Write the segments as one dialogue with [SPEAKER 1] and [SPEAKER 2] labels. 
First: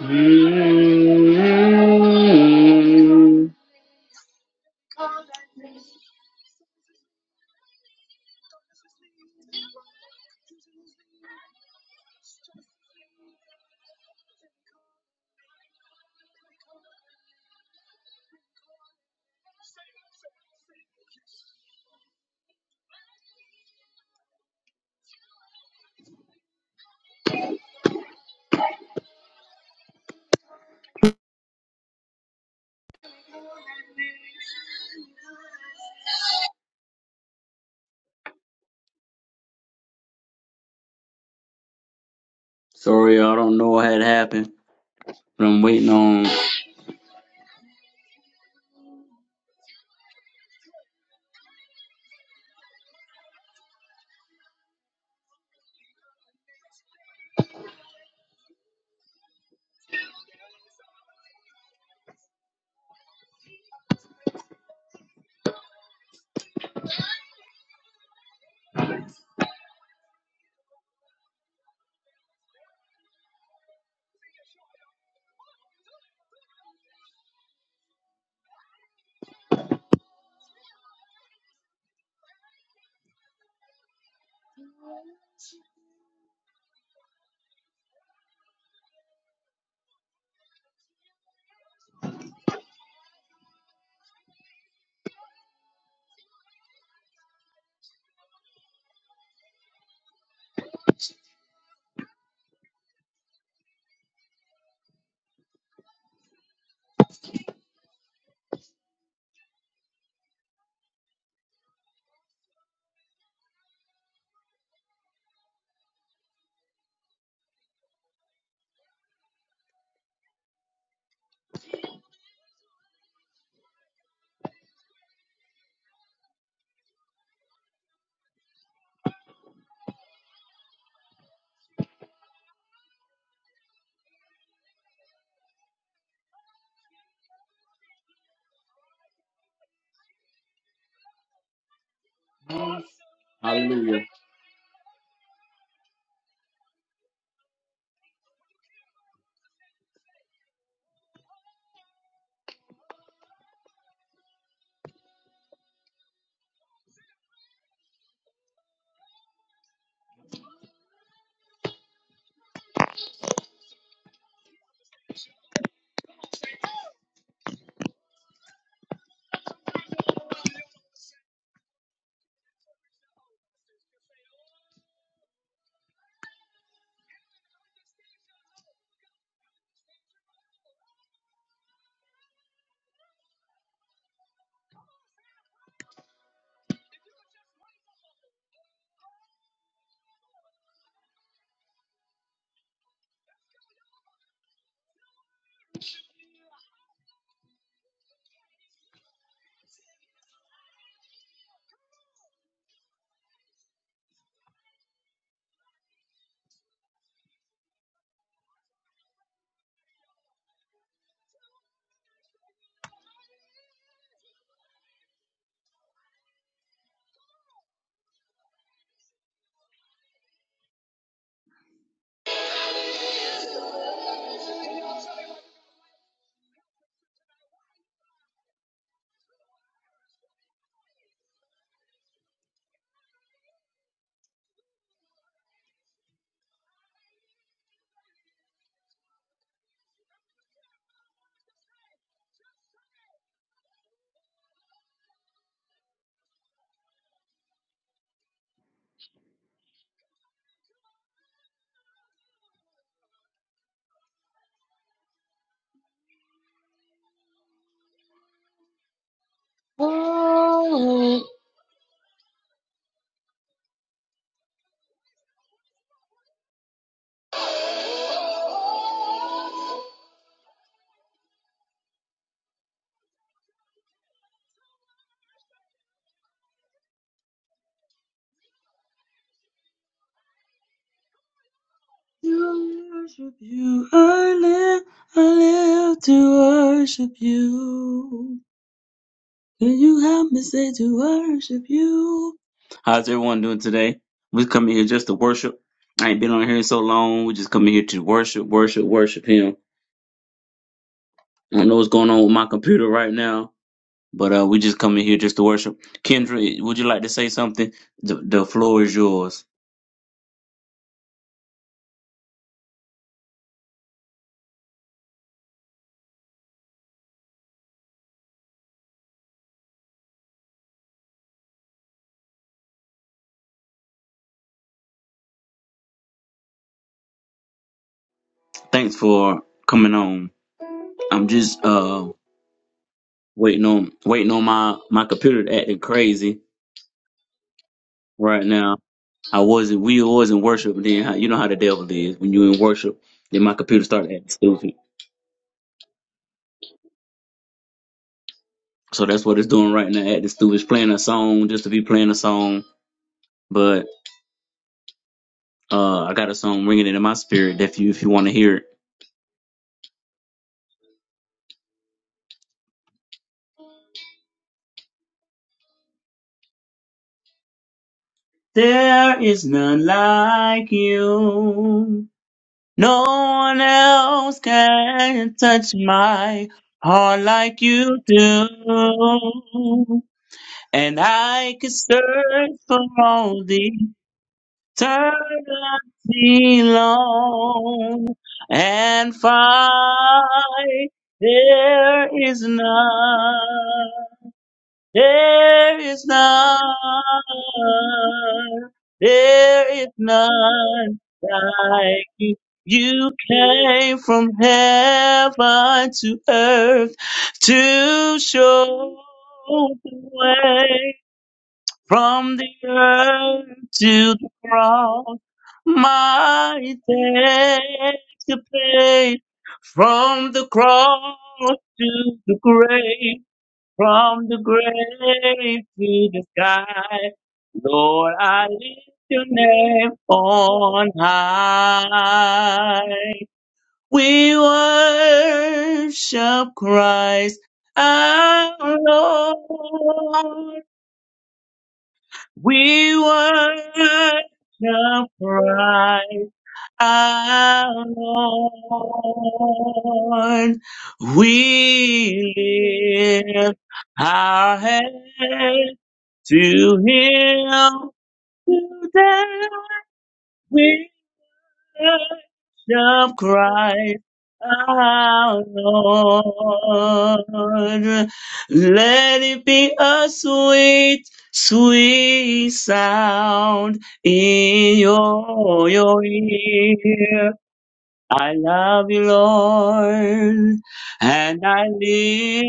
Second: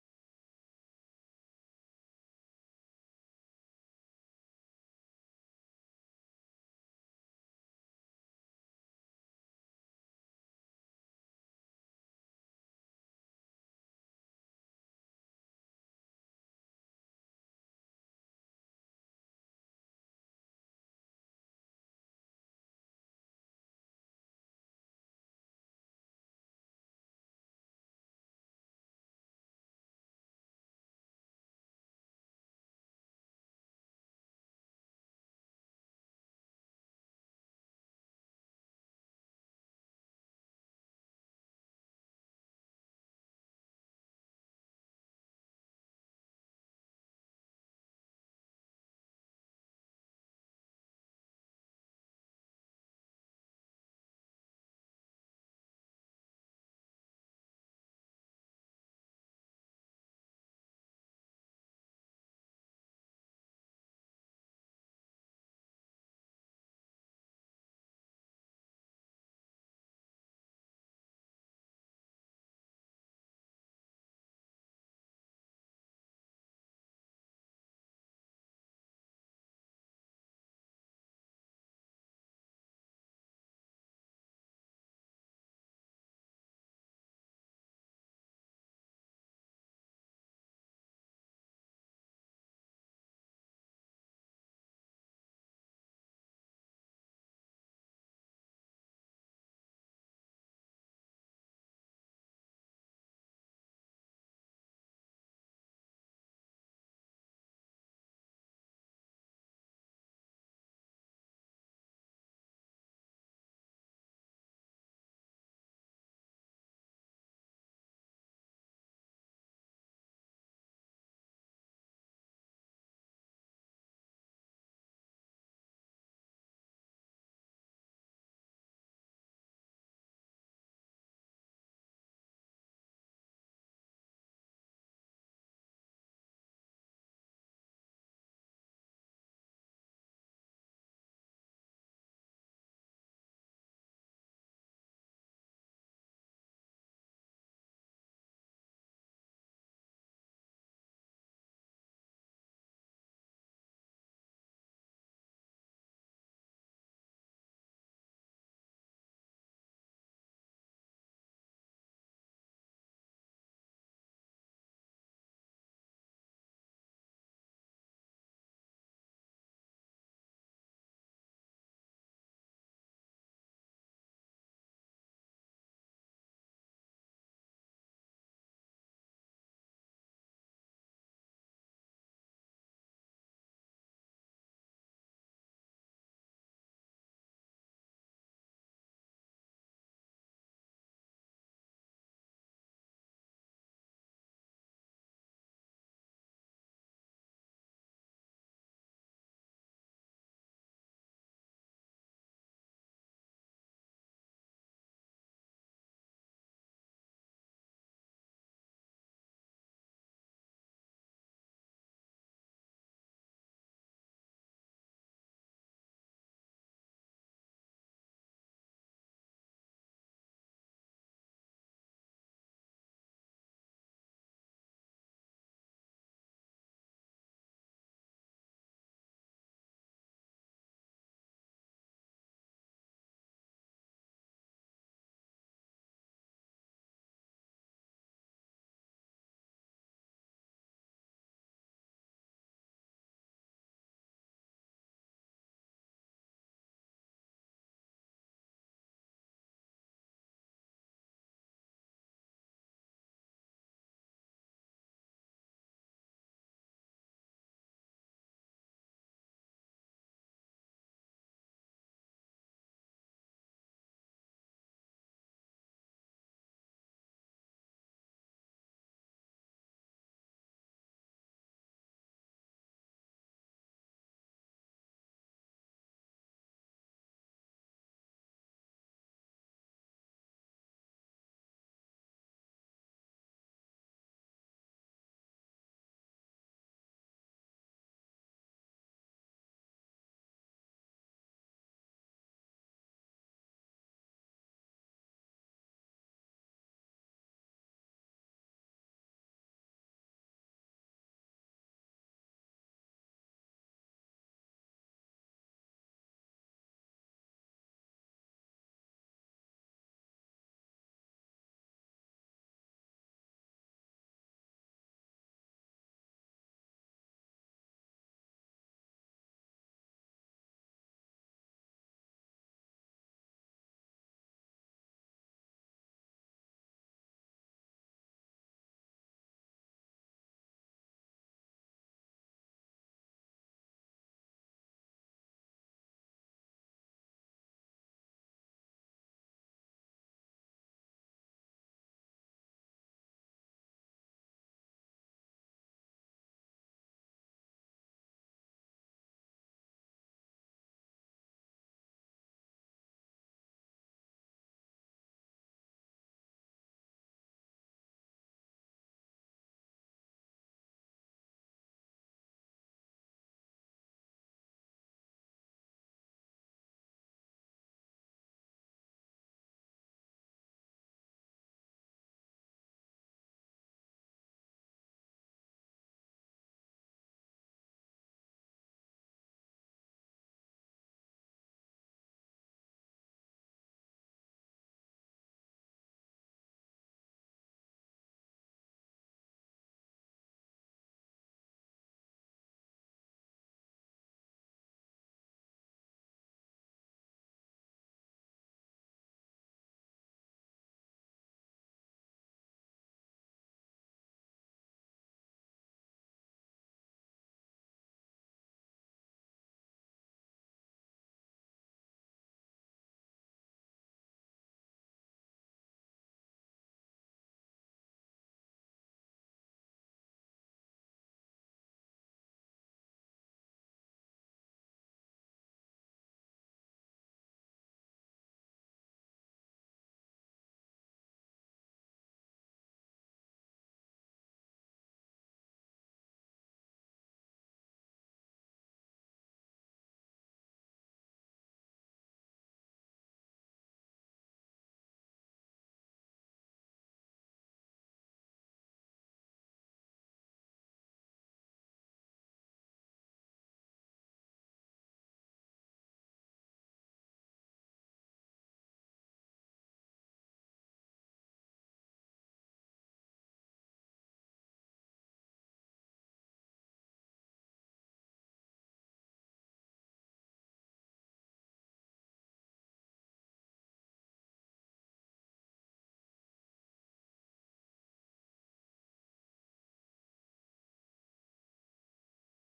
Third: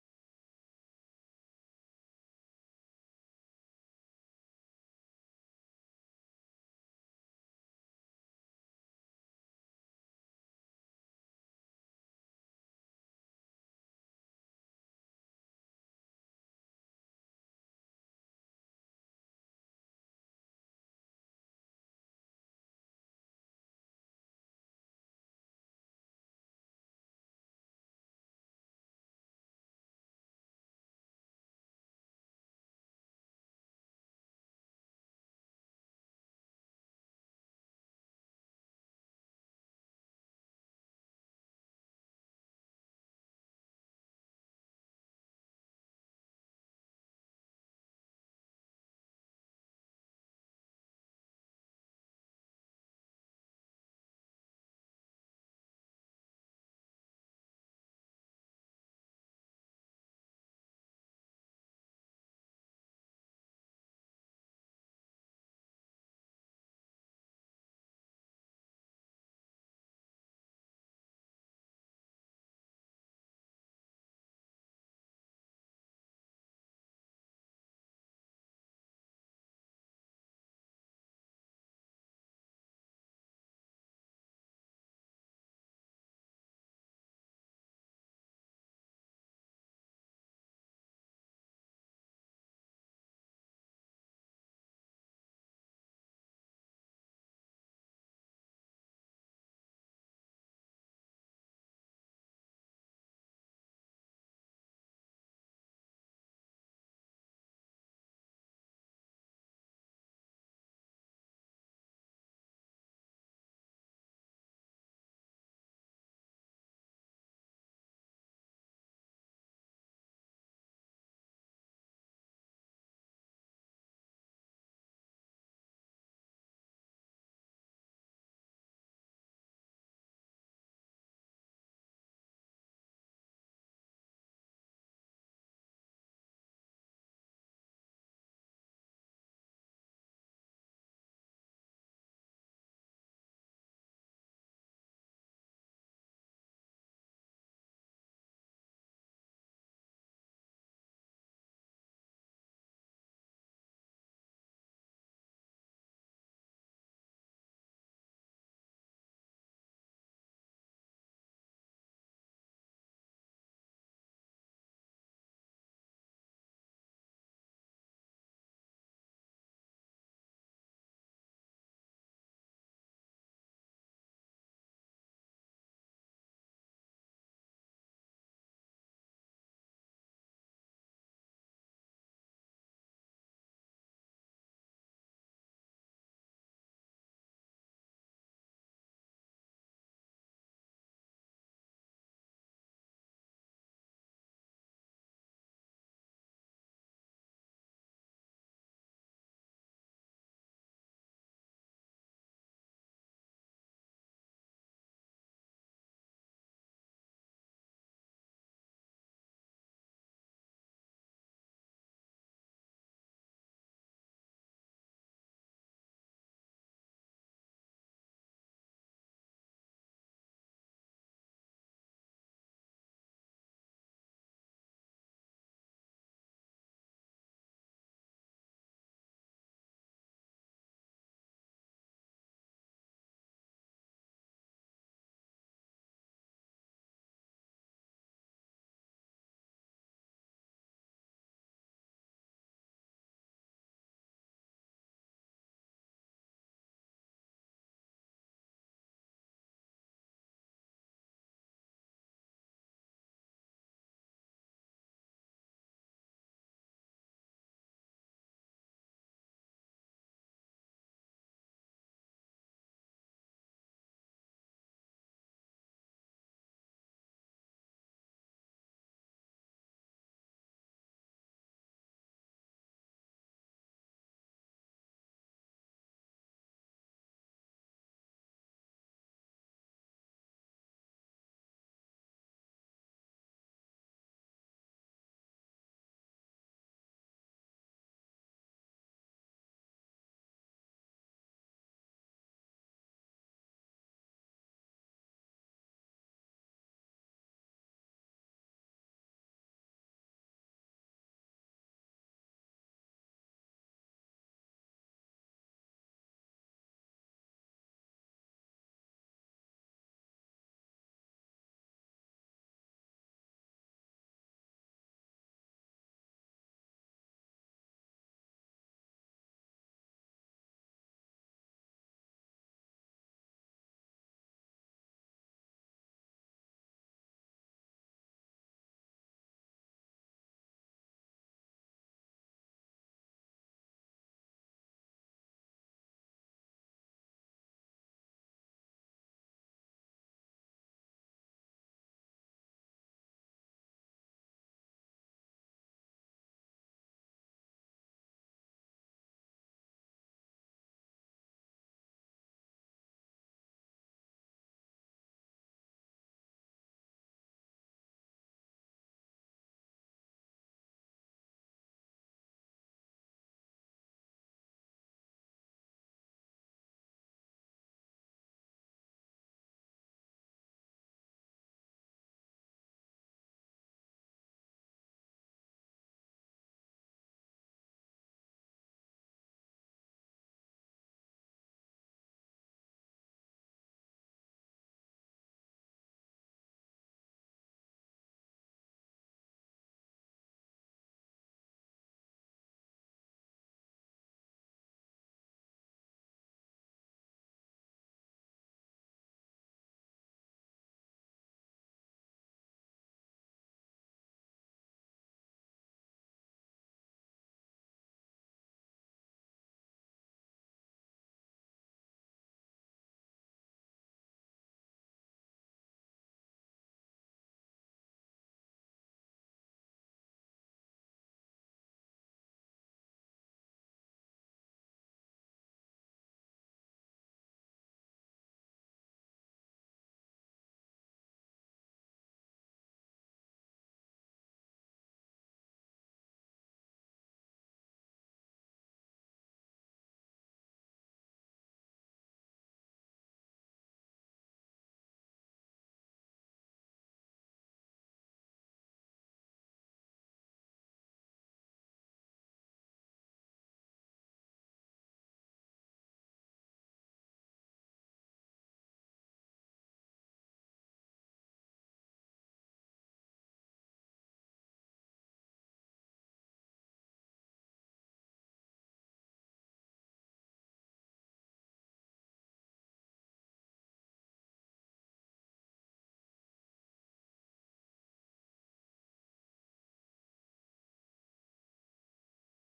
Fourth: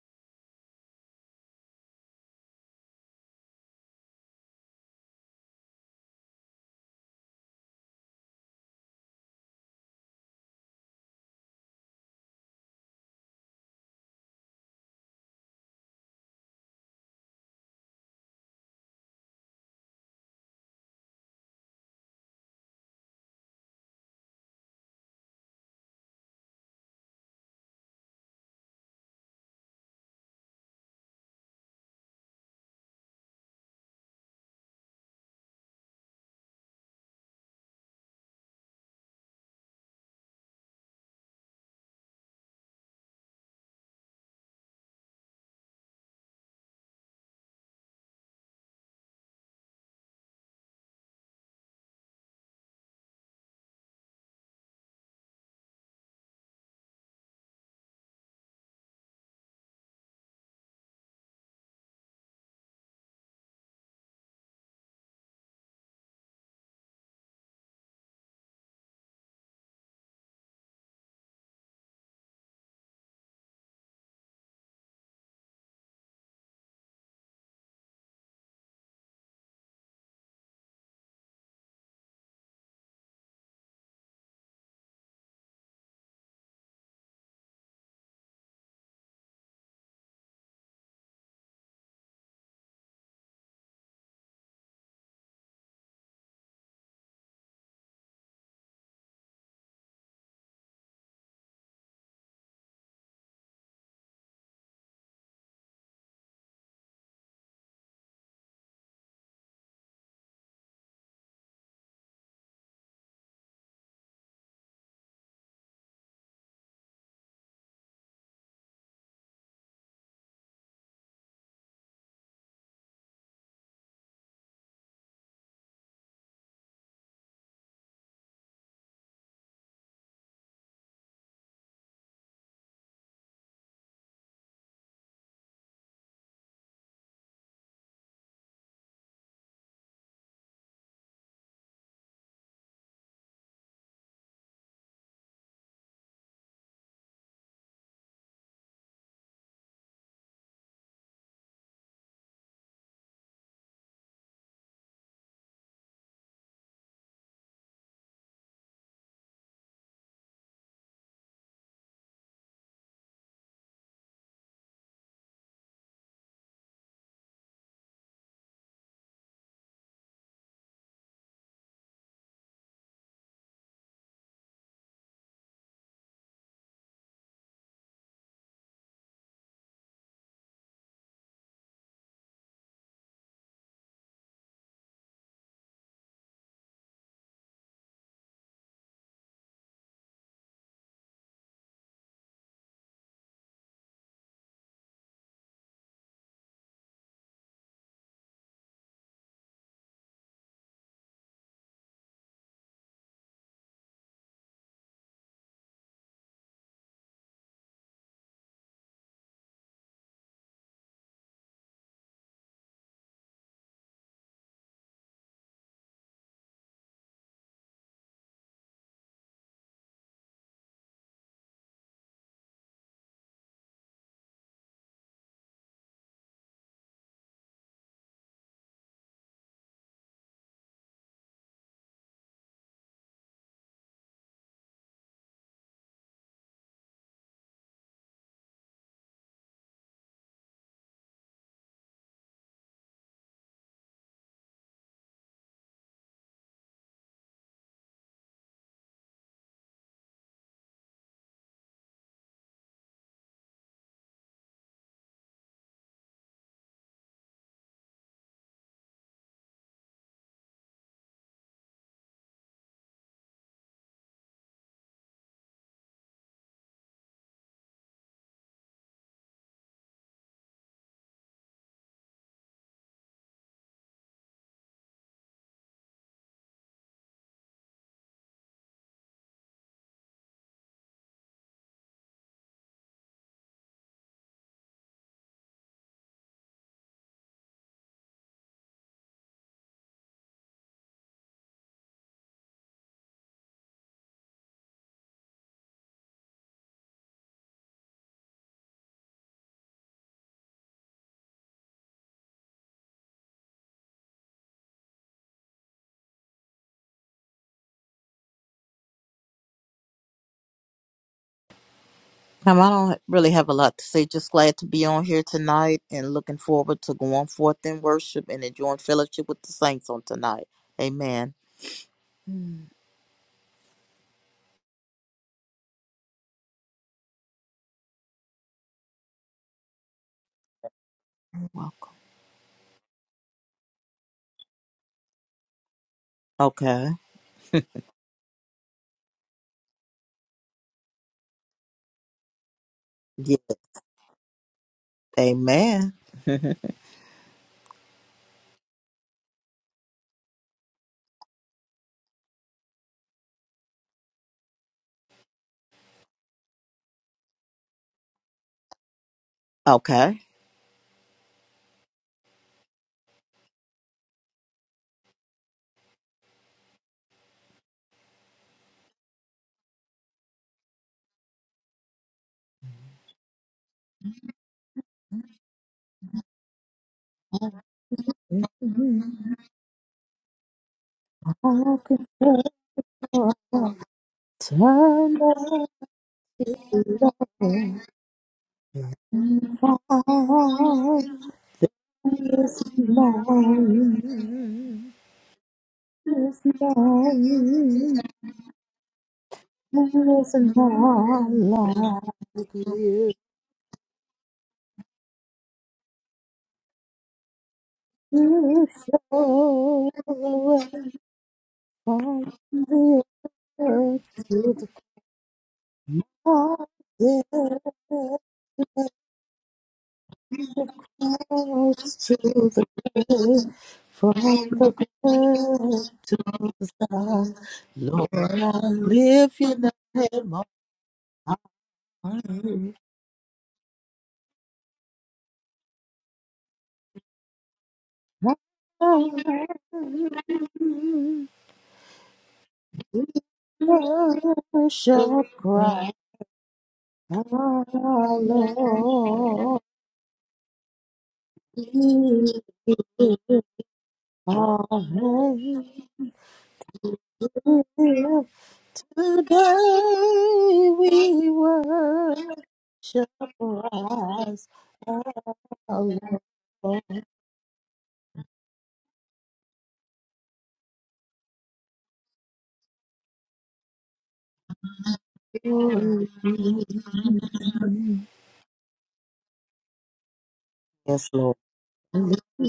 [SPEAKER 1] mm Sorry, I don't know what had happened, but I'm waiting on Hallelujah. To worship you, I live, I live to worship you. Can you help me say to worship you? How's everyone doing today? We come here just to worship. I ain't been on here in so long. We just come here to worship, worship, worship Him. I don't know what's going on with my computer right now, But uh, we just come in here just to worship. Kendra, would you like to say something? The, the floor is yours.
[SPEAKER 2] Um, I don't really have a lot to say. Just glad to be on here tonight and looking forward to going forth in worship and enjoying fellowship with the saints on tonight. Amen. Mm.
[SPEAKER 1] Thanks for coming on. I'm just
[SPEAKER 2] Well,
[SPEAKER 1] uh waiting on waiting on my my computer to acting crazy
[SPEAKER 2] Okay.
[SPEAKER 1] right now. I wasn't we was in worship then. How- You know how the devil is when you in worship,
[SPEAKER 2] Yeah.
[SPEAKER 1] then my computer started acting stupid.
[SPEAKER 2] Amen.
[SPEAKER 1] So that's what it's doing right now. Acting stupid, it's playing a song just to be playing a song. But uh, I got a song ringing it in my spirit. If you if you want to hear it.
[SPEAKER 2] Okay.
[SPEAKER 1] There is none like you. No one else can touch my heart like you do. And I could
[SPEAKER 2] I can feel
[SPEAKER 1] search
[SPEAKER 2] it
[SPEAKER 1] for all the
[SPEAKER 2] turning on
[SPEAKER 1] eternity long and find there is
[SPEAKER 2] this
[SPEAKER 1] none.
[SPEAKER 2] morning.
[SPEAKER 1] There is
[SPEAKER 2] This
[SPEAKER 1] none,
[SPEAKER 2] morning,
[SPEAKER 1] there is
[SPEAKER 2] this
[SPEAKER 1] none
[SPEAKER 2] morning,
[SPEAKER 1] like you. You came from heaven to earth to
[SPEAKER 2] it's
[SPEAKER 1] show the
[SPEAKER 2] so
[SPEAKER 1] way
[SPEAKER 2] Longer
[SPEAKER 1] from the earth to the cross. My
[SPEAKER 2] live
[SPEAKER 1] takes the pain from the cross to the grave.
[SPEAKER 2] for
[SPEAKER 1] From the
[SPEAKER 2] the
[SPEAKER 1] grave to the sky,
[SPEAKER 2] Lord,
[SPEAKER 1] Lord, I
[SPEAKER 2] I
[SPEAKER 1] lift your
[SPEAKER 2] live in the
[SPEAKER 1] name
[SPEAKER 2] name of
[SPEAKER 1] on
[SPEAKER 2] God.
[SPEAKER 1] high. We worship Christ, our Lord. We worship
[SPEAKER 2] I shall cry,
[SPEAKER 1] Christ
[SPEAKER 2] Lord,
[SPEAKER 1] our Lord.
[SPEAKER 2] you
[SPEAKER 1] We lift our
[SPEAKER 2] are here.
[SPEAKER 1] heads to Him today
[SPEAKER 2] today we worship
[SPEAKER 1] of Christ
[SPEAKER 2] Christ, our
[SPEAKER 1] our Lord. Let it be a sweet, sweet sound in your, your
[SPEAKER 2] Lord.
[SPEAKER 1] ear. I love you, Lord,
[SPEAKER 2] Yes, Lord.
[SPEAKER 1] and I lift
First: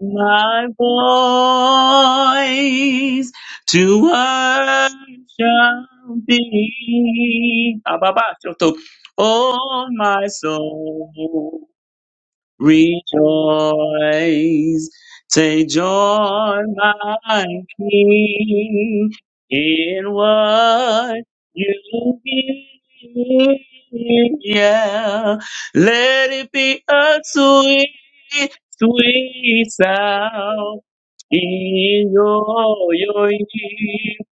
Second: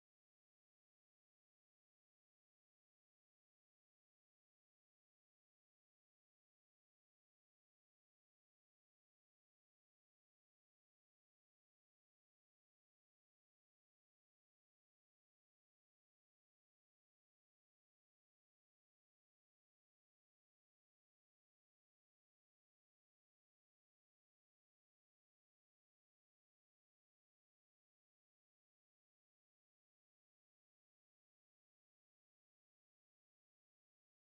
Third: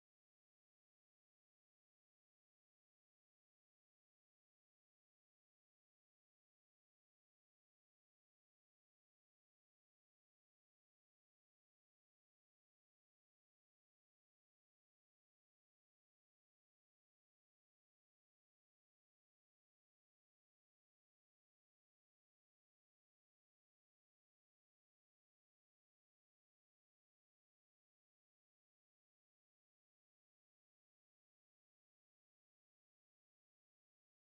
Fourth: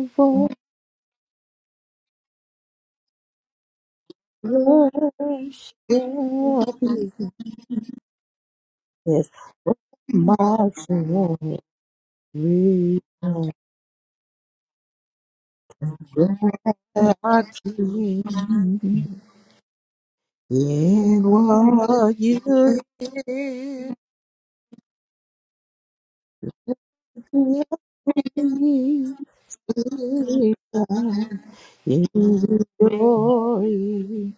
[SPEAKER 1] my voice to worship
[SPEAKER 2] Worship
[SPEAKER 1] thee. Ababa, Shoto.
[SPEAKER 2] Yes.
[SPEAKER 1] Oh, my
[SPEAKER 2] My Marching on,
[SPEAKER 1] soul. Rejoice,
[SPEAKER 2] marching
[SPEAKER 1] take joy, my King, in what
[SPEAKER 2] in what
[SPEAKER 1] you
[SPEAKER 2] you
[SPEAKER 1] give.
[SPEAKER 2] did
[SPEAKER 1] Yeah, let it be a sweet, sweet sound
[SPEAKER 2] in
[SPEAKER 1] in your, your ear.
[SPEAKER 2] glory.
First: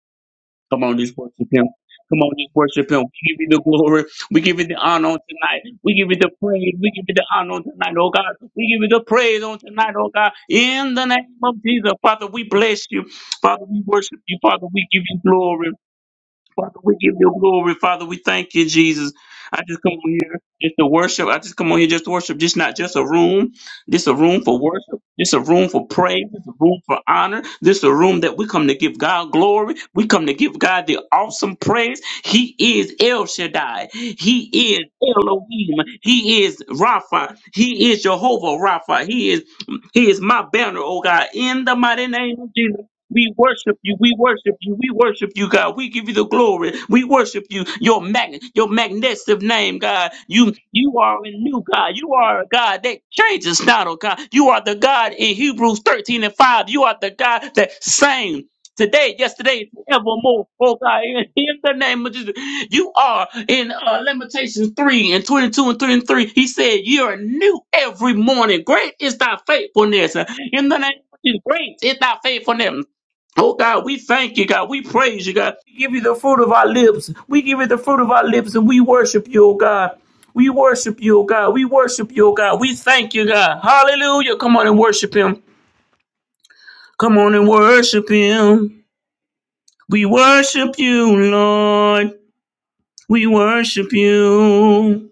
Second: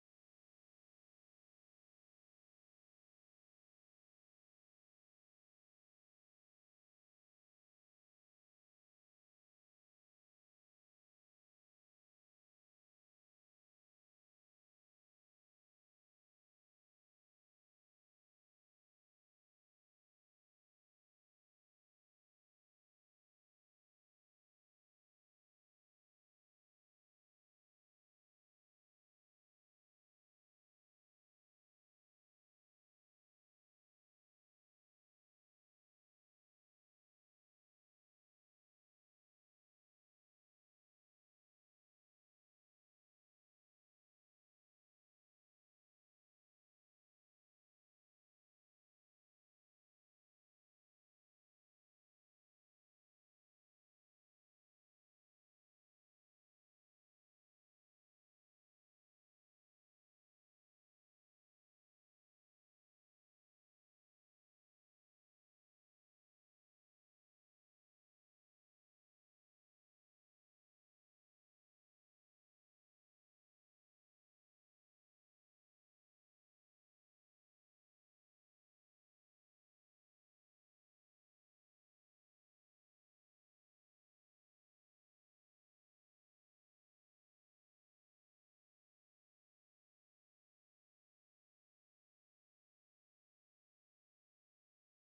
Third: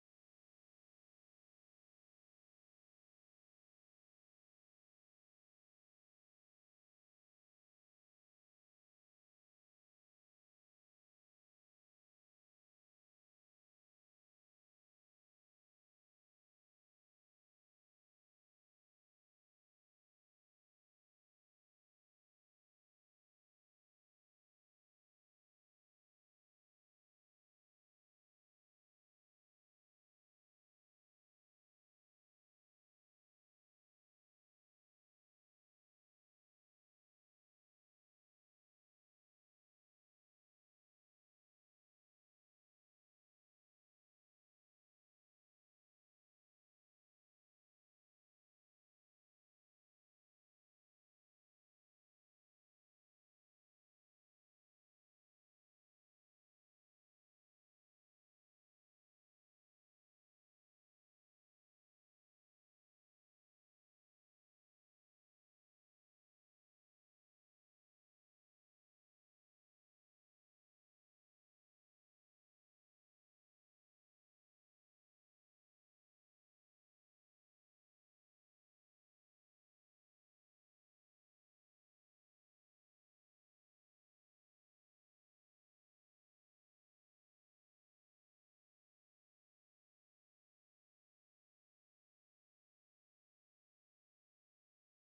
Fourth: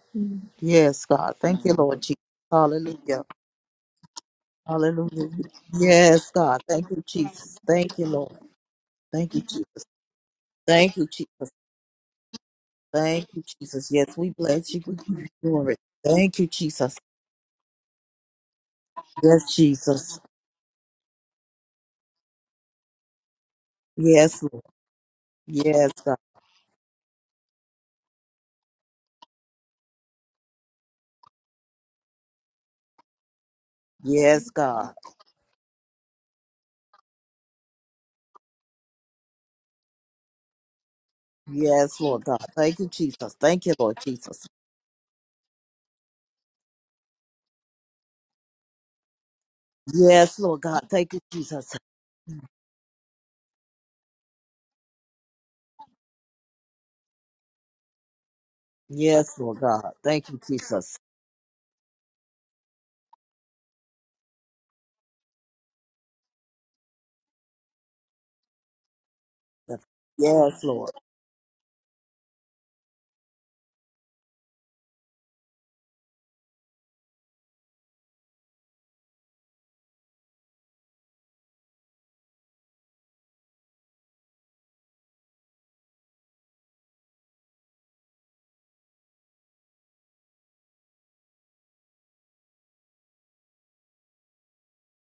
[SPEAKER 1] Come on,
[SPEAKER 2] Yes,
[SPEAKER 1] just
[SPEAKER 2] God.
[SPEAKER 1] worship
[SPEAKER 2] Thank
[SPEAKER 1] him.
[SPEAKER 2] you, Lord Jesus.
[SPEAKER 1] Come on, just worship him.
[SPEAKER 2] Hallelujah.
[SPEAKER 1] We give you the glory. We give you the honor on
[SPEAKER 2] Hallelujah.
[SPEAKER 1] tonight. We give you the
[SPEAKER 2] Yes, God.
[SPEAKER 1] praise.
[SPEAKER 2] Thank
[SPEAKER 1] We
[SPEAKER 2] you,
[SPEAKER 1] give you the honor
[SPEAKER 2] Jesus.
[SPEAKER 1] on tonight,
[SPEAKER 2] Thank you,
[SPEAKER 1] oh God.
[SPEAKER 2] Lord.
[SPEAKER 1] We give you the
[SPEAKER 2] Thank you,
[SPEAKER 1] praise on
[SPEAKER 2] Jesus.
[SPEAKER 1] tonight, oh God. In
[SPEAKER 2] Thank
[SPEAKER 1] the
[SPEAKER 2] you,
[SPEAKER 1] name
[SPEAKER 2] Jesus.
[SPEAKER 1] of Jesus, Father, we bless you.
[SPEAKER 2] Thank you,
[SPEAKER 1] Father, we
[SPEAKER 2] Jesus. Yes,
[SPEAKER 1] worship
[SPEAKER 2] we
[SPEAKER 1] you. Father,
[SPEAKER 2] bless you.
[SPEAKER 1] we
[SPEAKER 2] We
[SPEAKER 1] give
[SPEAKER 2] give
[SPEAKER 1] you
[SPEAKER 2] you
[SPEAKER 1] glory.
[SPEAKER 2] glory. Thank you,
[SPEAKER 1] Father, we
[SPEAKER 2] Jesus.
[SPEAKER 1] give you glory. Father, we thank you, Jesus.
[SPEAKER 2] Yes,
[SPEAKER 1] I just come on
[SPEAKER 2] Jesus.
[SPEAKER 1] here just to worship. I just come on here just to worship. This not just a room. This a
[SPEAKER 2] Yes,
[SPEAKER 1] room
[SPEAKER 2] Lord.
[SPEAKER 1] for worship. This a room for
[SPEAKER 2] Yes, God.
[SPEAKER 1] praise. This a room for honor. This a room that we come to give God glory. We come to give God the awesome praise. He is El Shaddai.
[SPEAKER 2] Yes,
[SPEAKER 1] He is
[SPEAKER 2] God.
[SPEAKER 1] Elohim. He is Rapha. He is Jehovah Rapha. He is He is my banner, oh God. In the
[SPEAKER 2] Yes,
[SPEAKER 1] mighty
[SPEAKER 2] Lord
[SPEAKER 1] name
[SPEAKER 2] God.
[SPEAKER 1] of
[SPEAKER 2] Thank
[SPEAKER 1] Jesus.
[SPEAKER 2] you,
[SPEAKER 1] We
[SPEAKER 2] Jesus. Thank you,
[SPEAKER 1] worship you.
[SPEAKER 2] Lord
[SPEAKER 1] We
[SPEAKER 2] Jesus.
[SPEAKER 1] worship you. We worship you, God. We give you the glory. We worship you. Your mag- your magnificent name, God.
[SPEAKER 2] Yes,
[SPEAKER 1] You
[SPEAKER 2] Lord God.
[SPEAKER 1] you
[SPEAKER 2] Thank
[SPEAKER 1] are
[SPEAKER 2] you,
[SPEAKER 1] a new
[SPEAKER 2] Jesus.
[SPEAKER 1] God. You are a God that changes not, oh God. You are the God in Hebrews 13 and 5. You are the God that same. Today,
[SPEAKER 2] Yes, Lord
[SPEAKER 1] yesterday, and
[SPEAKER 2] God. Thank you,
[SPEAKER 1] forevermore, oh
[SPEAKER 2] Jesus.
[SPEAKER 1] God, in, in the name of Jesus. You are in uh, Lamentations 3 and 22 and 33. He said, You're new every morning. Great is thy faithfulness.
[SPEAKER 2] Yes,
[SPEAKER 1] In the
[SPEAKER 2] Lord.
[SPEAKER 1] name of Jesus, great is thy faithfulness. Oh God, we thank you, God. We praise you, God. We give you the fruit of our lips. We give you the fruit of our lips and we worship you, oh God. We worship you, oh God. We worship you, oh God. We thank you, God. Hallelujah. Come on and worship him. Come on and worship him. We worship you, Lord. We worship you.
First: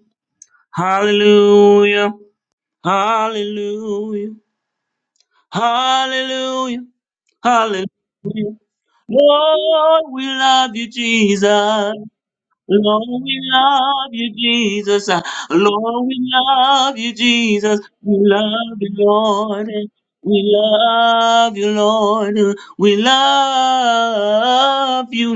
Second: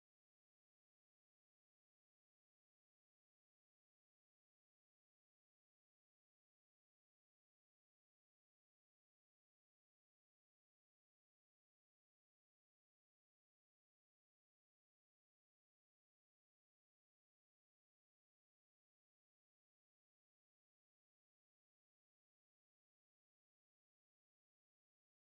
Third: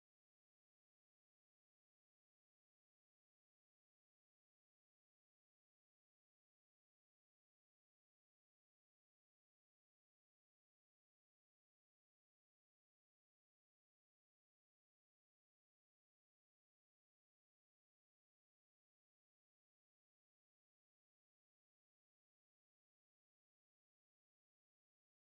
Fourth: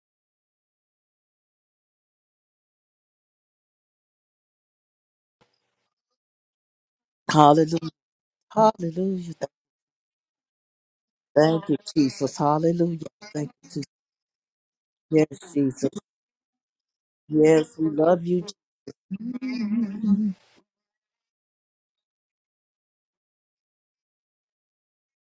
[SPEAKER 1] Hallelujah. Hallelujah. Hallelujah.
[SPEAKER 2] Hallelujah.
[SPEAKER 1] Hallelujah.
[SPEAKER 2] Hallelujah.
[SPEAKER 1] Lord, we love you,
[SPEAKER 2] Thank you,
[SPEAKER 1] Jesus.
[SPEAKER 2] Jesus. Hallelujah.
[SPEAKER 1] Lord, we
[SPEAKER 2] Thank you, Jesus.
[SPEAKER 1] love you, Jesus.
[SPEAKER 2] Yes, Jesus.
[SPEAKER 1] Lord, we love you,
[SPEAKER 2] Yes,
[SPEAKER 1] Jesus.
[SPEAKER 2] we
[SPEAKER 1] We
[SPEAKER 2] love you.
[SPEAKER 1] love you, Lord. We love you, Lord. We love you,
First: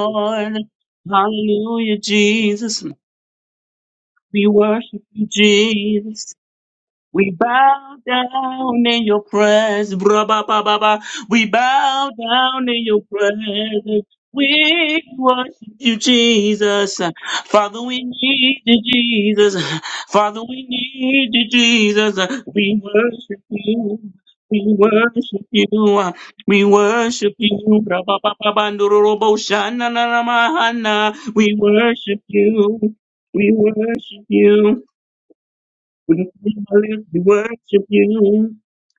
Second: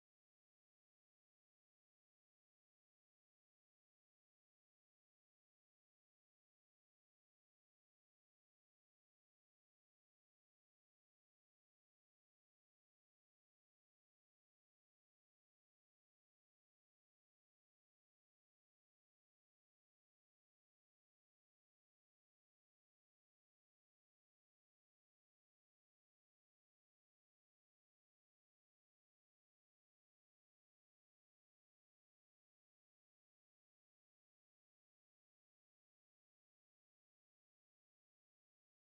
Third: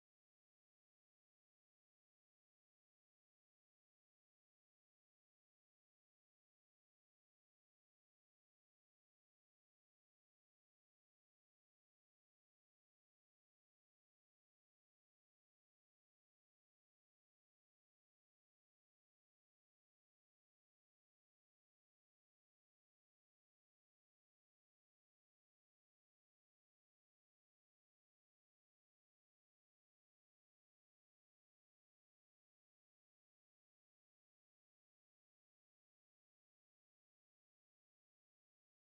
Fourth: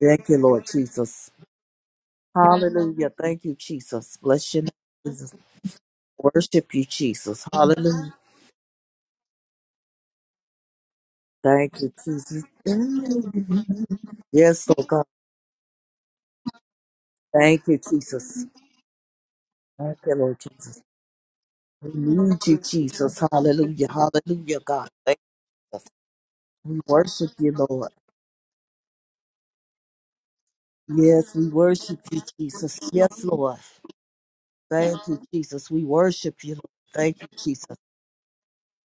[SPEAKER 2] Thank you, Lord Jesus.
[SPEAKER 1] Hallelujah, Jesus.
[SPEAKER 2] Hallelujah. Thank you, Jesus.
[SPEAKER 1] We
[SPEAKER 2] Bless your name,
[SPEAKER 1] worship you,
[SPEAKER 2] Jesus.
[SPEAKER 1] Jesus.
[SPEAKER 2] Worship you,
[SPEAKER 1] We
[SPEAKER 2] Jesus.
[SPEAKER 1] bow
[SPEAKER 2] Hallelujah.
[SPEAKER 1] down in your presence, braba baba ba. We
[SPEAKER 2] Thank you,
[SPEAKER 1] bow
[SPEAKER 2] Jesus.
[SPEAKER 1] down in your presence.
[SPEAKER 2] Yes, Lord
[SPEAKER 1] We
[SPEAKER 2] God.
[SPEAKER 1] worship you, Jesus.
[SPEAKER 2] Thank you,
[SPEAKER 1] Father, we
[SPEAKER 2] Jesus.
[SPEAKER 1] need you, Jesus.
[SPEAKER 2] Thank you, Lord
[SPEAKER 1] Father, we
[SPEAKER 2] Jesus.
[SPEAKER 1] need you,
[SPEAKER 2] We
[SPEAKER 1] Jesus.
[SPEAKER 2] need you,
[SPEAKER 1] We
[SPEAKER 2] Jesus.
[SPEAKER 1] worship
[SPEAKER 2] Hallelujah.
[SPEAKER 1] you.
[SPEAKER 2] Hallelujah,
[SPEAKER 1] We
[SPEAKER 2] God. Thank
[SPEAKER 1] worship
[SPEAKER 2] us.
[SPEAKER 1] you. We
[SPEAKER 2] We worship
[SPEAKER 1] worship
[SPEAKER 2] you,
[SPEAKER 1] you.
[SPEAKER 2] Lord.
[SPEAKER 1] braba baba ba, ndororobo shana na na mahana.
[SPEAKER 2] Yes, we
[SPEAKER 1] We
[SPEAKER 2] worship you,
[SPEAKER 1] worship you.
[SPEAKER 2] Jesus. Yes,
[SPEAKER 1] We
[SPEAKER 2] Lord.
[SPEAKER 1] worship you.
[SPEAKER 2] Thank you, Jesus. We
[SPEAKER 1] From the
[SPEAKER 2] worship
[SPEAKER 1] fruit
[SPEAKER 2] you,
[SPEAKER 1] of
[SPEAKER 2] Lord.
[SPEAKER 1] our lips,
[SPEAKER 2] Thank
[SPEAKER 1] we
[SPEAKER 2] you, Jesus.
[SPEAKER 1] worship you.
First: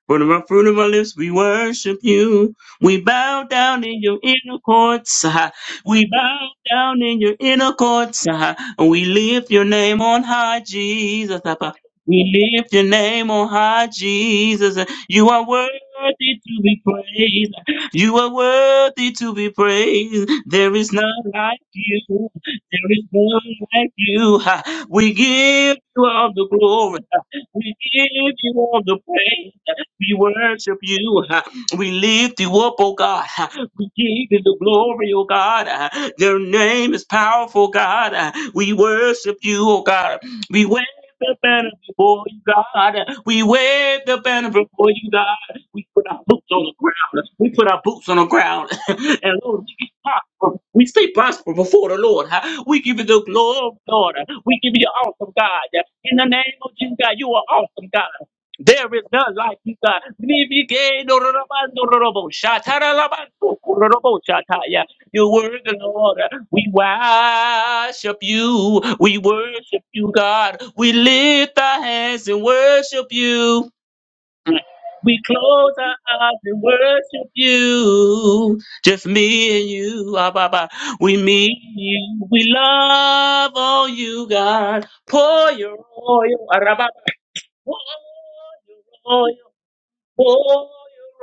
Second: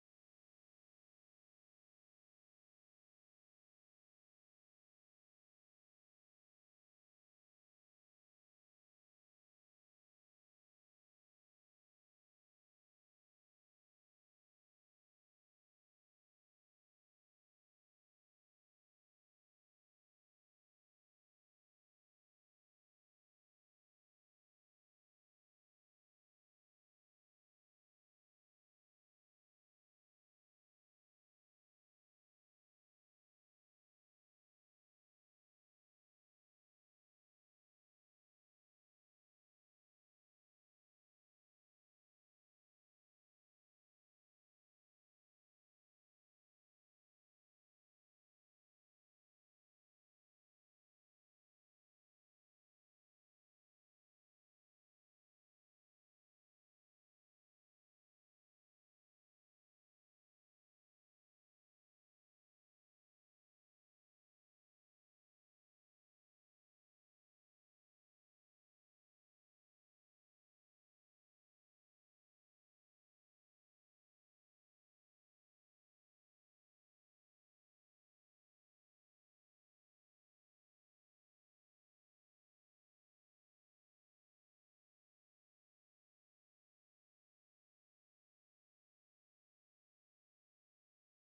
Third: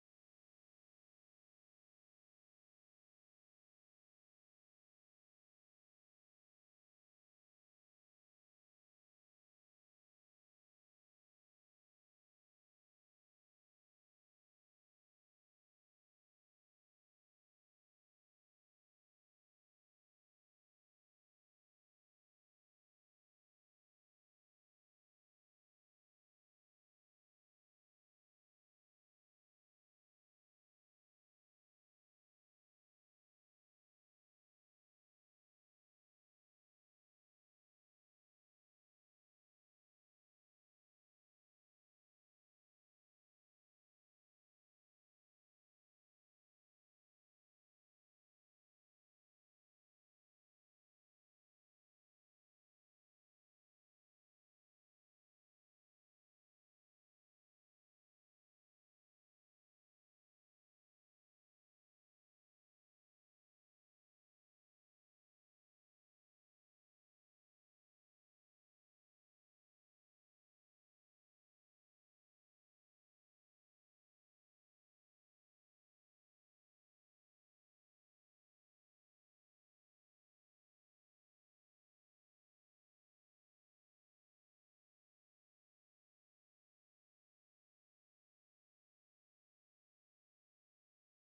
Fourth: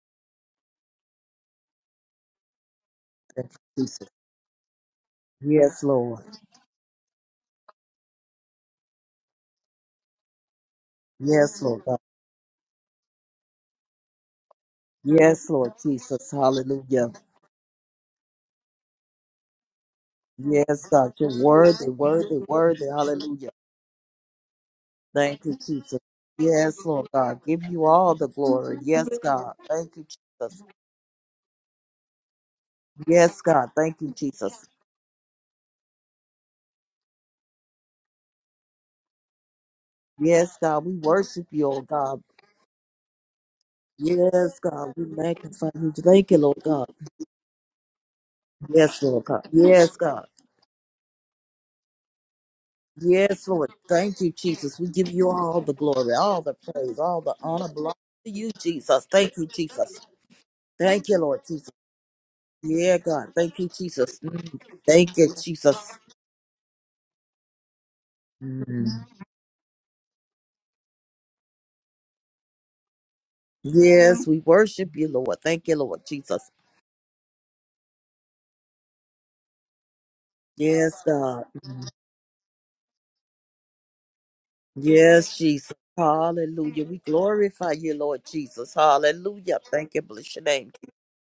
[SPEAKER 1] From the fruit of our lips, we worship you. We bow
[SPEAKER 2] Thank you,
[SPEAKER 1] down in
[SPEAKER 2] Jesus.
[SPEAKER 1] your inner courts. ah.
[SPEAKER 2] Yes,
[SPEAKER 1] We
[SPEAKER 2] Lord.
[SPEAKER 1] bow down in your inner courts. ah. And we lift your name on high, Jesus.
[SPEAKER 2] Yes,
[SPEAKER 1] ah.
[SPEAKER 2] Lord God.
[SPEAKER 1] We lift your name on high, Jesus. You are
[SPEAKER 2] Yes, Lord Jesus.
[SPEAKER 1] worthy to be
[SPEAKER 2] Hallelujah.
[SPEAKER 1] praised. You are worthy to be praised. There
[SPEAKER 2] Yes,
[SPEAKER 1] is
[SPEAKER 2] God.
[SPEAKER 1] none
[SPEAKER 2] You're
[SPEAKER 1] like
[SPEAKER 2] worthy,
[SPEAKER 1] you.
[SPEAKER 2] worthy, worthy.
[SPEAKER 1] There is
[SPEAKER 2] Hallelujah.
[SPEAKER 1] none like you. We
[SPEAKER 2] Thank you,
[SPEAKER 1] give
[SPEAKER 2] Jesus.
[SPEAKER 1] you all the
[SPEAKER 2] Yes,
[SPEAKER 1] glory.
[SPEAKER 2] Lord God. Give
[SPEAKER 1] We
[SPEAKER 2] you all the
[SPEAKER 1] give you
[SPEAKER 2] glory.
[SPEAKER 1] all the
[SPEAKER 2] Yes,
[SPEAKER 1] praise.
[SPEAKER 2] God. Thank you,
[SPEAKER 1] We
[SPEAKER 2] Jesus.
[SPEAKER 1] worship you. We lift you up, oh God.
[SPEAKER 2] Yes, God.
[SPEAKER 1] We
[SPEAKER 2] Thank you,
[SPEAKER 1] give you
[SPEAKER 2] Jesus.
[SPEAKER 1] the glory, oh God. Your name is powerful, God. We worship you, oh God.
[SPEAKER 2] Yes,
[SPEAKER 1] We
[SPEAKER 2] God,
[SPEAKER 1] wave
[SPEAKER 2] we
[SPEAKER 1] the
[SPEAKER 2] worship you,
[SPEAKER 1] banner
[SPEAKER 2] oh God.
[SPEAKER 1] before you, God. We wave the banner
[SPEAKER 2] Yes,
[SPEAKER 1] before
[SPEAKER 2] God, we
[SPEAKER 1] you, God.
[SPEAKER 2] magnify
[SPEAKER 1] We
[SPEAKER 2] you.
[SPEAKER 1] put our
[SPEAKER 2] Thank you,
[SPEAKER 1] boots
[SPEAKER 2] Lord
[SPEAKER 1] on the
[SPEAKER 2] God.
[SPEAKER 1] ground. We put our boots on the ground.
[SPEAKER 2] Yes, Lord
[SPEAKER 1] and
[SPEAKER 2] God.
[SPEAKER 1] Lord,
[SPEAKER 2] Yes, God.
[SPEAKER 1] prosper. We stay prosper before the Lord. huh? We give you the
[SPEAKER 2] Yes, Lord.
[SPEAKER 1] glory, Lord.
[SPEAKER 2] Thank you,
[SPEAKER 1] We give
[SPEAKER 2] Jesus.
[SPEAKER 1] you
[SPEAKER 2] We give you
[SPEAKER 1] awesome
[SPEAKER 2] all the
[SPEAKER 1] God.
[SPEAKER 2] glory,
[SPEAKER 1] In the
[SPEAKER 2] all the
[SPEAKER 1] name of Jesus,
[SPEAKER 2] praise,
[SPEAKER 1] God,
[SPEAKER 2] all
[SPEAKER 1] you
[SPEAKER 2] the
[SPEAKER 1] are
[SPEAKER 2] honor
[SPEAKER 1] awesome
[SPEAKER 2] belongs
[SPEAKER 1] God.
[SPEAKER 2] to you,
[SPEAKER 1] There is
[SPEAKER 2] Jesus.
[SPEAKER 1] none
[SPEAKER 2] Thank you,
[SPEAKER 1] like you,
[SPEAKER 2] Jesus.
[SPEAKER 1] God.
[SPEAKER 2] Thank you, Lord Jesus. Yeah, God. Thank you, Jesus. Mm. Thank
[SPEAKER 1] You're
[SPEAKER 2] you,
[SPEAKER 1] worthy,
[SPEAKER 2] Jesus.
[SPEAKER 1] Lord. We worship you.
[SPEAKER 2] Mm.
[SPEAKER 1] We worship you, God. We lift our hands and worship you.
[SPEAKER 2] Yes, we worship you,
[SPEAKER 1] We
[SPEAKER 2] Lord. Thank
[SPEAKER 1] close
[SPEAKER 2] you,
[SPEAKER 1] our
[SPEAKER 2] Lord
[SPEAKER 1] eyes
[SPEAKER 2] Jesus.
[SPEAKER 1] and worship you. Just me and you. Ah, bah, bah.
[SPEAKER 2] Yes,
[SPEAKER 1] We meet
[SPEAKER 2] God.
[SPEAKER 1] you. We love all you, God.
[SPEAKER 2] Yes,
[SPEAKER 1] Pour
[SPEAKER 2] Jesus.
[SPEAKER 1] your oil. Ah, rah,
[SPEAKER 2] Hallelujah.
[SPEAKER 1] bah,
[SPEAKER 2] We
[SPEAKER 1] bah.
[SPEAKER 2] glorify
[SPEAKER 1] Pour
[SPEAKER 2] you, Lord Jesus.
[SPEAKER 1] your oil.
[SPEAKER 2] Hallelujah. Thank you. Bless your
[SPEAKER 1] Pour
[SPEAKER 2] name.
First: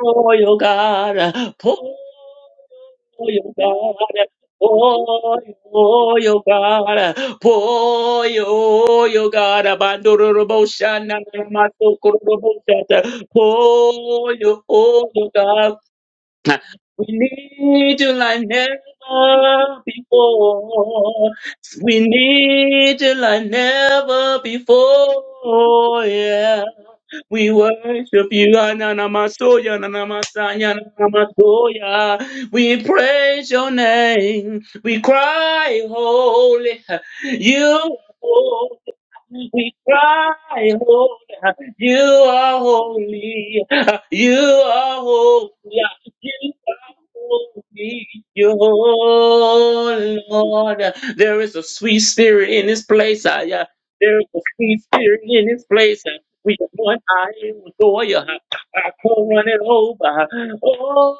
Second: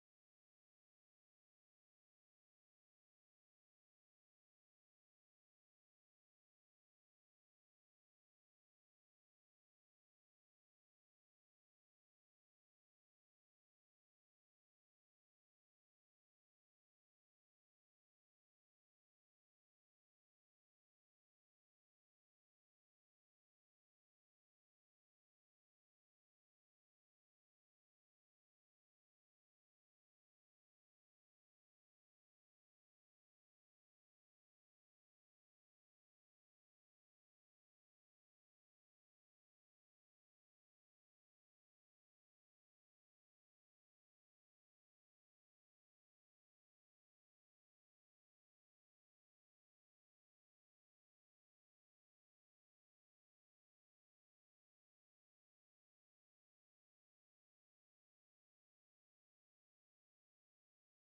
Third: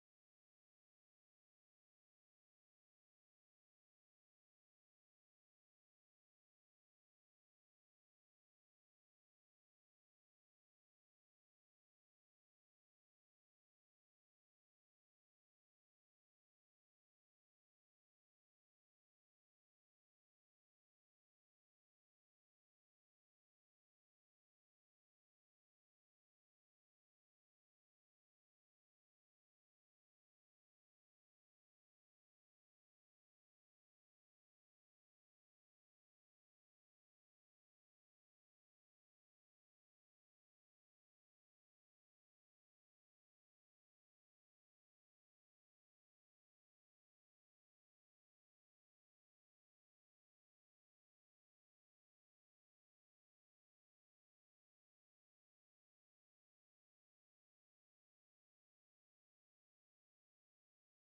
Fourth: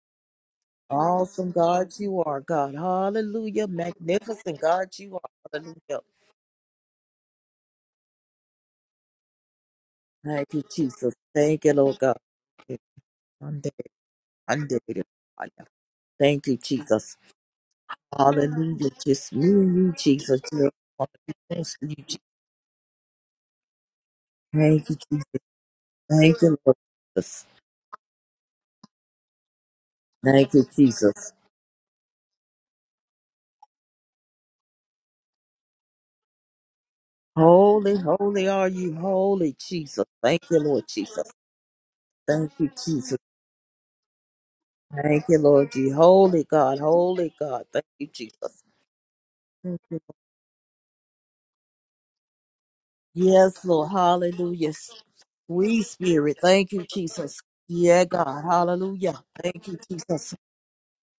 [SPEAKER 1] your oil, God.
[SPEAKER 2] Awesome God you are, God.
[SPEAKER 1] Pour your oil,
[SPEAKER 2] Hallelujah.
[SPEAKER 1] God.
[SPEAKER 2] Magnificent God you are. Hallelujah.
[SPEAKER 1] Pour your oil, God. Pour your oil, God.
[SPEAKER 2] Thank you,
[SPEAKER 1] Abandorobosha,
[SPEAKER 2] Jesus. Thank you, Lord God.
[SPEAKER 1] nanamasokoroboshata.
[SPEAKER 2] Undated,
[SPEAKER 1] Pour your
[SPEAKER 2] undated.
[SPEAKER 1] oil,
[SPEAKER 2] Father.
[SPEAKER 1] God.
[SPEAKER 2] Thank you,
[SPEAKER 1] We
[SPEAKER 2] Jesus.
[SPEAKER 1] need you like
[SPEAKER 2] Hallelujah. Just me and
[SPEAKER 1] never
[SPEAKER 2] you, Jesus. Lord.
[SPEAKER 1] before.
[SPEAKER 2] Hallelujah. Thank
[SPEAKER 1] We
[SPEAKER 2] you, Jesus.
[SPEAKER 1] need you like never
[SPEAKER 2] Thank you, Jesus.
[SPEAKER 1] before.
[SPEAKER 2] Thank you,
[SPEAKER 1] Yeah.
[SPEAKER 2] Lord Jesus.
[SPEAKER 1] We worship you, Ananamasoya,
[SPEAKER 2] Thank you,
[SPEAKER 1] Ananamasaya,
[SPEAKER 2] Jesus.
[SPEAKER 1] Ananamasoya. We praise your name. We cry, holy. You are
[SPEAKER 2] Holy, holy are you,
[SPEAKER 1] holy.
[SPEAKER 2] holy
[SPEAKER 1] We
[SPEAKER 2] Jesus.
[SPEAKER 1] cry,
[SPEAKER 2] Thank you, Lord Jesus.
[SPEAKER 1] holy. You
[SPEAKER 2] Thank
[SPEAKER 1] are
[SPEAKER 2] you, Jesus.
[SPEAKER 1] holy. You are
[SPEAKER 2] Thank you, Lord
[SPEAKER 1] holy.
[SPEAKER 2] Jesus. Holy
[SPEAKER 1] You
[SPEAKER 2] God, holy God. Thank you,
[SPEAKER 1] are
[SPEAKER 2] Jesus. Thank you.
[SPEAKER 1] holy, oh Lord. There is a sweet spirit in this place. ah,
[SPEAKER 2] Yes,
[SPEAKER 1] yeah.
[SPEAKER 2] Lord.
[SPEAKER 1] There is a
[SPEAKER 2] Hallelujah.
[SPEAKER 1] sweet spirit in this
[SPEAKER 2] Sweet
[SPEAKER 1] place. ah.
[SPEAKER 2] Spirit.
[SPEAKER 1] We are
[SPEAKER 2] Thank you,
[SPEAKER 1] one
[SPEAKER 2] Jesus.
[SPEAKER 1] eye adore
[SPEAKER 2] Yeah,
[SPEAKER 1] you.
[SPEAKER 2] God.
[SPEAKER 1] ah. I
[SPEAKER 2] Hallelujah.
[SPEAKER 1] come running
[SPEAKER 2] Thank you,
[SPEAKER 1] over.
[SPEAKER 2] Jesus.
[SPEAKER 1] ah.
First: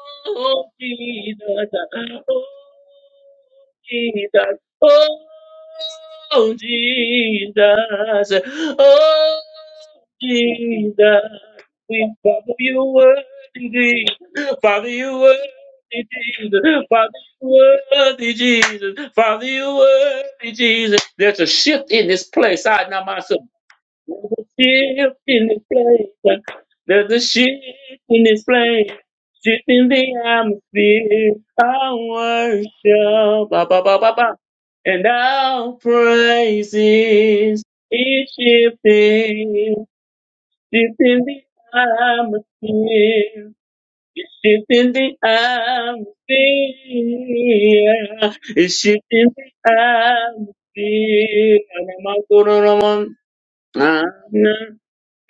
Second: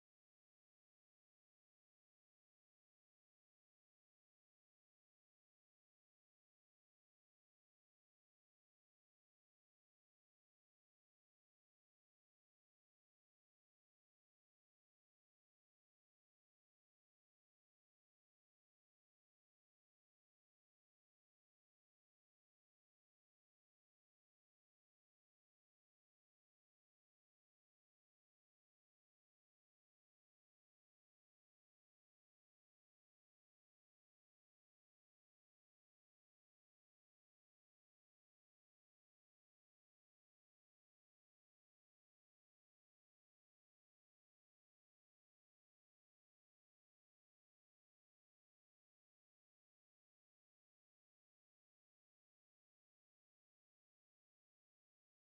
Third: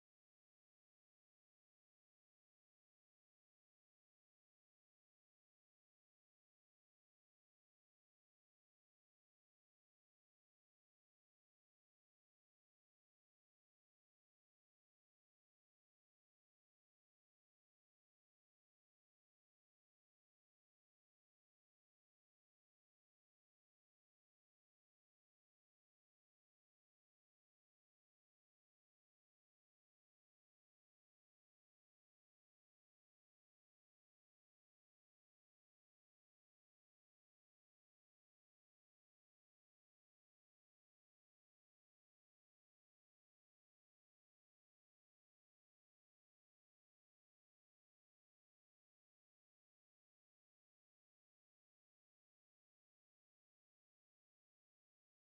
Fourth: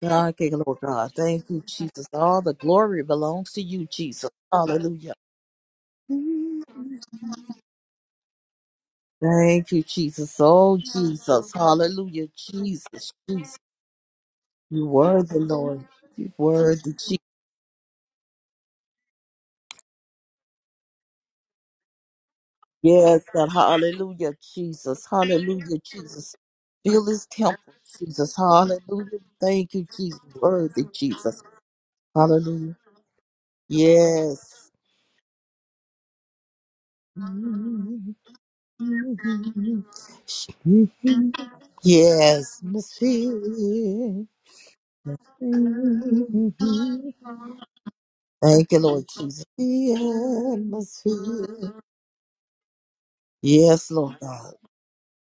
[SPEAKER 2] Thank you, Lord God. Thank you,
[SPEAKER 1] Jesus. ah.
[SPEAKER 2] Jesus.
[SPEAKER 1] Oh
[SPEAKER 2] All the glory belongs to you, Jesus.
[SPEAKER 1] Jesus.
[SPEAKER 2] Hallelujah.
[SPEAKER 1] Oh Jesus. Oh
[SPEAKER 2] Thank you, Jesus. Oh,
[SPEAKER 1] Jesus.
[SPEAKER 2] Jesus.
[SPEAKER 1] We
[SPEAKER 2] Hallelujah.
[SPEAKER 1] follow your
[SPEAKER 2] Jesus,
[SPEAKER 1] word
[SPEAKER 2] Jesus.
[SPEAKER 1] indeed.
[SPEAKER 2] You
[SPEAKER 1] Father, you
[SPEAKER 2] worthy, Lord.
[SPEAKER 1] worthy
[SPEAKER 2] You
[SPEAKER 1] Jesus. Father,
[SPEAKER 2] worthy,
[SPEAKER 1] you worthy Jesus. Father, you worthy Jesus. There's a shift in this place. I know
[SPEAKER 2] Yes,
[SPEAKER 1] myself.
[SPEAKER 2] God.
[SPEAKER 1] There's
[SPEAKER 2] Hallelujah,
[SPEAKER 1] a
[SPEAKER 2] Jesus.
[SPEAKER 1] shift in this
[SPEAKER 2] Hallelujah, Jesus.
[SPEAKER 1] place.
[SPEAKER 2] Fill
[SPEAKER 1] There's a
[SPEAKER 2] this
[SPEAKER 1] shift
[SPEAKER 2] temple,
[SPEAKER 1] in
[SPEAKER 2] Jesus.
[SPEAKER 1] this place.
[SPEAKER 2] Hallelujah.
[SPEAKER 1] Shift
[SPEAKER 2] Thank you,
[SPEAKER 1] in
[SPEAKER 2] Jesus.
[SPEAKER 1] the
[SPEAKER 2] Worthy,
[SPEAKER 1] atmosphere.
[SPEAKER 2] Jesus.
[SPEAKER 1] I
[SPEAKER 2] Hallelujah.
[SPEAKER 1] worship. Ba, ba, ba, ba, ba.
[SPEAKER 2] Yes.
[SPEAKER 1] And our praises is shifting. Shifting the
[SPEAKER 2] Yes.
[SPEAKER 1] atmosphere.
[SPEAKER 2] Atmosphere.
[SPEAKER 1] It's shifting the atmosphere.
[SPEAKER 2] Thank
[SPEAKER 1] It's
[SPEAKER 2] you, Lord
[SPEAKER 1] shifting
[SPEAKER 2] Jesus.
[SPEAKER 1] the
[SPEAKER 2] The atmosphere.
[SPEAKER 1] atmosphere. Namakoromon.
[SPEAKER 2] Yes,
[SPEAKER 1] Ah,
[SPEAKER 2] Lord God.
[SPEAKER 1] nah.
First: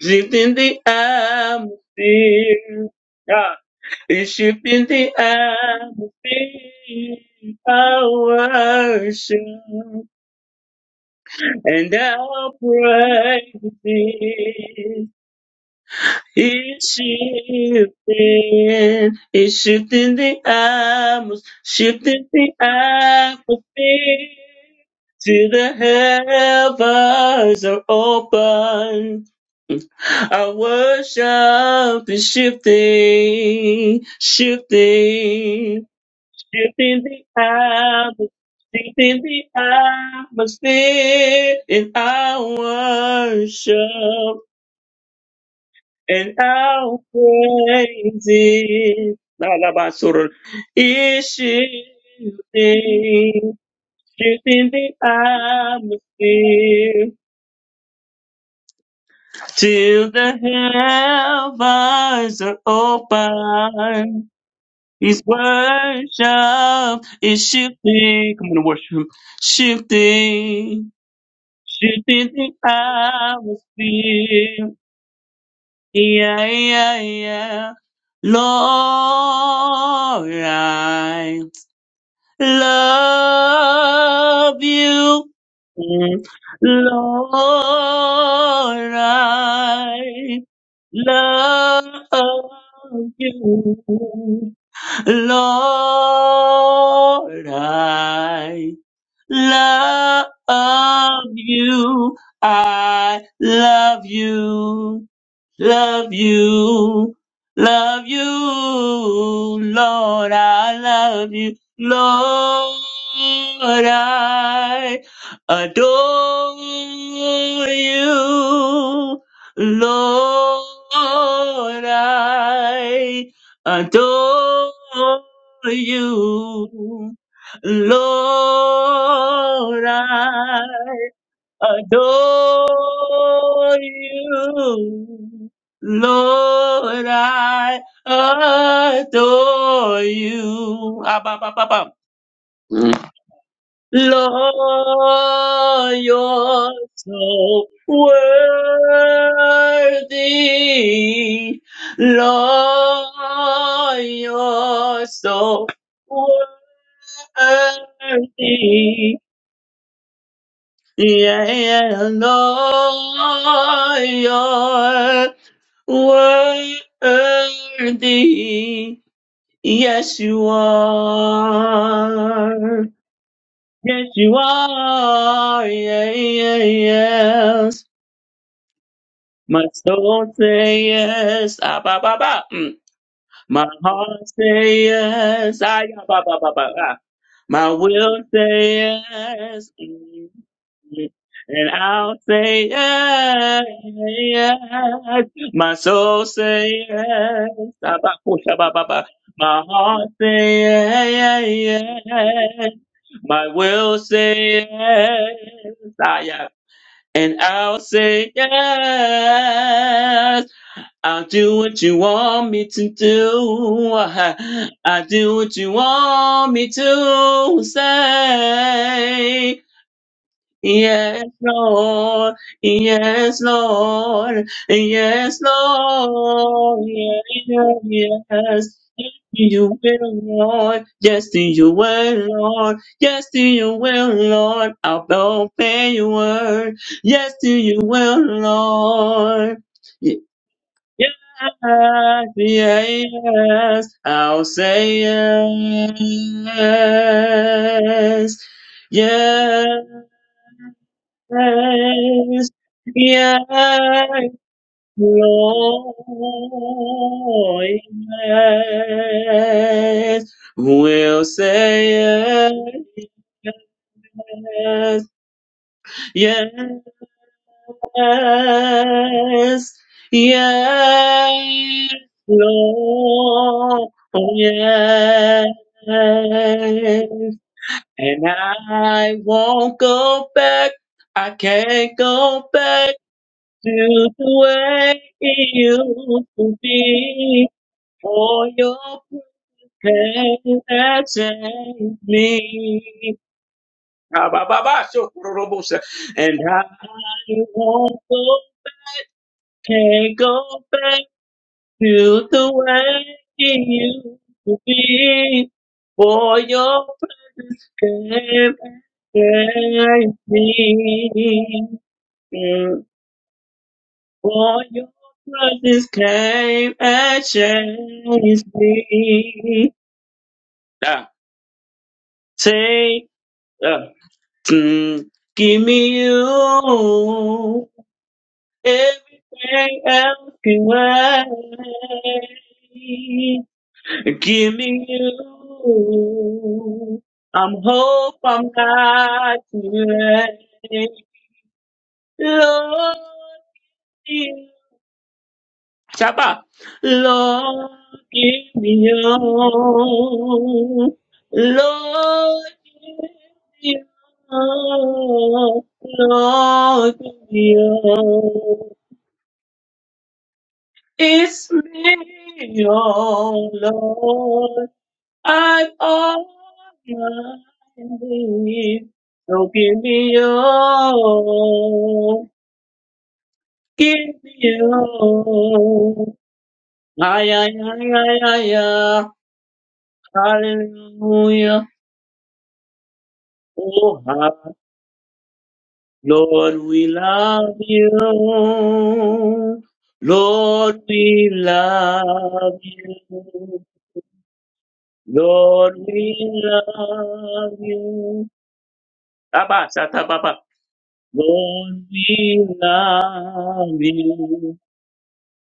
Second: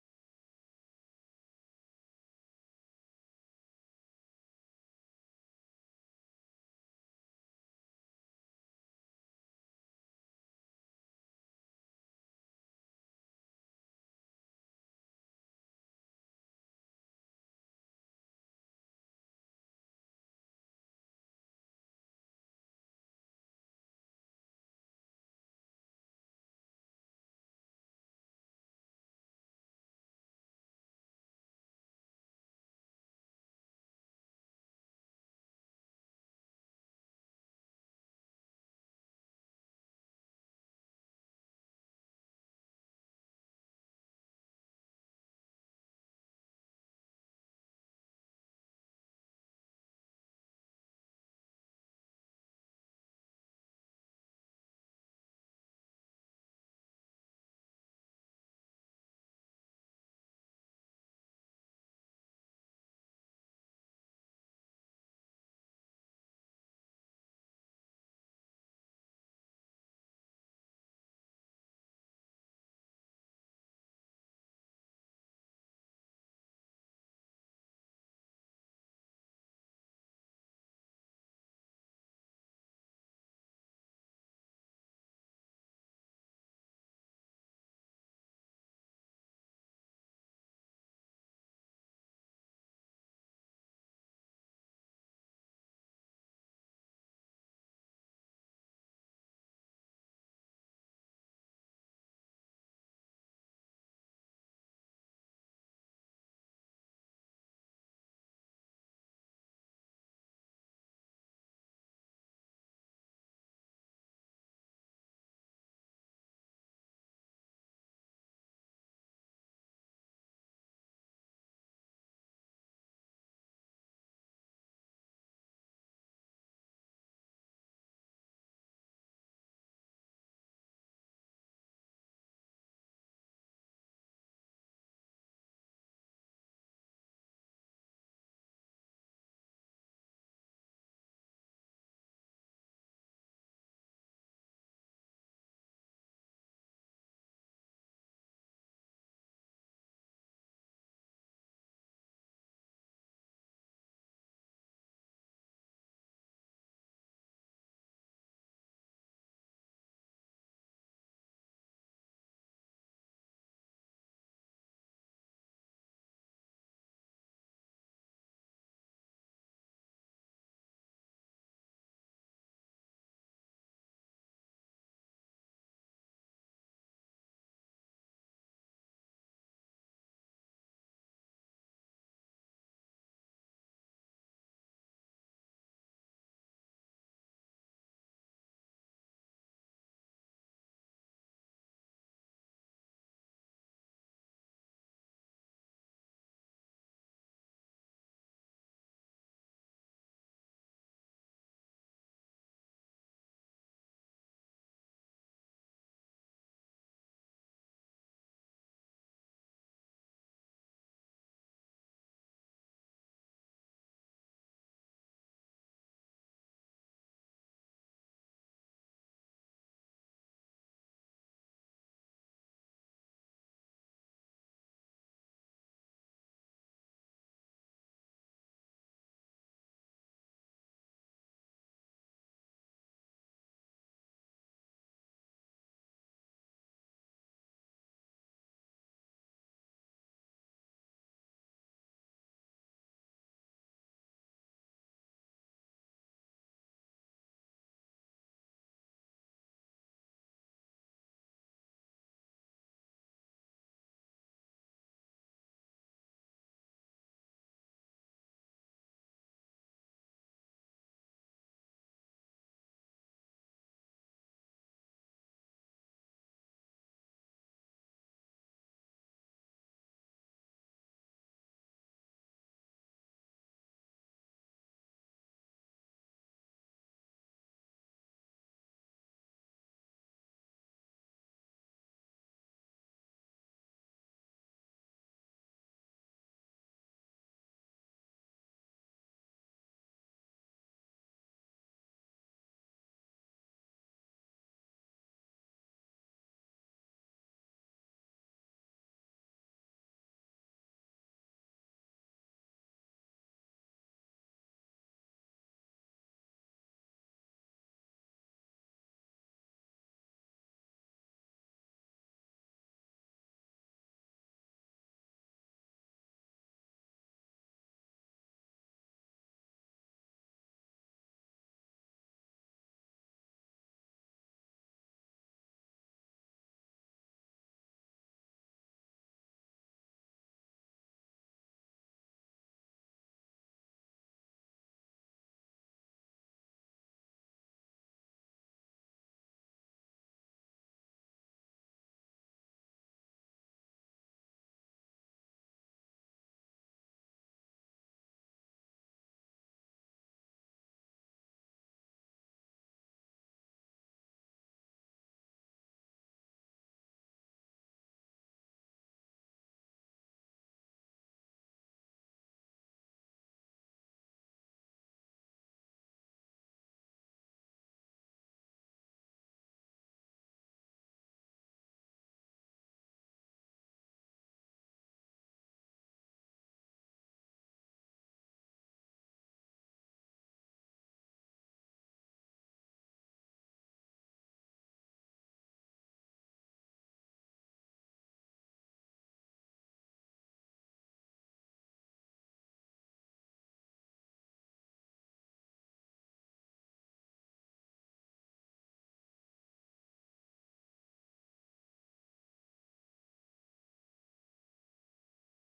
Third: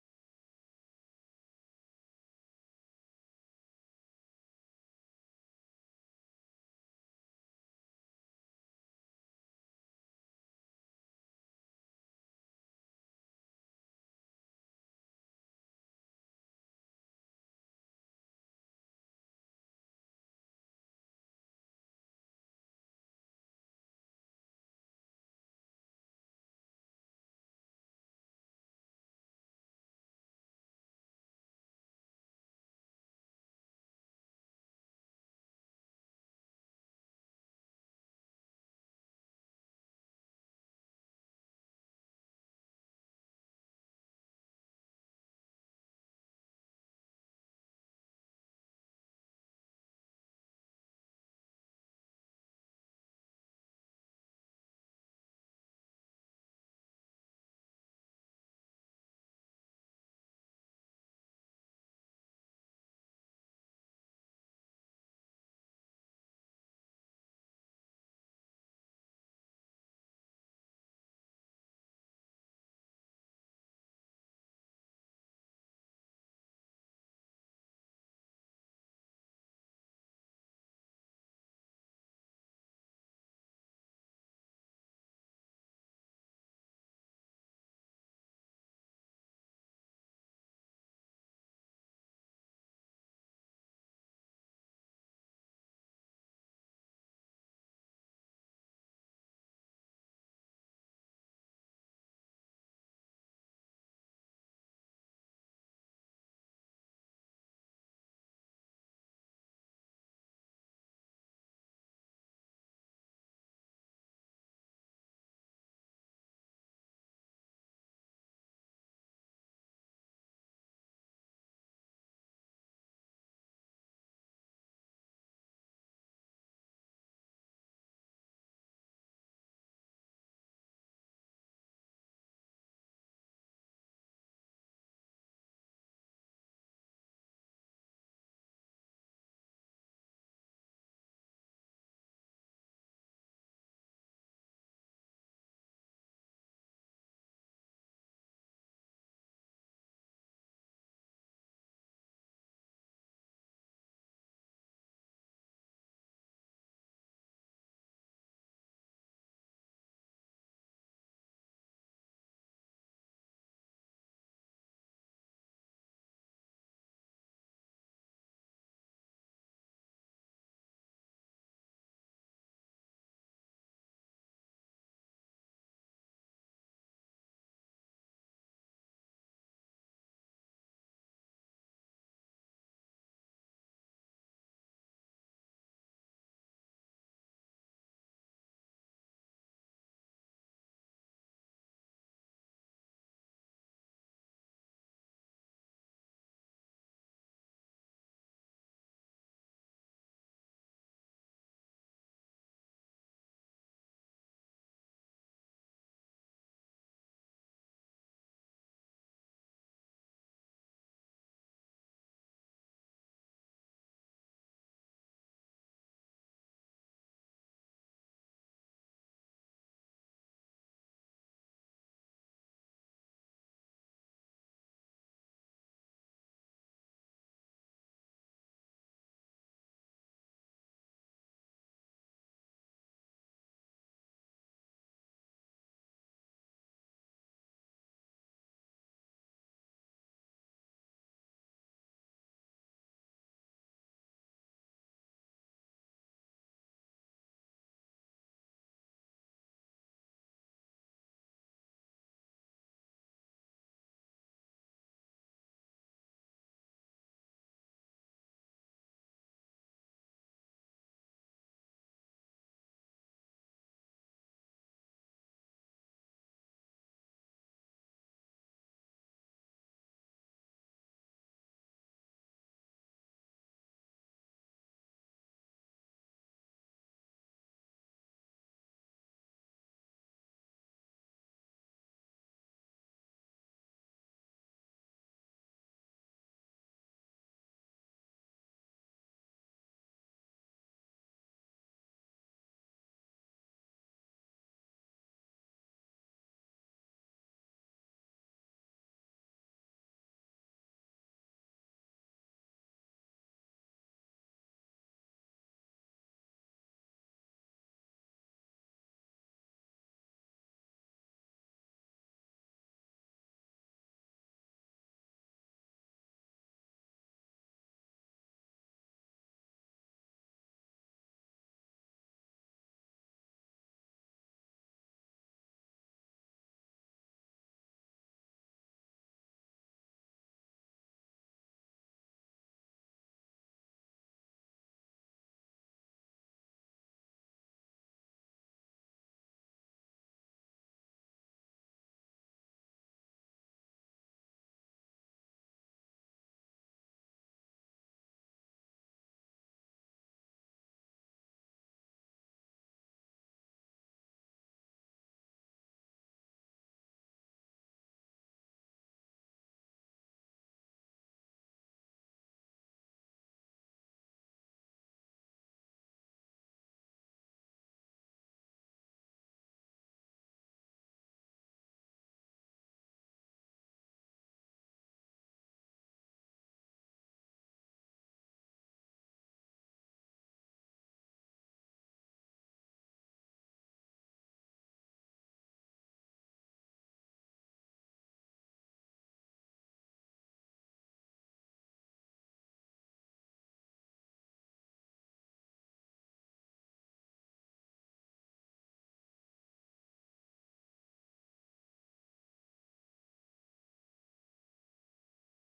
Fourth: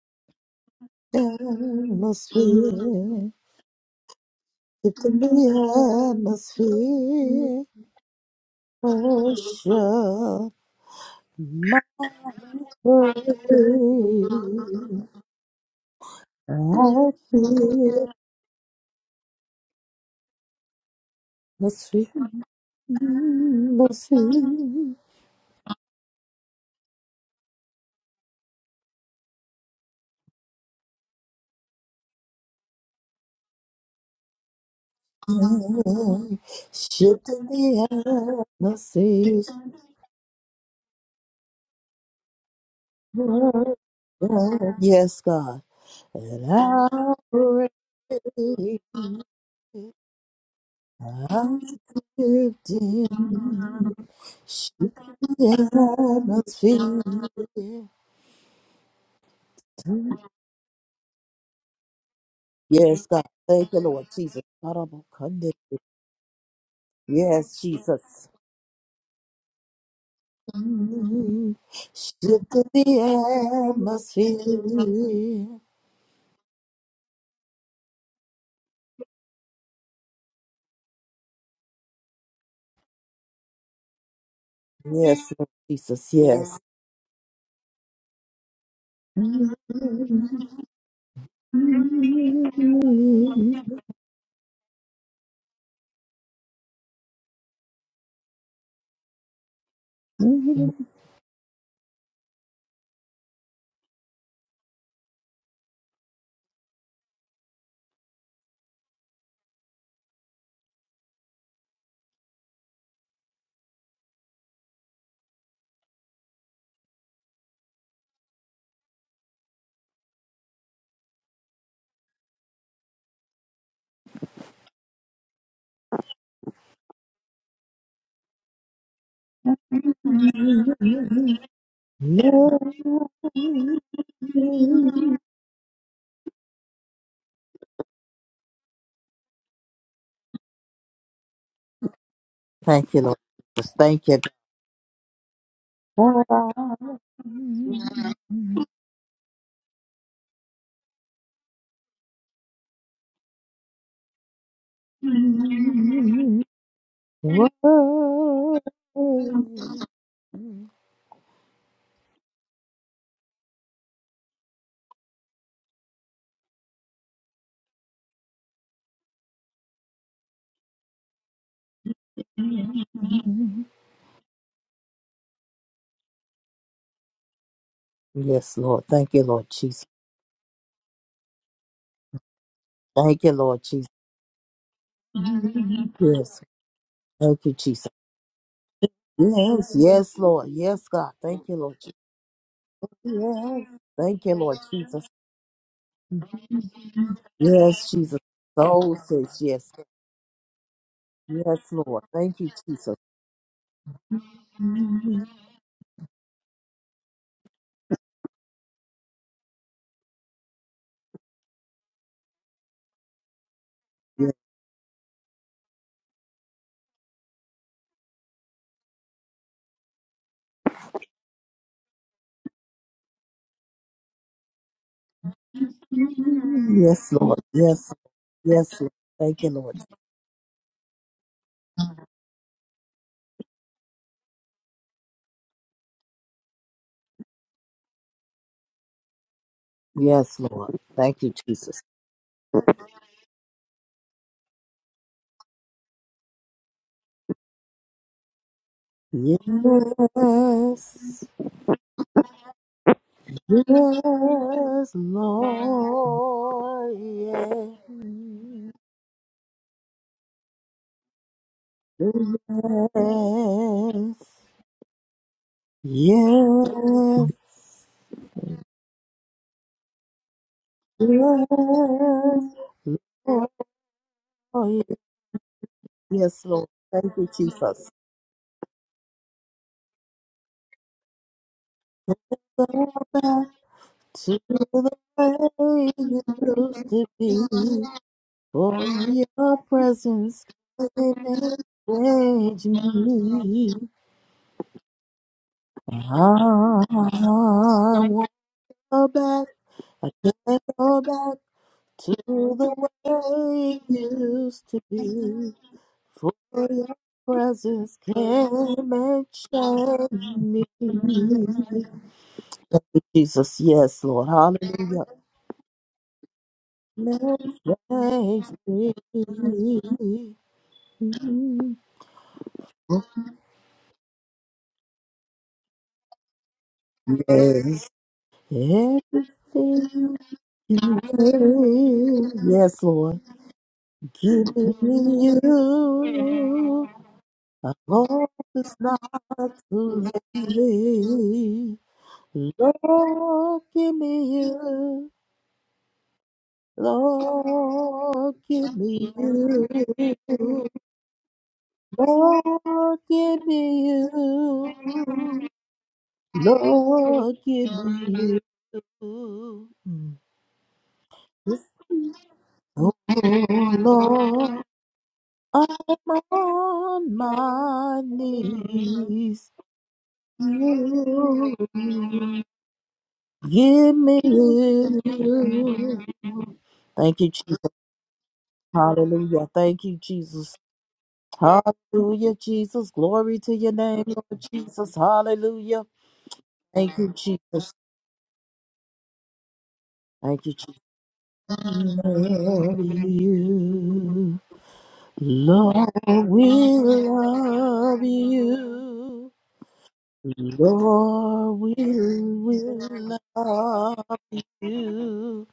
[SPEAKER 1] Shifting the
[SPEAKER 2] The
[SPEAKER 1] atmosphere.
[SPEAKER 2] atmosphere.
[SPEAKER 1] Ah, It's shifting
[SPEAKER 2] Get
[SPEAKER 1] the
[SPEAKER 2] the
[SPEAKER 1] atmosphere.
[SPEAKER 2] atmosphere.
[SPEAKER 1] I worship
[SPEAKER 2] Worship.
[SPEAKER 1] and I
[SPEAKER 2] I
[SPEAKER 1] praise
[SPEAKER 2] feel
[SPEAKER 1] thee. It's shifting, it's shifting the atmosphere,
[SPEAKER 2] the sweet
[SPEAKER 1] shifting the atmosphere. Till the heavens are open, our worship is shifting, shifting, shifting the
[SPEAKER 2] shifting the
[SPEAKER 1] atmosphere, shifting
[SPEAKER 2] atmosphere.
[SPEAKER 1] the atmosphere in our worship
[SPEAKER 2] Yes, God.
[SPEAKER 1] and
[SPEAKER 2] And
[SPEAKER 1] I'll
[SPEAKER 2] I pray
[SPEAKER 1] praise it. La la ba sur. Shifting,
[SPEAKER 2] shifting
[SPEAKER 1] shifting the
[SPEAKER 2] the
[SPEAKER 1] atmosphere
[SPEAKER 2] atmosphere.
[SPEAKER 1] till the heavens are
[SPEAKER 2] Yes, God. Thank you, Lord
[SPEAKER 1] open.
[SPEAKER 2] Jesus.
[SPEAKER 1] His worship is
[SPEAKER 2] Yes, Jesus.
[SPEAKER 1] shifting. Come on, worship. Shifting, shifting the
[SPEAKER 2] Shifting the
[SPEAKER 1] atmosphere
[SPEAKER 2] atmosphere.
[SPEAKER 1] Yeah, yeah, yeah. Lord, I love you.
[SPEAKER 2] Yes, Lord Jesus.
[SPEAKER 1] Mm.
[SPEAKER 2] Yes.
[SPEAKER 1] Lord, I love you. Lord, I love you. I love you. Love you, love you, Lord, I love you, Lord, I adore you, Lord, I adore you, Lord, I adore you. Lord, I adore you. Ah, bah, bah, bah, bah.
[SPEAKER 2] Thank you, Lord Jesus. Thank you.
[SPEAKER 1] Lord, you're so worthy. Lord, you're so worthy. Yeah, Lord, all your worthy. Yes, you are. Yes, you are. Yeah, yeah, yes.
[SPEAKER 2] Yes, Lord. Thank you, Lord
[SPEAKER 1] My
[SPEAKER 2] Jesus.
[SPEAKER 1] soul say yes. Ah, ba, ba, ba. Mm.
[SPEAKER 2] Thank you, Lord
[SPEAKER 1] My
[SPEAKER 2] Jesus.
[SPEAKER 1] heart say yes. Ah, yeah, ba,
[SPEAKER 2] Yes.
[SPEAKER 1] ba, ba, ba, ah.
[SPEAKER 2] Thank you,
[SPEAKER 1] My
[SPEAKER 2] Jesus.
[SPEAKER 1] will say yes.
[SPEAKER 2] Yes, yes,
[SPEAKER 1] Mm,
[SPEAKER 2] Lord. Yes,
[SPEAKER 1] mm.
[SPEAKER 2] God. Thank you,
[SPEAKER 1] And
[SPEAKER 2] Lord Jesus.
[SPEAKER 1] I'll say yes.
[SPEAKER 2] Yes. Thank you, Lord Jesus.
[SPEAKER 1] My soul say yes.
[SPEAKER 2] Yes,
[SPEAKER 1] Ah,
[SPEAKER 2] Jesus.
[SPEAKER 1] ba, oh, sha, ba, ba,
[SPEAKER 2] Soul
[SPEAKER 1] ba.
[SPEAKER 2] says
[SPEAKER 1] My
[SPEAKER 2] yes.
[SPEAKER 1] heart say
[SPEAKER 2] Yes,
[SPEAKER 1] yes.
[SPEAKER 2] Lord. Thank you,
[SPEAKER 1] yes.
[SPEAKER 2] Jesus.
[SPEAKER 1] My will say yes. Ah, yeah. And I'll say yes. I'll do what you want me to do.
[SPEAKER 2] Yes,
[SPEAKER 1] I'll do what you want me to say. Yes, Lord. Yes, Lord. Yes, Lord.
[SPEAKER 2] yes Lord.
[SPEAKER 1] Yes,
[SPEAKER 2] Yes,
[SPEAKER 1] yes.
[SPEAKER 2] yes, Lord.
[SPEAKER 1] Yes,
[SPEAKER 2] Thank you, Lord.
[SPEAKER 1] You will, Lord. Yes, you will, Lord. Yes, you will, Lord. I'll obey your word. Yes, you will, Lord.
[SPEAKER 2] Yes, Lord. Thank you, Jesus.
[SPEAKER 1] Yes, yes, I'll say yes.
[SPEAKER 2] Yes,
[SPEAKER 1] Yes, yes,
[SPEAKER 2] yes, Lord.
[SPEAKER 1] Lord,
[SPEAKER 2] Yes,
[SPEAKER 1] yes. We'll say
[SPEAKER 2] yes,
[SPEAKER 1] yes,
[SPEAKER 2] yes, Lord.
[SPEAKER 1] yes, yes. Yes, yes, Lord, oh yes.
[SPEAKER 2] Yes, Lord. Thank you, Jesus.
[SPEAKER 1] And I won't go back. I can't go back to the
[SPEAKER 2] To the
[SPEAKER 1] way
[SPEAKER 2] way
[SPEAKER 1] it
[SPEAKER 2] praise
[SPEAKER 1] used to
[SPEAKER 2] used to be
[SPEAKER 1] be. For
[SPEAKER 2] for
[SPEAKER 1] your
[SPEAKER 2] your presence
[SPEAKER 1] protection
[SPEAKER 2] can
[SPEAKER 1] that saved
[SPEAKER 2] engage
[SPEAKER 1] me.
[SPEAKER 2] me.
[SPEAKER 1] And I
[SPEAKER 2] I
[SPEAKER 1] won't
[SPEAKER 2] want to
[SPEAKER 1] go,
[SPEAKER 2] go back, I
[SPEAKER 1] can't
[SPEAKER 2] can't
[SPEAKER 1] go back.
[SPEAKER 2] go back to
[SPEAKER 1] to the
[SPEAKER 2] the
[SPEAKER 1] way you
[SPEAKER 2] way it
[SPEAKER 1] used to
[SPEAKER 2] used to
[SPEAKER 1] be
[SPEAKER 2] be. For
[SPEAKER 1] for your
[SPEAKER 2] your presence
[SPEAKER 1] forgiveness
[SPEAKER 2] came and
[SPEAKER 1] came
[SPEAKER 2] changed me. Thank you, Jesus, yes, Lord,
[SPEAKER 1] for your
[SPEAKER 2] hallelujah.
[SPEAKER 1] presence came and changed
[SPEAKER 2] Change
[SPEAKER 1] me.
[SPEAKER 2] me.
[SPEAKER 1] Ah,
[SPEAKER 2] Yes.
[SPEAKER 1] take, ah, mm, give me you.
[SPEAKER 2] Everything
[SPEAKER 1] Everything else can
[SPEAKER 2] you do. Yes, Lord.
[SPEAKER 1] wait. Give
[SPEAKER 2] Giving
[SPEAKER 1] me
[SPEAKER 2] you.
[SPEAKER 1] you. I'm
[SPEAKER 2] I
[SPEAKER 1] hope
[SPEAKER 2] hope
[SPEAKER 1] I'm
[SPEAKER 2] it's not
[SPEAKER 1] not
[SPEAKER 2] too
[SPEAKER 1] late.
[SPEAKER 2] late.
[SPEAKER 1] Lord,
[SPEAKER 2] Lord, give me
[SPEAKER 1] give-
[SPEAKER 2] you.
[SPEAKER 1] Shabba. Lord,
[SPEAKER 2] Lord,
[SPEAKER 1] give me
[SPEAKER 2] give me you.
[SPEAKER 1] you. Lord,
[SPEAKER 2] Lord, give
[SPEAKER 1] give me you.
[SPEAKER 2] me you.
[SPEAKER 1] Lord, give
[SPEAKER 2] Lord,
[SPEAKER 1] me
[SPEAKER 2] give me you.
[SPEAKER 1] you.
[SPEAKER 2] Mm.
[SPEAKER 1] It's me,
[SPEAKER 2] Oh,
[SPEAKER 1] oh
[SPEAKER 2] Lord.
[SPEAKER 1] Lord.
[SPEAKER 2] I'm
[SPEAKER 1] I'm all I
[SPEAKER 2] on my
[SPEAKER 1] need. So
[SPEAKER 2] knees.
[SPEAKER 1] give me your
[SPEAKER 2] You
[SPEAKER 1] all. Give
[SPEAKER 2] give me
[SPEAKER 1] me your
[SPEAKER 2] you.
[SPEAKER 1] all.
[SPEAKER 2] Thank you,
[SPEAKER 1] Ay,
[SPEAKER 2] Jesus.
[SPEAKER 1] ay, ay, ay, ay, ay.
[SPEAKER 2] Hallelujah. Thank you, Jesus.
[SPEAKER 1] Hallelujah.
[SPEAKER 2] Hallelujah, Jesus. Glory to your name,
[SPEAKER 1] Oh,
[SPEAKER 2] Lord
[SPEAKER 1] ha-
[SPEAKER 2] Jesus. Hallelujah.
[SPEAKER 1] Lord, we
[SPEAKER 2] Thank you,
[SPEAKER 1] love
[SPEAKER 2] Jesus.
[SPEAKER 1] you.
[SPEAKER 2] Thank you,
[SPEAKER 1] Lord,
[SPEAKER 2] Jesus.
[SPEAKER 1] we love
[SPEAKER 2] Love
[SPEAKER 1] you.
[SPEAKER 2] you.
[SPEAKER 1] Lord,
[SPEAKER 2] Lord,
[SPEAKER 1] we
[SPEAKER 2] we
[SPEAKER 1] love
[SPEAKER 2] love
[SPEAKER 1] you.
[SPEAKER 2] you.
[SPEAKER 1] Abba,
[SPEAKER 2] Lord, we
[SPEAKER 1] Lord, we
[SPEAKER 2] will
[SPEAKER 1] love
[SPEAKER 2] love
[SPEAKER 1] you.
[SPEAKER 2] you.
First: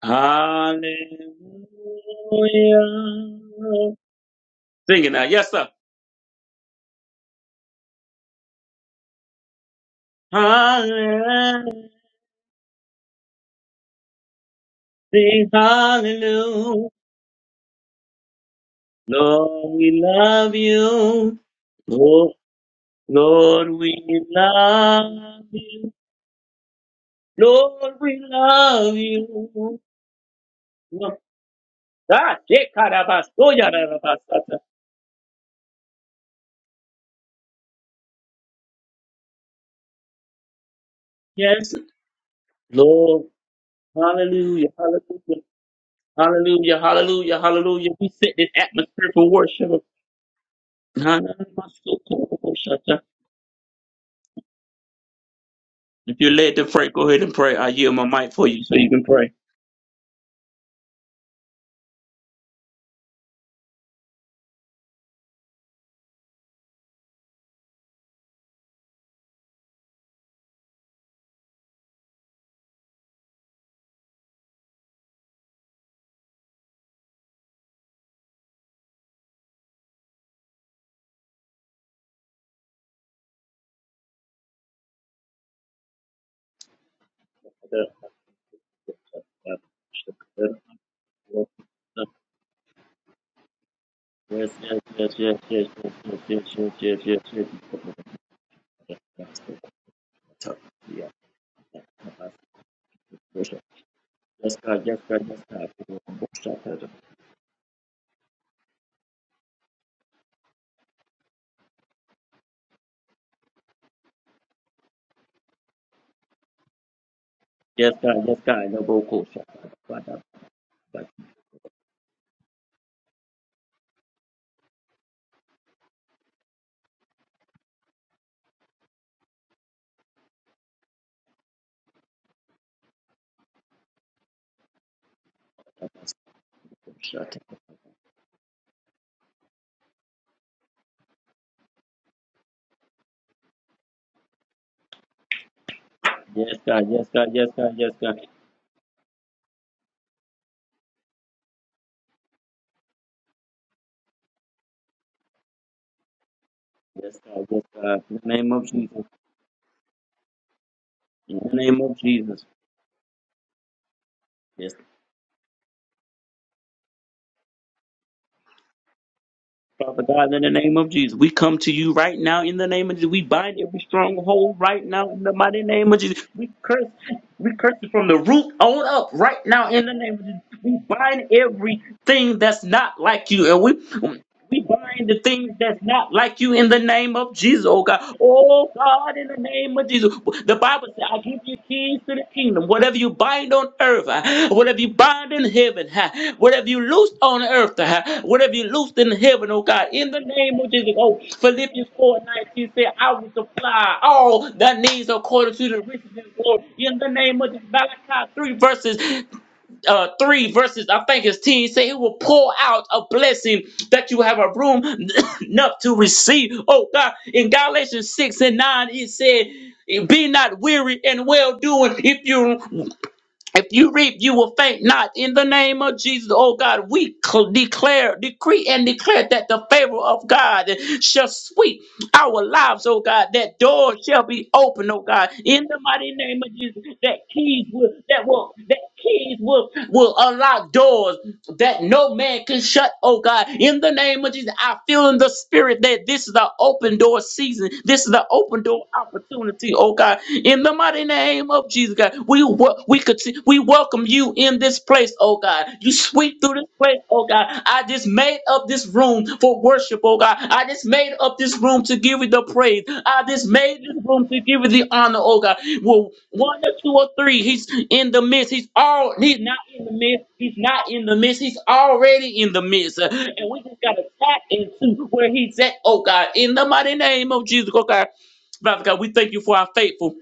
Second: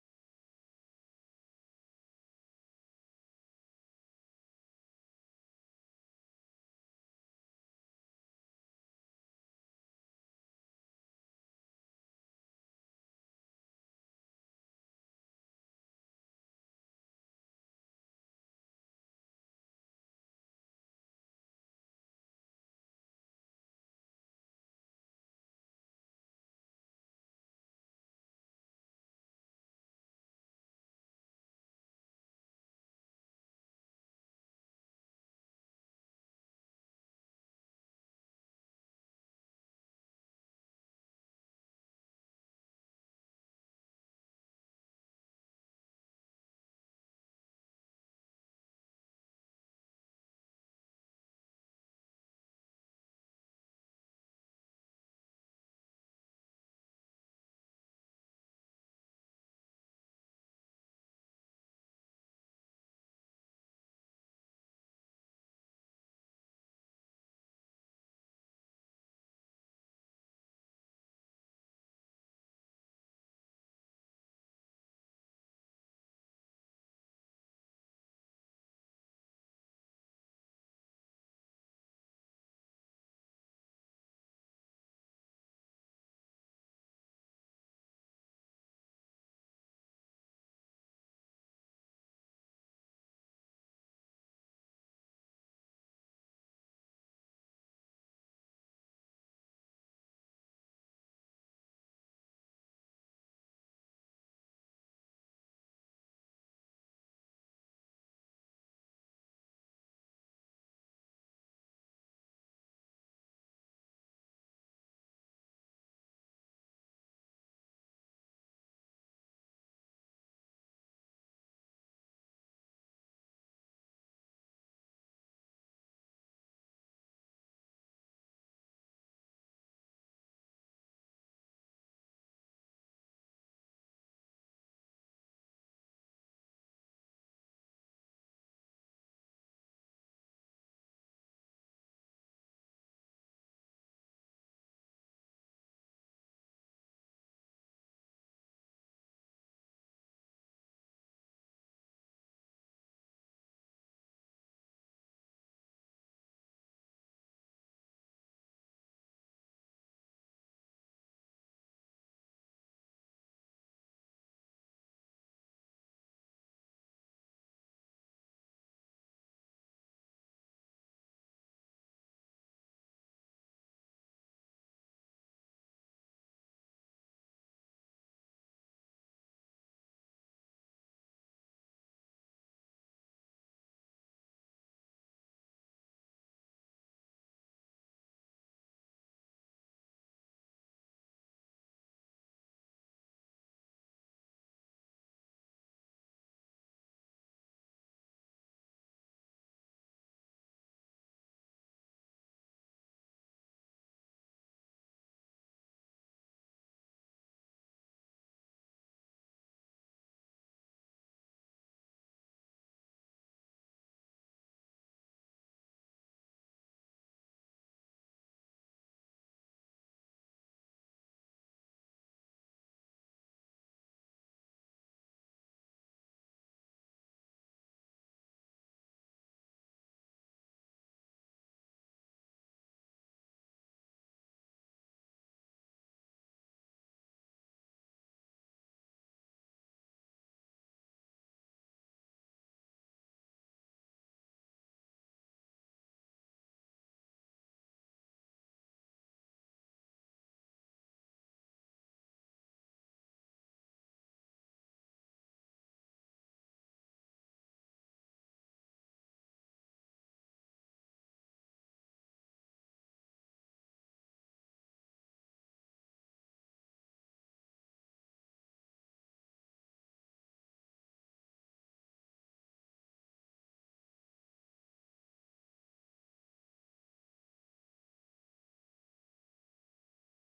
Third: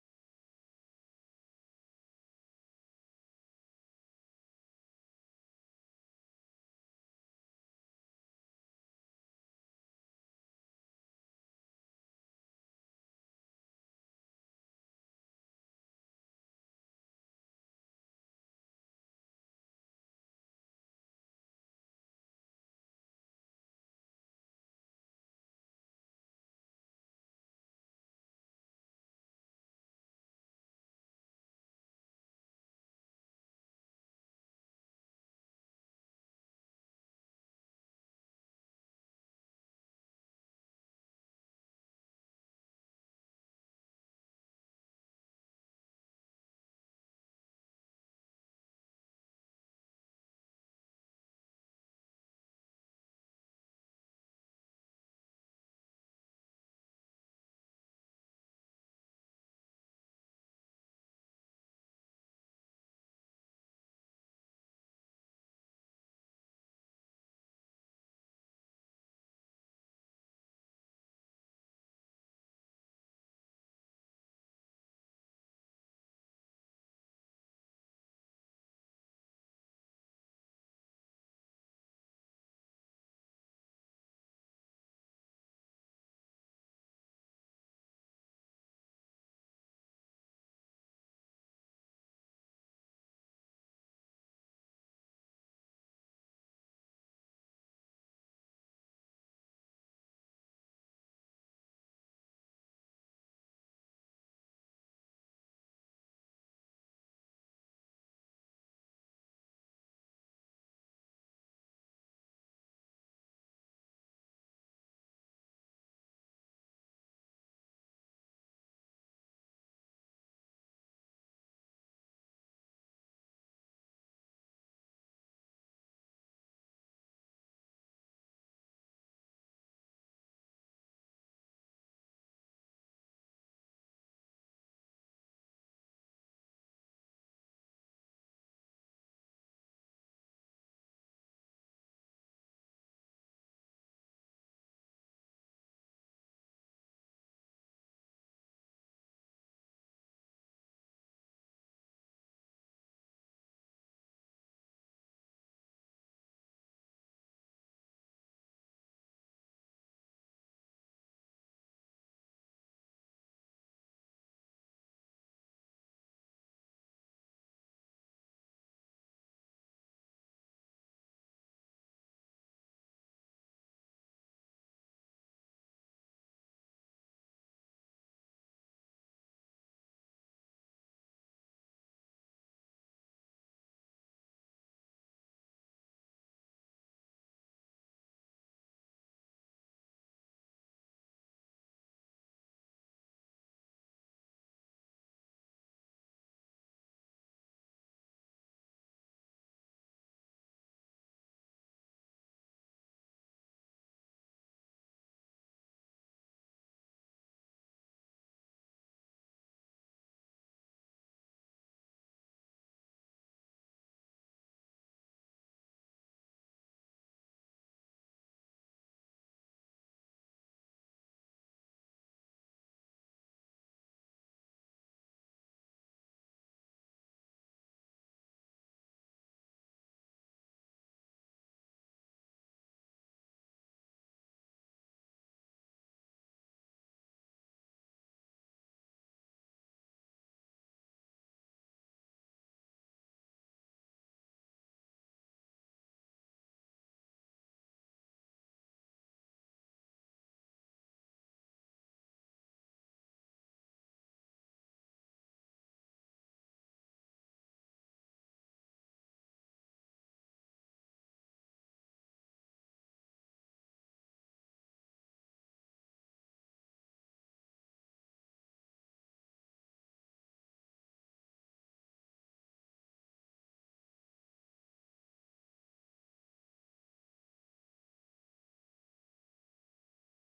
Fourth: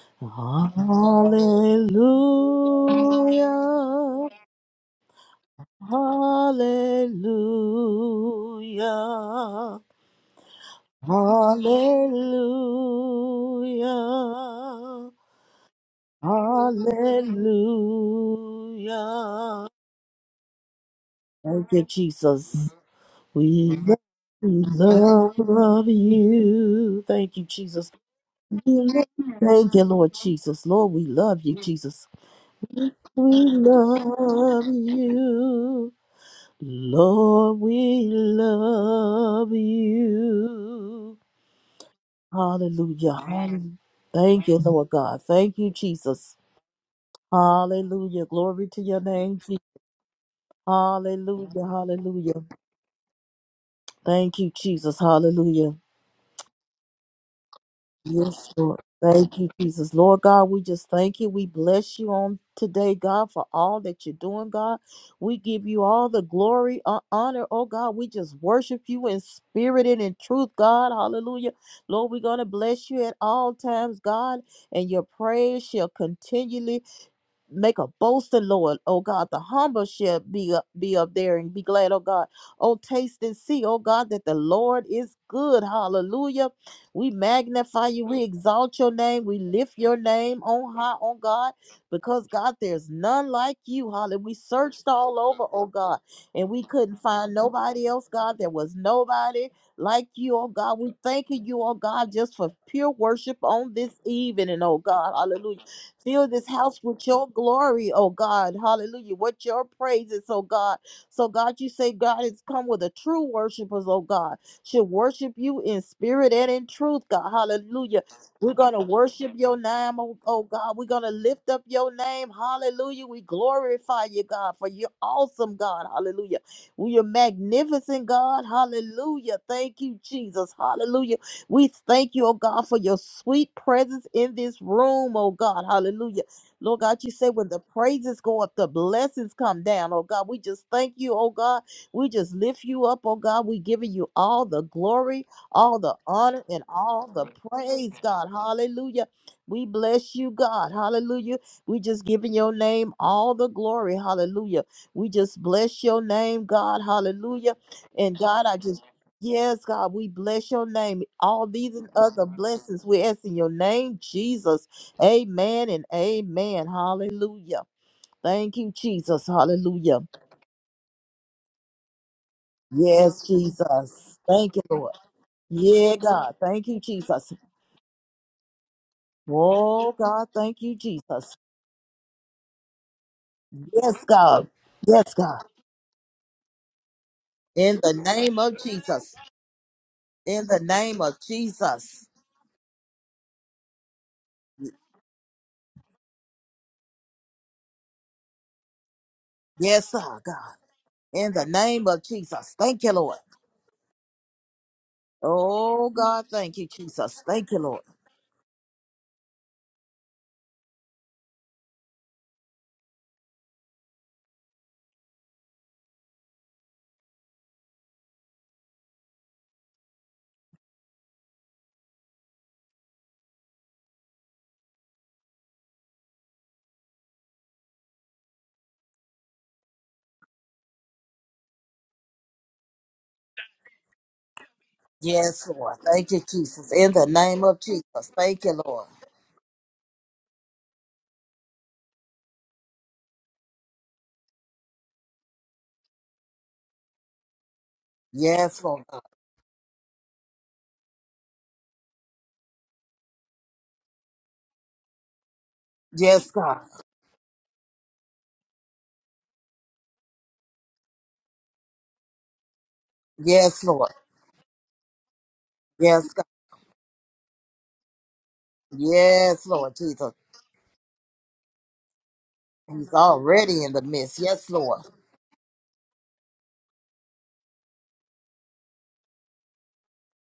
[SPEAKER 1] Hallelujah.
[SPEAKER 2] Hallelujah,
[SPEAKER 1] Sing it now. Yes, sir.
[SPEAKER 2] hallelujah,
[SPEAKER 1] Hallelujah.
[SPEAKER 2] hallelujah,
[SPEAKER 1] Sing hallelujah.
[SPEAKER 2] hallelujah.
[SPEAKER 1] Lord, we love you.
[SPEAKER 2] Thank you,
[SPEAKER 1] Lord,
[SPEAKER 2] Jesus.
[SPEAKER 1] Lord,
[SPEAKER 2] We
[SPEAKER 1] we
[SPEAKER 2] love we
[SPEAKER 1] love
[SPEAKER 2] love
[SPEAKER 1] you.
[SPEAKER 2] you. Thank you, Jesus.
[SPEAKER 1] Lord, we love
[SPEAKER 2] Thank
[SPEAKER 1] you.
[SPEAKER 2] you, Lord Jesus. Lord, we
[SPEAKER 1] Lord,
[SPEAKER 2] love you, Jesus.
[SPEAKER 1] Ah,
[SPEAKER 2] We
[SPEAKER 1] shekarabasoyarabasata.
[SPEAKER 2] love you. Lord, we love you.
[SPEAKER 1] Yes,
[SPEAKER 2] Hallelujah.
[SPEAKER 1] Lord,
[SPEAKER 2] Hallelujah. Thank you,
[SPEAKER 1] hallelujah,
[SPEAKER 2] Lord God.
[SPEAKER 1] hallelujah.
[SPEAKER 2] Thank you, Jesus.
[SPEAKER 1] Hallelujah, hallelujah, hallelujah. We
[SPEAKER 2] Hallelujah.
[SPEAKER 1] set this
[SPEAKER 2] Glory to your
[SPEAKER 1] atmosphere for
[SPEAKER 2] name. Jesus.
[SPEAKER 1] worship.
[SPEAKER 2] Hallelujah. Hallelujah. Thank you, Jesus. Hallelujah.
[SPEAKER 1] If you're led to pray, go ahead and pray. I yield my mic for
[SPEAKER 2] Yes,
[SPEAKER 1] you so
[SPEAKER 2] Lord.
[SPEAKER 1] you can pray.
[SPEAKER 2] Thank you, Jesus. Lord God, we just thank you. We bless you on today, God, for all that you're doing, God. We give you all the glory, uh, honor, oh God. We just worship you in spirit and in truth, God. Hallelujah. Lord, we're going to bless you at all times, God, and your praise shall continually make a boast in Lord. Oh God, the humble shall be up, be up there and be glad, oh God. Oh, taste and see, oh God, that the Lord is good. Hallelujah. We magnify you, we exalt your name, we lift your name on high, oh God, because God, there's none like you. Hallelujah. We
[SPEAKER 1] Yes, yes,
[SPEAKER 2] searched
[SPEAKER 1] yes,
[SPEAKER 2] all
[SPEAKER 1] yes,
[SPEAKER 2] over, oh
[SPEAKER 1] yes, yes,
[SPEAKER 2] God,
[SPEAKER 1] yes,
[SPEAKER 2] and
[SPEAKER 1] yes,
[SPEAKER 2] we couldn't
[SPEAKER 1] yes, yes, yes,
[SPEAKER 2] find nobody else, God. There was
[SPEAKER 1] yes.
[SPEAKER 2] nobody like you, oh God. We
[SPEAKER 1] Yeah.
[SPEAKER 2] thanking you, oh God, just for pure worship on this
[SPEAKER 1] Yes,
[SPEAKER 2] evening, oh
[SPEAKER 1] God, yes,
[SPEAKER 2] God.
[SPEAKER 1] God, yes,
[SPEAKER 2] Hallelujah.
[SPEAKER 1] God.
[SPEAKER 2] Fill this house with your glory, oh God. Hallelujah. What your praises, oh God. So, God, you say God has come with a true worshipers, oh God. Should worship you in spirit and in truth, God.
[SPEAKER 1] Yes,
[SPEAKER 2] Hallelujah.
[SPEAKER 1] God, yes,
[SPEAKER 2] We're
[SPEAKER 1] God.
[SPEAKER 2] going to
[SPEAKER 1] No vocal
[SPEAKER 2] worship
[SPEAKER 1] shut.
[SPEAKER 2] your name, oh, oh God. We're going to lift up your name. Hallelujah. We glorify you, God, for you're awesome, God. Hallelujah. We are magnificent, God. Hallelujah. Thank you, Jesus. Hallelujah. We thank you, oh God, for your sweet presence in this room, oh God. Hallelujah. Lord God, you say when the praises go up, the blessings come down, oh God. We just thank you, oh God. We just lift you up, oh God. We giving you all the glory, all the honor,
[SPEAKER 1] Yes,
[SPEAKER 2] and
[SPEAKER 1] God, yes,
[SPEAKER 2] all the
[SPEAKER 1] God, yes, God, yes,
[SPEAKER 2] praise,
[SPEAKER 1] God.
[SPEAKER 2] God. Hallelujah. We bless you, God. Hallelujah. We just giving your name all the glory. Hallelujah. We just bless your name, God.
[SPEAKER 1] Yes, God.
[SPEAKER 2] Hallelujah.
[SPEAKER 1] Yes, God.
[SPEAKER 2] And
[SPEAKER 1] In the
[SPEAKER 2] God,
[SPEAKER 1] name
[SPEAKER 2] I
[SPEAKER 1] of
[SPEAKER 2] just
[SPEAKER 1] Jesus.
[SPEAKER 2] Yes, God, we bless your name.
[SPEAKER 1] In
[SPEAKER 2] All
[SPEAKER 1] the
[SPEAKER 2] these
[SPEAKER 1] name
[SPEAKER 2] and
[SPEAKER 1] of
[SPEAKER 2] other
[SPEAKER 1] Jesus.
[SPEAKER 2] blessings we ask in your name, Jesus.
[SPEAKER 1] Yes.
[SPEAKER 2] Amen and amen. Hallelujah. Thank you, Jesus. Hallelujah.
[SPEAKER 1] Father God, in the name of Jesus, we come to you right now in the name of Jesus. We
[SPEAKER 2] Yes,
[SPEAKER 1] bind every
[SPEAKER 2] Jesus. Thank
[SPEAKER 1] stronghold
[SPEAKER 2] you,
[SPEAKER 1] right
[SPEAKER 2] Lord.
[SPEAKER 1] now in the mighty name
[SPEAKER 2] Yeah,
[SPEAKER 1] of Jesus.
[SPEAKER 2] God.
[SPEAKER 1] We
[SPEAKER 2] Thank you,
[SPEAKER 1] curse,
[SPEAKER 2] Jesus.
[SPEAKER 1] we curse it from the root on up right now in
[SPEAKER 2] Oh,
[SPEAKER 1] the name of
[SPEAKER 2] God.
[SPEAKER 1] Jesus.
[SPEAKER 2] Thank you,
[SPEAKER 1] We bind
[SPEAKER 2] Jesus.
[SPEAKER 1] everything that's not like you. And
[SPEAKER 2] Yes,
[SPEAKER 1] we
[SPEAKER 2] God.
[SPEAKER 1] We bind
[SPEAKER 2] Yes,
[SPEAKER 1] the
[SPEAKER 2] God.
[SPEAKER 1] things that's not like you in the name of Jesus,
[SPEAKER 2] In
[SPEAKER 1] oh
[SPEAKER 2] the
[SPEAKER 1] God.
[SPEAKER 2] name of
[SPEAKER 1] Oh
[SPEAKER 2] Jesus.
[SPEAKER 1] God, in the name of Jesus.
[SPEAKER 2] In
[SPEAKER 1] The
[SPEAKER 2] the
[SPEAKER 1] Bible
[SPEAKER 2] name
[SPEAKER 1] says,
[SPEAKER 2] of
[SPEAKER 1] I give you keys
[SPEAKER 2] Jesus.
[SPEAKER 1] to the kingdom. Whatever you bind on earth, uh, whatever you bind in heaven, uh, whatever you loose on earth, uh, whatever you loose in heaven, oh God,
[SPEAKER 2] Yes,
[SPEAKER 1] in the
[SPEAKER 2] sir, God.
[SPEAKER 1] name of Jesus. Oh,
[SPEAKER 2] In the name
[SPEAKER 1] Philippians
[SPEAKER 2] of
[SPEAKER 1] 4
[SPEAKER 2] Jesus.
[SPEAKER 1] 19
[SPEAKER 2] Thank
[SPEAKER 1] said,
[SPEAKER 2] you,
[SPEAKER 1] I
[SPEAKER 2] Lord.
[SPEAKER 1] will supply all that needs according to the
[SPEAKER 2] Oh,
[SPEAKER 1] riches
[SPEAKER 2] God.
[SPEAKER 1] and
[SPEAKER 2] Thank
[SPEAKER 1] glory.
[SPEAKER 2] you,
[SPEAKER 1] In the
[SPEAKER 2] Jesus.
[SPEAKER 1] name
[SPEAKER 2] Thank
[SPEAKER 1] of
[SPEAKER 2] you,
[SPEAKER 1] Jesus.
[SPEAKER 2] Lord.
[SPEAKER 1] Malachi 3 verses uh, 3 verses, I think it's 10, say it will pour out a blessing that you have a room enough to receive. Oh God, in Galatians 6 and 9, it said, be not weary and well doing. If you if you reap, you will faint not. In the name of Jesus, oh God, we cl- declare, decree, and declare that the favor of God shall sweep our lives, oh God. That door shall be open, oh God.
[SPEAKER 2] Yes,
[SPEAKER 1] In
[SPEAKER 2] Lord.
[SPEAKER 1] the
[SPEAKER 2] Thank
[SPEAKER 1] mighty
[SPEAKER 2] you,
[SPEAKER 1] name of
[SPEAKER 2] Jesus.
[SPEAKER 1] Jesus,
[SPEAKER 2] In the
[SPEAKER 1] that
[SPEAKER 2] name of
[SPEAKER 1] keys will
[SPEAKER 2] Jesus.
[SPEAKER 1] that
[SPEAKER 2] Thank
[SPEAKER 1] will
[SPEAKER 2] you,
[SPEAKER 1] that
[SPEAKER 2] Lord.
[SPEAKER 1] that keys will, will unlock doors that no man can shut, oh God. In the name of Jesus, I feel in the spirit that this is the open door season. This is the open
[SPEAKER 2] Yes, Lord
[SPEAKER 1] door
[SPEAKER 2] God.
[SPEAKER 1] opportunity, oh God. In the mighty name of Jesus, God, we wel- we could we welcome you in this place, oh God. You
[SPEAKER 2] Yes,
[SPEAKER 1] sweep through
[SPEAKER 2] God.
[SPEAKER 1] this place, oh God. I just made up this room for worship, oh God. I just made up this room to give you the praise. I just
[SPEAKER 2] Yes,
[SPEAKER 1] made
[SPEAKER 2] Lord.
[SPEAKER 1] this room to give you the honor, oh God. Well,
[SPEAKER 2] Yes, God.
[SPEAKER 1] one or two or three, he's in the midst. He's all he's
[SPEAKER 2] Yes,
[SPEAKER 1] not
[SPEAKER 2] Lord
[SPEAKER 1] in the
[SPEAKER 2] Jesus.
[SPEAKER 1] midst. He's not in the midst. He's already in the
[SPEAKER 2] He's
[SPEAKER 1] midst. Uh, And we
[SPEAKER 2] already in
[SPEAKER 1] just
[SPEAKER 2] the
[SPEAKER 1] gotta
[SPEAKER 2] midst.
[SPEAKER 1] tap
[SPEAKER 2] Yes, Lord.
[SPEAKER 1] into where he's at, oh God. In the mighty name of Jesus, oh God. Father God, we thank you for our faithful.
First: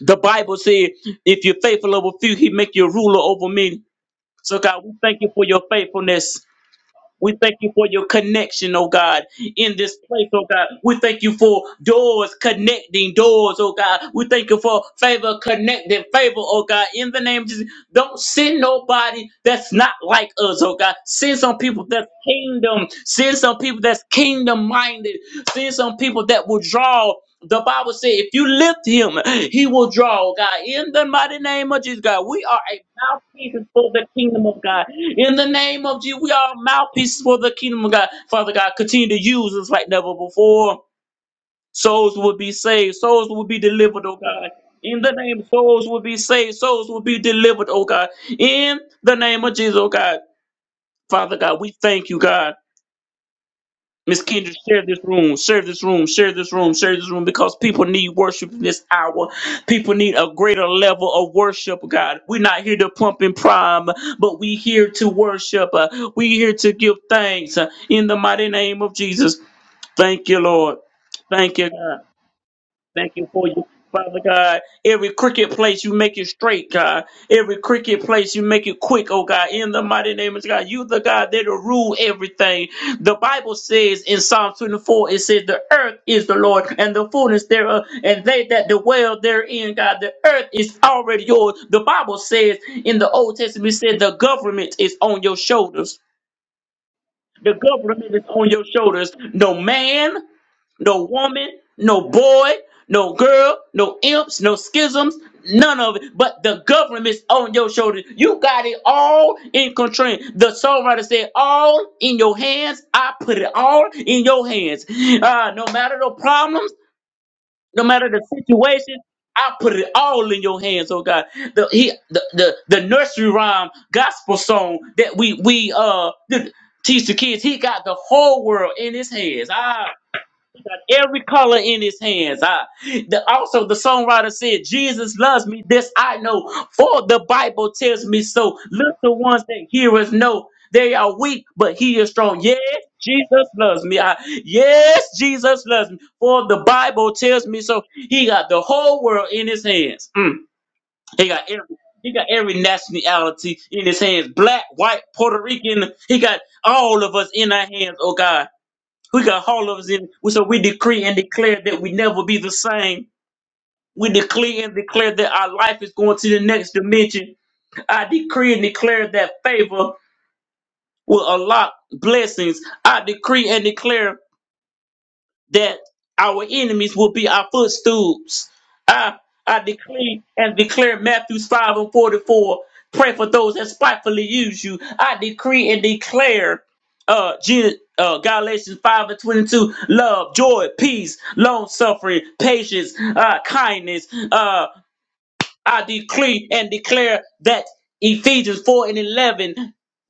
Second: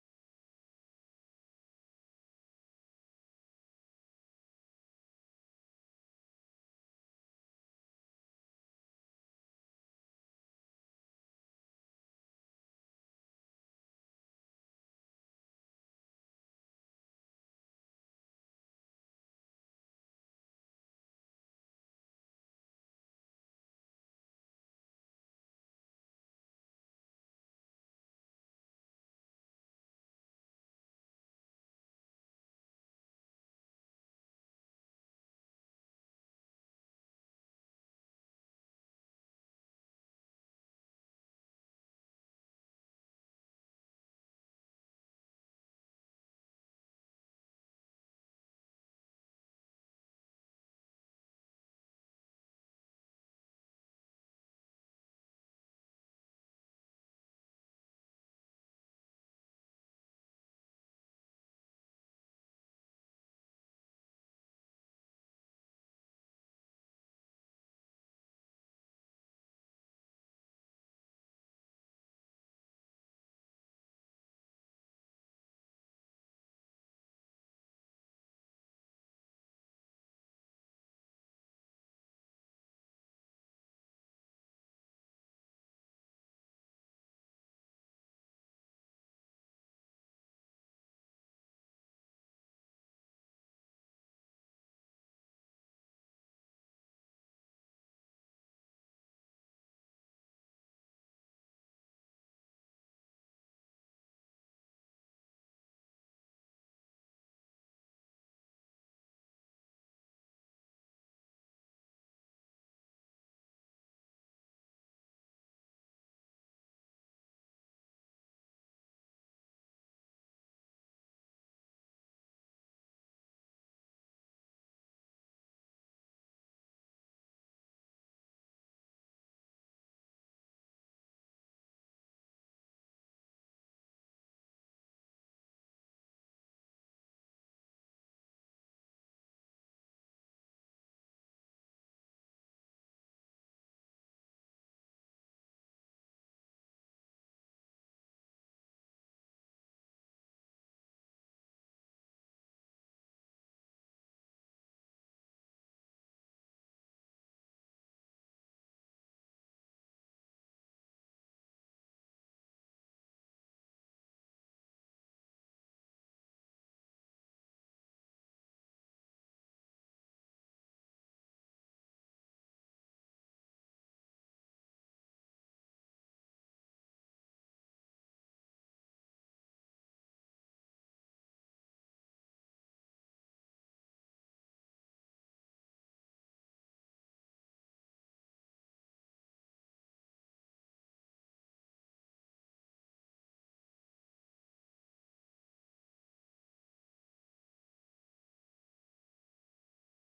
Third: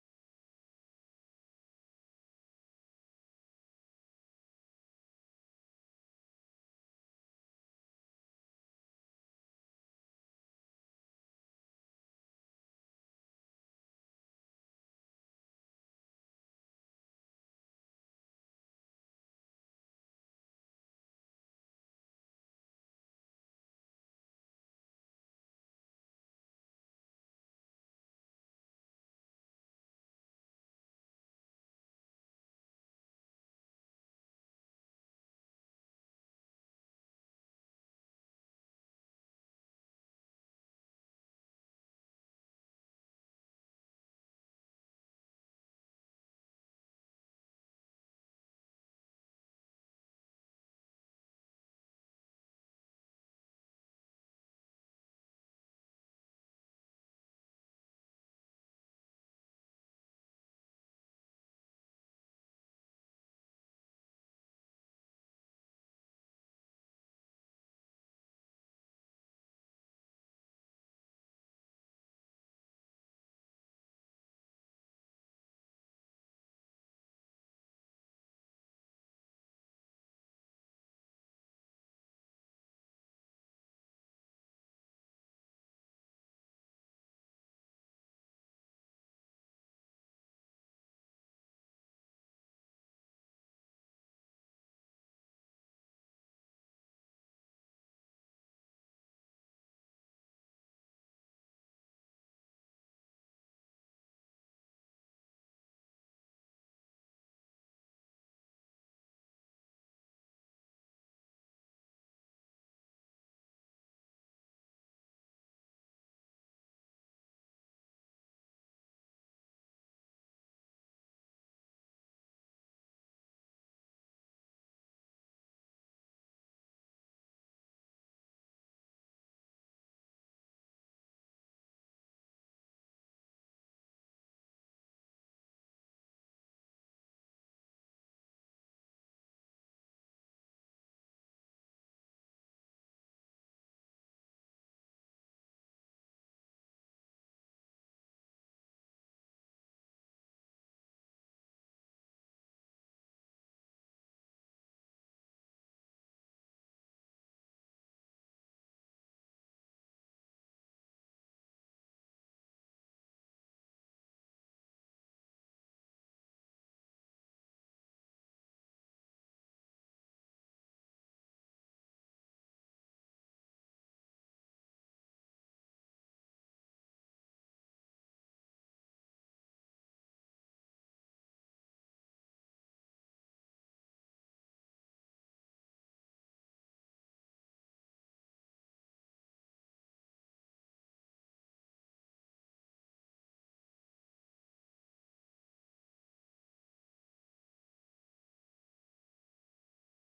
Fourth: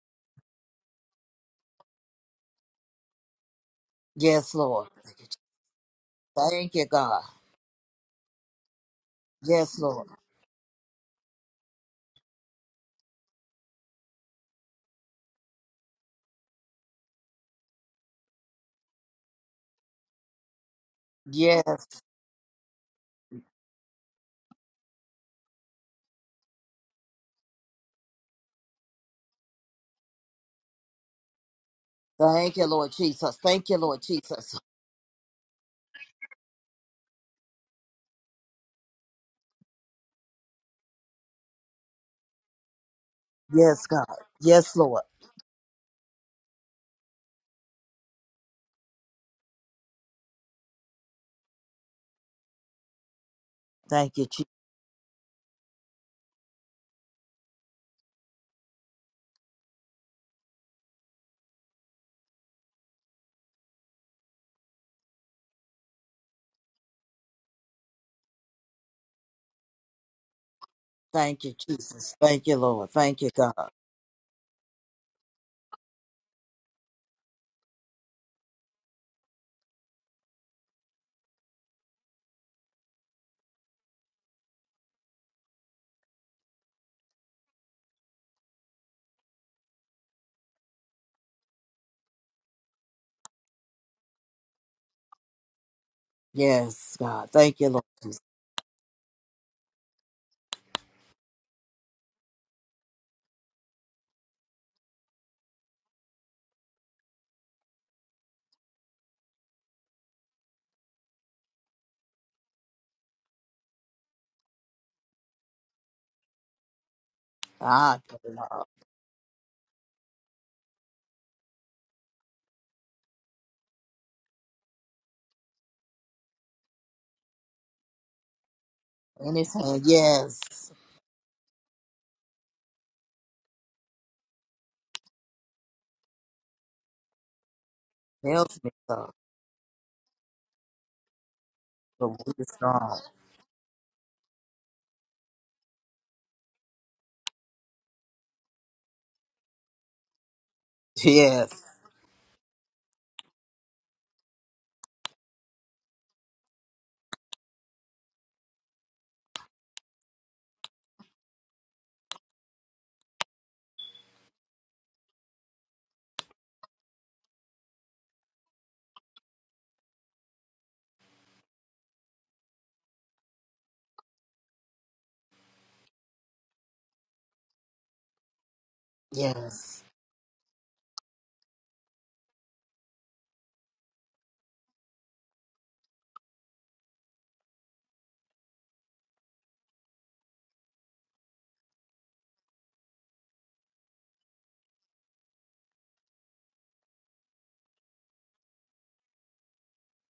[SPEAKER 1] The Bible said, if you're faithful over few, he make you a ruler over many.
[SPEAKER 2] Yes,
[SPEAKER 1] So God,
[SPEAKER 2] Lord.
[SPEAKER 1] we
[SPEAKER 2] Thank
[SPEAKER 1] thank
[SPEAKER 2] you,
[SPEAKER 1] you for your faithfulness.
[SPEAKER 2] Jesus. Thank you, God.
[SPEAKER 1] We thank you for your connection, oh God, in
[SPEAKER 2] Yes,
[SPEAKER 1] this
[SPEAKER 2] Lord.
[SPEAKER 1] place, oh God. We thank you for doors connecting doors, oh God. We thank you for favor connecting favor, oh God. In the name of Jesus, don't send nobody that's not like us, oh God. Send some people
[SPEAKER 2] Yes.
[SPEAKER 1] that's kingdom. Send some people that's kingdom minded. Send some people that will draw. The Bible said, if you lift him, he will draw, oh God. In the mighty name of Jesus, God, we
[SPEAKER 2] Thank
[SPEAKER 1] are
[SPEAKER 2] you,
[SPEAKER 1] a
[SPEAKER 2] Lord Jesus.
[SPEAKER 1] mouthpiece
[SPEAKER 2] Thank you,
[SPEAKER 1] for
[SPEAKER 2] Lord
[SPEAKER 1] the kingdom
[SPEAKER 2] Jesus.
[SPEAKER 1] of God. In the name of Jesus, we are mouthpieces for the kingdom of God. Father God, continue to use us like never before. Souls will be saved. Souls will be
[SPEAKER 2] Yes, God.
[SPEAKER 1] delivered, oh God.
[SPEAKER 2] Yes,
[SPEAKER 1] In
[SPEAKER 2] Lord.
[SPEAKER 1] the name, of souls will be saved. Souls will be delivered, oh God. In the name of Jesus, oh God. Father God, we thank you, God.
[SPEAKER 2] Thank
[SPEAKER 1] Miss
[SPEAKER 2] you, Jesus.
[SPEAKER 1] Kendra, share this room, share this room, share this room, share this room, because people need worship in this hour. People need a greater level of worship, God. We're not here to pump and prime, but we here to worship. Uh, we here to give thanks uh, in the mighty name of Jesus. Thank you, Lord.
[SPEAKER 2] Thank you,
[SPEAKER 1] Thank you, God.
[SPEAKER 2] Jesus. Thank you, Lord.
[SPEAKER 1] Thank
[SPEAKER 2] Thank
[SPEAKER 1] you
[SPEAKER 2] you,
[SPEAKER 1] for you,
[SPEAKER 2] God.
[SPEAKER 1] Father God. Every crooked place you make it straight, God. Every crooked place you make it quick, oh God. In the mighty name of God, you the God that will rule everything. The Bible says in Psalm 24, it says, The earth is the Lord and the fullness thereof, and they that dwell therein, God. The earth is already yours. The Bible says in the Old Testament, it said, The government is on your shoulders.
[SPEAKER 2] Yes, God.
[SPEAKER 1] The
[SPEAKER 2] Thank you, Lord
[SPEAKER 1] government
[SPEAKER 2] Jesus.
[SPEAKER 1] is on your shoulders. No man, no woman, no boy, no girl, no imps, no schisms, none of it. But the government's on your shoulders. You got it all in control. The songwriter said, All in your hands. I put it all in your hands. Uh, no matter the problems, no
[SPEAKER 2] Ah,
[SPEAKER 1] matter the
[SPEAKER 2] God.
[SPEAKER 1] situation. I put it all in your hands, oh God. The he, the, the the nursery rhyme gospel song that we we uh teach the kids. He got the whole world in his
[SPEAKER 2] In
[SPEAKER 1] hands.
[SPEAKER 2] his hand.
[SPEAKER 1] Ah,
[SPEAKER 2] Yes.
[SPEAKER 1] every color in his hands. I, the, also, the songwriter said, Jesus loves me, this I know, for the Bible tells me so.
[SPEAKER 2] tells me
[SPEAKER 1] Look,
[SPEAKER 2] so.
[SPEAKER 1] the ones that hear us know they are weak, but he
[SPEAKER 2] But
[SPEAKER 1] is
[SPEAKER 2] we
[SPEAKER 1] strong.
[SPEAKER 2] are
[SPEAKER 1] Yes,
[SPEAKER 2] strong.
[SPEAKER 1] Jesus loves me. I, yes, Jesus loves me, for the Bible tells me so. He got the whole world in his hands. Mm, he got
[SPEAKER 2] Yes.
[SPEAKER 1] every. He got every nationality in his hands, black, white, Puerto Rican. He got all of us in our hands, oh God. We got all of us in. So we decree and declare that we never be the same. We decree and declare that our life is going to the next dimension. I decree and declare that favor will unlock blessings. I decree and declare that our enemies will be our footstools. I, I
[SPEAKER 2] Yes.
[SPEAKER 1] decree and declare Matthew 5 and 44. Pray for those that spitefully use you. I decree and declare uh, Gen- uh Galatians 5 and 22, love, joy, peace, long suffering, patience, uh, kindness. uh, I decree and declare that Ephesians 4 and 11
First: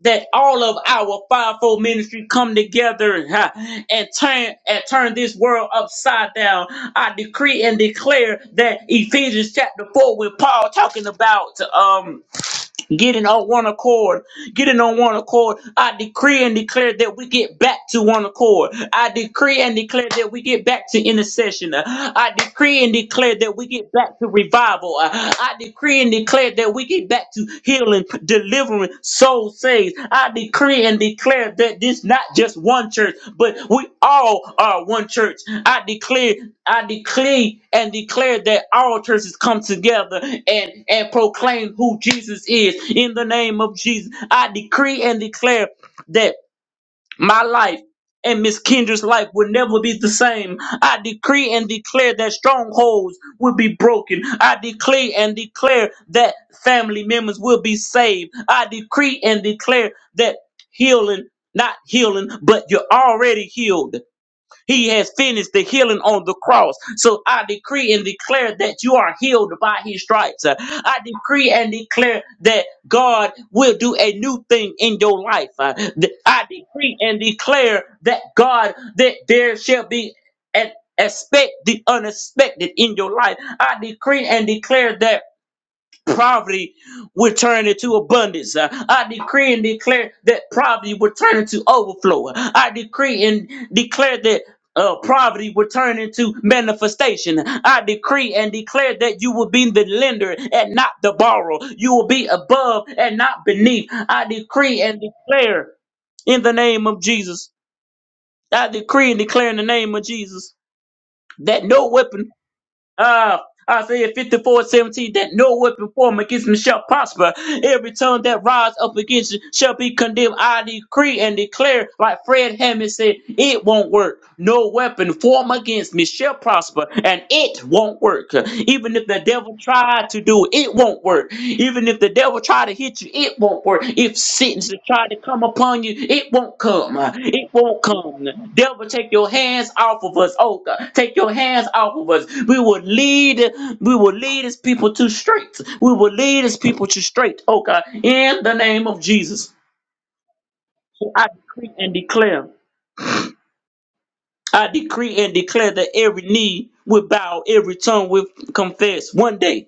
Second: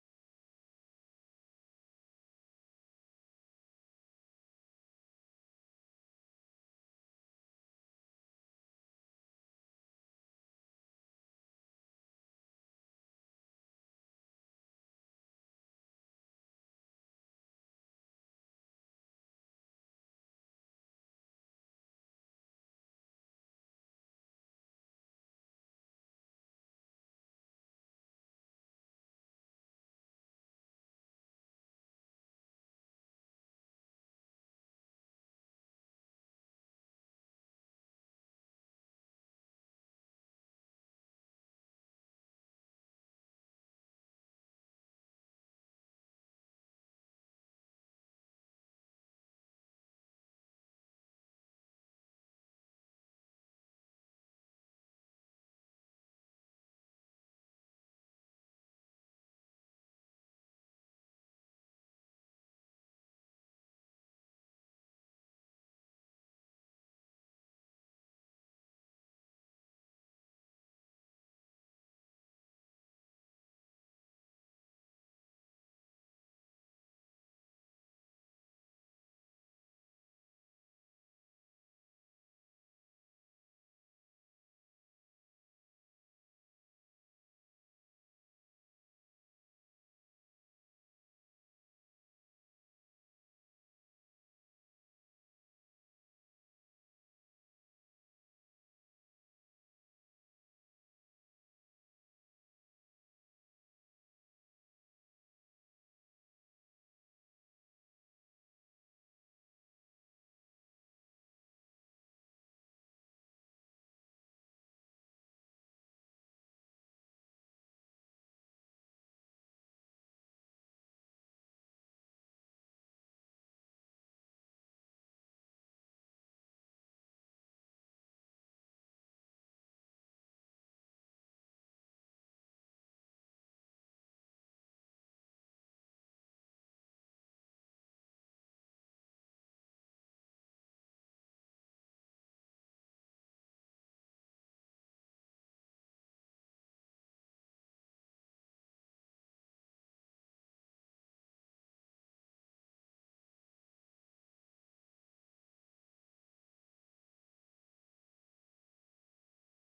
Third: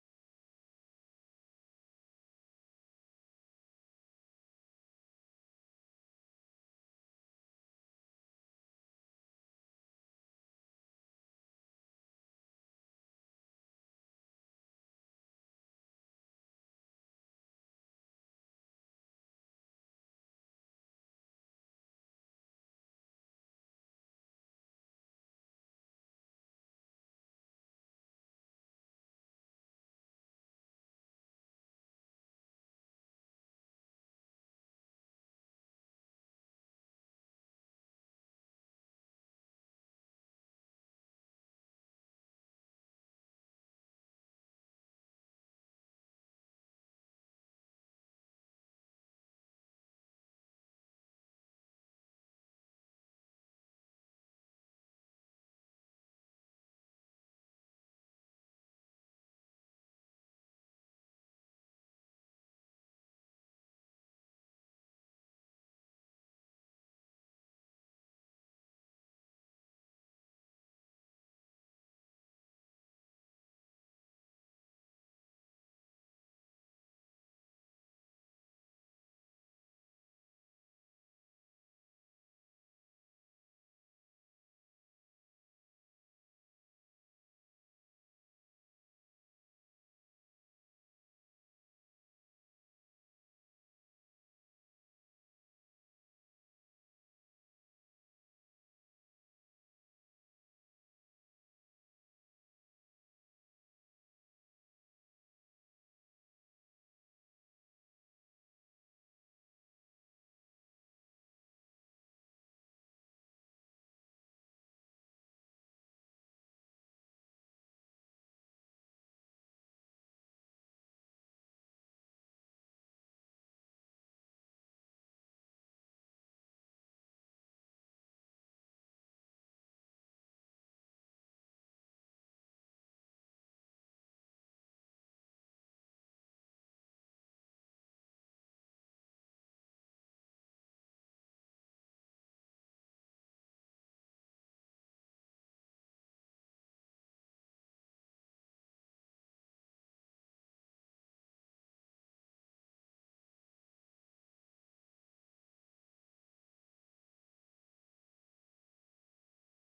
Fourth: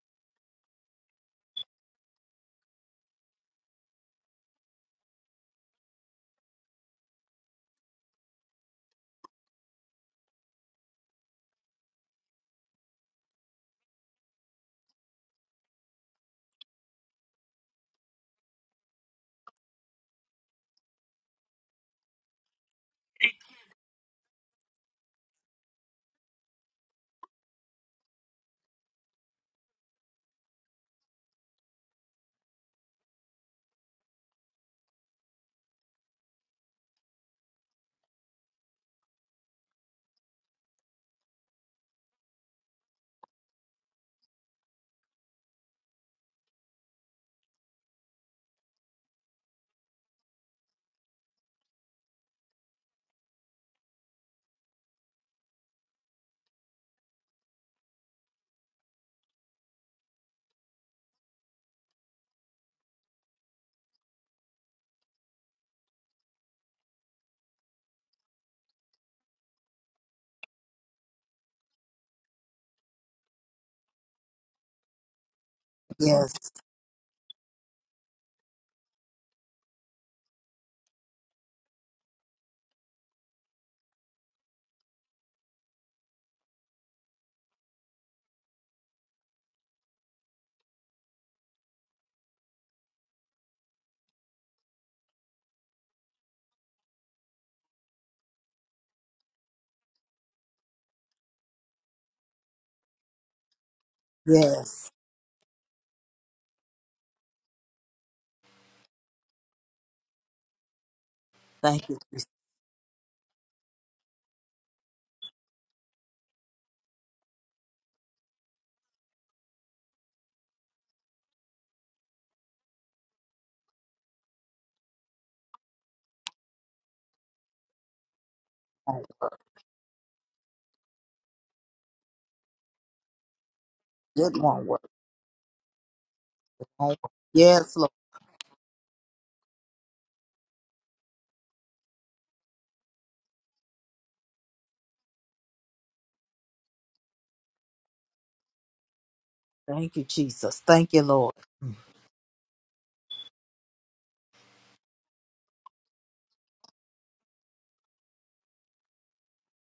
[SPEAKER 1] that all of our fivefold ministry come together huh, and turn and turn this world upside down. I decree and declare that Ephesians chapter 4 when Paul talking about um Getting on one accord, getting on one accord. I decree and declare that we get back to one accord. I decree and declare that we get back to intercession. Uh, I decree and declare that we get back to revival. Uh, I decree and declare that we get back to healing, delivering, soul soul saves. I decree and declare that this not just one church, but we all are one church. I declare, I declare and declare that all churches come together and, and proclaim who Jesus is in the name of Jesus. I decree and declare that my life and Miss Kendra's life will never be the same. I decree and declare that strongholds will be broken. I decree and declare that family members will be saved. I decree and declare that healing, not healing, but you're already healed. He has finished the healing on the cross. So I decree and declare that you are healed by his stripes. Uh, I decree and declare that God will do a new thing in your life. Uh, th-
[SPEAKER 2] Yes.
[SPEAKER 1] I decree and declare that God, that there shall be an expect the unexpected in your life. I decree and declare that poverty will turn into abundance. Uh, I decree and declare that poverty will turn into overflow. I decree and declare that. Uh, poverty will turn into manifestation. I decree and declare that you will be the lender and not the borrower. You will be above and not beneath. I decree
[SPEAKER 2] Yes.
[SPEAKER 1] and declare in the name of Jesus. I decree and declare in the name of Jesus that no
[SPEAKER 2] Thank you,
[SPEAKER 1] weapon
[SPEAKER 2] Jesus.
[SPEAKER 1] uh, Isaiah 54 17, that no weapon formed against me shall prosper. Every tongue that rise up against you shall be condemned. I decree and declare, like Fred Hammond said, it won't work. No weapon formed against me shall prosper, and it won't work. Even if the devil tried to do it, it won't work. Even if the devil try to hit you, it won't work. If
[SPEAKER 2] It won't
[SPEAKER 1] Satan's
[SPEAKER 2] work.
[SPEAKER 1] try to come upon you, it won't come.
[SPEAKER 2] Won't work.
[SPEAKER 1] It
[SPEAKER 2] Yes,
[SPEAKER 1] won't
[SPEAKER 2] Lord.
[SPEAKER 1] come. Devil, take your hands off of us. Oh God, take your hands off of us. We will lead. We will lead his people to straight. We will lead his people to straight. Oh God, in the name of Jesus,
[SPEAKER 2] Thank you, Jesus. Thank you,
[SPEAKER 1] I
[SPEAKER 2] Lord.
[SPEAKER 1] decree and declare. I decree and declare that every knee will bow, every tongue will confess. One day,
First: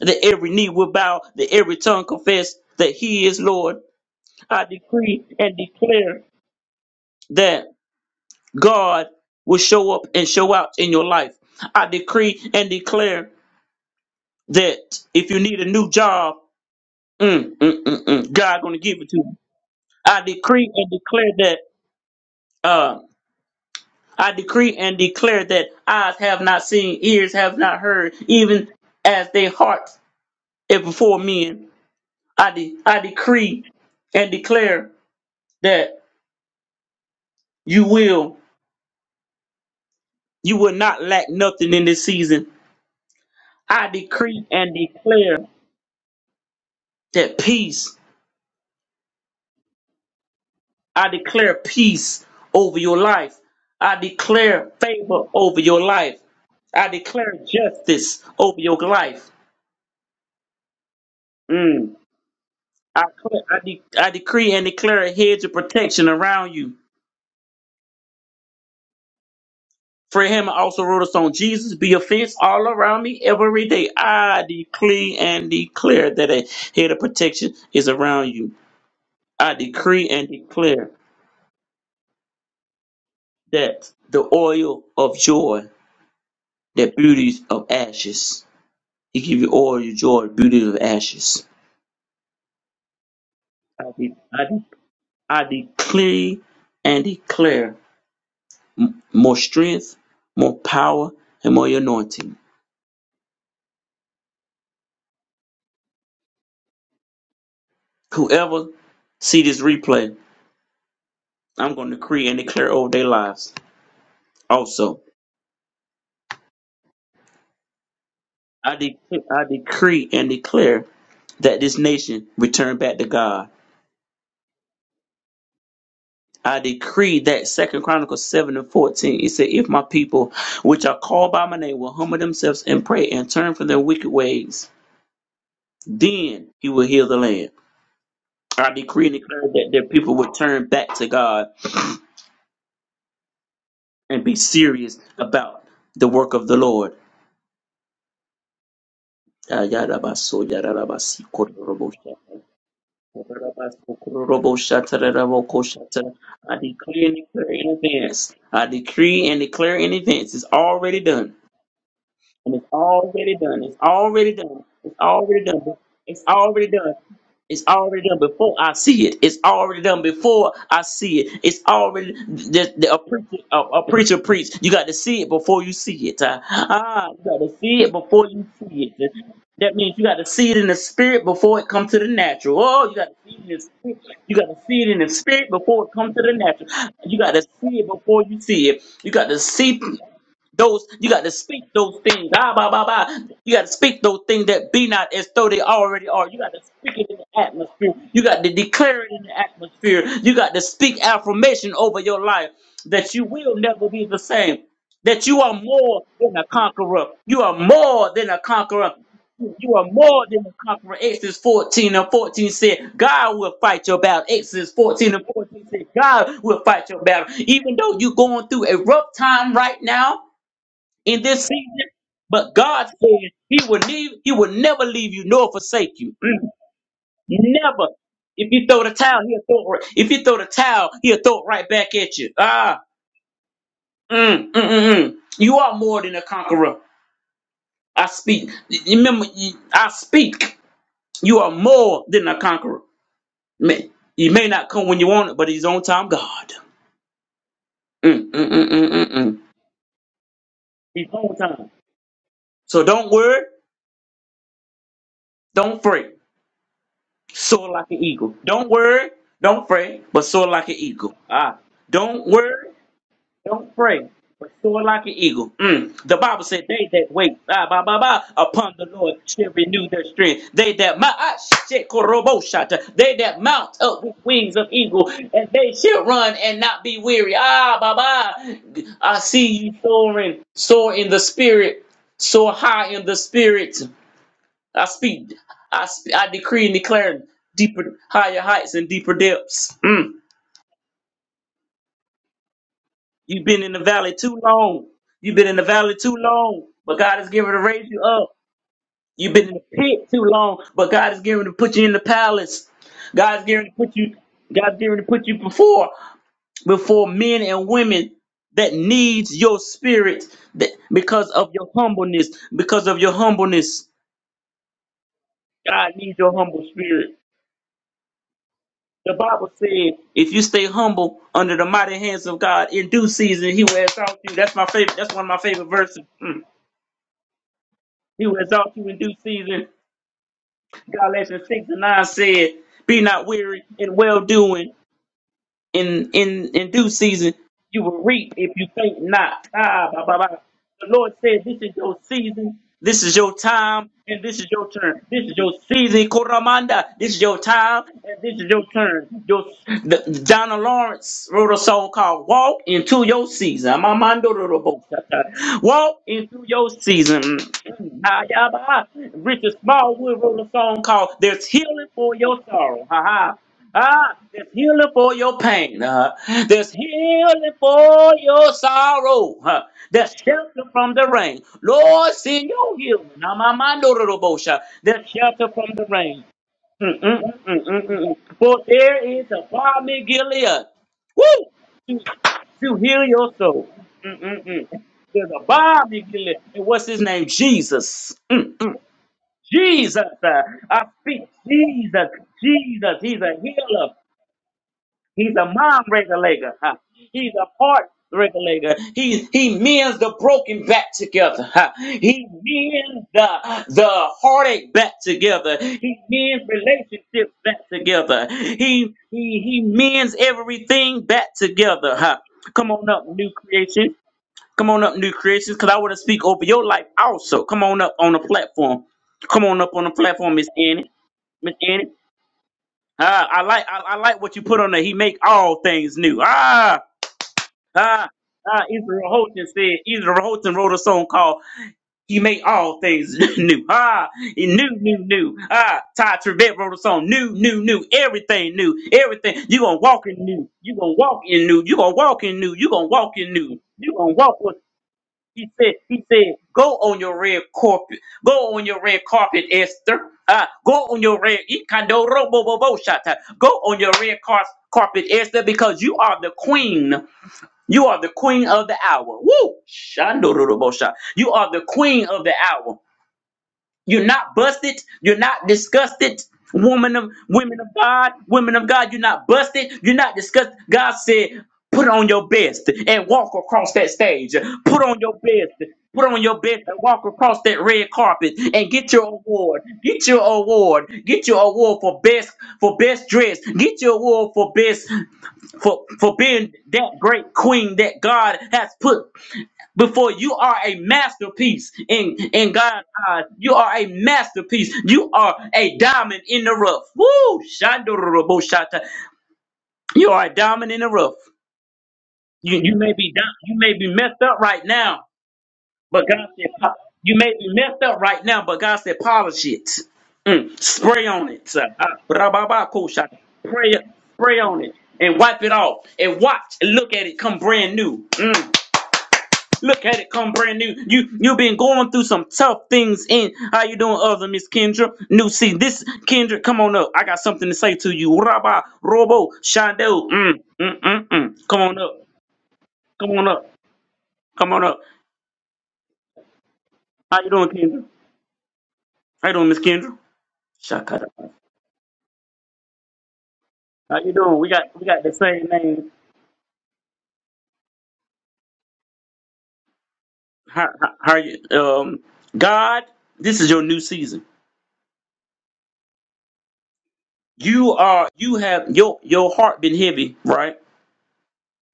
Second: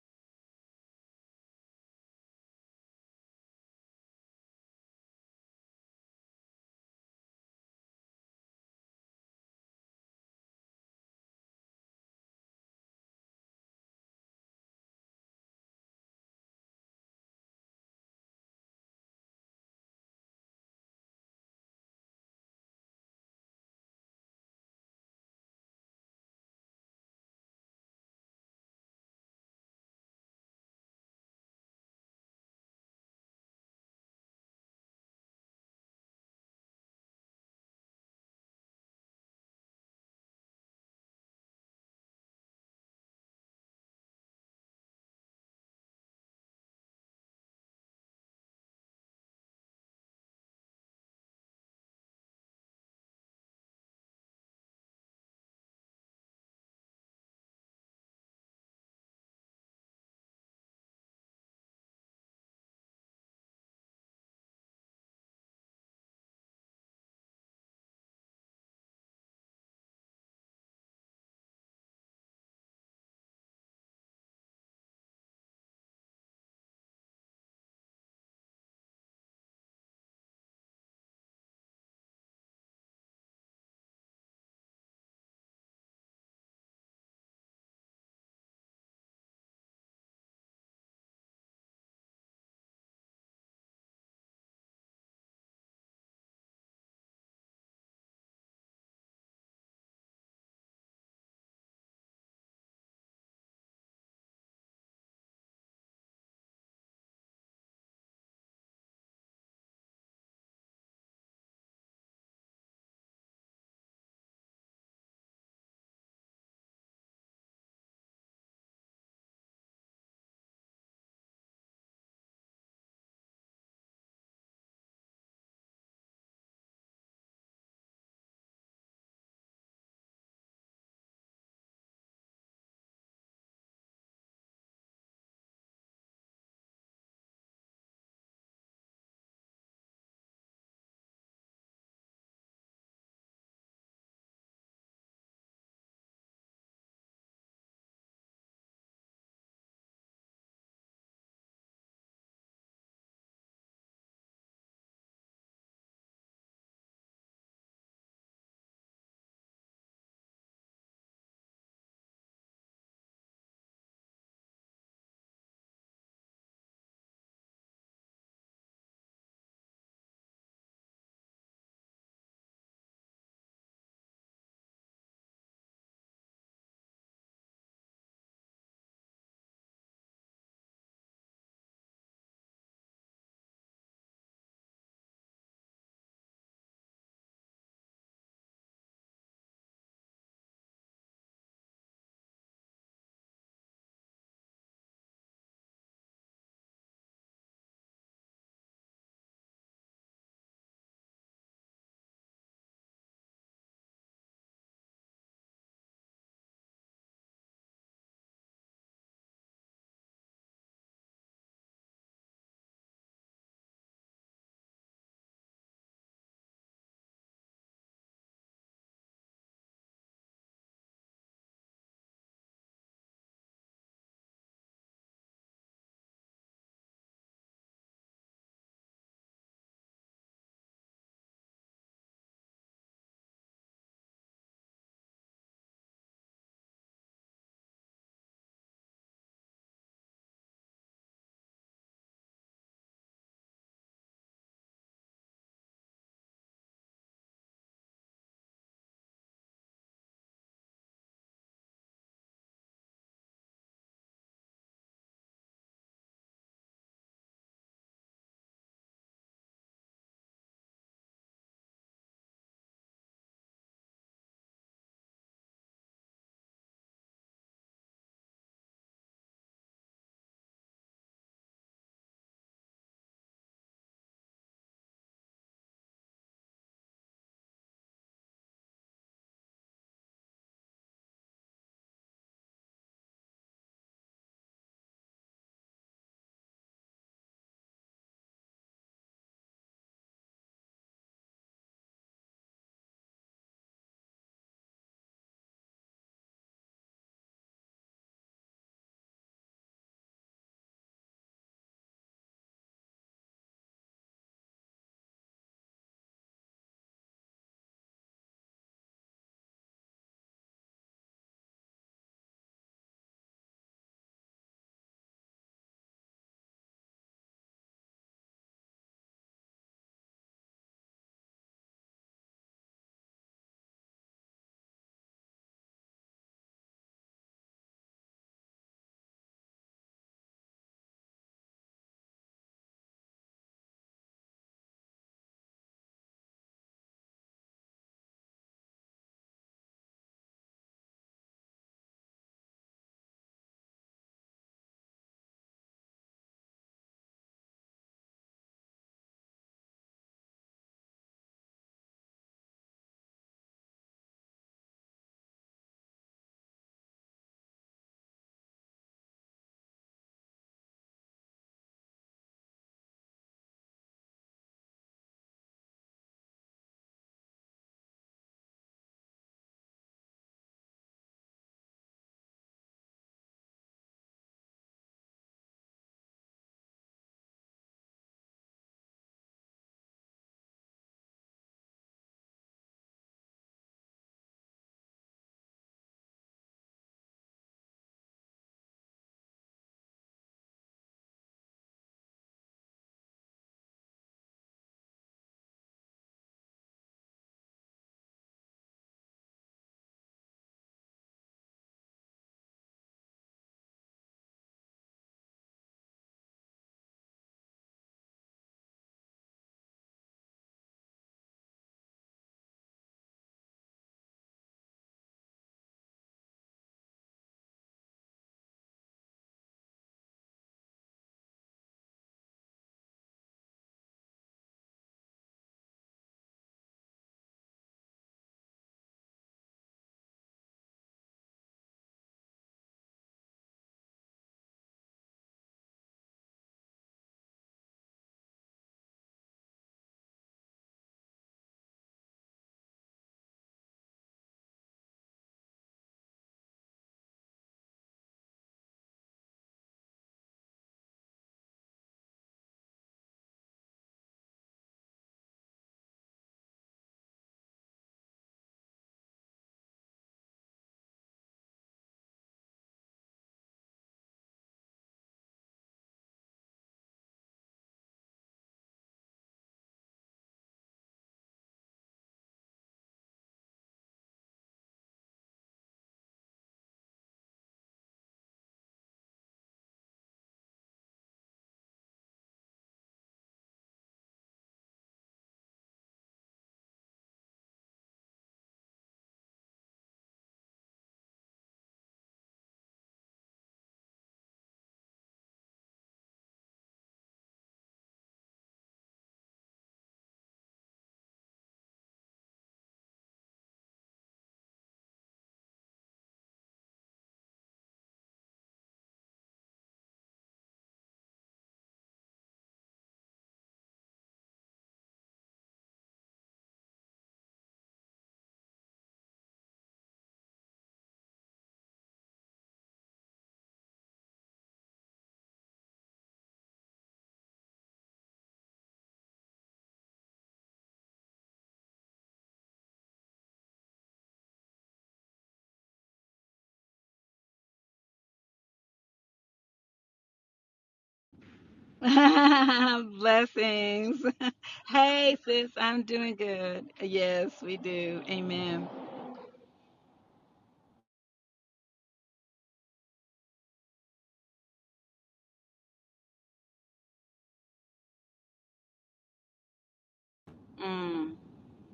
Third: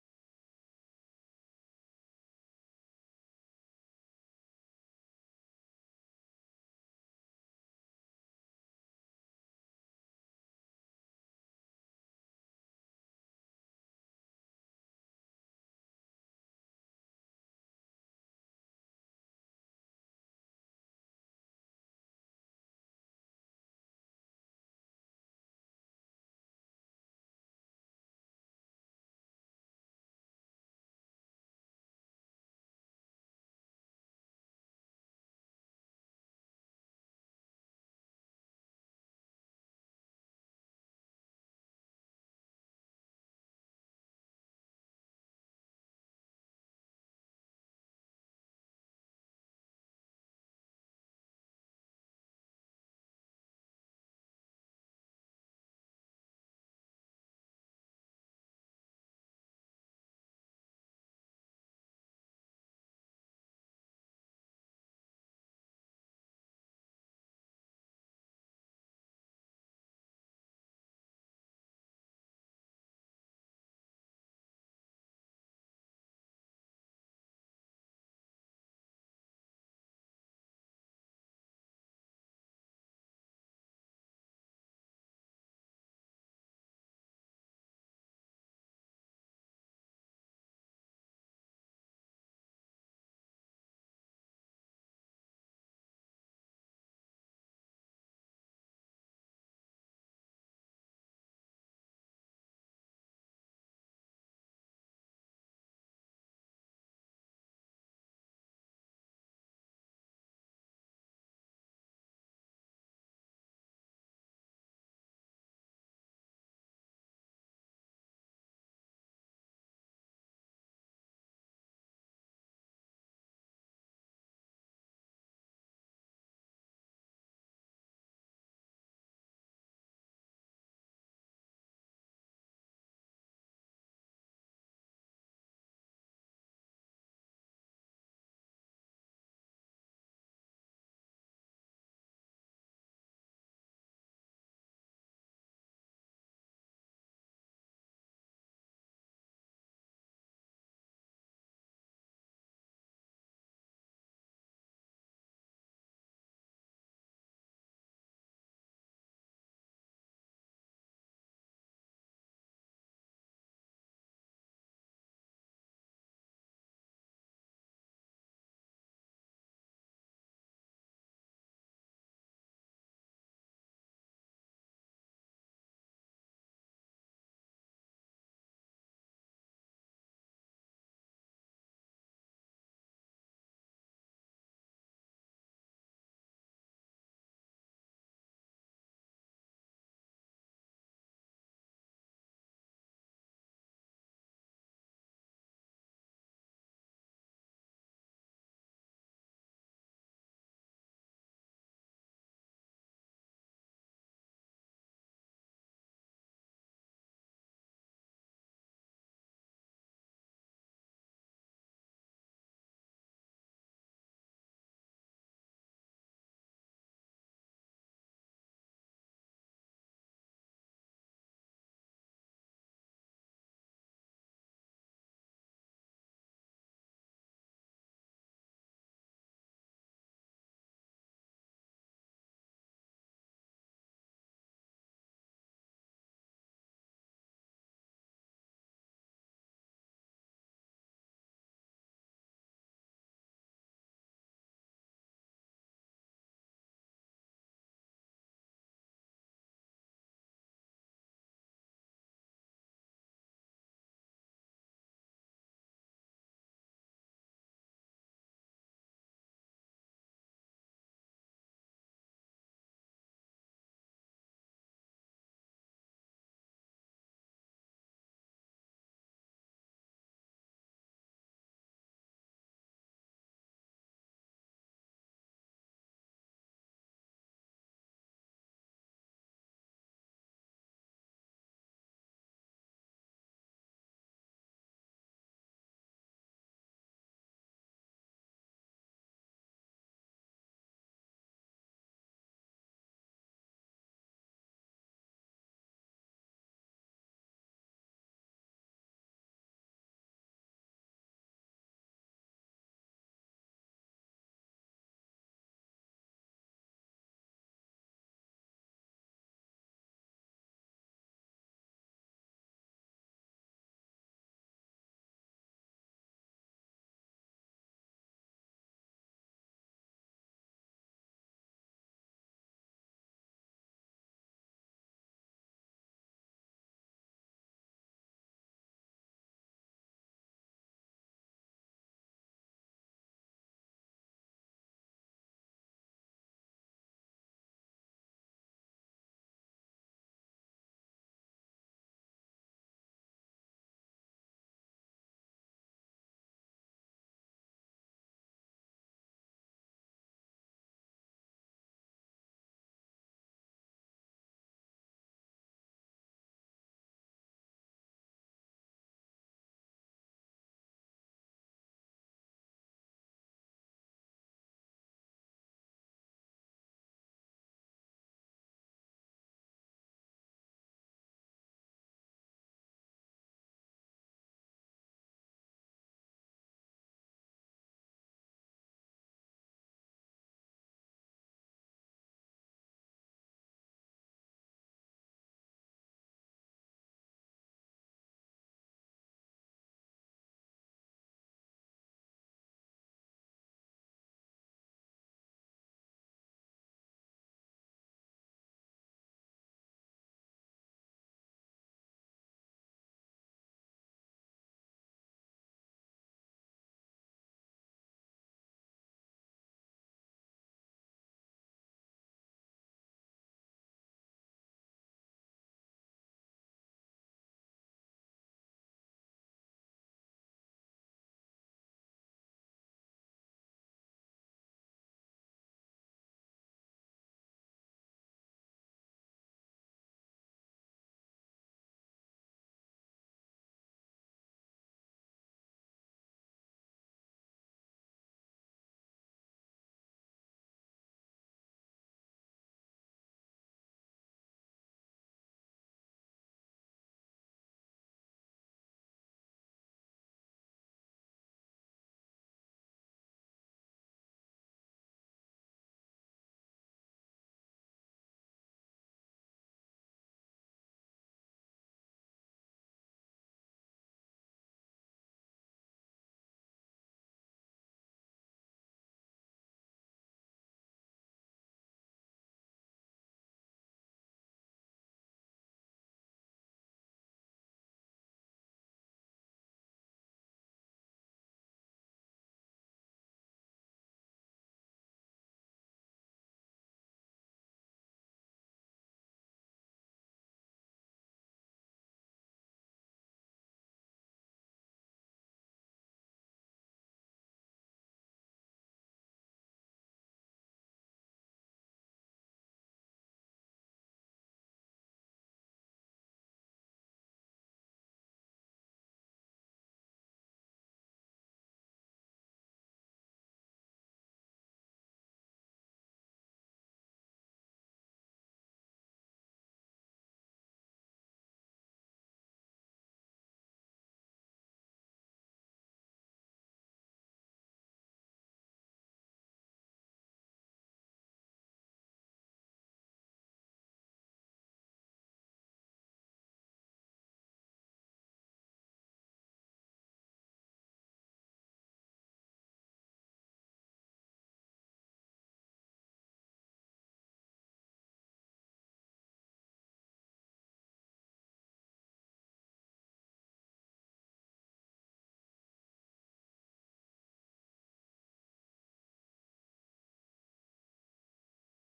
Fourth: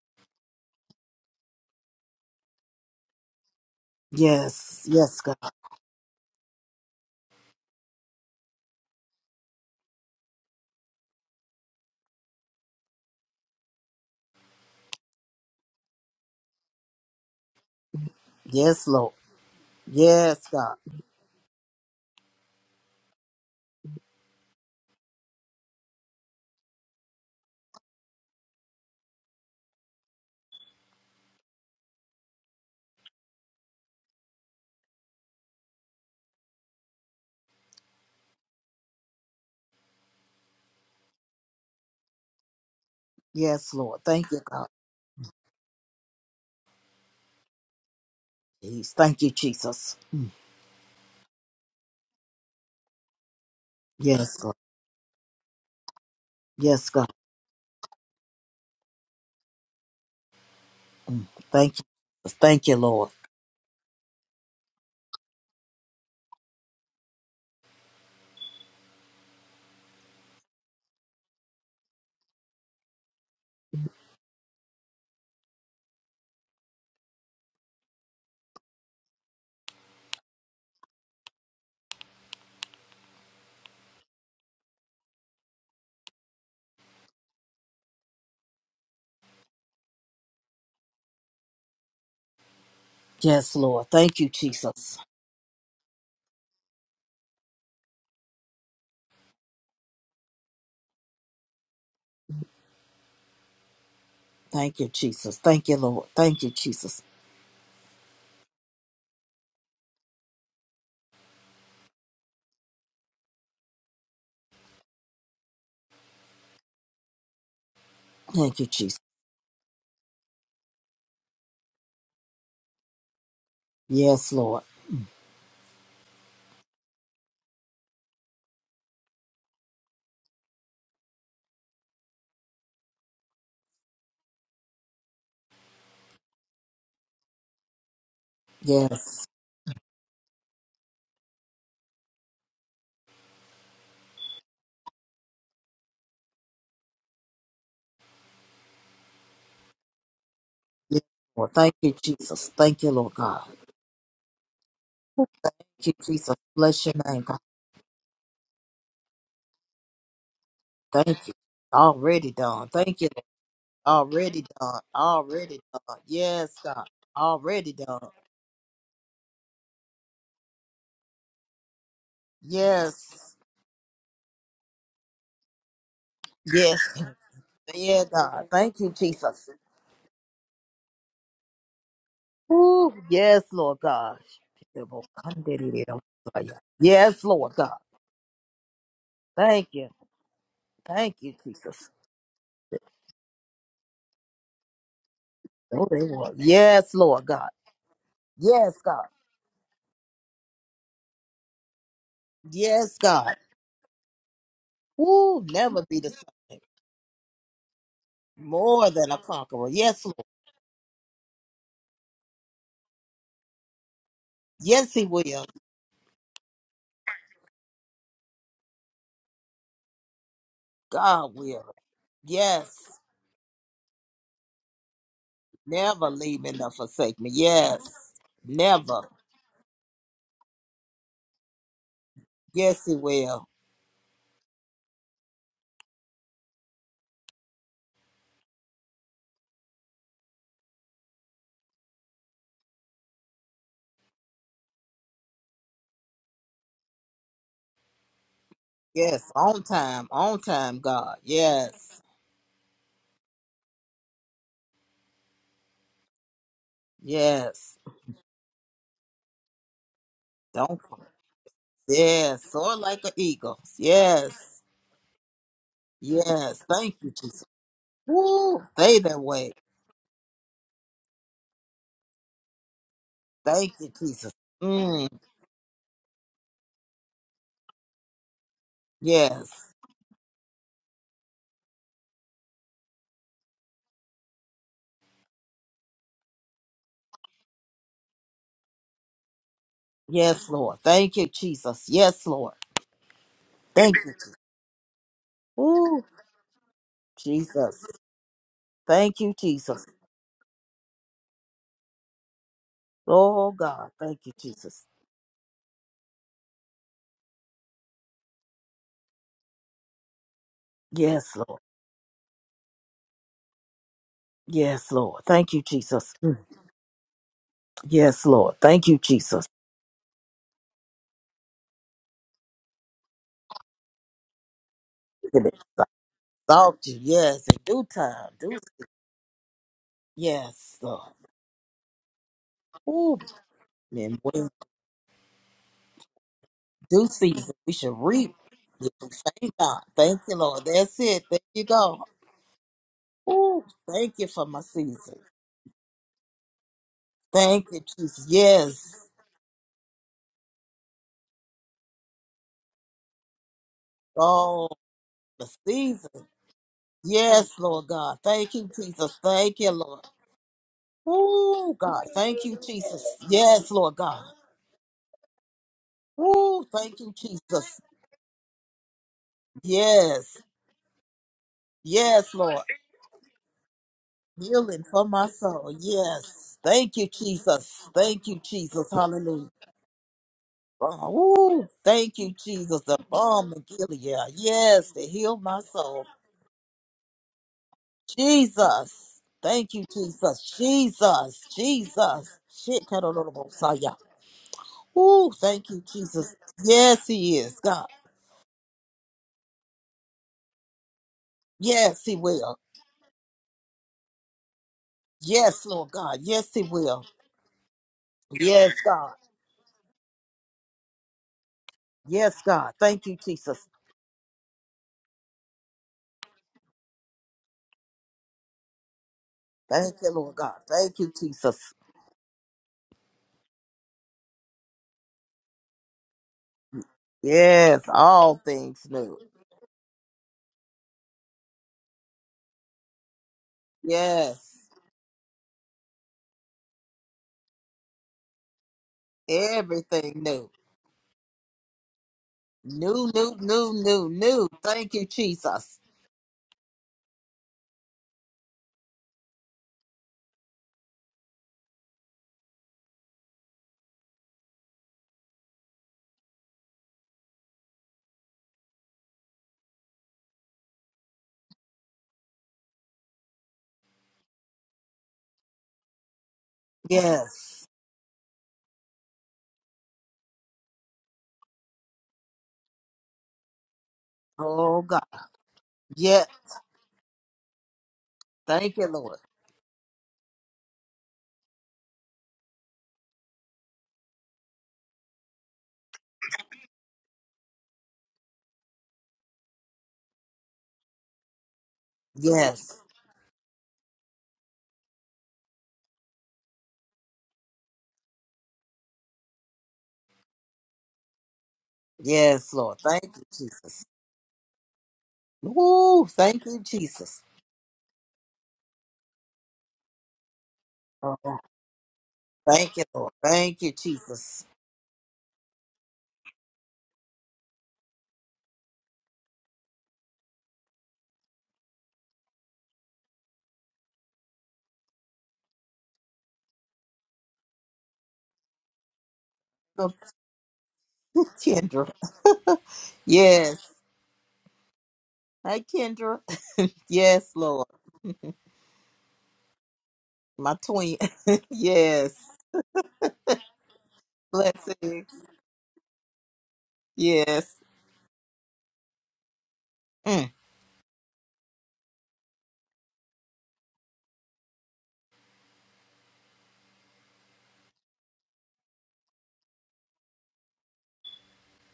[SPEAKER 1] that every knee will bow, that every tongue confess that He is Lord. I
[SPEAKER 2] Yes. Yes,
[SPEAKER 1] decree
[SPEAKER 2] God.
[SPEAKER 1] and declare that God will show up and show out in your life. I decree and declare that if you need a new job, mm, mm, mm, mm, God going to
[SPEAKER 2] Yes,
[SPEAKER 1] give it
[SPEAKER 2] Lord.
[SPEAKER 1] to you. I
[SPEAKER 2] Yes,
[SPEAKER 1] decree
[SPEAKER 2] God.
[SPEAKER 1] and declare that. Uh, I decree and declare that eyes have not seen, ears have not heard, even as their hearts are before men. I de- I decree and declare that you will you will not lack nothing in this season
[SPEAKER 2] Yes,
[SPEAKER 1] I
[SPEAKER 2] Lord. Thank you,
[SPEAKER 1] decree
[SPEAKER 2] God.
[SPEAKER 1] and declare that peace.
[SPEAKER 2] Jeez. Thank you, Jesus.
[SPEAKER 1] I declare peace over your life. I
[SPEAKER 2] Yes, Lord.
[SPEAKER 1] declare favor over your life. I
[SPEAKER 2] Yes, God.
[SPEAKER 1] declare justice over your life.
[SPEAKER 2] Thank
[SPEAKER 1] Mm.
[SPEAKER 2] you. Thank you,
[SPEAKER 1] I,
[SPEAKER 2] Lord.
[SPEAKER 1] cl- I, de- I decree and declare a hedge of protection around you. Fred Hammond also wrote a song, Jesus be a fence all around me every day. I decree and declare that a hedge of protection is around you. I decree and declare that the oil of joy that beauties of ashes. He give you all your joy, beauties of ashes.
[SPEAKER 2] Yes,
[SPEAKER 1] I,
[SPEAKER 2] Lord.
[SPEAKER 1] de-
[SPEAKER 2] Thank you,
[SPEAKER 1] I, de-
[SPEAKER 2] Jesus.
[SPEAKER 1] I decree and declare m- more strength, more power, and more anointing.
[SPEAKER 2] Thank you, Jesus. Thank you, Lord. Thank you, Jesus.
[SPEAKER 1] Whoever see this replay, I'm going to decree and declare over their lives. Also,
[SPEAKER 2] Thank you,
[SPEAKER 1] I,
[SPEAKER 2] Jesus.
[SPEAKER 1] de- I decree and declare that this nation return back to God.
[SPEAKER 2] Yes, Lord.
[SPEAKER 1] I decree that Second Chronicles seven and fourteen. It said, "If my people, which are called by my name, will humble themselves and pray and turn from their wicked ways, then He will heal the land." I decree and
[SPEAKER 2] Yes.
[SPEAKER 1] declare that their people will turn back to God and be serious about the work of the Lord. Ah, yada ba so, yada da ba
[SPEAKER 2] Yes,
[SPEAKER 1] si,
[SPEAKER 2] Lord. Thank
[SPEAKER 1] kororobo
[SPEAKER 2] you,
[SPEAKER 1] sha.
[SPEAKER 2] Jesus. Thank you, Lord God. Thank
[SPEAKER 1] Kororobo sha, tararabo ko sha,
[SPEAKER 2] you, Jesus.
[SPEAKER 1] I
[SPEAKER 2] Bless your
[SPEAKER 1] decree and
[SPEAKER 2] name, God.
[SPEAKER 1] declare in advance. I decree and declare in advance. It's already done.
[SPEAKER 2] Thank you. Already
[SPEAKER 1] And it's
[SPEAKER 2] done. Thank you, Lord.
[SPEAKER 1] already done. It's already
[SPEAKER 2] Already
[SPEAKER 1] done.
[SPEAKER 2] done.
[SPEAKER 1] It's already
[SPEAKER 2] Already
[SPEAKER 1] done.
[SPEAKER 2] done.
[SPEAKER 1] It's
[SPEAKER 2] Yes,
[SPEAKER 1] already
[SPEAKER 2] God.
[SPEAKER 1] done. It's
[SPEAKER 2] Already done.
[SPEAKER 1] already done before I see it. It's already done before I see it. It's already the, the, a
[SPEAKER 2] Yes.
[SPEAKER 1] preacher a, a preacher preach. You got to see it before you see it. Uh,
[SPEAKER 2] Yes.
[SPEAKER 1] ah, you got to see it
[SPEAKER 2] Yeah,
[SPEAKER 1] before you
[SPEAKER 2] God. Thank you,
[SPEAKER 1] see it.
[SPEAKER 2] Jesus.
[SPEAKER 1] That means you got to see it in the spirit before it comes to the natural. Oh,
[SPEAKER 2] Ooh,
[SPEAKER 1] you got to see it
[SPEAKER 2] yes,
[SPEAKER 1] in the
[SPEAKER 2] Lord
[SPEAKER 1] spirit.
[SPEAKER 2] God.
[SPEAKER 1] You got to see it in the spirit before it comes to the natural. You
[SPEAKER 2] Yes,
[SPEAKER 1] got to
[SPEAKER 2] Lord God.
[SPEAKER 1] see it before you see it. You got to
[SPEAKER 2] Thank
[SPEAKER 1] see.
[SPEAKER 2] you.
[SPEAKER 1] Those you
[SPEAKER 2] Thank
[SPEAKER 1] got to
[SPEAKER 2] you,
[SPEAKER 1] speak
[SPEAKER 2] Jesus.
[SPEAKER 1] those things. Ah, bah, bah, bah. You got to speak those things that be not as though they
[SPEAKER 2] Oh, they
[SPEAKER 1] already are.
[SPEAKER 2] were.
[SPEAKER 1] You got to
[SPEAKER 2] Yes,
[SPEAKER 1] speak it in
[SPEAKER 2] Lord
[SPEAKER 1] the
[SPEAKER 2] God.
[SPEAKER 1] atmosphere. You got to
[SPEAKER 2] Yes,
[SPEAKER 1] declare
[SPEAKER 2] God.
[SPEAKER 1] it in the atmosphere. You got to speak affirmation over your life
[SPEAKER 2] Yes,
[SPEAKER 1] that you
[SPEAKER 2] God.
[SPEAKER 1] will never be the same. That you
[SPEAKER 2] Ooh,
[SPEAKER 1] are
[SPEAKER 2] never be
[SPEAKER 1] more
[SPEAKER 2] the
[SPEAKER 1] than a
[SPEAKER 2] same.
[SPEAKER 1] conqueror. You are more than a
[SPEAKER 2] More
[SPEAKER 1] conqueror.
[SPEAKER 2] than a conqueror.
[SPEAKER 1] You are
[SPEAKER 2] Yes, Lord.
[SPEAKER 1] more than a conqueror. Exodus 14 and 14 said, God will fight your battle. Exodus
[SPEAKER 2] Yes, he
[SPEAKER 1] 14 and
[SPEAKER 2] will.
[SPEAKER 1] 14 said, God will fight your battle. Even though you're going through a rough time right now, in
[SPEAKER 2] God
[SPEAKER 1] this
[SPEAKER 2] will.
[SPEAKER 1] season. But
[SPEAKER 2] Yes.
[SPEAKER 1] God said He would leave, He would never leave you nor forsake
[SPEAKER 2] Never
[SPEAKER 1] you.
[SPEAKER 2] leave
[SPEAKER 1] Mm.
[SPEAKER 2] me nor forsake me. Yes.
[SPEAKER 1] Never. If you throw the
[SPEAKER 2] Never.
[SPEAKER 1] towel, he'll throw it. Right. If you throw the towel, he'll throw it right back at you. Ah,
[SPEAKER 2] Yes, he will.
[SPEAKER 1] mm, mm, mm, mm. you are more than a conqueror. I speak. Y- Remember, you- I speak. You are more than a conqueror. May- He may not come when you want it, but he's on time, God. Mm, mm, mm, mm, mm,
[SPEAKER 2] Yes.
[SPEAKER 1] mm.
[SPEAKER 2] On time. On time,
[SPEAKER 1] He's
[SPEAKER 2] God.
[SPEAKER 1] on time.
[SPEAKER 2] Yes.
[SPEAKER 1] So don't worry. Don't fret. Soar
[SPEAKER 2] Yes.
[SPEAKER 1] like an eagle. Don't worry, don't pray, but soar like an
[SPEAKER 2] Don't.
[SPEAKER 1] eagle. Ah, don't
[SPEAKER 2] Yes.
[SPEAKER 1] worry,
[SPEAKER 2] Soar like an eagle.
[SPEAKER 1] don't pray, but
[SPEAKER 2] Yes.
[SPEAKER 1] soar like an eagle. Mm. The Bible
[SPEAKER 2] Yes.
[SPEAKER 1] said, "They
[SPEAKER 2] Thank you,
[SPEAKER 1] that wait,
[SPEAKER 2] Jesus.
[SPEAKER 1] ah, ba ba ba,
[SPEAKER 2] Woo.
[SPEAKER 1] upon the
[SPEAKER 2] Stay
[SPEAKER 1] Lord
[SPEAKER 2] that
[SPEAKER 1] shall
[SPEAKER 2] way.
[SPEAKER 1] renew their strength. They that mount, ah, shit, korobo shata. they that
[SPEAKER 2] Thank
[SPEAKER 1] mount
[SPEAKER 2] you,
[SPEAKER 1] up with
[SPEAKER 2] Jesus.
[SPEAKER 1] wings of
[SPEAKER 2] Mm.
[SPEAKER 1] eagle, and they shall run and not be weary. Ah, ba ba, I see
[SPEAKER 2] Yes.
[SPEAKER 1] you soaring, soar in the spirit, soar high in the spirit. I speak. I sp- I decree and declare deeper, higher heights and deeper depths. Mm.
[SPEAKER 2] Yes, Lord. Thank you, Jesus. Yes, Lord.
[SPEAKER 1] You've been in the
[SPEAKER 2] Thank you.
[SPEAKER 1] valley too long. You've been in the valley
[SPEAKER 2] Woo.
[SPEAKER 1] too long, but God is giving to
[SPEAKER 2] Jesus.
[SPEAKER 1] raise you up.
[SPEAKER 2] Thank you,
[SPEAKER 1] You've been in the
[SPEAKER 2] Jesus.
[SPEAKER 1] pit too long, but God is giving to put you in the palace. God's
[SPEAKER 2] Oh,
[SPEAKER 1] giving to
[SPEAKER 2] God.
[SPEAKER 1] put you.
[SPEAKER 2] Thank you,
[SPEAKER 1] God's
[SPEAKER 2] Jesus.
[SPEAKER 1] giving to put you before before men and women that needs your spirit that because
[SPEAKER 2] Yes,
[SPEAKER 1] of
[SPEAKER 2] Lord.
[SPEAKER 1] your humbleness. Because of your humbleness,
[SPEAKER 2] Yes, Lord. Thank you,
[SPEAKER 1] God
[SPEAKER 2] Jesus.
[SPEAKER 1] needs your
[SPEAKER 2] Mm.
[SPEAKER 1] humble spirit.
[SPEAKER 2] Yes, Lord. Thank you,
[SPEAKER 1] The
[SPEAKER 2] Jesus.
[SPEAKER 1] Bible said, if you stay humble under the mighty hands of God in due season, he will exalt you. That's my favorite. That's one of my favorite
[SPEAKER 2] Exalt
[SPEAKER 1] verses. Mm.
[SPEAKER 2] you. Yes, in due
[SPEAKER 1] He
[SPEAKER 2] time.
[SPEAKER 1] will
[SPEAKER 2] Due,
[SPEAKER 1] exalt you in due season.
[SPEAKER 2] yes, Lord.
[SPEAKER 1] Galatians 6 and 9 said, be
[SPEAKER 2] Ooh,
[SPEAKER 1] not weary in
[SPEAKER 2] man,
[SPEAKER 1] well doing. in in in due
[SPEAKER 2] due
[SPEAKER 1] season
[SPEAKER 2] season, we
[SPEAKER 1] you
[SPEAKER 2] should
[SPEAKER 1] will
[SPEAKER 2] reap.
[SPEAKER 1] reap if you
[SPEAKER 2] Yes,
[SPEAKER 1] think not.
[SPEAKER 2] Thank God.
[SPEAKER 1] Ah, bah, bah,
[SPEAKER 2] Thank you,
[SPEAKER 1] bah.
[SPEAKER 2] Lord.
[SPEAKER 1] The
[SPEAKER 2] That's
[SPEAKER 1] Lord
[SPEAKER 2] it. There
[SPEAKER 1] said, "This
[SPEAKER 2] you
[SPEAKER 1] is your
[SPEAKER 2] go.
[SPEAKER 1] season. This is your
[SPEAKER 2] Ooh,
[SPEAKER 1] time,
[SPEAKER 2] thank
[SPEAKER 1] and
[SPEAKER 2] you
[SPEAKER 1] this
[SPEAKER 2] for
[SPEAKER 1] is
[SPEAKER 2] my
[SPEAKER 1] your turn.
[SPEAKER 2] season.
[SPEAKER 1] This is your season, Koramanda. This is your
[SPEAKER 2] Thank you,
[SPEAKER 1] time, and
[SPEAKER 2] Jesus.
[SPEAKER 1] this is your turn."
[SPEAKER 2] Yes.
[SPEAKER 1] Your the, Donna Lawrence wrote a song called "Walk into Your Season." Amamando
[SPEAKER 2] Oh,
[SPEAKER 1] Rorobo Shaka.
[SPEAKER 2] the
[SPEAKER 1] Walk
[SPEAKER 2] season.
[SPEAKER 1] into your season. Mm,
[SPEAKER 2] Yes, Lord
[SPEAKER 1] mm,
[SPEAKER 2] God.
[SPEAKER 1] ah, yeah,
[SPEAKER 2] Thank you,
[SPEAKER 1] bah.
[SPEAKER 2] Jesus.
[SPEAKER 1] Richard
[SPEAKER 2] Thank you, Lord.
[SPEAKER 1] Smallwood wrote a song called "There's
[SPEAKER 2] Ooh,
[SPEAKER 1] Healing
[SPEAKER 2] God.
[SPEAKER 1] for Your
[SPEAKER 2] Thank you,
[SPEAKER 1] Sorrow." Ha
[SPEAKER 2] Jesus.
[SPEAKER 1] ha.
[SPEAKER 2] Yes, Lord
[SPEAKER 1] Ah,
[SPEAKER 2] God.
[SPEAKER 1] there's healing for your pain. Uh,
[SPEAKER 2] Ooh,
[SPEAKER 1] there's
[SPEAKER 2] thank you,
[SPEAKER 1] healing
[SPEAKER 2] Jesus.
[SPEAKER 1] for your sorrow. Uh, there's
[SPEAKER 2] Yes.
[SPEAKER 1] shelter from the rain. Lord,
[SPEAKER 2] Yes,
[SPEAKER 1] send
[SPEAKER 2] Lord.
[SPEAKER 1] your healing. Now, my mind, no, no, no, Bosha.
[SPEAKER 2] Healing for
[SPEAKER 1] There's
[SPEAKER 2] my
[SPEAKER 1] shelter from
[SPEAKER 2] soul.
[SPEAKER 1] the rain.
[SPEAKER 2] Yes. Thank
[SPEAKER 1] Mm,
[SPEAKER 2] you,
[SPEAKER 1] mm, mm, mm, mm, mm.
[SPEAKER 2] Jesus.
[SPEAKER 1] mm.
[SPEAKER 2] Thank you,
[SPEAKER 1] For
[SPEAKER 2] Jesus.
[SPEAKER 1] there is a
[SPEAKER 2] Hallelujah.
[SPEAKER 1] balm in Gilead. Woo!
[SPEAKER 2] Oh, Ooh,
[SPEAKER 1] To,
[SPEAKER 2] thank you,
[SPEAKER 1] to
[SPEAKER 2] Jesus. The
[SPEAKER 1] heal your
[SPEAKER 2] balm of
[SPEAKER 1] soul.
[SPEAKER 2] Gilead.
[SPEAKER 1] Mm, mm, mm.
[SPEAKER 2] Yes, to
[SPEAKER 1] There's
[SPEAKER 2] heal
[SPEAKER 1] a
[SPEAKER 2] my
[SPEAKER 1] balm
[SPEAKER 2] soul.
[SPEAKER 1] in Gilead. And what's his name? Jesus. Mm, mm.
[SPEAKER 2] Jesus. Thank you,
[SPEAKER 1] Jesus. Uh,
[SPEAKER 2] Jesus.
[SPEAKER 1] I speak
[SPEAKER 2] Jesus.
[SPEAKER 1] Jesus.
[SPEAKER 2] Jesus. Shit,
[SPEAKER 1] Jesus. He's a healer.
[SPEAKER 2] Ooh,
[SPEAKER 1] He's a
[SPEAKER 2] thank you,
[SPEAKER 1] mind
[SPEAKER 2] Jesus.
[SPEAKER 1] regulator. huh?
[SPEAKER 2] Yes,
[SPEAKER 1] He's
[SPEAKER 2] he
[SPEAKER 1] a
[SPEAKER 2] is, God.
[SPEAKER 1] heart regulator. He he mends the broken back together. huh?
[SPEAKER 2] Yes, he
[SPEAKER 1] He
[SPEAKER 2] will.
[SPEAKER 1] mends the the heartache back together.
[SPEAKER 2] Yes, Lord
[SPEAKER 1] He
[SPEAKER 2] God. Yes,
[SPEAKER 1] mends
[SPEAKER 2] He will.
[SPEAKER 1] relationships back together.
[SPEAKER 2] Yes,
[SPEAKER 1] He
[SPEAKER 2] God.
[SPEAKER 1] he he mends everything back together. huh?
[SPEAKER 2] Yes,
[SPEAKER 1] Come
[SPEAKER 2] God.
[SPEAKER 1] on up,
[SPEAKER 2] Thank you,
[SPEAKER 1] new
[SPEAKER 2] Jesus.
[SPEAKER 1] creation. Come on up, new creations, because I want to speak over your life also. Come on up on the platform. Come on up on the
[SPEAKER 2] Thank you,
[SPEAKER 1] platform,
[SPEAKER 2] Lord
[SPEAKER 1] Miss
[SPEAKER 2] God.
[SPEAKER 1] Annie.
[SPEAKER 2] Thank you,
[SPEAKER 1] Miss
[SPEAKER 2] Jesus.
[SPEAKER 1] Annie. Ah, I like I, I like what you put on there. He make all things new. Ah,
[SPEAKER 2] Yes,
[SPEAKER 1] ah,
[SPEAKER 2] all
[SPEAKER 1] ah.
[SPEAKER 2] things
[SPEAKER 1] Ezra
[SPEAKER 2] new.
[SPEAKER 1] Houghton said. Ezra Houghton wrote a song called "He Make All Things New." Ah, he
[SPEAKER 2] Yes,
[SPEAKER 1] new, new, new. Ah, Ty Trivet wrote a song "New, New, New." Everything new. Everything you gonna walk
[SPEAKER 2] everything
[SPEAKER 1] in new.
[SPEAKER 2] new.
[SPEAKER 1] You gonna walk in new. You gonna walk in new. You gonna
[SPEAKER 2] New,
[SPEAKER 1] walk in
[SPEAKER 2] new,
[SPEAKER 1] new.
[SPEAKER 2] new,
[SPEAKER 1] You
[SPEAKER 2] new,
[SPEAKER 1] gonna
[SPEAKER 2] new.
[SPEAKER 1] walk.
[SPEAKER 2] Thank you,
[SPEAKER 1] He said,
[SPEAKER 2] Jesus.
[SPEAKER 1] he said, go on your red carpet. Go on your red carpet, Esther. Uh, go on your red Ikandoroboboboshata. go on your red car- carpet, Esther, because you are the queen. You are the queen of the hour. Woo! Shandorobosha. You are the queen of the hour. You're not busted. You're not disgusted. Woman of women
[SPEAKER 2] Yes.
[SPEAKER 1] of God, women of God, you're not busted. You're not disgusted. God said, put on your best and walk across that stage.
[SPEAKER 2] Oh,
[SPEAKER 1] Put on
[SPEAKER 2] God.
[SPEAKER 1] your best. Put on
[SPEAKER 2] Yeah.
[SPEAKER 1] your best and walk across that red carpet and
[SPEAKER 2] Thank you,
[SPEAKER 1] get your
[SPEAKER 2] Lord.
[SPEAKER 1] award. Get your award. Get your award for best for best dress. Get your award for best for for being that great queen that God has put before you are a masterpiece in in
[SPEAKER 2] Yes.
[SPEAKER 1] God's eyes. You are a masterpiece. You are a diamond in the rough. Woo! Shandoroboshata. You are a diamond in the rough.
[SPEAKER 2] Yes,
[SPEAKER 1] You you
[SPEAKER 2] Lord.
[SPEAKER 1] may
[SPEAKER 2] Thank
[SPEAKER 1] be
[SPEAKER 2] you,
[SPEAKER 1] down, you may
[SPEAKER 2] Jesus.
[SPEAKER 1] be messed up right now, but
[SPEAKER 2] Ooh,
[SPEAKER 1] God
[SPEAKER 2] thank
[SPEAKER 1] said
[SPEAKER 2] you,
[SPEAKER 1] po- you
[SPEAKER 2] Jesus.
[SPEAKER 1] may be messed up right now, but God said polish it. Mm, spray
[SPEAKER 2] Oh,
[SPEAKER 1] on it. sir. Ah,
[SPEAKER 2] thank you, Lord.
[SPEAKER 1] brababakoshata.
[SPEAKER 2] Thank you,
[SPEAKER 1] Pray, spray
[SPEAKER 2] Jesus.
[SPEAKER 1] on it and wipe it off and watch and look at it come brand new. Mm. Look at it, come brand new. You you been going through some tough things. In how you doing, other Miss Kendra? New see this Kendra, come on up. I got something to say to you. Rabba, Robo,
[SPEAKER 2] Oh,
[SPEAKER 1] Shondell. Mm, mm, mm, mm. Come on
[SPEAKER 2] Kendra.
[SPEAKER 1] up. Come on up.
[SPEAKER 2] Yes,
[SPEAKER 1] Come on up.
[SPEAKER 2] Hey Kendra.
[SPEAKER 1] How you
[SPEAKER 2] Yes,
[SPEAKER 1] doing,
[SPEAKER 2] Lord.
[SPEAKER 1] Kendra? How you doing, Miss Kendra?
[SPEAKER 2] My
[SPEAKER 1] Shut
[SPEAKER 2] twin. yes.
[SPEAKER 1] How
[SPEAKER 3] Blessings.
[SPEAKER 1] you doing? We got we got
[SPEAKER 2] Blessings.
[SPEAKER 1] the
[SPEAKER 3] Hey,
[SPEAKER 1] same
[SPEAKER 3] sis, I'm
[SPEAKER 1] name.
[SPEAKER 3] doing good. Yes,
[SPEAKER 2] Yes.
[SPEAKER 3] we do. Amen.
[SPEAKER 2] Mm.
[SPEAKER 1] How, how, how you? Um, God, this is your new season. You are you have your your heart been heavy, right?
[SPEAKER 3] Mm.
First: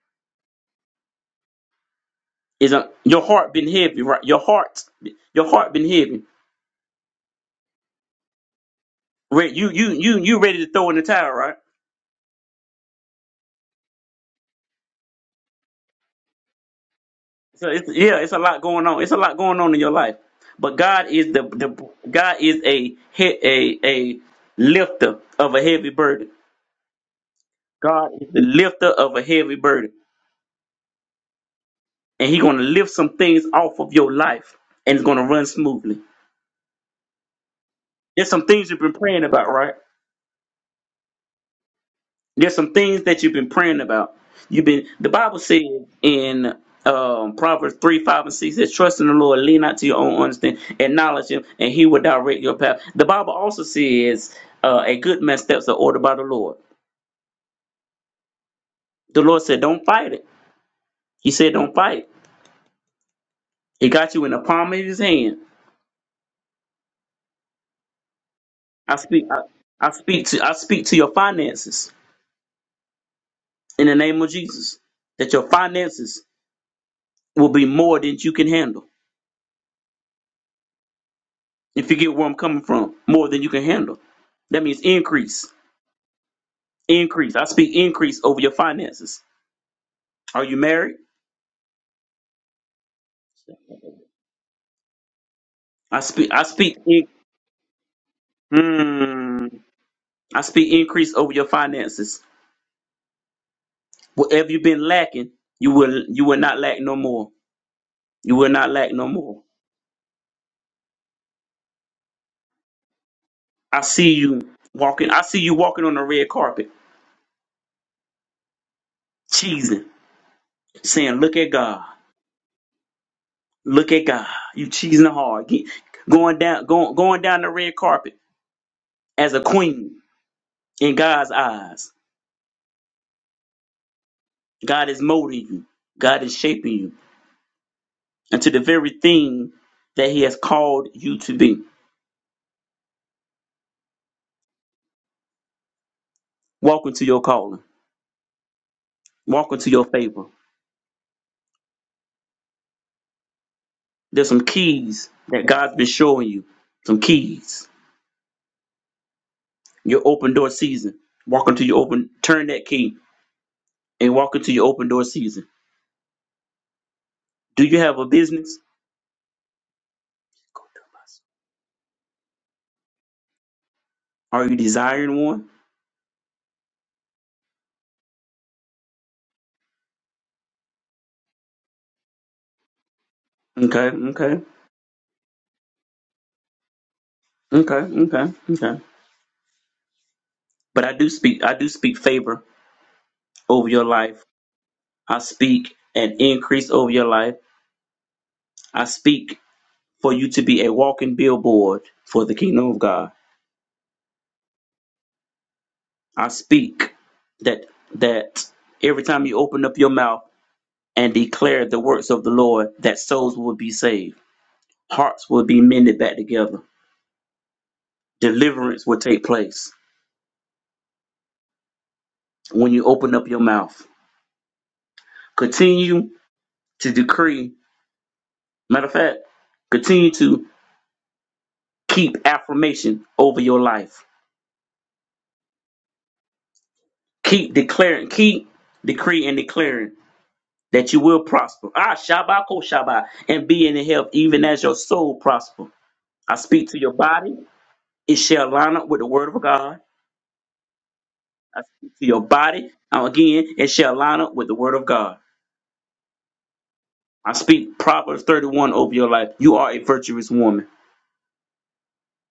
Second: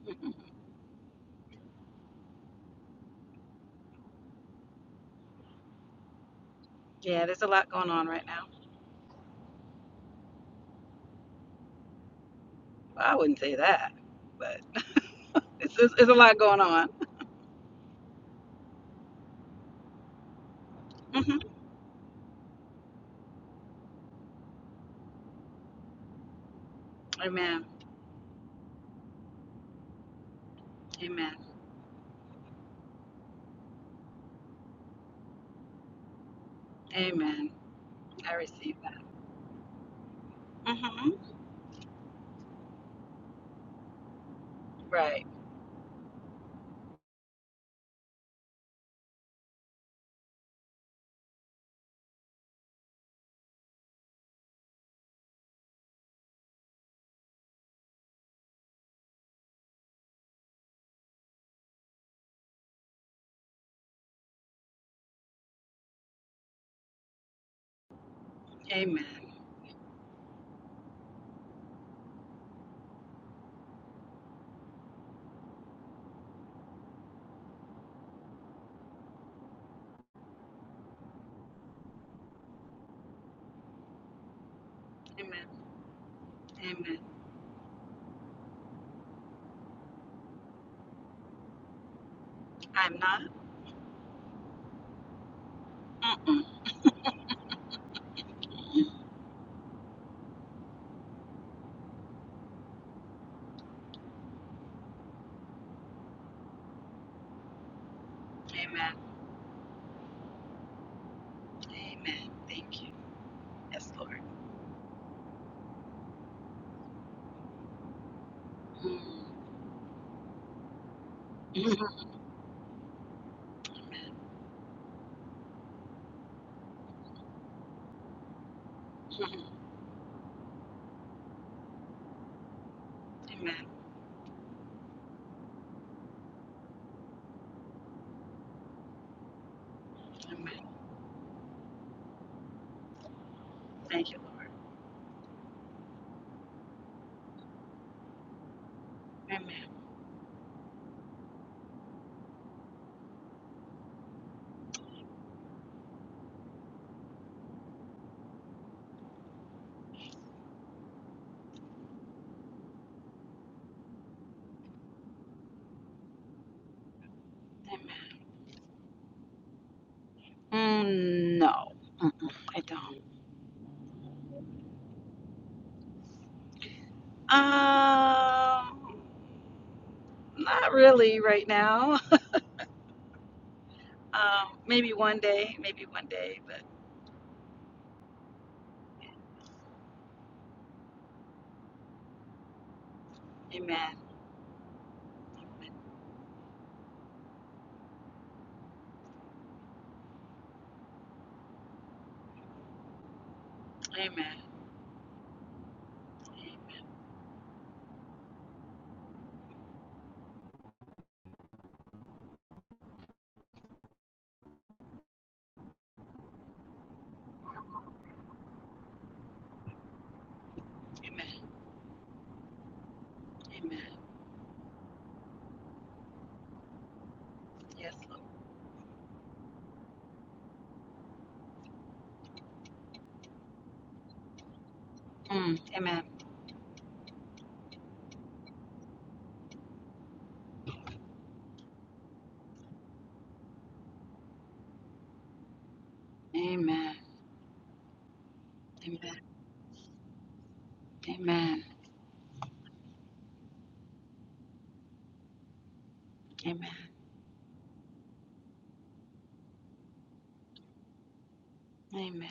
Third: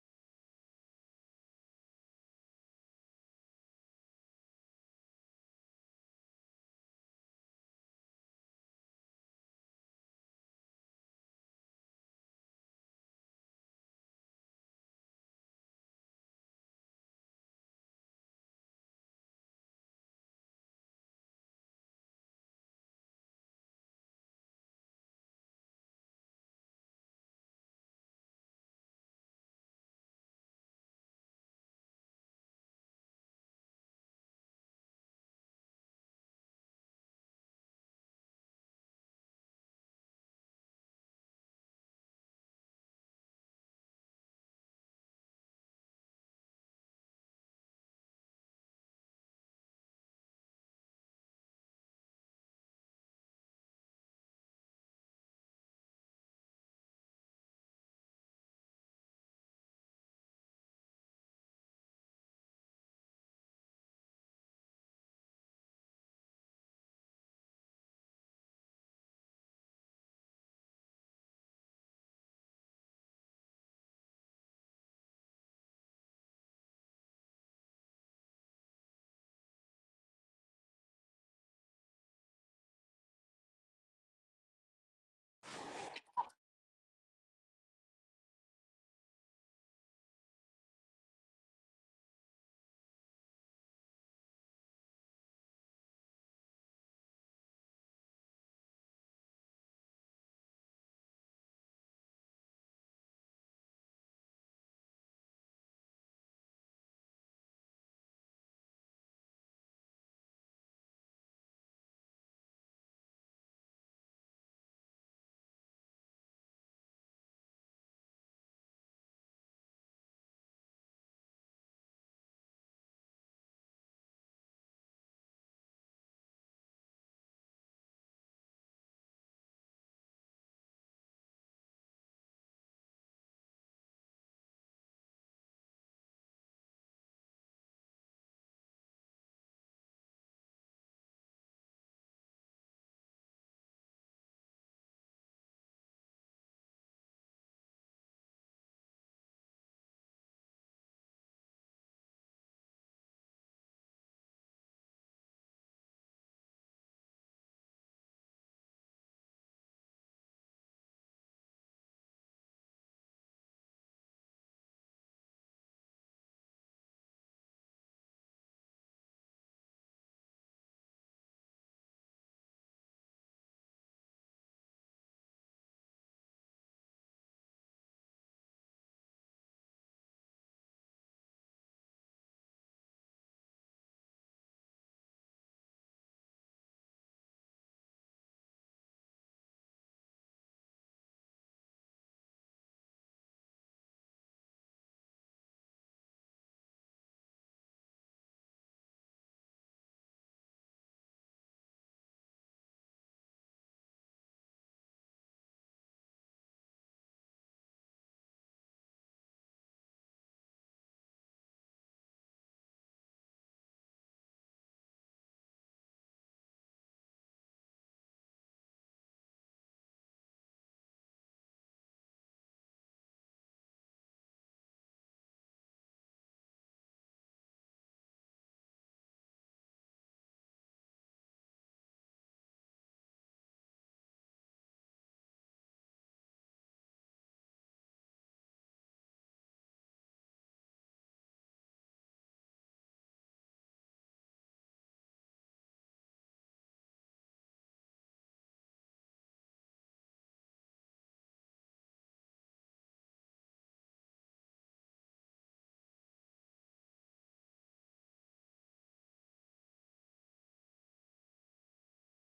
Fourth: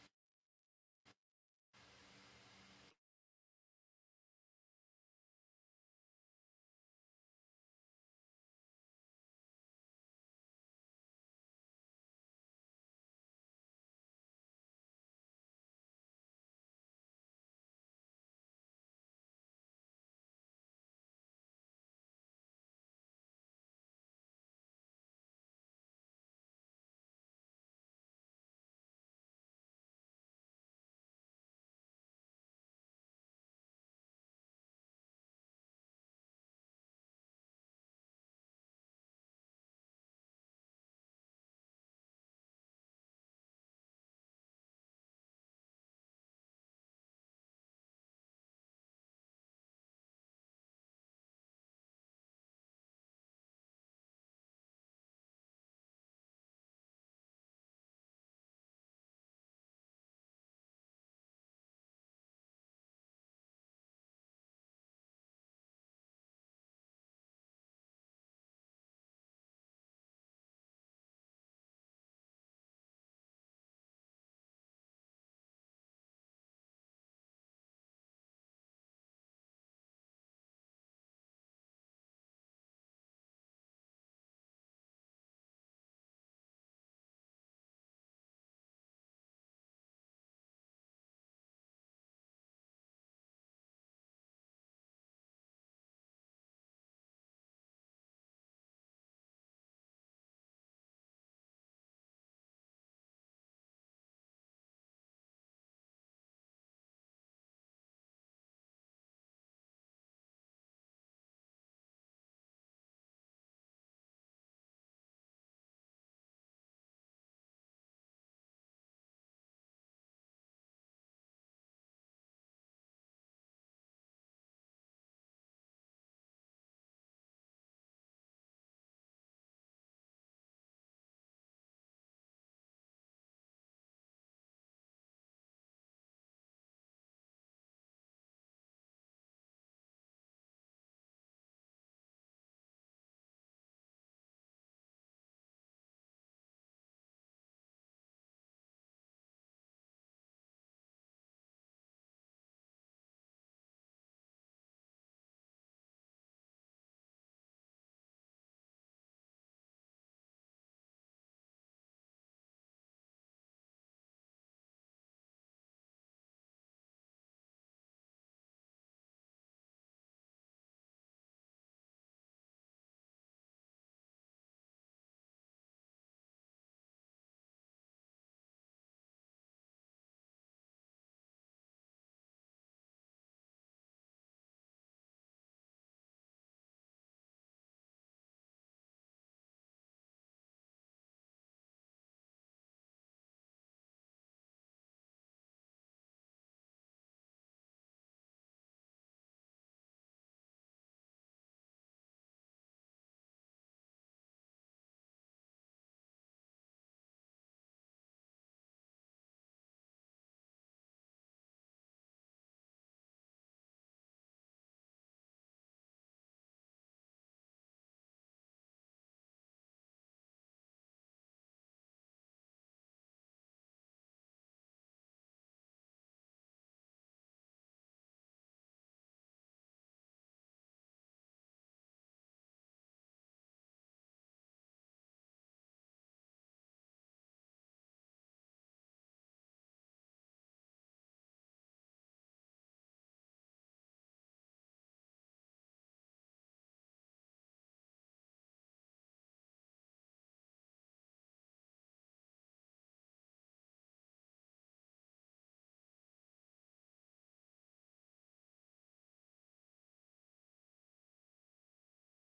[SPEAKER 1] is a your heart been heavy, right? Your heart, your heart been heavy.
[SPEAKER 3] Yeah, there's a lot going on right now.
[SPEAKER 1] Re- You you you you ready to throw in the towel, right?
[SPEAKER 3] Well, I wouldn't say that, but it's, it's, it's a lot going on.
[SPEAKER 1] So it's, yeah, it's a lot going on. It's a lot going on in your life. But God is
[SPEAKER 3] hmm
[SPEAKER 1] the, the God is a he- a a lifter of a heavy burden.
[SPEAKER 3] Amen.
[SPEAKER 1] God is the lifter of a heavy burden,
[SPEAKER 3] Amen.
[SPEAKER 1] and He's gonna lift some things off of your life, and it's gonna run smoothly.
[SPEAKER 3] Amen.
[SPEAKER 1] There's
[SPEAKER 3] I
[SPEAKER 1] some things
[SPEAKER 3] receive
[SPEAKER 1] you've been
[SPEAKER 3] that.
[SPEAKER 1] praying about, right?
[SPEAKER 3] hmm
[SPEAKER 1] There's some things that you've been praying about. You've been the
[SPEAKER 3] Right.
[SPEAKER 1] Bible said in um, Proverbs three, five, and six, it says, "Trust in the Lord, lean not to your own understanding, acknowledge Him, and He will direct your path." The Bible also says, uh, "A good man's steps are ordered by the Lord." The Lord said, "Don't fight it." He said, "Don't fight." it. He got you in the palm of His hand. I
[SPEAKER 3] Amen.
[SPEAKER 1] speak. I, I speak to. I speak to your finances in the name of Jesus. That your finances will be more than you can handle If you get where I'm coming from, more than you can handle. That means
[SPEAKER 3] Amen.
[SPEAKER 1] increase.
[SPEAKER 3] Amen.
[SPEAKER 1] Increase. I speak increase over your finances. Are you married?
[SPEAKER 3] I'm not.
[SPEAKER 1] I speak I speak in,
[SPEAKER 3] Mm-mm.
[SPEAKER 1] mm, I speak increase over your finances. Whatever you've been lacking, you will you will not lack no more. You will not lack
[SPEAKER 3] Amen.
[SPEAKER 1] no more.
[SPEAKER 3] Amen. Thank you.
[SPEAKER 1] I
[SPEAKER 3] Yes,
[SPEAKER 1] see
[SPEAKER 3] Lord.
[SPEAKER 1] you walking I see you walking on the red carpet,
[SPEAKER 3] Mm.
[SPEAKER 1] cheesing, saying, Look at God. Look at God. You cheesing hard. Get- going down going going down the red carpet as a queen in God's eyes.
[SPEAKER 3] Amen.
[SPEAKER 1] God is molding you. God is shaping you into the very thing that He has
[SPEAKER 3] Amen.
[SPEAKER 1] called you to be.
[SPEAKER 3] Thank you, Lord.
[SPEAKER 1] Walk into your calling. Walk
[SPEAKER 3] Amen.
[SPEAKER 1] into your favor. There's some keys that God's been showing you. Some keys. Your open door season. Walk into your open. Turn that key and walk into your open door season. Do you have a business?
[SPEAKER 3] Mm, no, Mm-mm, I don't.
[SPEAKER 1] Are you desiring one?
[SPEAKER 3] Um, not really right now.
[SPEAKER 1] Okay, okay,
[SPEAKER 3] Um, maybe one day, maybe one day, but
[SPEAKER 1] okay, okay, okay. But I do speak. I do speak favor over your
[SPEAKER 3] amen.
[SPEAKER 1] life. I speak an increase over your life. I speak for you to be a walking billboard for the kingdom of God.
[SPEAKER 3] Amen.
[SPEAKER 1] I speak that that every time you open up your mouth and declare the works of the Lord, that souls will be saved, hearts will be mended back together, deliverance will take place
[SPEAKER 3] Amen.
[SPEAKER 1] when you open up your
[SPEAKER 3] Amen.
[SPEAKER 1] mouth. Continue to decree.
[SPEAKER 3] Yes, Lord.
[SPEAKER 1] Matter of fact, continue to keep affirmation over your life.
[SPEAKER 3] Mm, amen.
[SPEAKER 1] Keep declaring, keep decree and declaring that you will prosper. Ah, Shabbat, Ko Shabbat, and be in health, even as your soul prosper. I speak to your
[SPEAKER 3] Amen.
[SPEAKER 1] body, it shall line up with the
[SPEAKER 3] Amen.
[SPEAKER 1] word of God. I
[SPEAKER 3] Amen.
[SPEAKER 1] speak to your body, now again, it shall line up with the word of God.
[SPEAKER 3] Amen.
[SPEAKER 1] I speak Proverbs 31 over your life. You are a virtuous woman.
[SPEAKER 3] Amen.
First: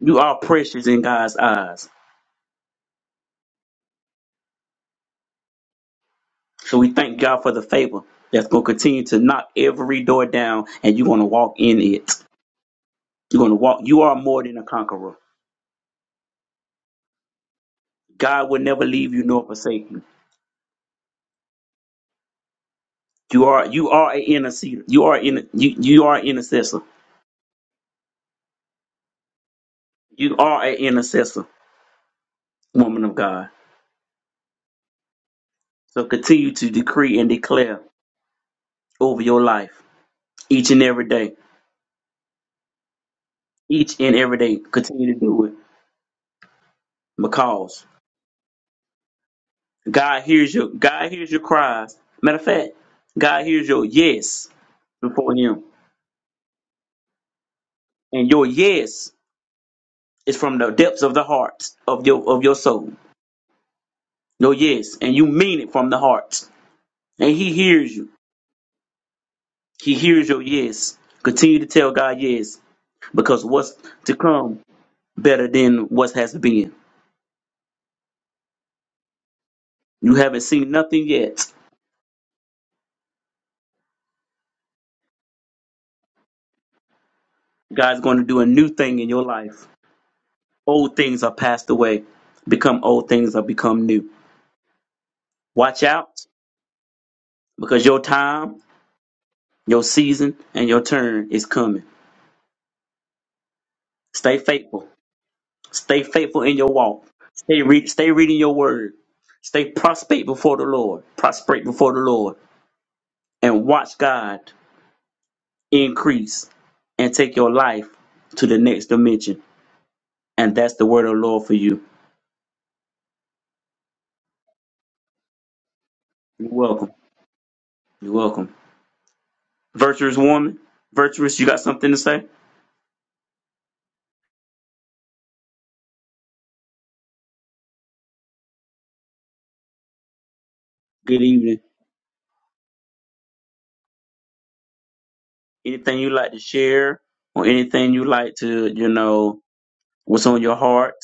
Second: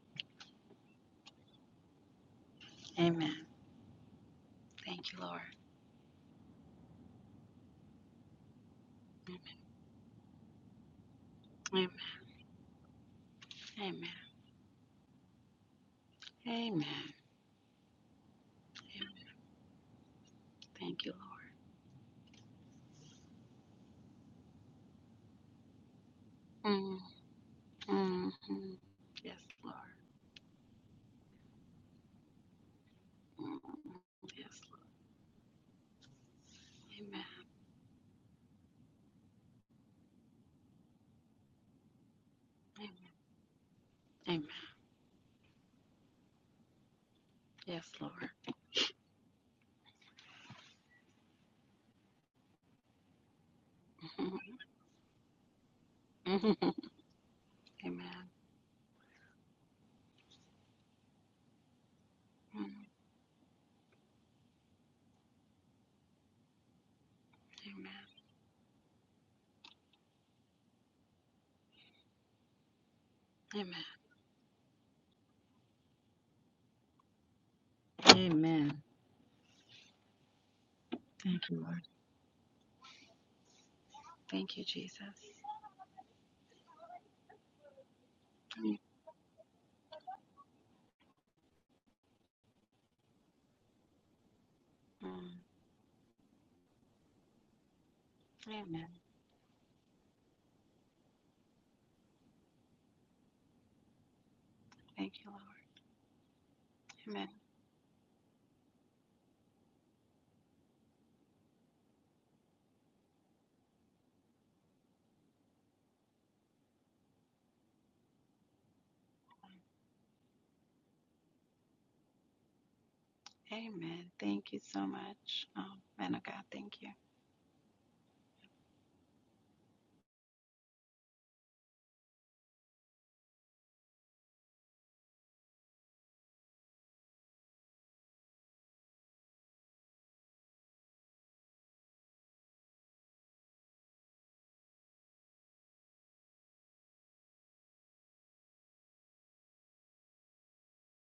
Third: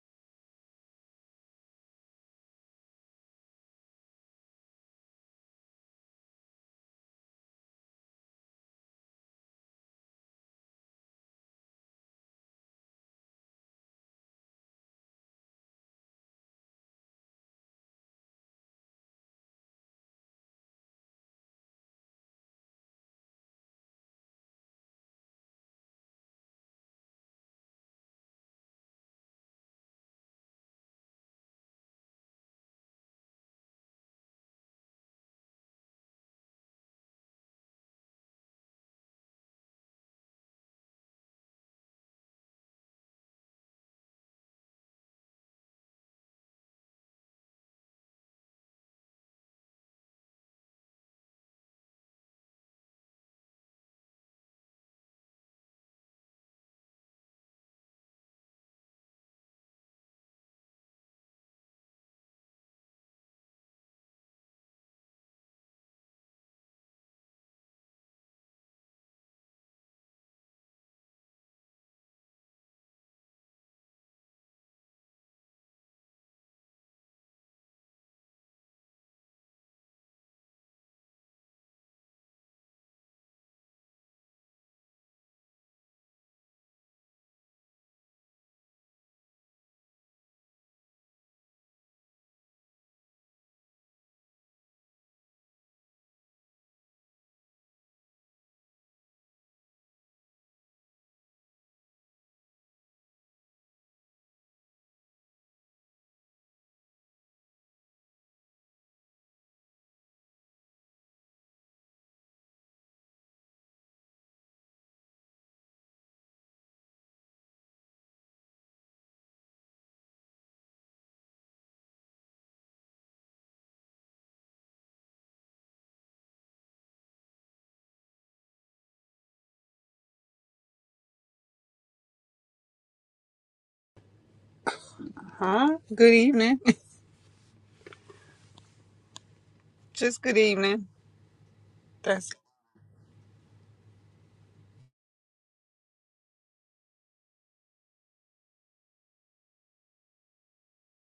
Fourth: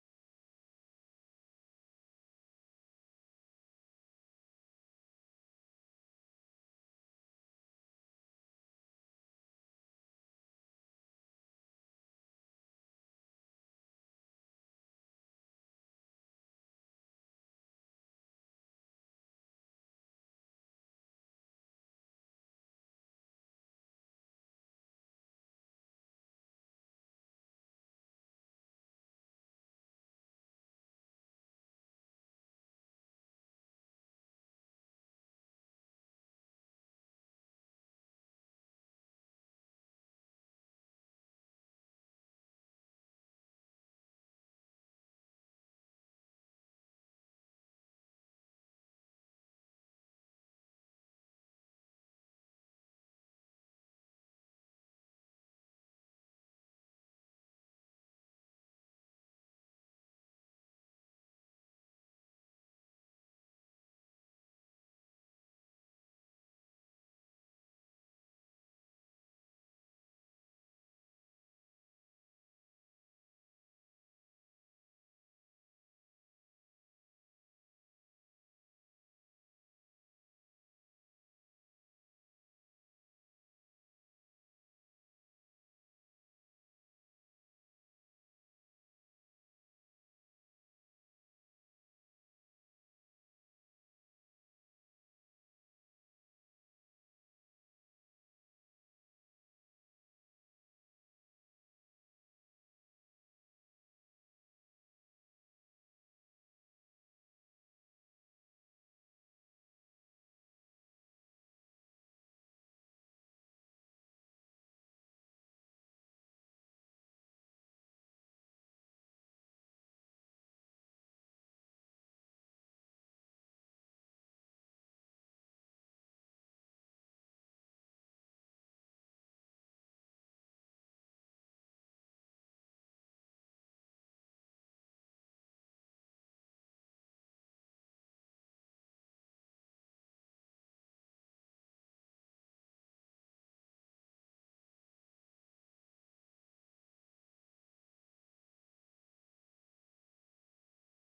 [SPEAKER 1] You are precious in God's eyes.
[SPEAKER 3] Amen. Thank you, Lord.
[SPEAKER 1] So we thank God for the favor that's going to continue to
[SPEAKER 3] Amen.
[SPEAKER 1] knock every door down, and you're going to walk in
[SPEAKER 3] Amen.
[SPEAKER 1] it. You're going to walk.
[SPEAKER 3] Amen.
[SPEAKER 1] You are more than a conqueror.
[SPEAKER 3] Amen.
[SPEAKER 1] God will never
[SPEAKER 3] Amen.
[SPEAKER 1] leave you nor forsake you.
[SPEAKER 3] Thank you, Lord.
[SPEAKER 1] You are you are an intercessor. You are in you you are an intercessor.
[SPEAKER 3] Mm, mm, mm. Yes, Lord.
[SPEAKER 1] You are an intercessor, woman of God.
[SPEAKER 3] Mm, yes, Lord.
[SPEAKER 1] So continue to decree
[SPEAKER 3] Amen.
[SPEAKER 1] and declare over your life each and every day.
[SPEAKER 3] Amen.
[SPEAKER 1] Each and every
[SPEAKER 3] Amen.
[SPEAKER 1] day. Continue to do it.
[SPEAKER 3] Yes,
[SPEAKER 1] Because
[SPEAKER 3] Lord.
[SPEAKER 1] God hears your God hears your cries. Matter of fact, God hears your yes before him.
[SPEAKER 3] Amen.
[SPEAKER 1] And
[SPEAKER 3] Amen.
[SPEAKER 1] your yes is from the depths of the heart of your of your soul. Your yes. And you mean it from the heart. And he hears you. He hears your yes. Continue to tell God yes, because what's
[SPEAKER 3] Amen.
[SPEAKER 1] to come better than what has been.
[SPEAKER 3] Amen.
[SPEAKER 1] You haven't seen nothing yet.
[SPEAKER 3] Thank you, Lord. Thank you, Jesus.
[SPEAKER 1] God's going to do a new
[SPEAKER 3] Mm.
[SPEAKER 1] thing in your life. Old things are passed away, become old things are become new. Watch out, because your time,
[SPEAKER 3] Amen.
[SPEAKER 1] your season, and your turn is coming. Stay faithful.
[SPEAKER 3] Thank you, Lord.
[SPEAKER 1] Stay faithful in your walk.
[SPEAKER 3] Amen.
[SPEAKER 1] Stay re- stay reading your word. Stay prostrate before the Lord. Prostrate before the Lord, and watch God. increase, and take your life to the next dimension. And that's the word of the Lord for you.
[SPEAKER 3] Amen. Thank you so much. Um, man of God,
[SPEAKER 1] You're
[SPEAKER 3] thank you.
[SPEAKER 1] welcome. You're welcome. Virtuous woman, virtuous, you got something to say?
[SPEAKER 4] Huh? Good evening. just good evening.
[SPEAKER 1] Good evening.
[SPEAKER 4] That's
[SPEAKER 1] Anything you like to share or anything you like to, you know, what's on your heart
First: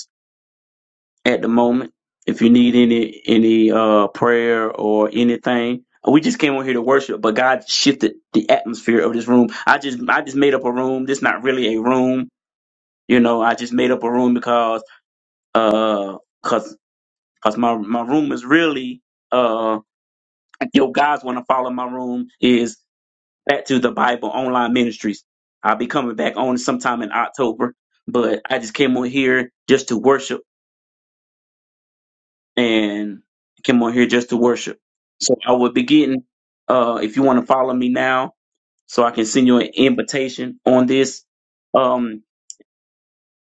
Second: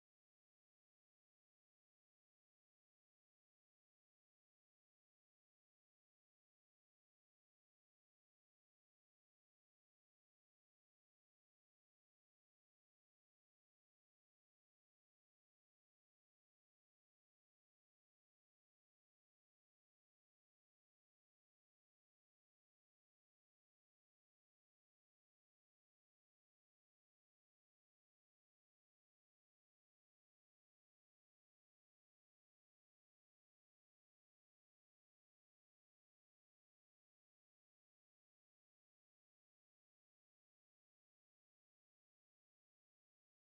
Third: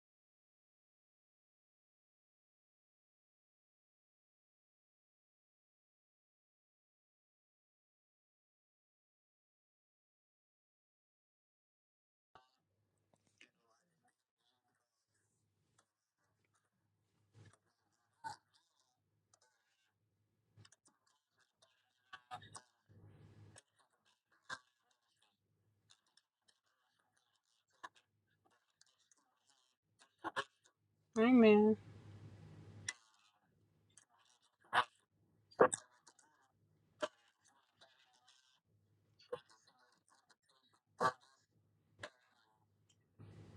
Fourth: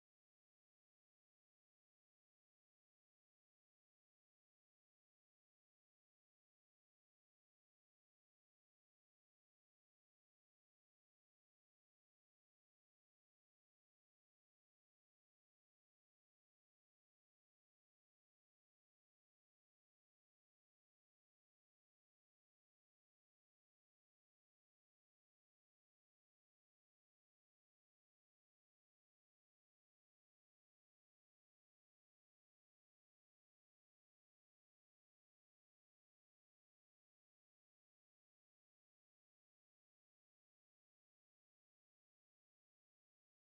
[SPEAKER 1] at the moment? If you need any any uh prayer or anything, we just came on here to worship, but God shifted the atmosphere of this room. I just I just made up a room. This not really a room. You know, I just made up a room because Uh, cause, cause my, my room is really, uh, yo guys want to follow my room is back to the Bible online ministries. I'll be coming back on sometime in October, but I just came on here just to worship
[SPEAKER 4] amen.
[SPEAKER 1] and came on here just to worship. So I will be getting, uh, if you want to follow me now, so I can send you an invitation on this. Um,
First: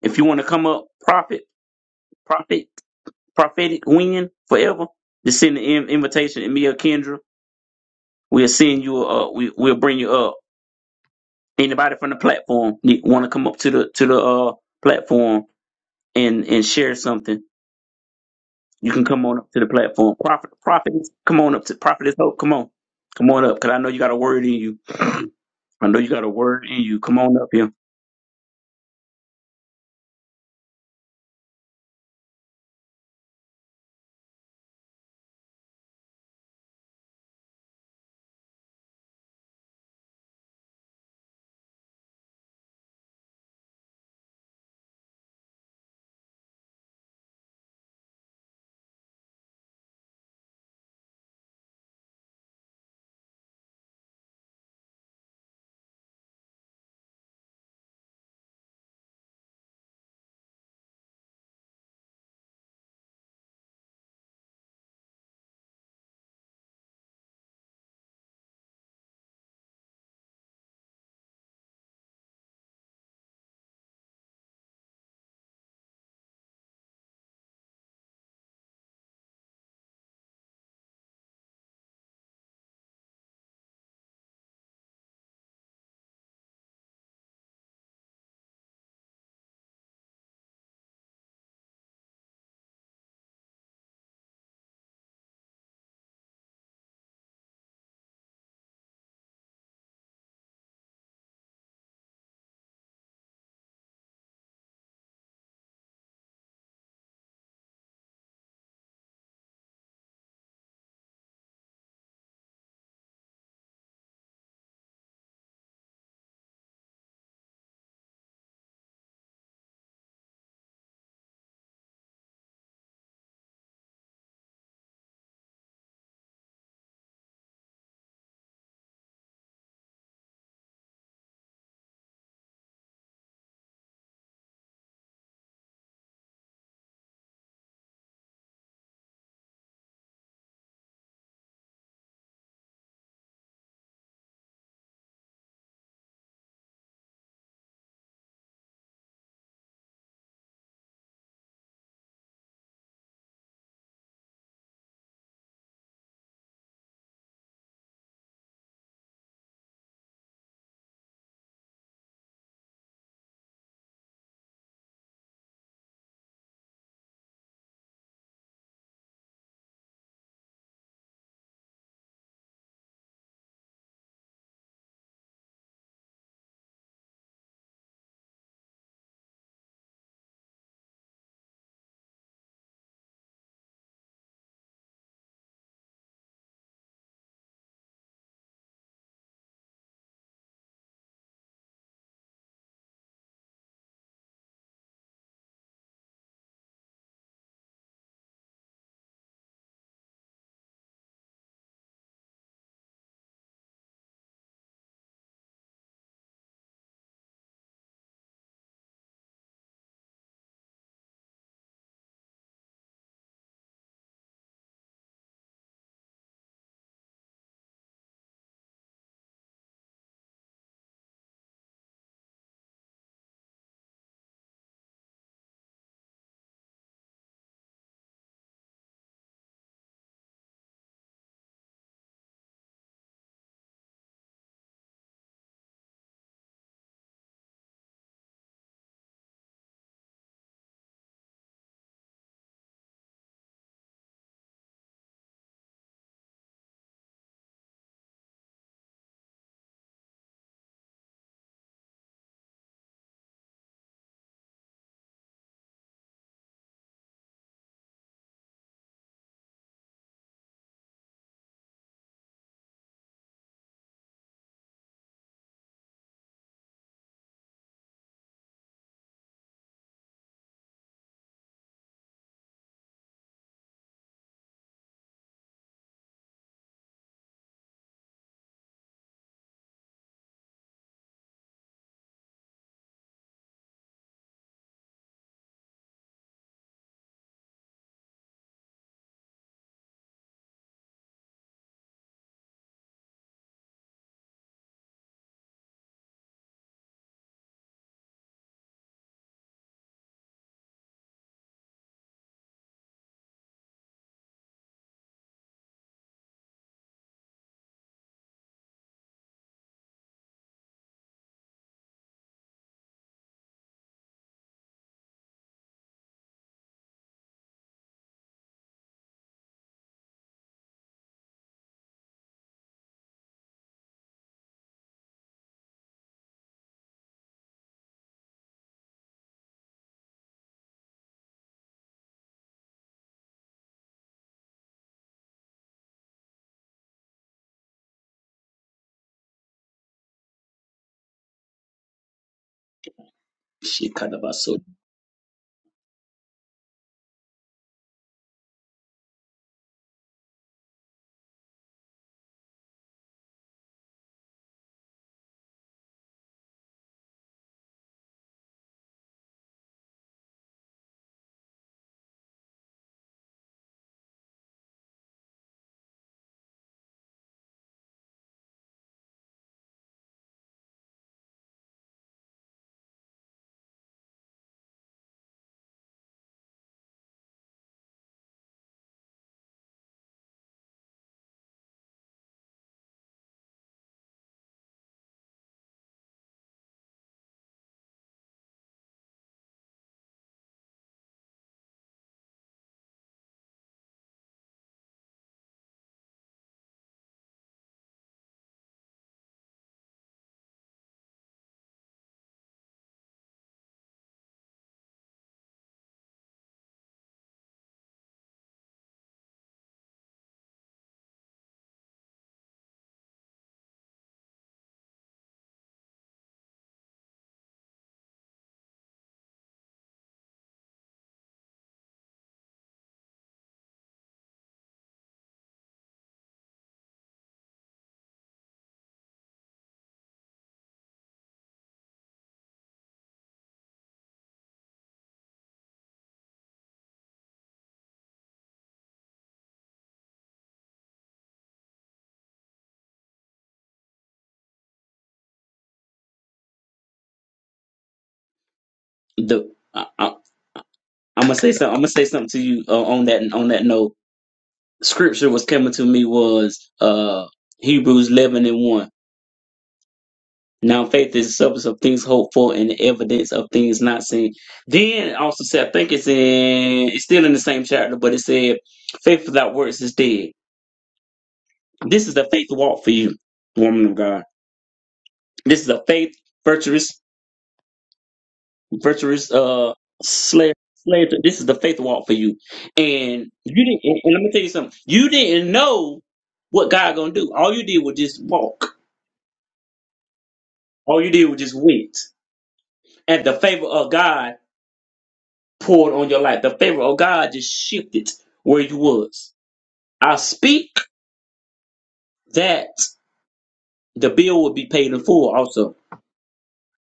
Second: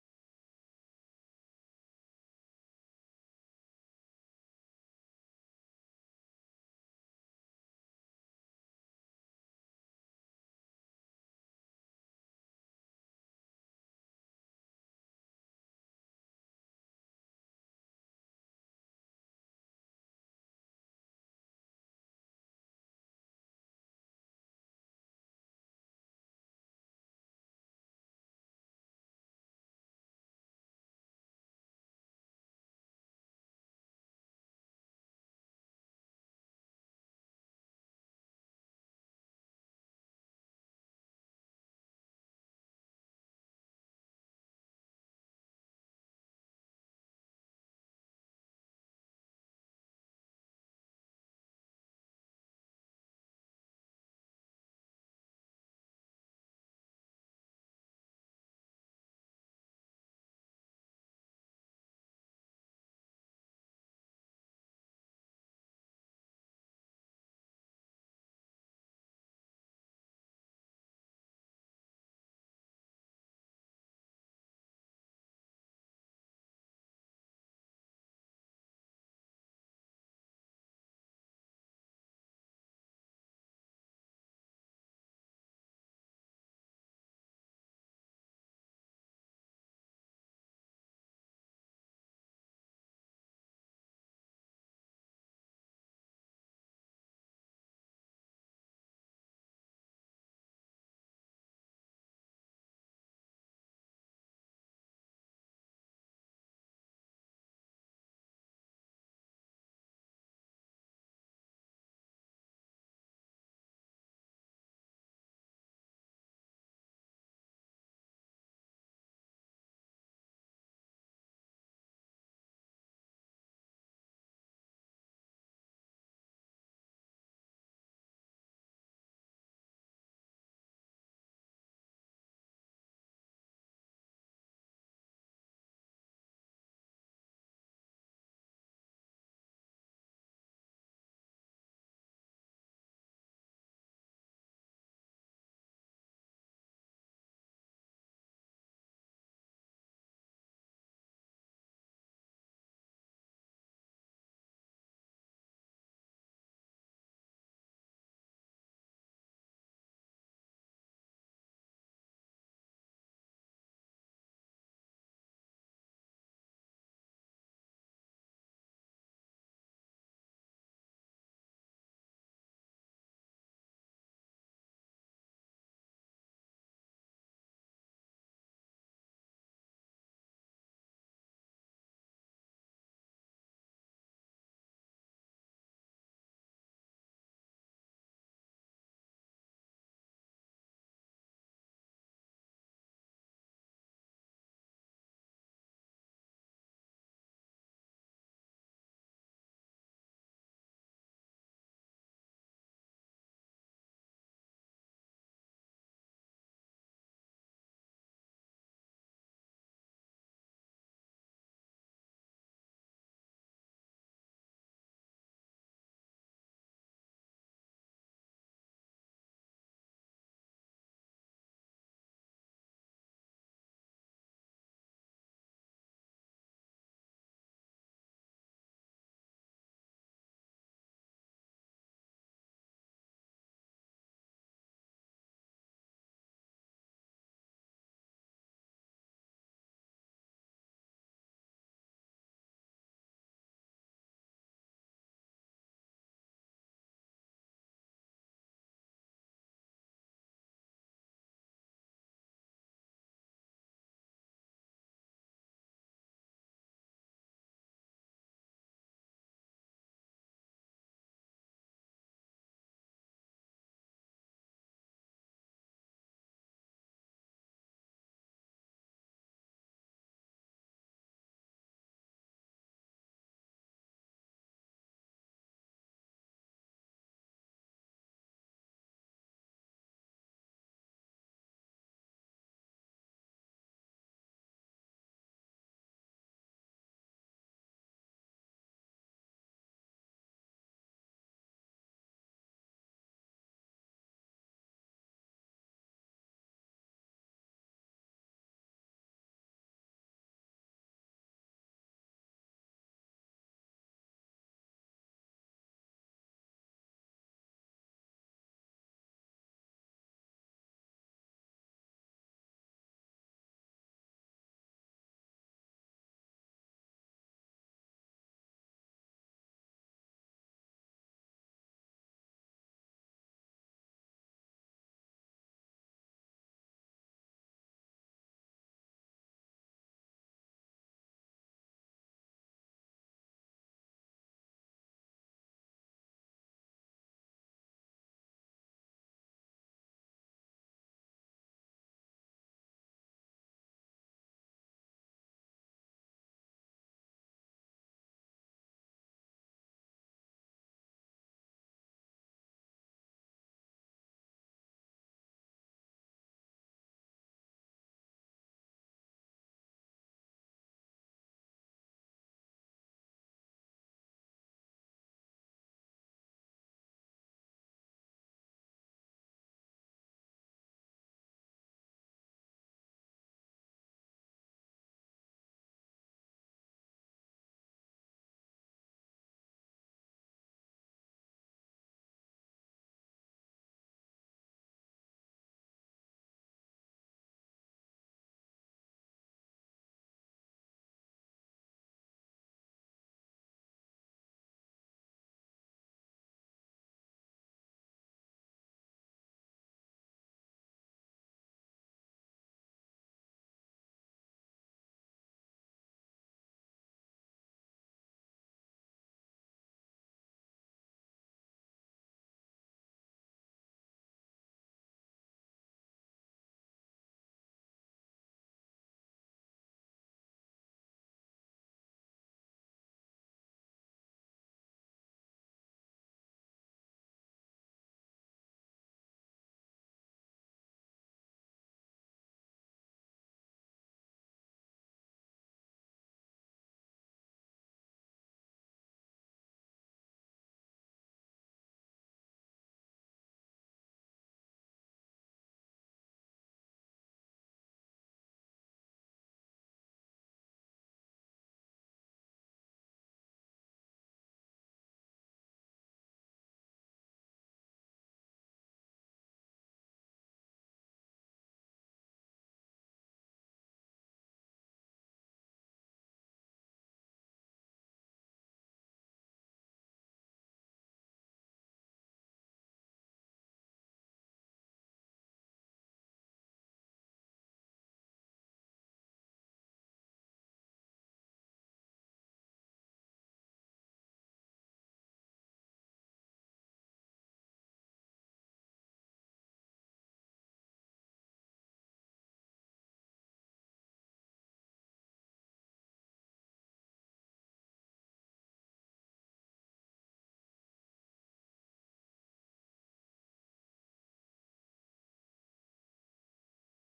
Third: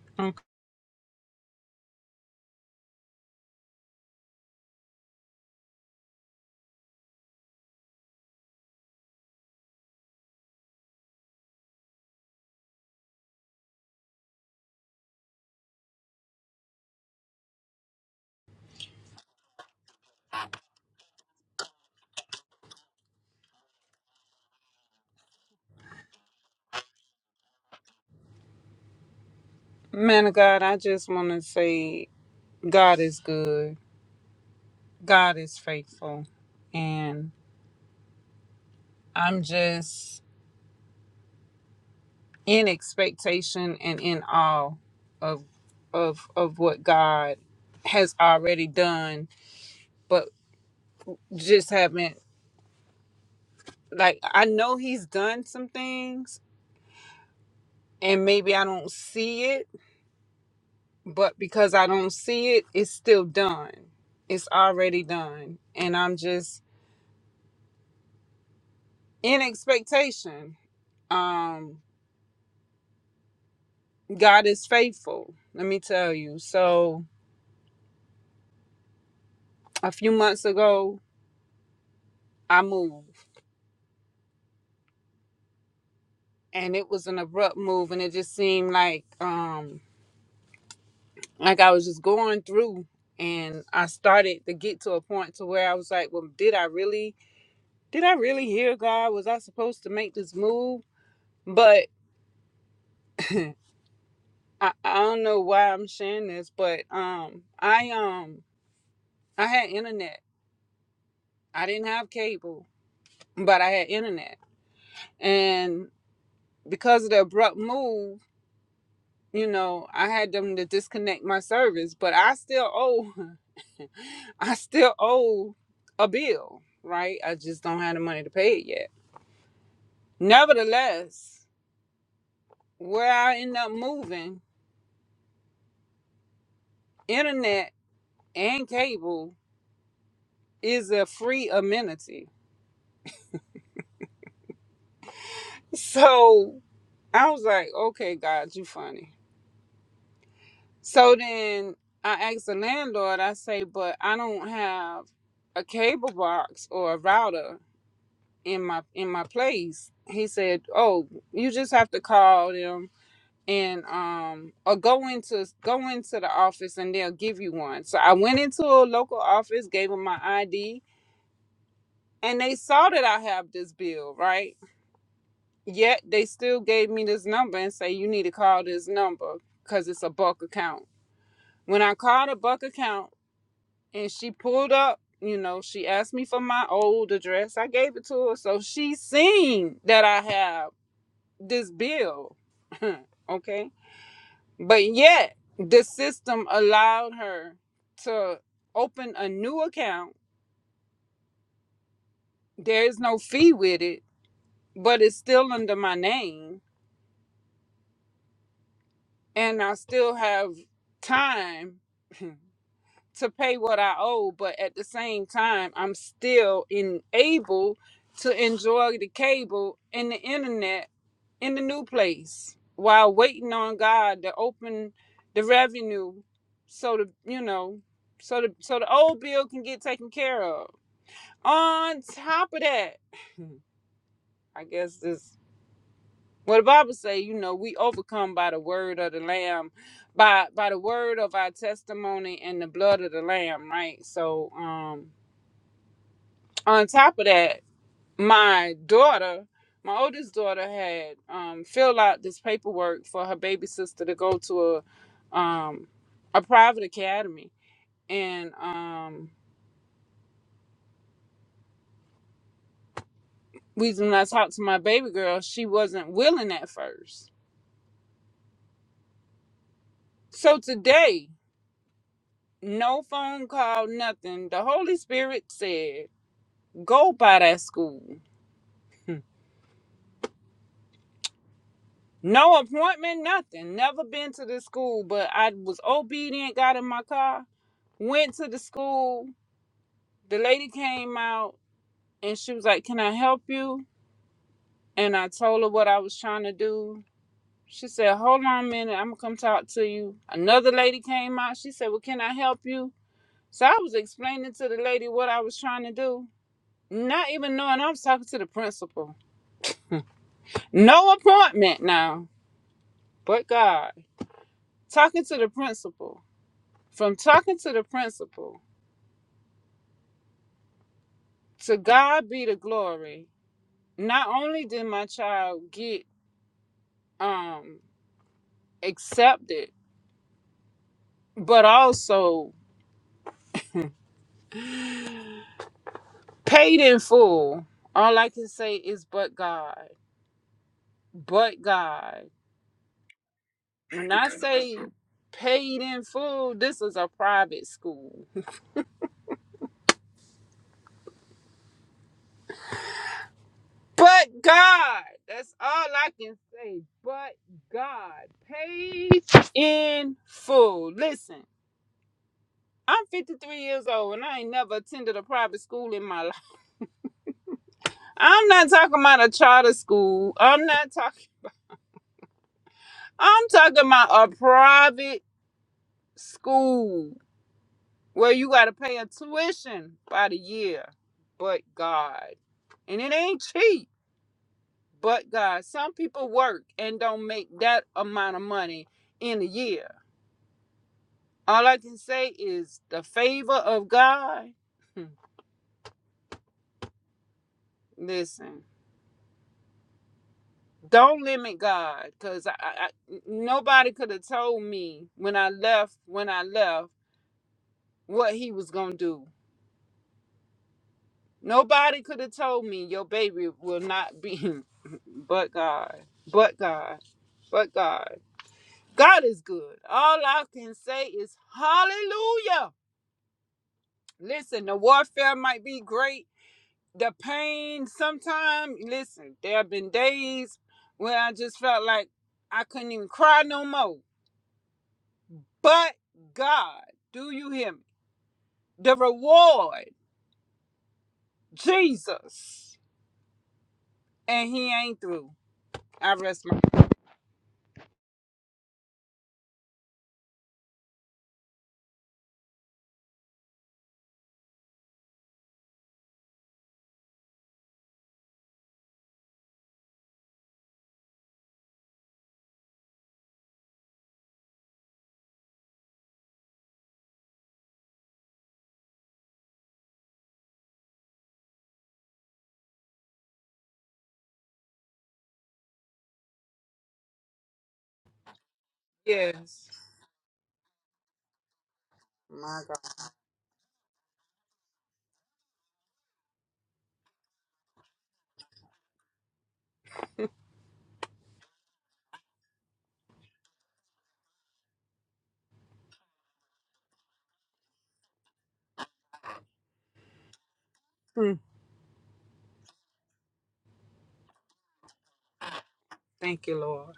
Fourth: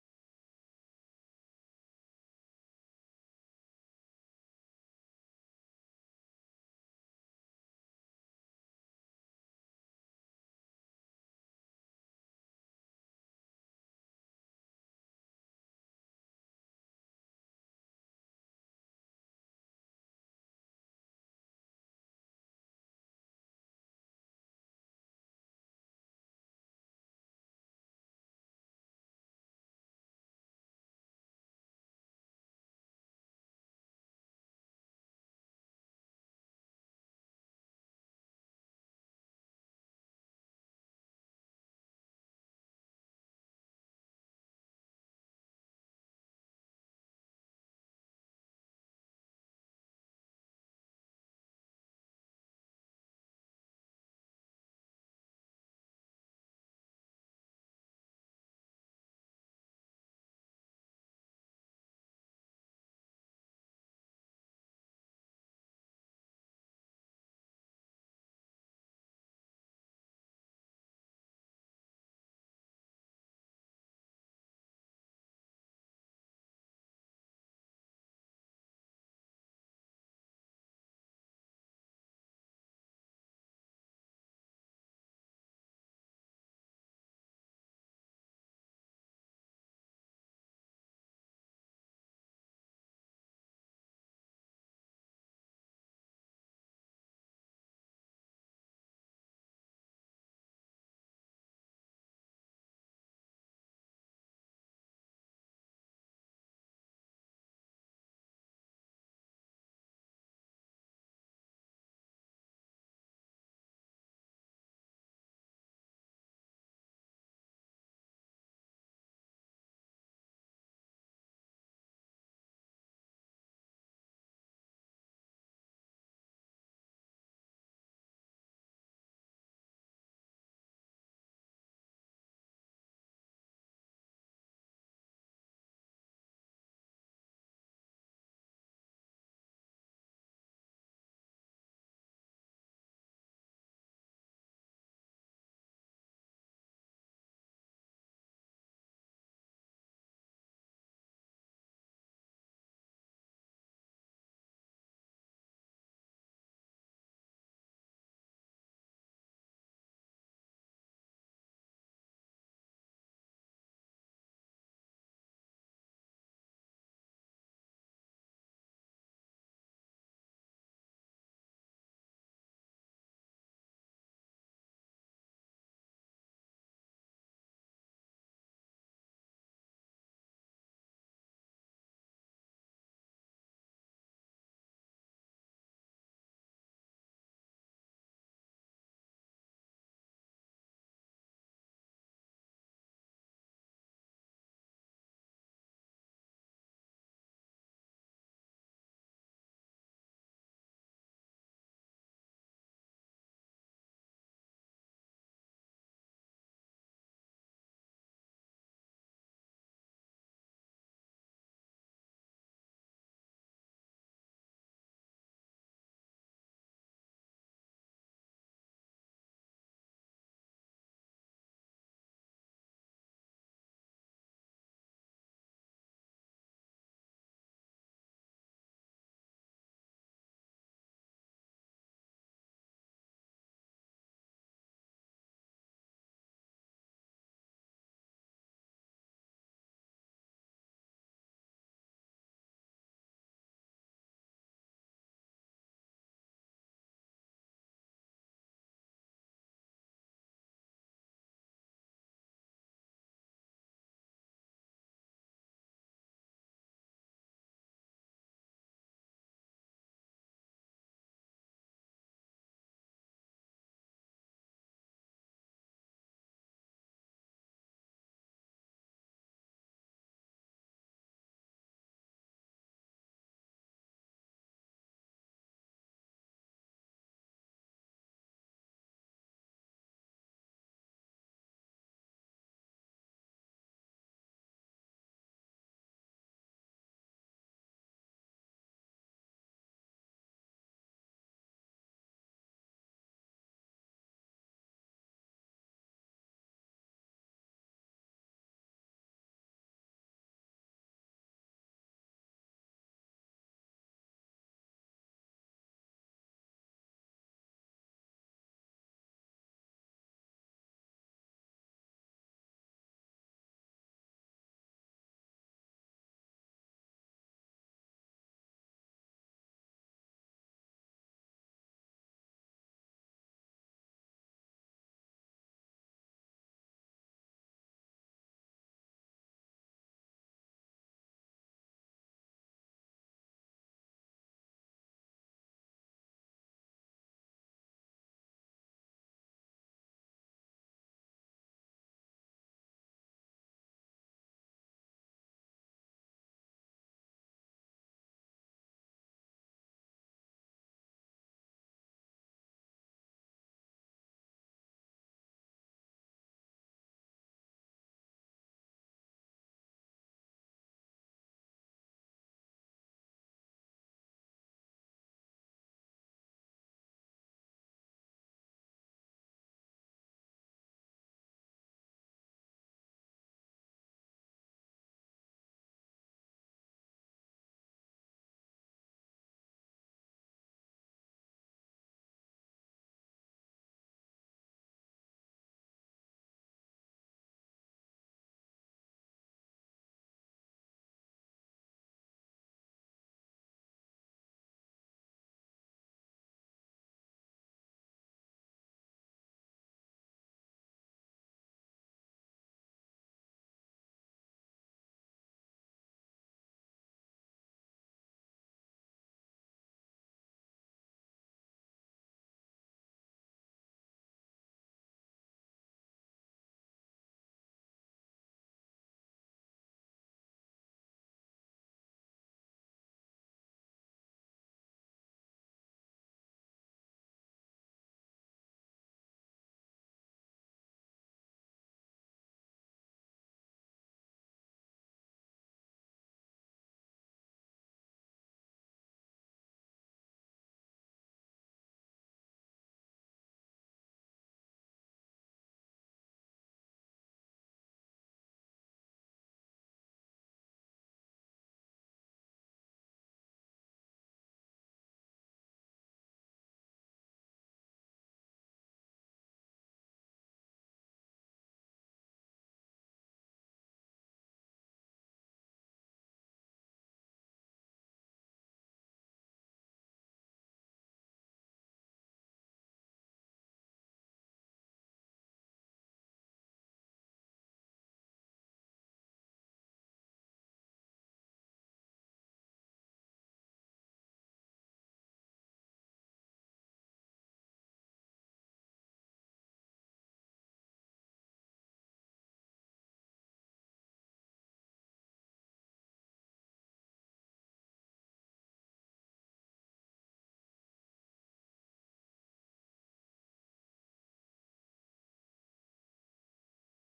[SPEAKER 1] if you
[SPEAKER 4] Okay.
[SPEAKER 1] want to come up, prophet, prophet, prophetic win forever, just send an in- invitation to me or Kendra We'll send you. Uh, we we'll bring you up. Anybody from the platform want to come up to the to the uh platform and and share something? You can come on up to the platform. Prophet, prophet, come on up to prophetess hope. Come on, come on up, cause I know you got a word in you. I know you got a word in you. Come on up here.
[SPEAKER 4] Man of God, I just want to say God is good. God is faithful. And I'm just in expectation and in awe of of of what God has already done, but just haven't like I know he's done some things and maybe I don't see it but because I don't see it, it's still done. It's already done. And I'm just in expectation. Um, God is faithful, let me tell you. So a few months ago, I moved and it was an abrupt move and it just seemed like um like I was just going through and I started to get to a point to where I was like, Well, did I really did I really hear God? Was I supposed to make this move? But I, I don't know why I'm sharing this, but um I um I had internet. I didn't have cable, but I had internet. And because of the abrupt move, you know, I had them to disconnect my service, but I still owe I still owe a bill, right? I just don't have the money to pay it yet. Nevertheless, where I end up moving, internet and cable is a free amenity. So I was like, okay, God, you funny. So then I asked the landlord, I say, but I don't have a cable box or a router in my in my place. He said, Oh, you just have to call them and um or go into go into the office and they'll give you one. So I went into a local office, gave them my ID, and they saw that I have this bill, right? Yet they still gave me this number and say you need to call this number because it's a bulk account. When I called a Buck account and she pulled up, you know, she asked me for my old address. I gave it to her. So she seen that I have this bill. okay. But yet the system allowed her to open a new account. There is no fee with it, but it's still under my name. And I still have time to pay what I owe, but at the same time, I'm still in able to enjoy the cable and the internet in the new place while waiting on God to open the revenue so the you know so the so the old bill can get taken care of. On top of that, I guess this what the Bible say, you know, we overcome by the word of the Lamb, by by the word of our testimony and the blood of the Lamb, right? So um on top of that, my daughter, my oldest daughter, had um, filled out this paperwork for her baby sister to go to a um, a private academy, and um, we when I talked to my baby girl, she wasn't willing at first. So today, no phone call, nothing. The Holy Spirit said, "Go by that school." Hmm. No appointment, nothing. Never been to this school, but I was obedient, got in my car, Went to the school. The lady came out and she was like, Can I help you? And I told her what I was trying to do. She said, Hold on a minute. I'm going to come talk to you. Another lady came out. She said, Well, can I help you? So I was explaining to the lady what I was trying to do, not even knowing I was talking to the principal. No appointment now, but God. Talking to the principal. From talking to the principal, to God be the glory. Not only did my child get um accept it, but also paid in full. All I can say is, but God, but God.
[SPEAKER 1] Shit,
[SPEAKER 4] When
[SPEAKER 1] cut
[SPEAKER 4] I
[SPEAKER 1] about so
[SPEAKER 4] say paid in full, this is a private school. But God, that's all I can say. But God, paid in full. Listen. I'm 53 years old and I ain't never attended a private school in my life. I'm not talking about a charter school. I'm not talking I'm talking about a private school where you got to pay a tuition by the year, but God. And it ain't cheap, but God. Some people work and don't make that amount of money in a year. All I can say is the favor of God. Listen, don't limit God because I, I, I- nobody could have told me when I left, when I left, what he was going to do Nobody could have told me your baby will not be but God. But God. But God. God is good. All I can say is hallelujah. Listen, the warfare might be great. The pain sometimes, listen, there have been days where I just felt like I couldn't even cry no more. But God, do you hear me? The reward, Jesus. And he ain't through. I rest my
[SPEAKER 1] the I, I, I'm gonna say something. I'm gonna say something to you uh, on that on that note. Scripture was coming to me was uh Hebrews 11 and 1 Now faith is the substance of things hoped for and the evidence of things not seen. Then also said, I think it's in, it's still in the same chapter, but it said, faith without works is dead. This is the faith walk for you, woman of God. This is a faith virtuous, virtuous,
[SPEAKER 4] yes.
[SPEAKER 1] uh, slave. Slave, to- this is the faith walk for you,
[SPEAKER 4] My God.
[SPEAKER 1] and you didn't. And and let me tell you something. You didn't know what God gonna do. All you did was just walk. All you did was just wait at the favor of God poured on your life. The favor of God just shifted where you was. I speak
[SPEAKER 4] Mm,
[SPEAKER 1] that the bill will be paid in full also.
[SPEAKER 4] Thank you, Lord.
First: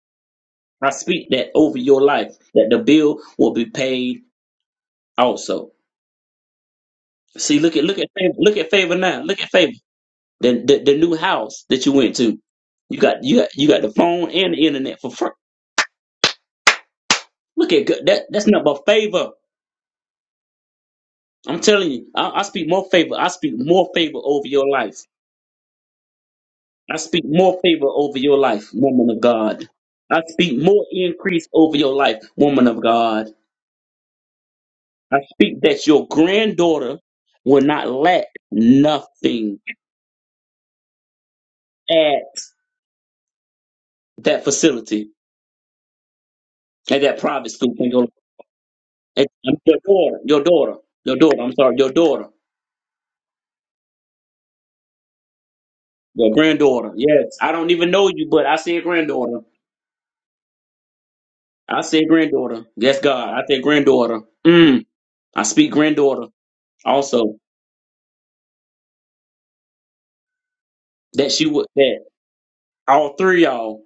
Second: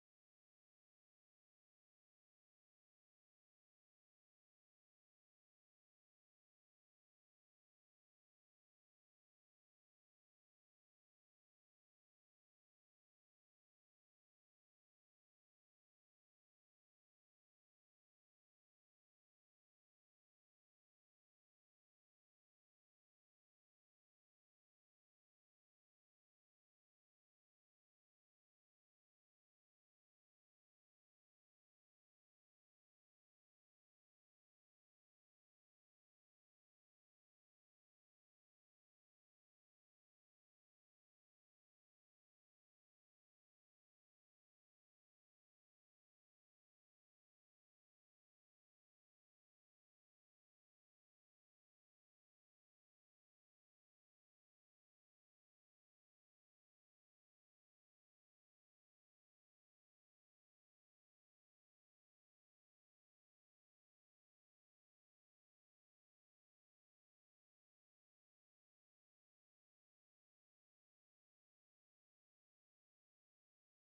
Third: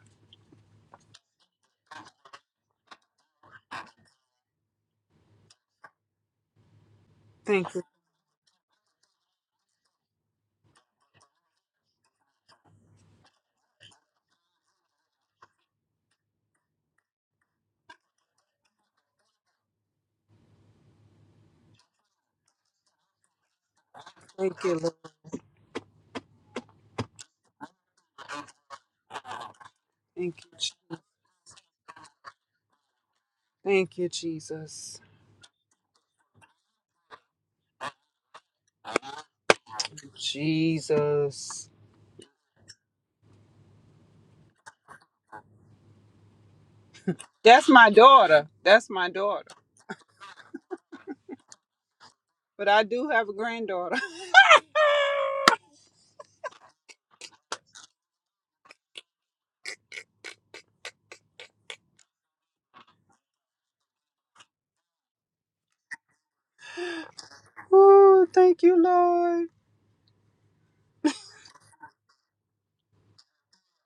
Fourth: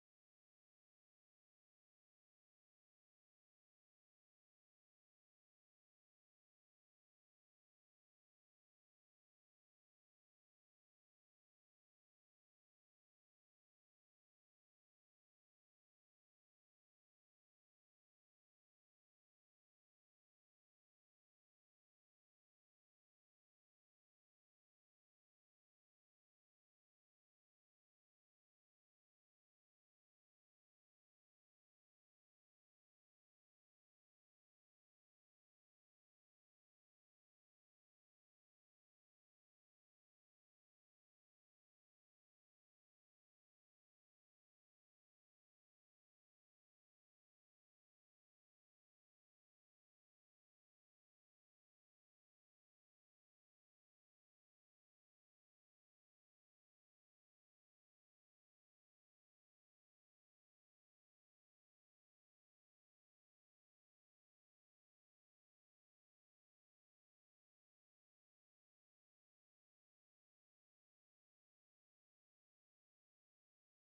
[SPEAKER 1] I speak that over your life, that the bill will be paid also. See,
[SPEAKER 4] Thank
[SPEAKER 1] look
[SPEAKER 4] you.
[SPEAKER 1] at look at favor, look at favor now. Look at favor. The, the the new house that you went to. You got you got you got the phone and the internet for free. Look at God. that that's not but favor. I'm telling you, I, I speak more favor. I speak more favor over
[SPEAKER 4] Thank
[SPEAKER 1] your
[SPEAKER 4] you, Lord.
[SPEAKER 1] life. I speak more favor over your life, woman of God. I
[SPEAKER 4] Thank you.
[SPEAKER 1] speak
[SPEAKER 4] Je-
[SPEAKER 1] more increase over your life, woman of God.
[SPEAKER 4] Thank you, Jesus.
[SPEAKER 1] I speak that your granddaughter will not lack nothing
[SPEAKER 4] Jesus.
[SPEAKER 1] at that facility, at that private
[SPEAKER 4] That's
[SPEAKER 1] school. for
[SPEAKER 4] my
[SPEAKER 1] Your,
[SPEAKER 4] daughter. That's my
[SPEAKER 1] at-
[SPEAKER 4] daughter.
[SPEAKER 1] um, your daughter, your daughter, your daughter, I'm sorry, your daughter,
[SPEAKER 4] But I do have a granddaughter.
[SPEAKER 1] your granddaughter. Yes, I don't even know you, but I say granddaughter. I say granddaughter. Yes, God, I say granddaughter. Mm, I speak granddaughter also.
[SPEAKER 4] Oh, thank you, Lord.
[SPEAKER 1] That she would, that all three of y'all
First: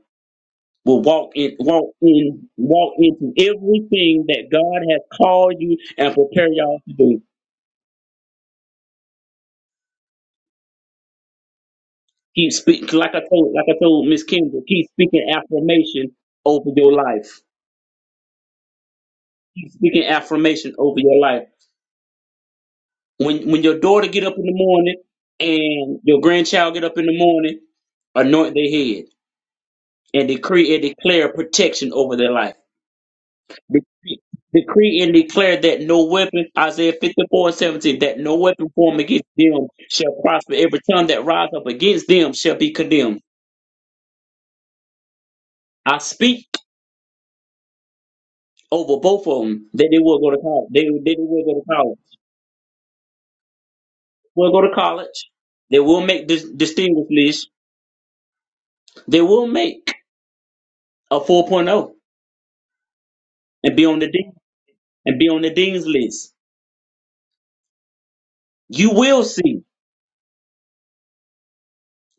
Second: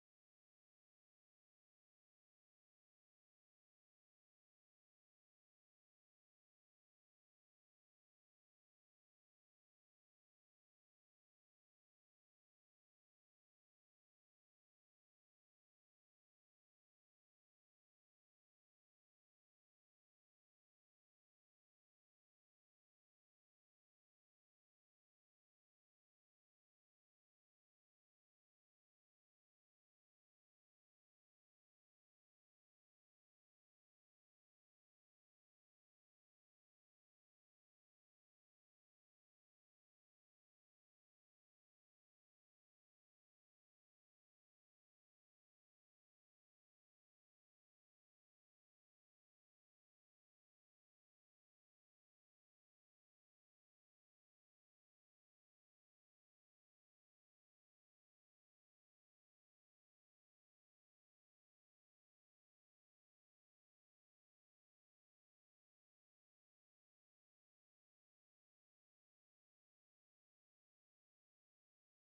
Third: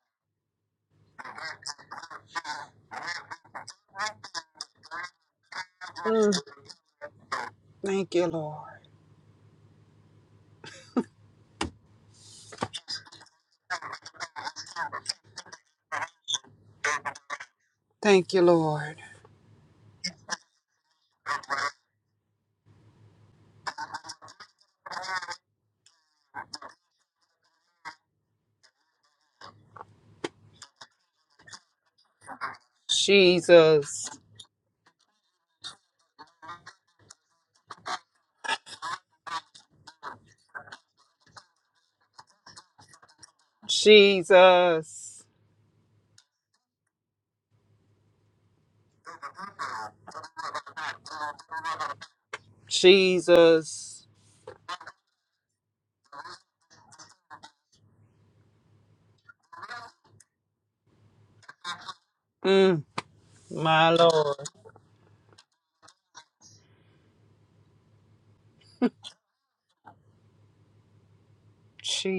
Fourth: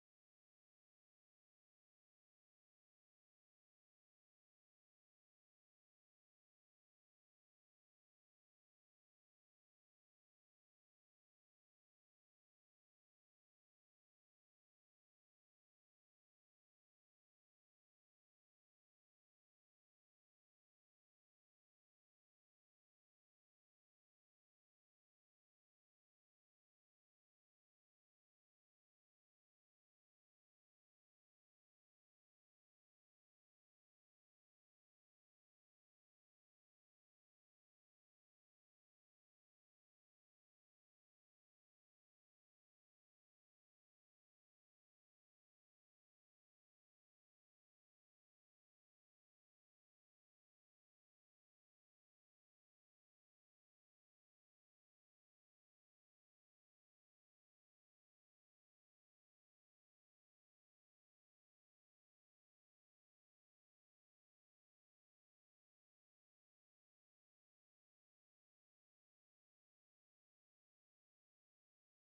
[SPEAKER 1] will walk in walk in walk into everything that God has called you and
[SPEAKER 4] Mm,
[SPEAKER 1] prepare y'all to do.
[SPEAKER 4] Thank you, Lord.
[SPEAKER 1] Keep speak like I told like I told Miss Kendra, keep speaking affirmation over your life.
[SPEAKER 4] Thank you, Lord.
[SPEAKER 1] Speaking affirmation over your life. When when your daughter get up in the morning and your grandchild get up in the morning, anoint their head and decree and declare protection over their life
[SPEAKER 4] Jesus.
[SPEAKER 1] Decree decree and declare that no weapon, Isaiah 54 and 17, that no weapon formed against them shall prosper. Every tongue that rise up against them shall be condemned.
[SPEAKER 4] Jesus.
[SPEAKER 1] I speak over both of them that they will go to college. They, they will go to college.
[SPEAKER 4] Jesus.
[SPEAKER 1] Will go to college. They will make dis- distinguished list. They will make a 4.0
[SPEAKER 4] Mm,
[SPEAKER 1] and be
[SPEAKER 4] my
[SPEAKER 1] on the dean
[SPEAKER 4] Lord.
[SPEAKER 1] and be on the dean's list. You will see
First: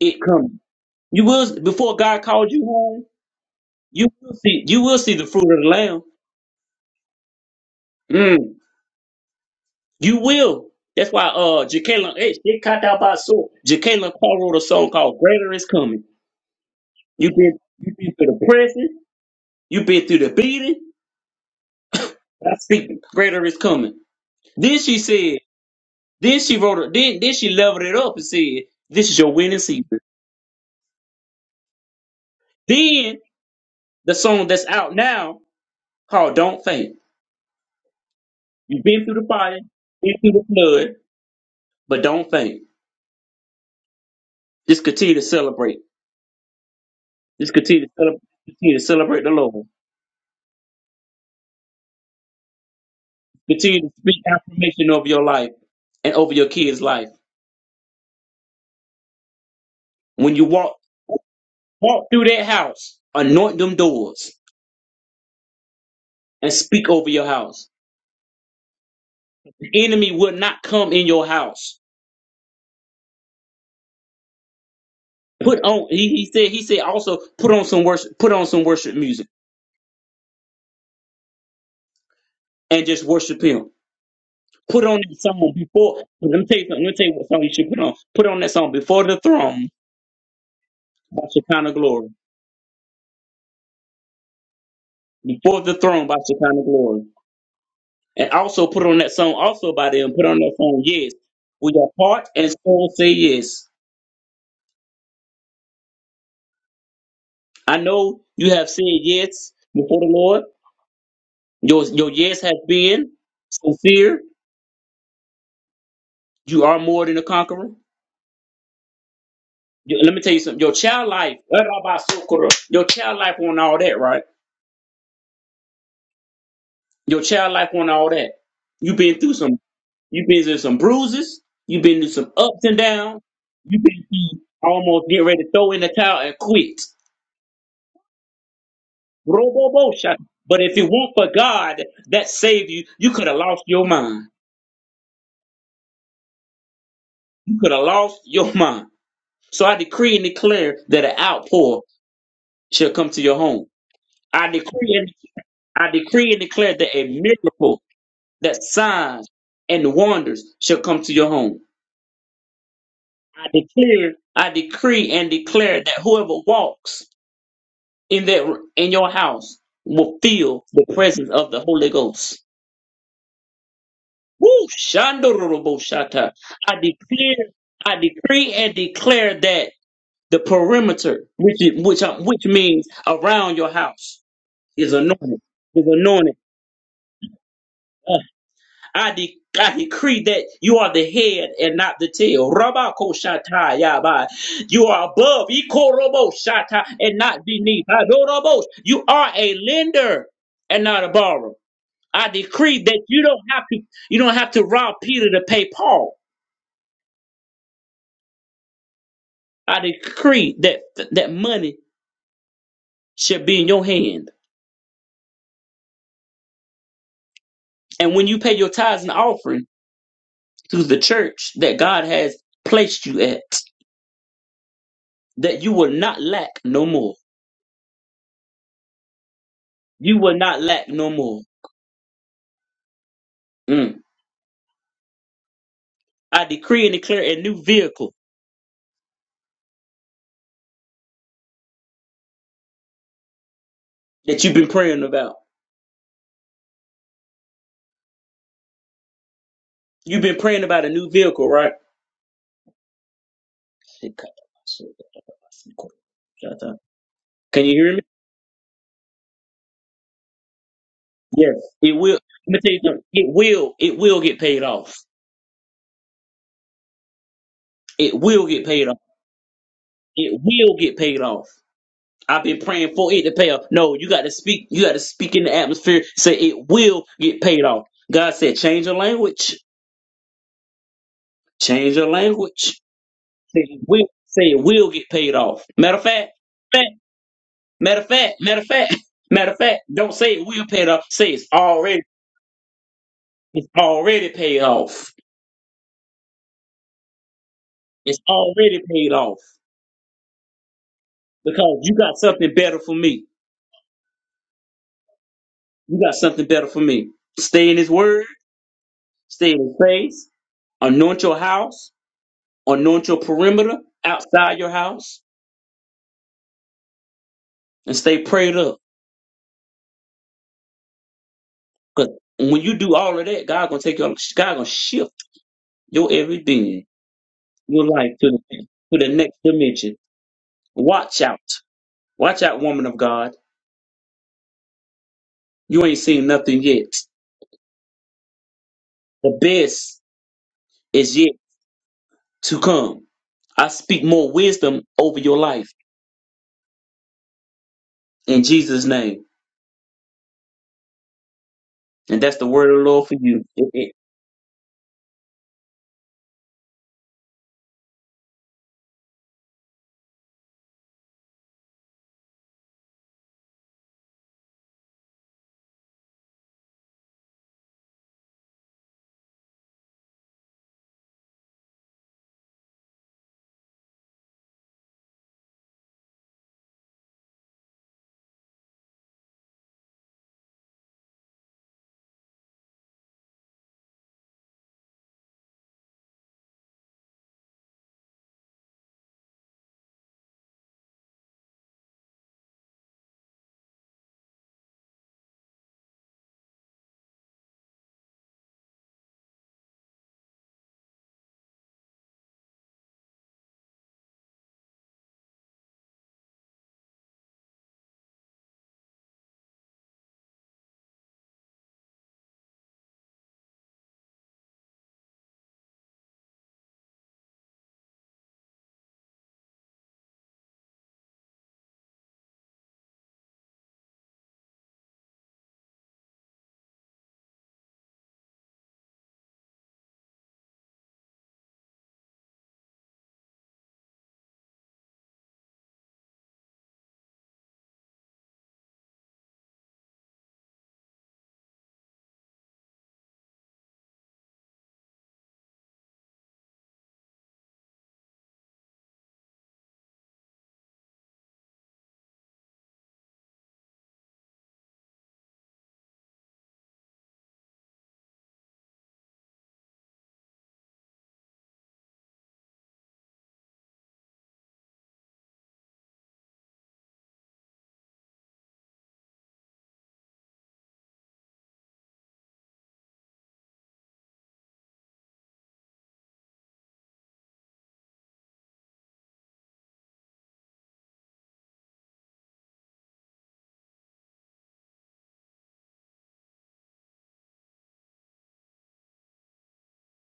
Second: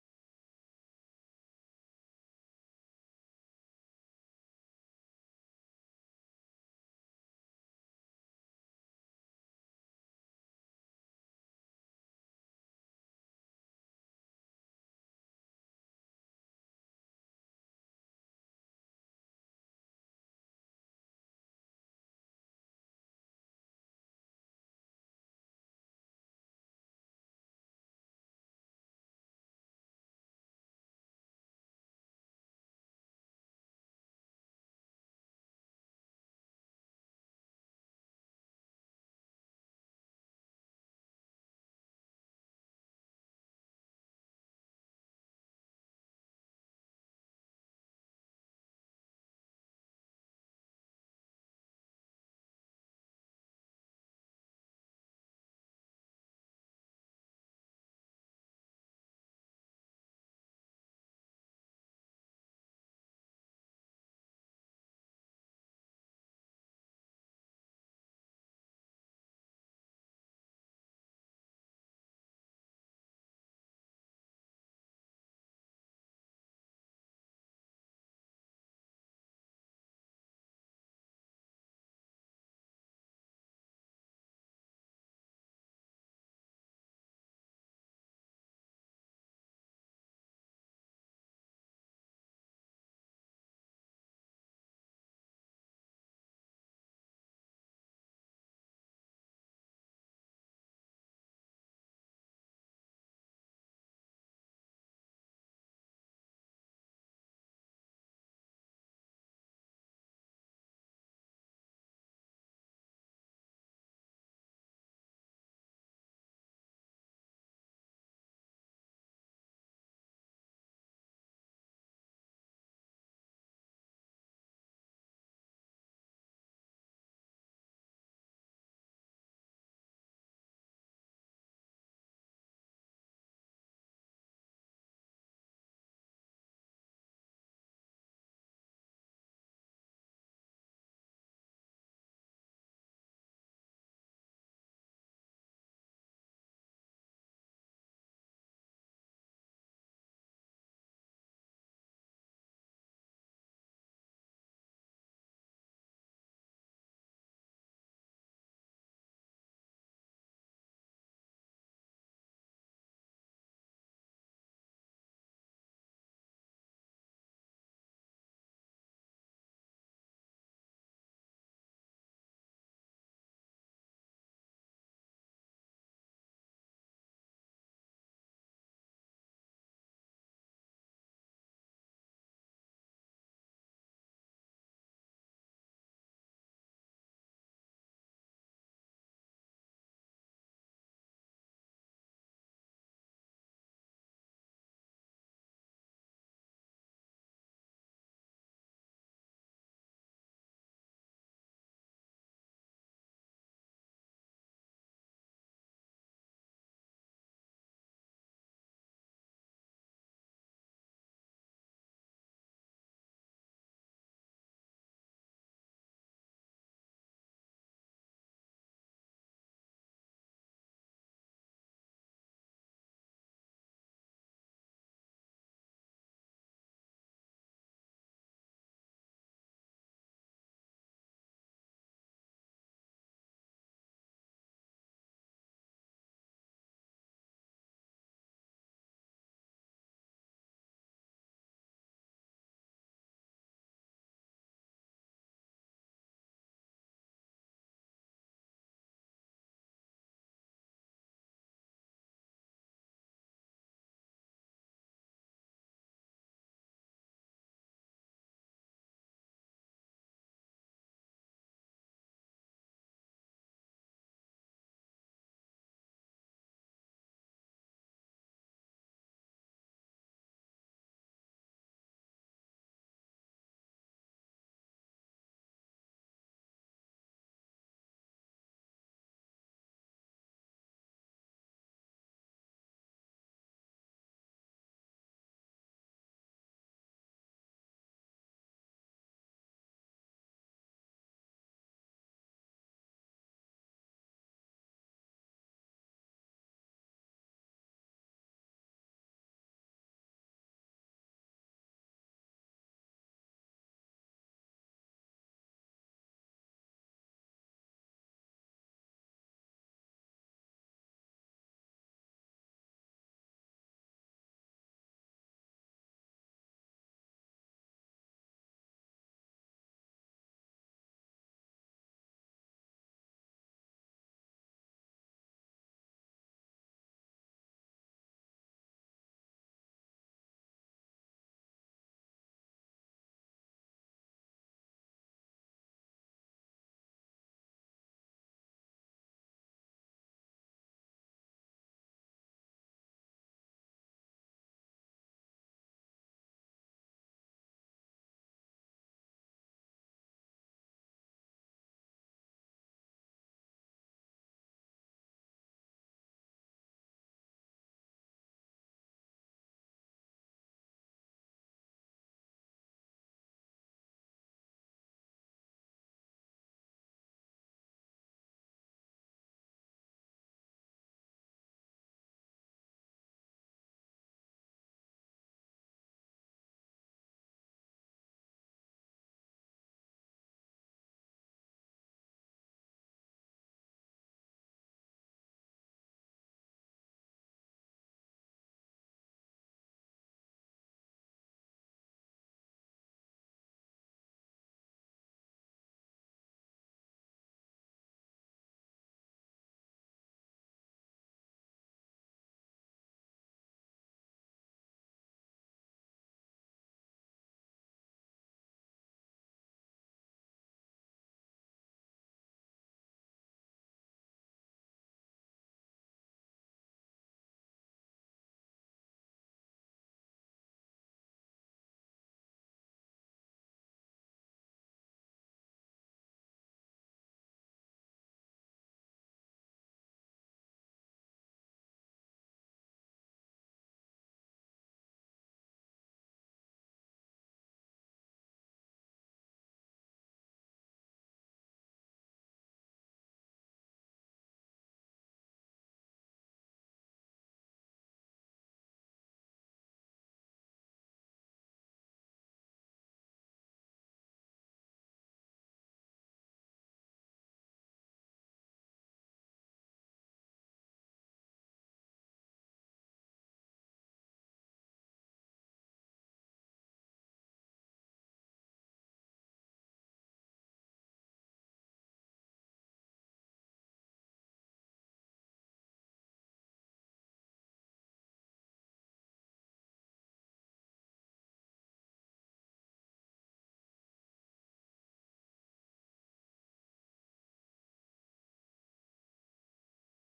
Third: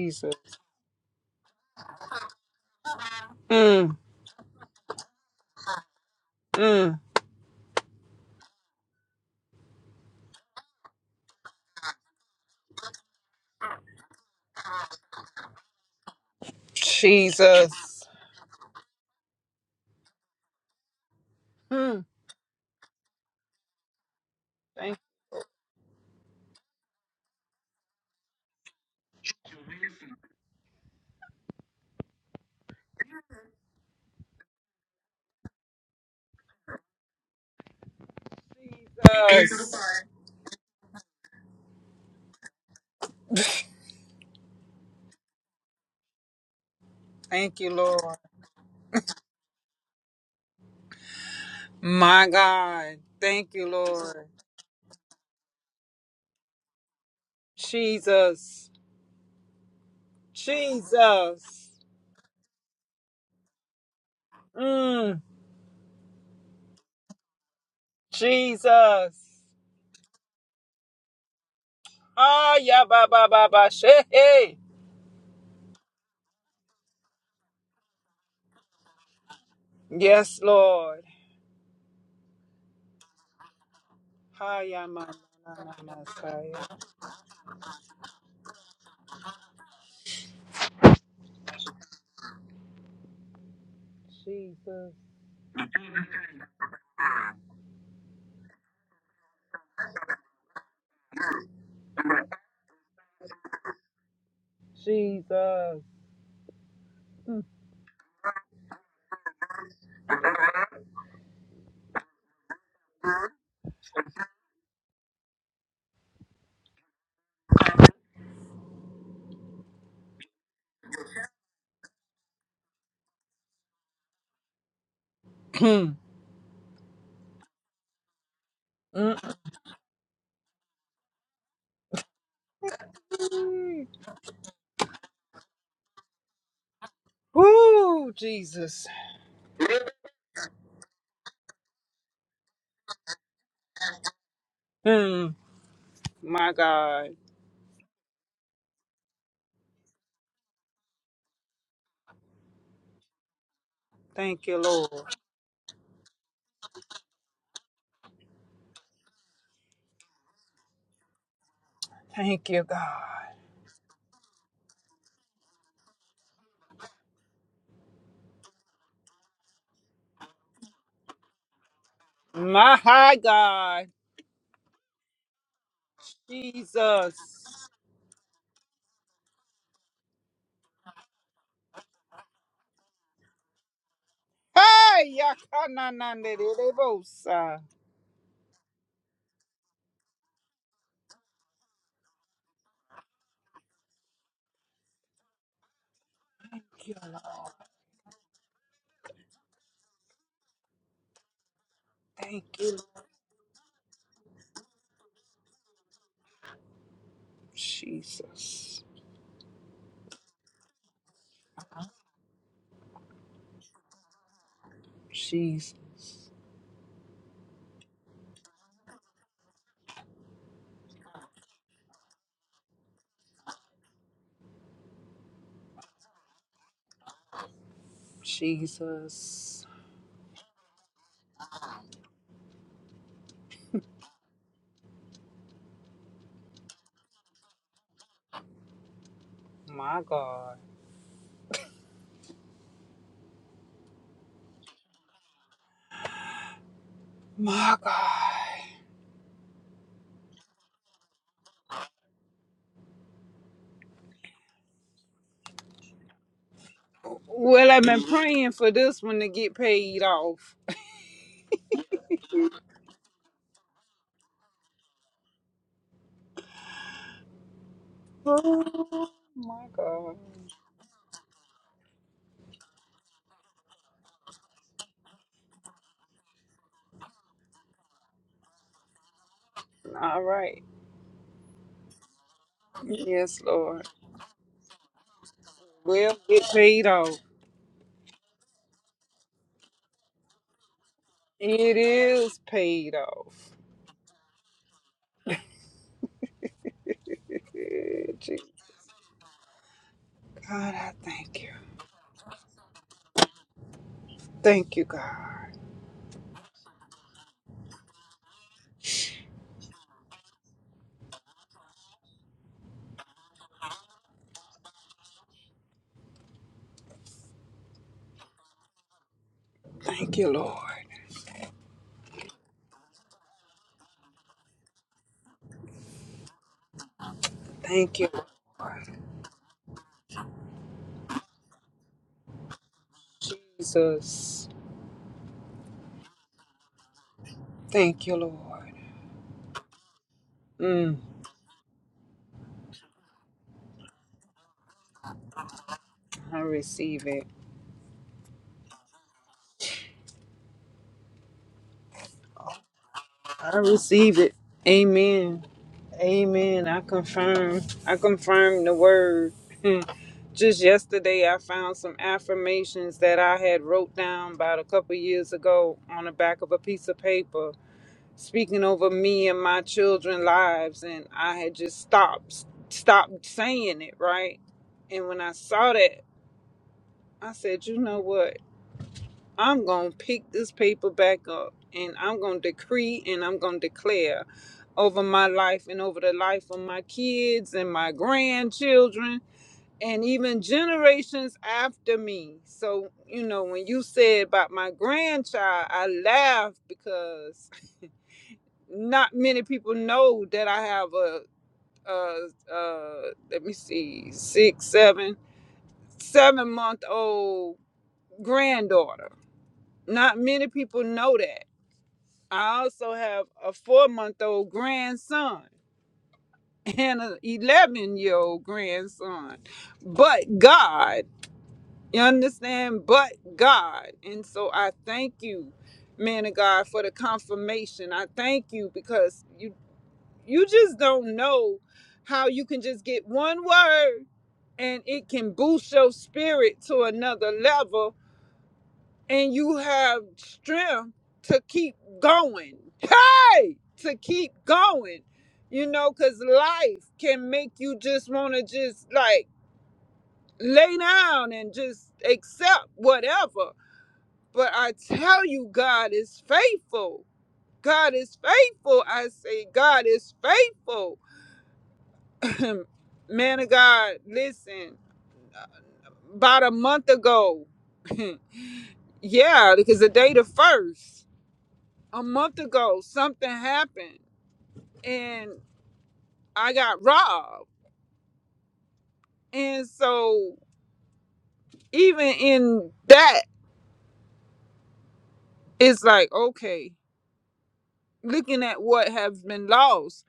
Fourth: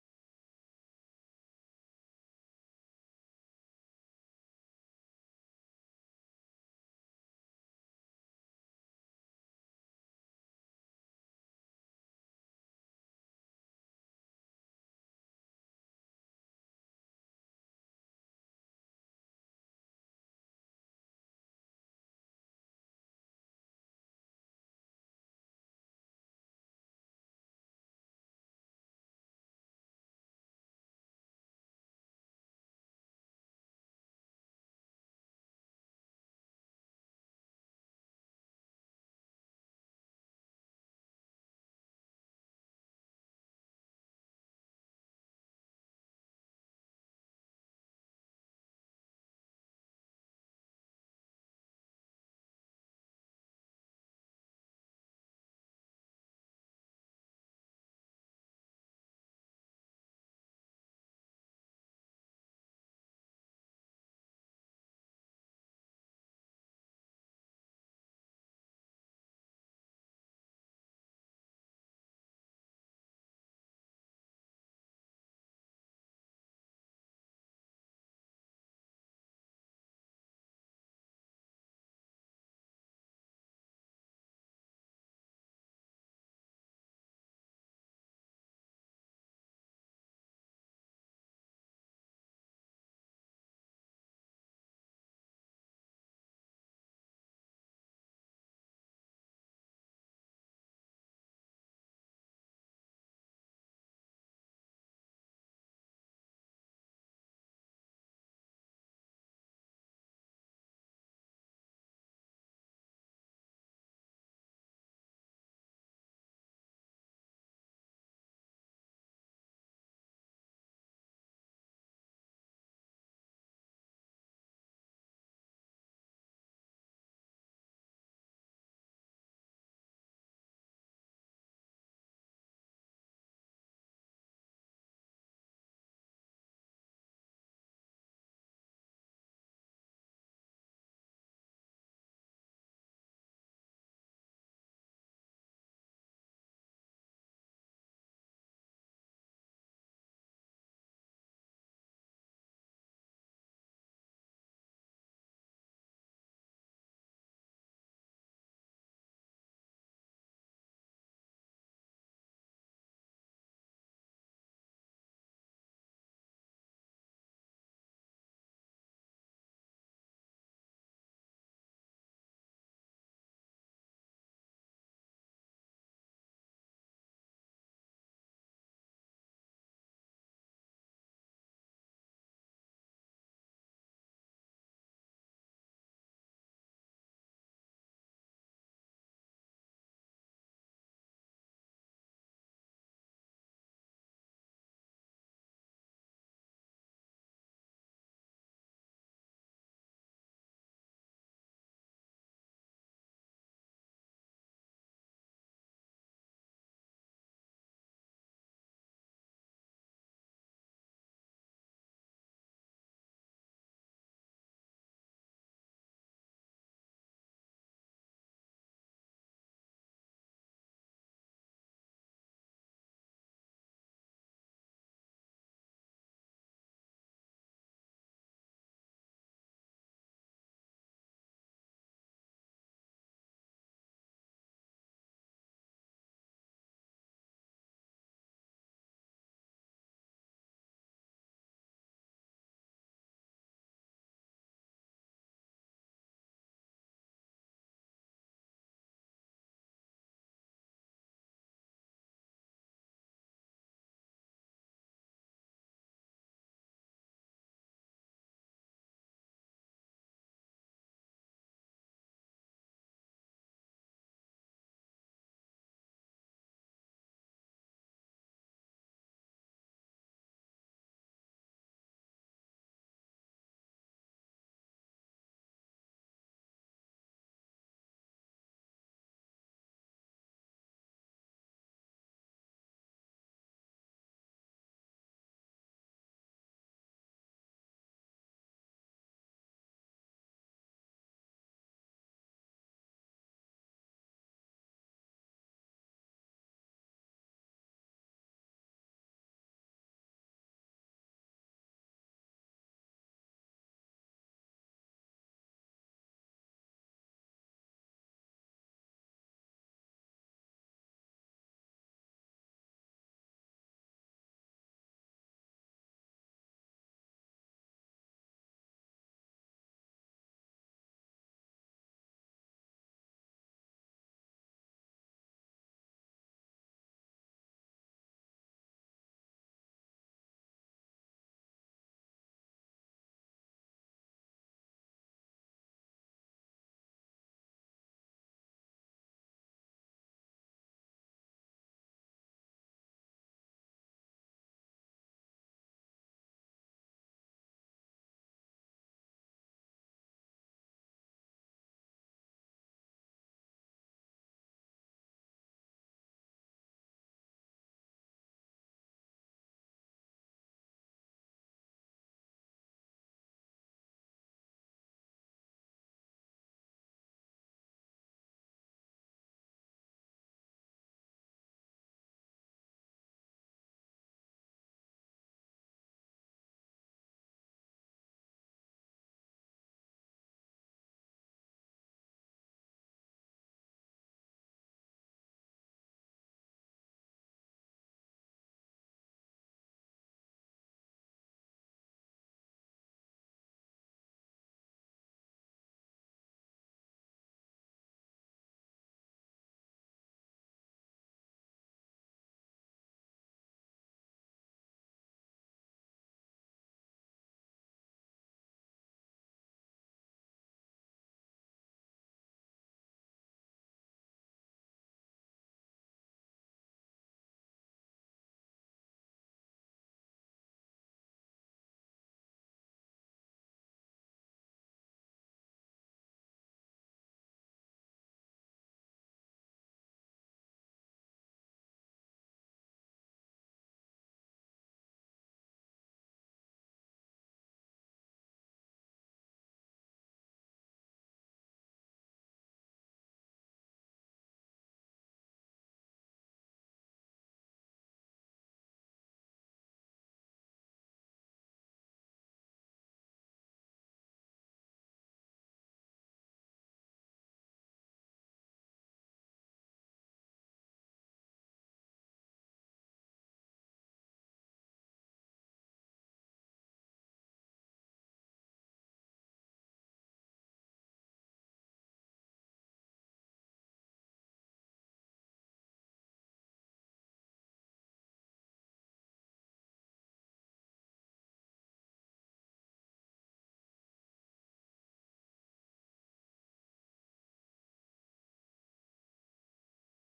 [SPEAKER 1] it coming. You will before God called you home.
[SPEAKER 4] Mm,
[SPEAKER 1] You will see. You will see the fruit of the lamb.
[SPEAKER 4] mm,
[SPEAKER 1] Mm. You will. That's why uh Jacqueline H she caught out by so Jacqueline Carr wrote a song called Greater Is Coming. You've been you've
[SPEAKER 4] Jesus.
[SPEAKER 1] been through the pressing, you've been through the beating,
[SPEAKER 4] Mm,
[SPEAKER 1] I speak greater is coming. Then
[SPEAKER 4] thank
[SPEAKER 1] she said, then she wrote it, then then she leveled it up and said, This is your winning season. Then the song that's out now called Don't Faint.
[SPEAKER 4] you,
[SPEAKER 1] You've been through the fire,
[SPEAKER 4] Jesus.
[SPEAKER 1] been through the flood, but don't faint. Just continue to celebrate. Just
[SPEAKER 4] Thank you,
[SPEAKER 1] continue to
[SPEAKER 4] Lord.
[SPEAKER 1] celebrate continue to celebrate the Lord.
[SPEAKER 4] My God. Thank you,
[SPEAKER 1] Continue to speak
[SPEAKER 4] Lord.
[SPEAKER 1] affirmation over your life and over your kids' life.
[SPEAKER 4] Jesus.
[SPEAKER 1] When you walk
[SPEAKER 4] Jesus.
[SPEAKER 1] walk through that house, anoint them doors
[SPEAKER 4] Mm,
[SPEAKER 1] and speak over your house.
[SPEAKER 4] Jesus.
[SPEAKER 1] The enemy will not come in your house.
[SPEAKER 4] Ah, yeah, ba, ba, ba, ba, she, hey.
[SPEAKER 1] Put on he, he said he said also put on some worship put on some worship music
[SPEAKER 4] Yes, Lord.
[SPEAKER 1] and just worship him.
[SPEAKER 4] Ah,
[SPEAKER 1] Put
[SPEAKER 4] yeah,
[SPEAKER 1] on
[SPEAKER 4] ma,
[SPEAKER 1] that song
[SPEAKER 4] ma, ma, ma, ma,
[SPEAKER 1] before let me
[SPEAKER 4] say.
[SPEAKER 1] tell you something, let me tell you what song you should put on. Put on that song before the throne by Shekinah Glory.
[SPEAKER 4] Jesus.
[SPEAKER 1] Before the throne by Shekinah Glory. And also put on that song also by them. Put on that song, yes. With your heart and soul say yes.
[SPEAKER 4] Jesus.
[SPEAKER 1] I know you have said yes before the Lord. Your your yes has been sincere. You are more than a conqueror. You- let me tell you something. Your child life, your child life on all that, right?
[SPEAKER 4] Mm.
[SPEAKER 1] Your child life on all that. You've
[SPEAKER 4] Mm.
[SPEAKER 1] been through some you've been through some bruises, you've been through some ups and downs, you've
[SPEAKER 4] mm.
[SPEAKER 1] been through almost get ready to throw in the towel and quit.
[SPEAKER 4] Woo, Jesus.
[SPEAKER 1] Robobosha. But if it weren't for God that saved you, you could have lost your mind.
[SPEAKER 4] Mm, my God.
[SPEAKER 1] You could have lost your mind. So I decree and declare that an outpour shall come to your home.
[SPEAKER 4] Thank
[SPEAKER 1] I
[SPEAKER 4] you,
[SPEAKER 1] decree
[SPEAKER 4] Lord.
[SPEAKER 1] and I decree and declare that a miracle, that signs and wonders shall come to your home.
[SPEAKER 4] Thank you, God.
[SPEAKER 1] I declare, I decree and declare that whoever walks in that in your house will feel the presence of the Holy Ghost.
[SPEAKER 4] My God.
[SPEAKER 1] Woo! Shandoroboshata. I declare,
[SPEAKER 4] Jesus.
[SPEAKER 1] I decree and declare that the perimeter, which is, which uh, which means around your house, is
[SPEAKER 4] Hey,
[SPEAKER 1] anointed. Is anointed.
[SPEAKER 4] Yakananderebosa.
[SPEAKER 1] Uh, I, de- I decree that you are the head and not the tail. Rabakoshatai yabai. You are above,
[SPEAKER 4] Thank
[SPEAKER 1] Ikoroboshata,
[SPEAKER 4] you,
[SPEAKER 1] and not
[SPEAKER 4] Lord.
[SPEAKER 1] beneath. Adorobos. You are a lender and not a borrower. I
[SPEAKER 4] Thank you, Lord.
[SPEAKER 1] decree that you don't have to you don't have to rob Peter to pay Paul.
[SPEAKER 4] Jesus.
[SPEAKER 1] I decree that that money should be in your hand.
[SPEAKER 4] Jesus.
[SPEAKER 1] And when you pay your tithes and offering to the church that God has placed you at, that you will not lack no more.
[SPEAKER 4] Jesus.
[SPEAKER 1] You will not lack no more. Mm. I decree and declare a new vehicle
[SPEAKER 4] My God.
[SPEAKER 1] that you've been praying about.
[SPEAKER 4] My God.
[SPEAKER 1] You've been praying about a new vehicle, right? Can
[SPEAKER 4] Well,
[SPEAKER 1] you
[SPEAKER 4] I've
[SPEAKER 1] hear me?
[SPEAKER 4] been praying for this one to get paid off.
[SPEAKER 1] Yes. It will. Let me tell you something. It will. It will get paid off. It will get paid off.
[SPEAKER 4] Oh, my God.
[SPEAKER 1] It will get paid off. I've been praying for it to pay off. No, you got to speak. You got to speak in the atmosphere. Say it will get paid off. God said, change your language.
[SPEAKER 4] All right.
[SPEAKER 1] Change your language.
[SPEAKER 4] Yes,
[SPEAKER 1] Say it
[SPEAKER 4] Lord.
[SPEAKER 1] will. Say it will get paid off. Matter of
[SPEAKER 4] Well,
[SPEAKER 1] fact,
[SPEAKER 4] it
[SPEAKER 1] fact-
[SPEAKER 4] paid off.
[SPEAKER 1] matter of fact, matter of fact, matter of fact. Don't say it will pay it off. Say it's
[SPEAKER 4] It
[SPEAKER 1] already.
[SPEAKER 4] is paid off.
[SPEAKER 1] It's already paid off.
[SPEAKER 4] Good.
[SPEAKER 1] It's
[SPEAKER 4] Jesus.
[SPEAKER 1] already paid off
[SPEAKER 4] God, I thank you.
[SPEAKER 1] because you got something better for me.
[SPEAKER 4] Thank you, God.
[SPEAKER 1] You got something better for me. Stay in His Word. Stay in His face. Anoint your house anoint your perimeter outside your house and stay prayed up.
[SPEAKER 4] Thank you, Lord.
[SPEAKER 1] Because when you do all of that, God gonna take your God gonna shift your every being, your
[SPEAKER 4] Thank you,
[SPEAKER 1] life to the
[SPEAKER 4] Lord.
[SPEAKER 1] to the next dimension. Watch out. Watch out, woman of God.
[SPEAKER 4] Jesus.
[SPEAKER 1] You ain't seen nothing yet.
[SPEAKER 4] Thank you, Lord.
[SPEAKER 1] The best
[SPEAKER 4] Mm,
[SPEAKER 1] is yet to come. I speak more wisdom over your life
[SPEAKER 4] I receive it.
[SPEAKER 1] in Jesus' name. And that's the word of the Lord for you.
[SPEAKER 4] I
[SPEAKER 1] It- it-
[SPEAKER 4] receive it. Amen. Amen. I confirm. I confirm the word. Mm. Just yesterday, I found some affirmations that I had wrote down about a couple years ago on the back of a piece of paper, speaking over me and my children's lives, and I had just stopped, stopped saying it, right? And when I saw that, I said, you know what? I'm going to pick this paper back up and I'm going to decree and I'm going to declare over my life and over the life of my kids and my grandchildren and even generations after me. So, you know, when you said about my grandchild, I laughed because not many people know that I have a, uh, uh, let me see, six, seven, seven month old granddaughter Not many people know that. I also have a four month old grandson and an 11 year old grandson. But God, you understand? But God. And so I thank you, man of God, for the confirmation. I thank you because you you just don't know how you can just get one word and it can boost your spirit to another level and you have strength to keep going. Hey, to keep going. You know, because life can make you just want to just like lay down and just accept whatever. But I tell you, God is faithful. God is faithful. I say, God is faithful. Man of God, listen, about a month ago, yeah, because the day the first. a month ago something happened and I got robbed. And so even in that, it's like, okay, looking at what has been lost.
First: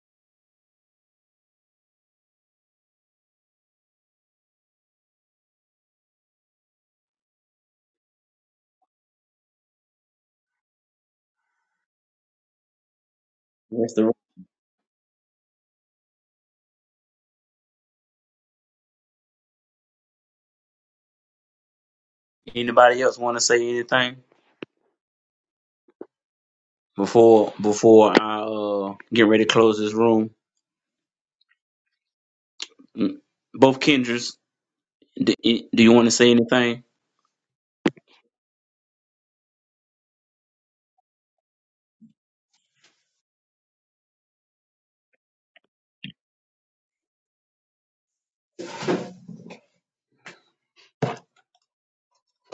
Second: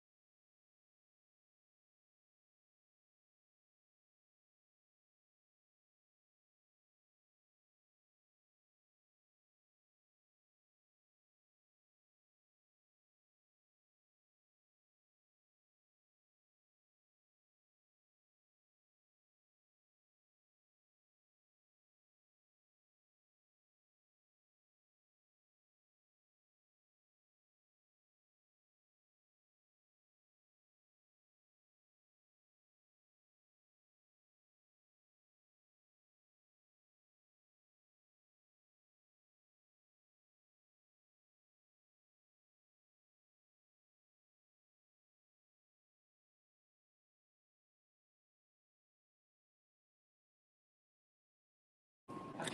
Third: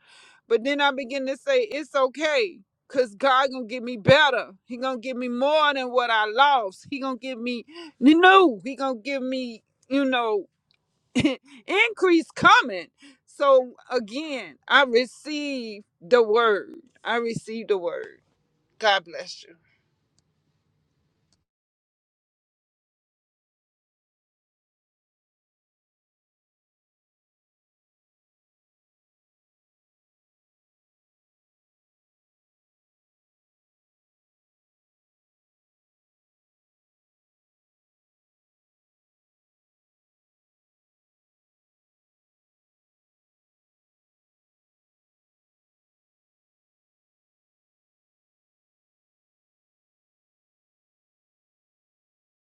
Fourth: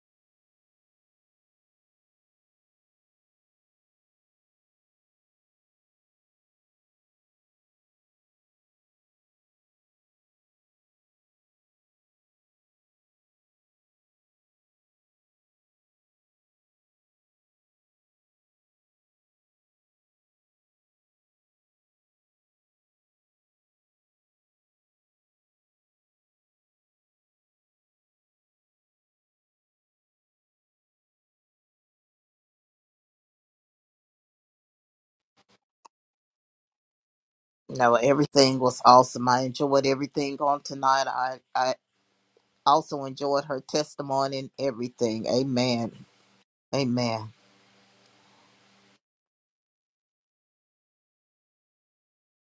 [SPEAKER 4] But then I begin to say, it's okay. Cause God gonna give me better. He gonna give me more than what I lost. He gonna give me new. He gonna give me, you know, increase coming. So
[SPEAKER 1] that's the-
[SPEAKER 4] again, I receive the word. I receive the word. God bless you.
[SPEAKER 1] Anybody else want to say anything before before I uh, get ready to close this room? Mm, Both Kendricks. Do, do you want to say anything?
[SPEAKER 2] No, everything was awesome. I enjoyed everything on tonight. I, I also enjoyed her testimony and everything. Amen. Amen.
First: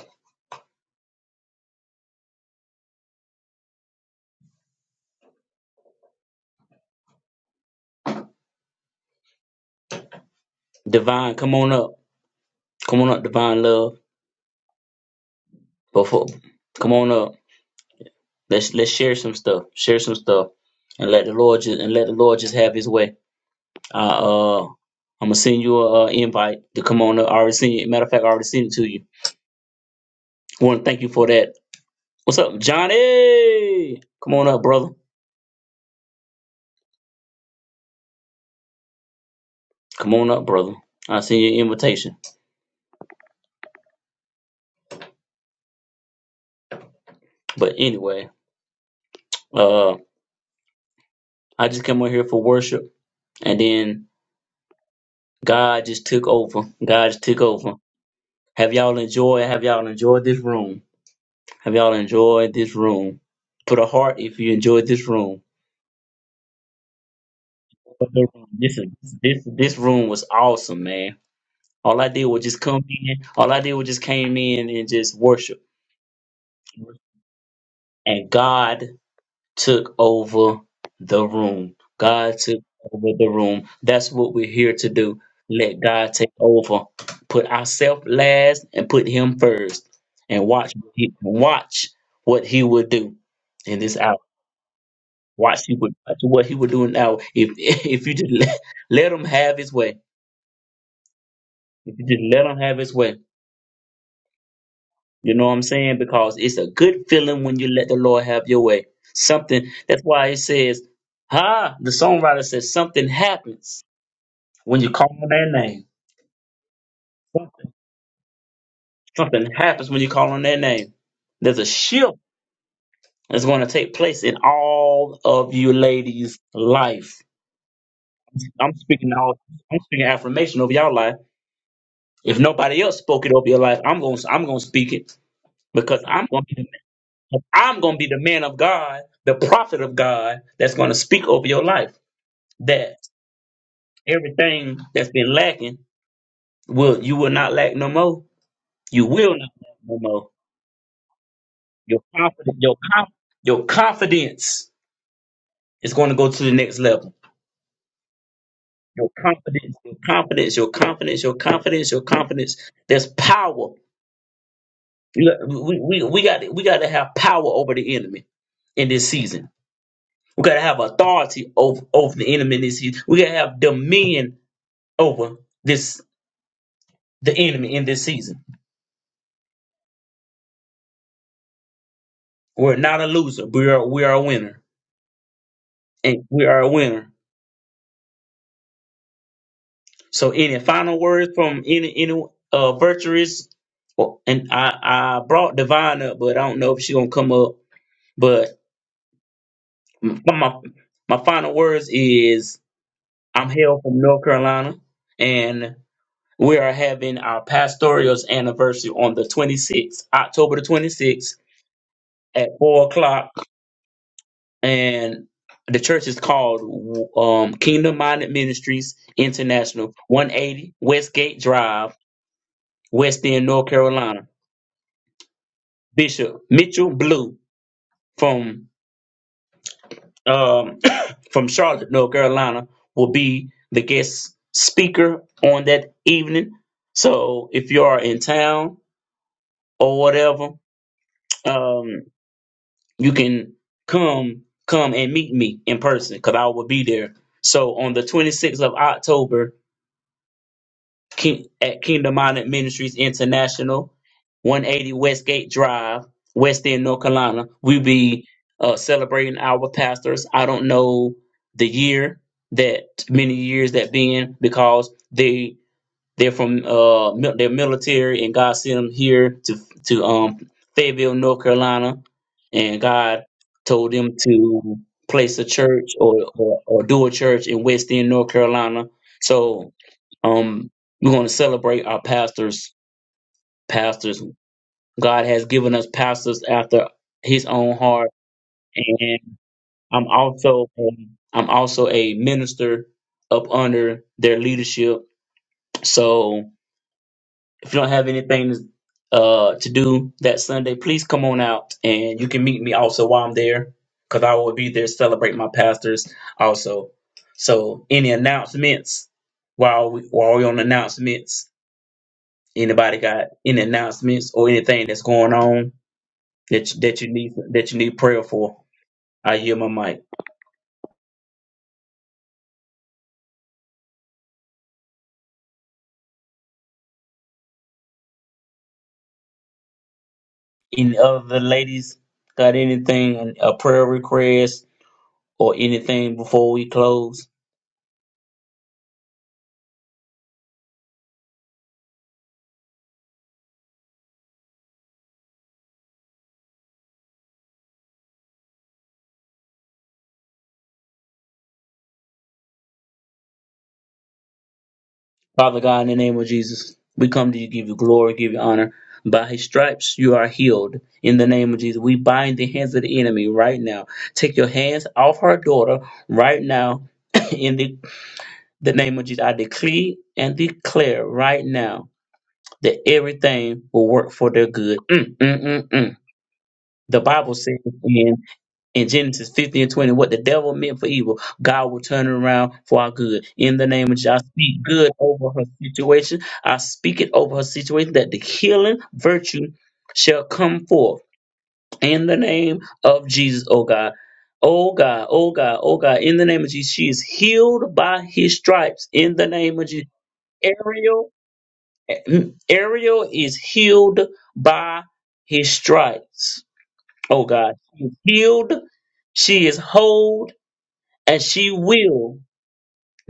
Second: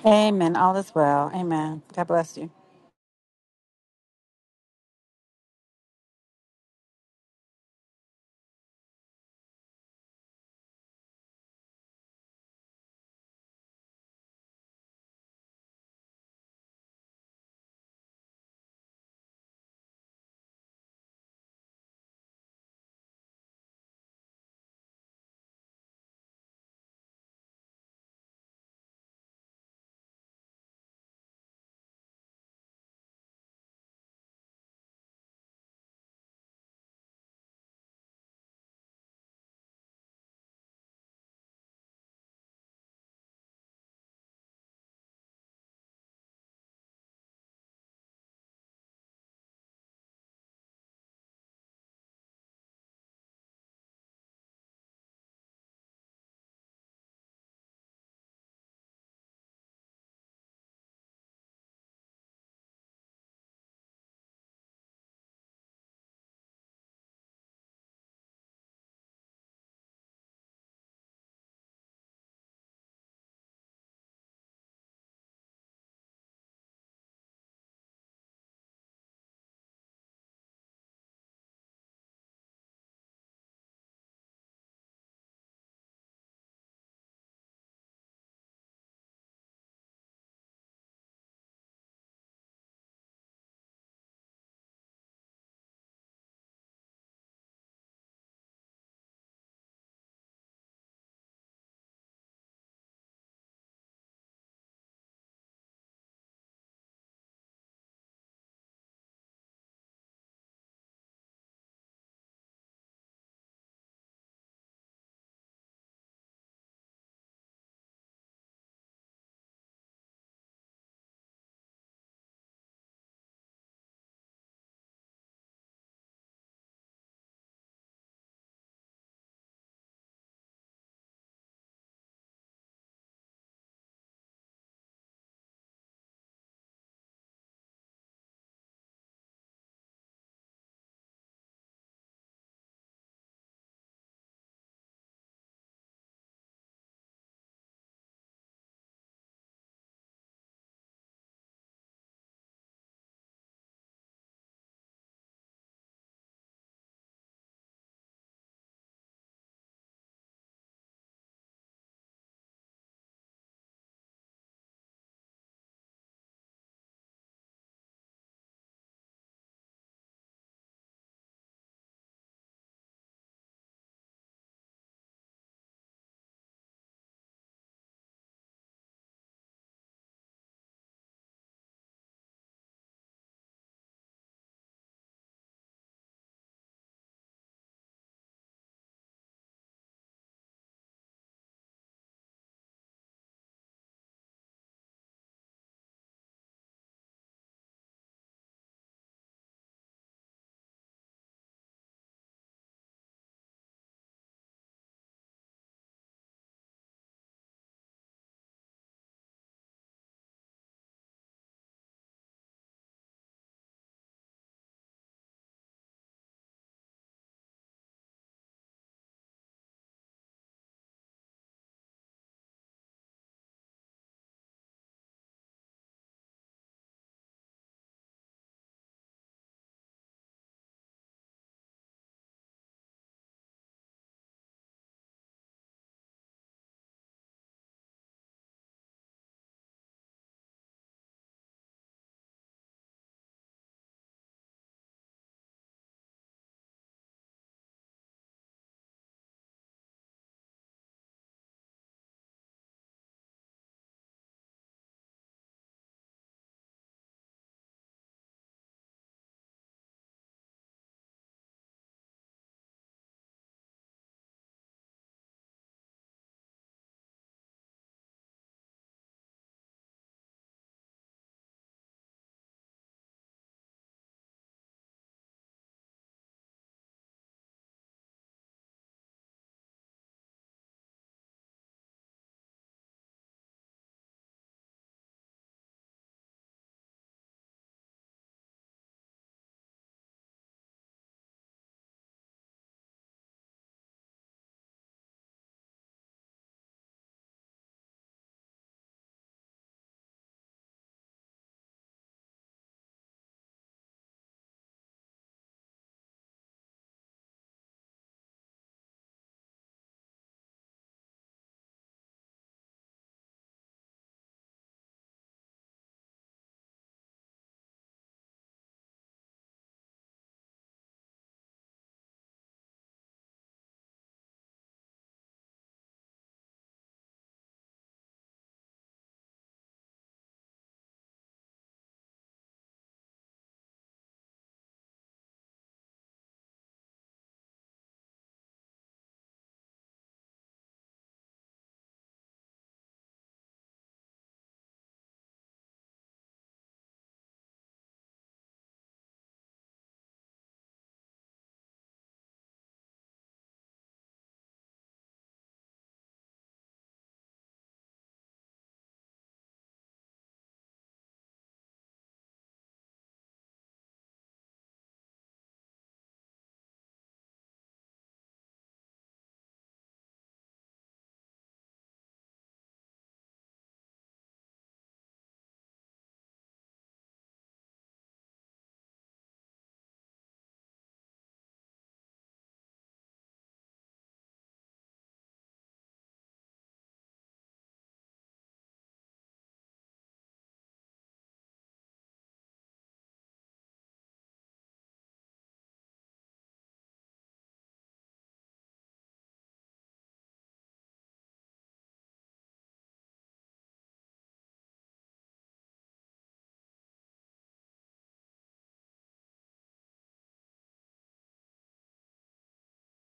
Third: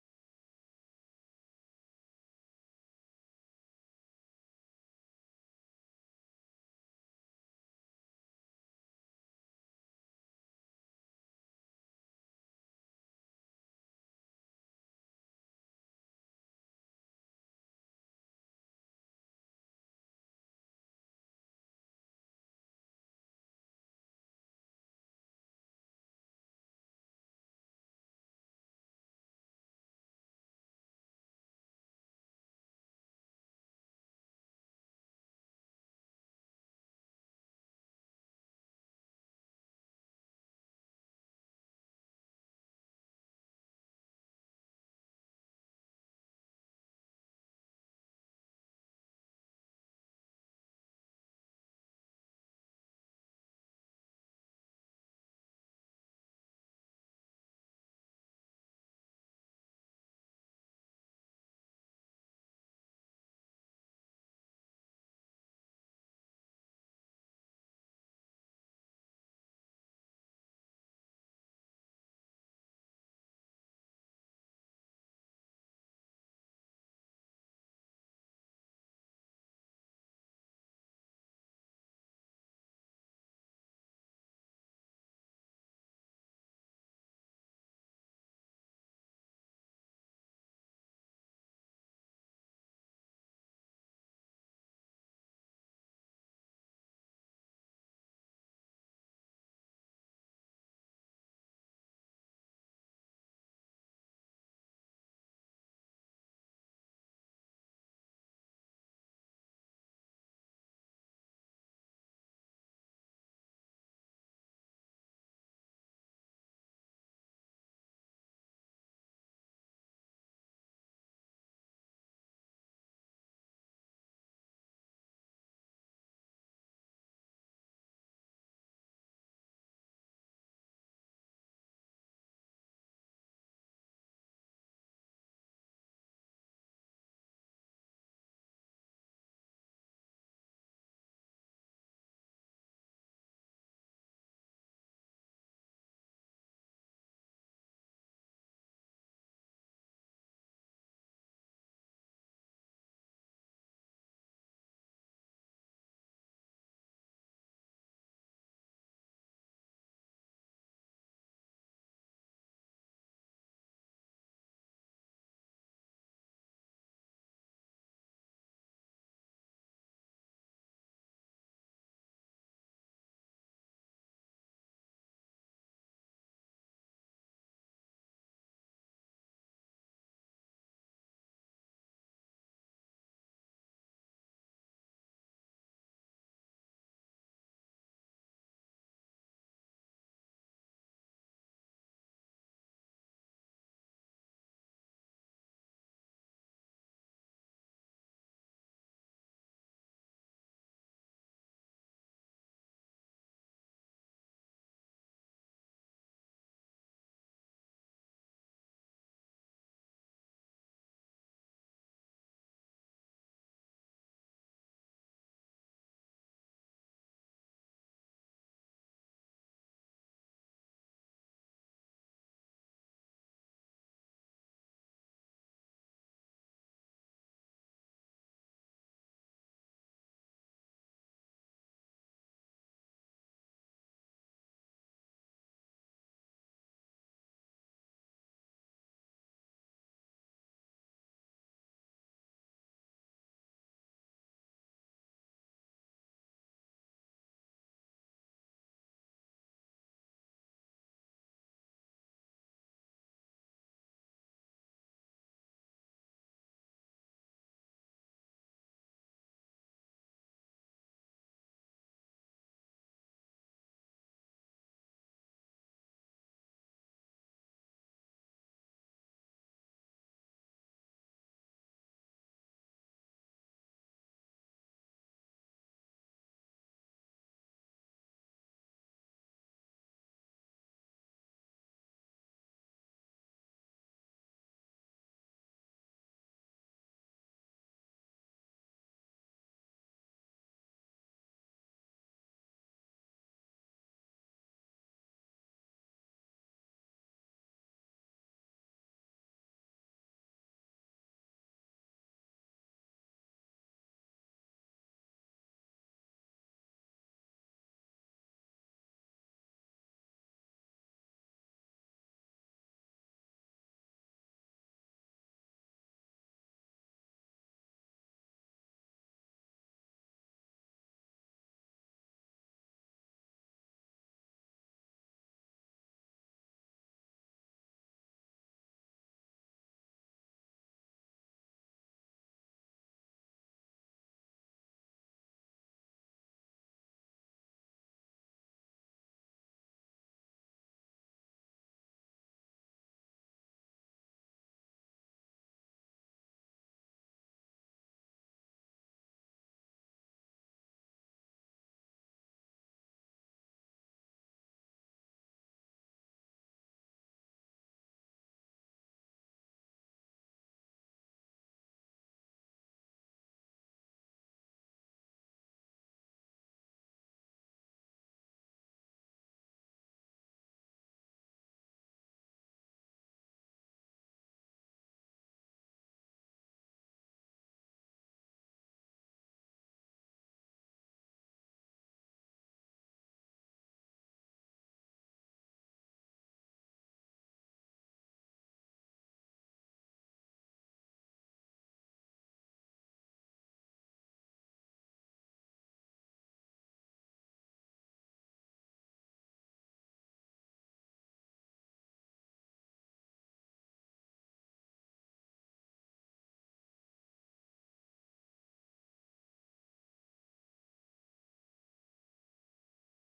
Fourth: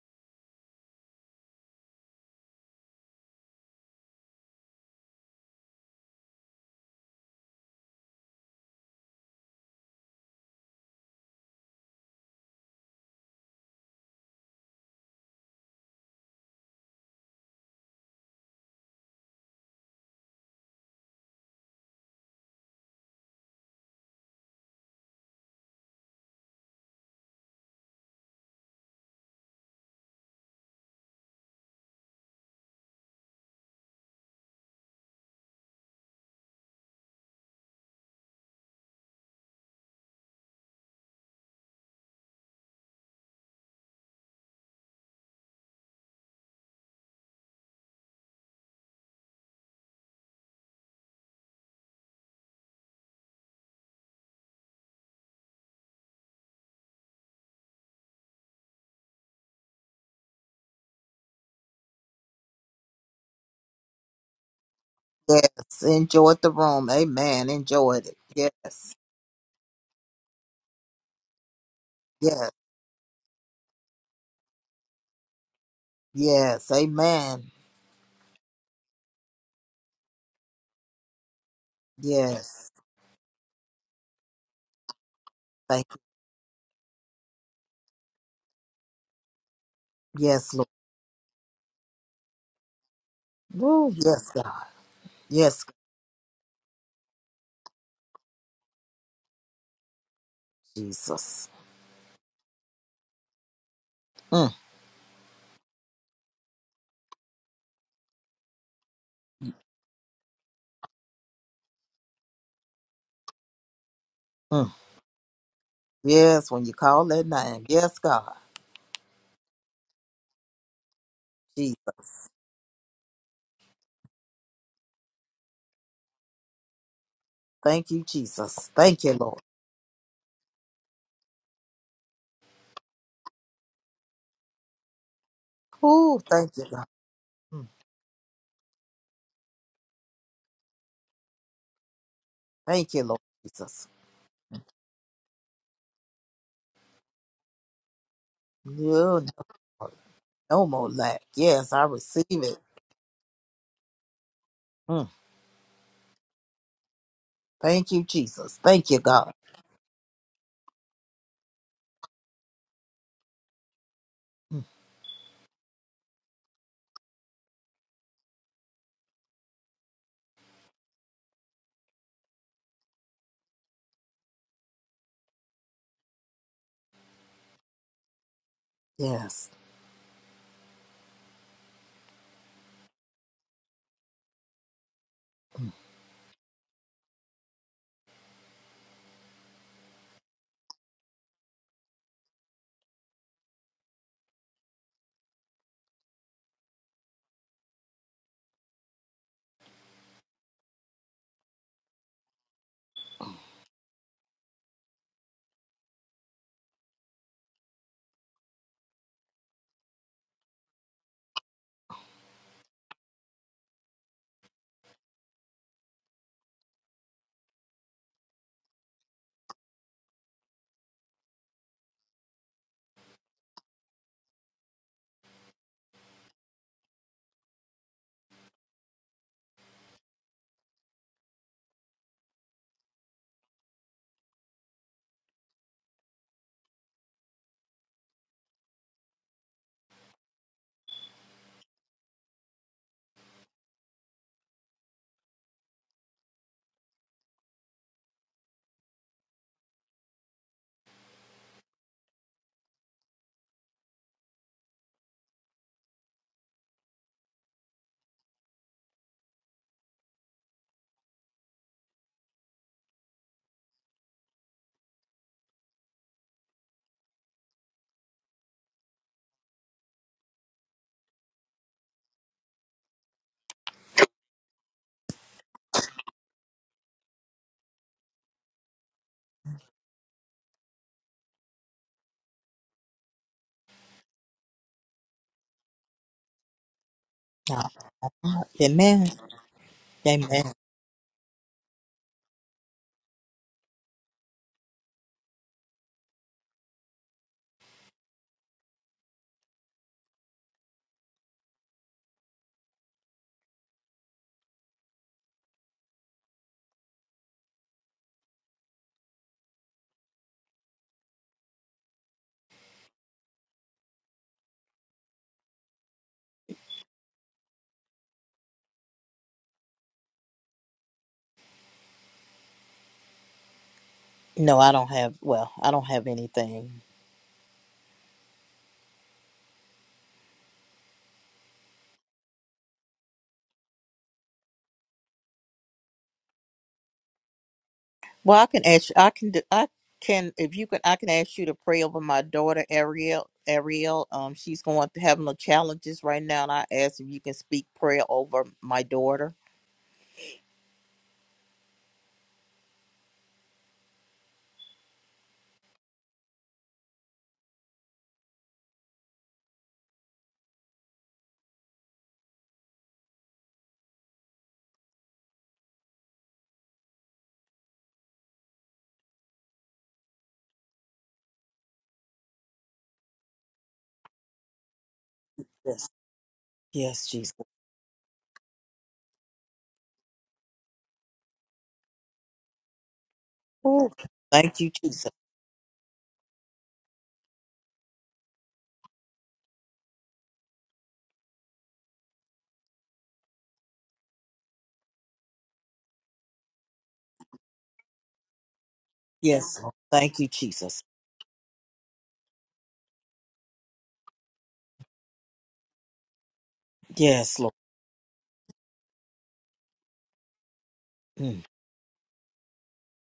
[SPEAKER 3] Amen. All is well. Amen. God bless you.
[SPEAKER 1] Divine, come on up. Come on up, Divine Love. Before, come on up. Let's let's share some stuff. Share some stuff, and let the Lord just and let the Lord just have His way. Uh, uh I'm gonna send you a uh, invite to come on up. I already sent it. Matter of fact, I already sent it to you. I want to thank you for that. What's up, Johnny? Come on up, brother. Come on up, brother. I sent you an invitation. But anyway, uh, I just came on here for worship, and then God just took over. God just took over. Have y'all enjoyed? Have y'all enjoyed this room? Have y'all enjoyed this room? Put a heart if you enjoyed this room.
[SPEAKER 2] Yes. Enjoyed the room. Amen. Enjoyed
[SPEAKER 1] Put
[SPEAKER 2] it.
[SPEAKER 1] the room. This is
[SPEAKER 2] Yes.
[SPEAKER 1] this this room was awesome, man. All I did was
[SPEAKER 2] Yes.
[SPEAKER 1] just come in. All I did was just came in and just worship.
[SPEAKER 2] Yes. Amen.
[SPEAKER 1] And God took over the room. God took
[SPEAKER 2] Yes.
[SPEAKER 1] over the room. That's what we're here to do. Let
[SPEAKER 2] Thank you.
[SPEAKER 1] God take over. Put ourselves last and put him first. And
[SPEAKER 2] Yes, Lord.
[SPEAKER 1] watch what he watch what he would do in
[SPEAKER 2] Woo.
[SPEAKER 1] this hour.
[SPEAKER 2] Yes, God.
[SPEAKER 1] Watch
[SPEAKER 2] Yes,
[SPEAKER 1] he would watch what he would do now. If if you just let, let him have his way.
[SPEAKER 2] Jesus.
[SPEAKER 1] If you just let him have his way
[SPEAKER 2] Mm,
[SPEAKER 1] You know what I'm saying? Because it's a good feeling when you let the Lord have your way. Something that's why it says, "Ha!" The songwriter says something happens
[SPEAKER 2] mm.
[SPEAKER 1] when you call on their name.
[SPEAKER 2] Yes, when you call that name.
[SPEAKER 1] Something,
[SPEAKER 2] Yes, God.
[SPEAKER 1] something happens when you call on their name. There's a shift
[SPEAKER 2] Jesus.
[SPEAKER 1] that's going to take place in all of you ladies' life.
[SPEAKER 2] Thank you, Jesus.
[SPEAKER 1] I'm
[SPEAKER 2] Thank you,
[SPEAKER 1] speaking all.
[SPEAKER 2] Lord.
[SPEAKER 1] I'm speaking affirmation over your life. If nobody else spoke it over your life, I'm going. to I'm going to speak it because
[SPEAKER 2] Oh,
[SPEAKER 1] I'm going
[SPEAKER 2] thank you,
[SPEAKER 1] to.
[SPEAKER 2] God. Mm.
[SPEAKER 1] I'm going to be the man of God, the prophet of God that's going to speak over your life.
[SPEAKER 2] Thank
[SPEAKER 1] That
[SPEAKER 2] you, Lord Jesus.
[SPEAKER 1] everything that's been lacking will you will not lack no more. You
[SPEAKER 2] No,
[SPEAKER 1] will
[SPEAKER 2] no,
[SPEAKER 1] not lack no more.
[SPEAKER 2] no more lack. Yes, I
[SPEAKER 1] Your
[SPEAKER 2] receive it.
[SPEAKER 1] confidence, your conf, your confidence
[SPEAKER 2] Mm.
[SPEAKER 1] is going to go to the next level.
[SPEAKER 2] Thank you, Jesus. Thank you,
[SPEAKER 1] Your
[SPEAKER 2] God.
[SPEAKER 1] confidence, your confidence, your confidence, your confidence, your confidence. There's power.
[SPEAKER 2] Mm.
[SPEAKER 1] You got- We, we, we got we got to have power over the enemy in this season. We gotta have authority over, over the enemy in this season. We gotta have dominion over this the enemy in this season.
[SPEAKER 2] Yes.
[SPEAKER 1] We're not a loser. We are we are a winner, and we are a winner. So, any final words from any any uh virtuous? Well, and I I brought Divine up, but I don't know if she's gonna come up. But my my my final words is I'm hail from North Carolina, and we are having our pastoral's anniversary on the 26th, October the 26th at four o'clock and the church is called um, Kingdom Minded Ministries International, 180 Westgate Drive, West End, North Carolina. Bishop Mitchell Blue from um, from Charlotte, North Carolina, will be the guest speaker on that evening. So if you are in town or whatever, um, you can come come and meet me in person because I will be there. So on the 26th of October, King, at Kingdom Minded Ministries International, 180 Westgate Drive, West End, North Carolina. we be uh, celebrating our pastors. I don't know the year that many years that been because they they're from uh mil- they're military and God sent them here to to um Fayetteville, North Carolina, and God told them to place a church or or, or do a church in West End, North Carolina. So um, we're going to celebrate our pastors. Pastors, God has given us pastors after His
[SPEAKER 2] Ah,
[SPEAKER 1] own heart,
[SPEAKER 2] Amen.
[SPEAKER 1] and I'm
[SPEAKER 2] Amen.
[SPEAKER 1] also um, I'm also a minister up under their leadership. So if you don't have anything uh, to do that Sunday, please come on out, and you can meet me also while I'm there, because I will be there celebrating my pastors also. So any announcements while we while we on announcements? Anybody got any announcements or anything that's going on that you, that you need that you need prayer for? I hear my mic.
[SPEAKER 2] No, I don't have. Well, I don't have anything.
[SPEAKER 1] Any other ladies got anything a prayer request or anything before we close?
[SPEAKER 2] Well, I can ask. I can. do- I can. If you can, I can ask you to pray over my daughter Ariel. Ariel, um, she's going to have no challenges right now, and I ask if you can speak prayer over my daughter.
[SPEAKER 1] Father God, in the name of Jesus, we come to you, give you glory, give you honor. By his stripes you are healed. In the name of Jesus, we bind the hands of the enemy right now. Take your hands off her daughter right now. in the, the name of Jesus, I decree and declare right now that everything will work for their good. Mm, mm, mm, mm. The
[SPEAKER 2] Yes, Jesus.
[SPEAKER 1] Bible says in, in Genesis 50 and 20, what the devil meant for evil, God will turn it around for our good. In the
[SPEAKER 2] Ooh,
[SPEAKER 1] name of Jesus, I
[SPEAKER 2] thank
[SPEAKER 1] speak
[SPEAKER 2] you,
[SPEAKER 1] good
[SPEAKER 2] Jesus.
[SPEAKER 1] over her situation. I speak it over her situation that the healing virtue shall come forth in the name of Jesus, oh God. Oh God, oh God, oh God, in the name of Jesus, she is healed by his stripes in the name
[SPEAKER 2] Yes,
[SPEAKER 1] of
[SPEAKER 2] Lord.
[SPEAKER 1] Jesus.
[SPEAKER 2] Thank you, Jesus.
[SPEAKER 1] Ariel Ariel is healed by his stripes. Oh
[SPEAKER 2] Yes, Lord.
[SPEAKER 1] God, she is healed, she is whole, and
[SPEAKER 2] Mm.
[SPEAKER 1] she will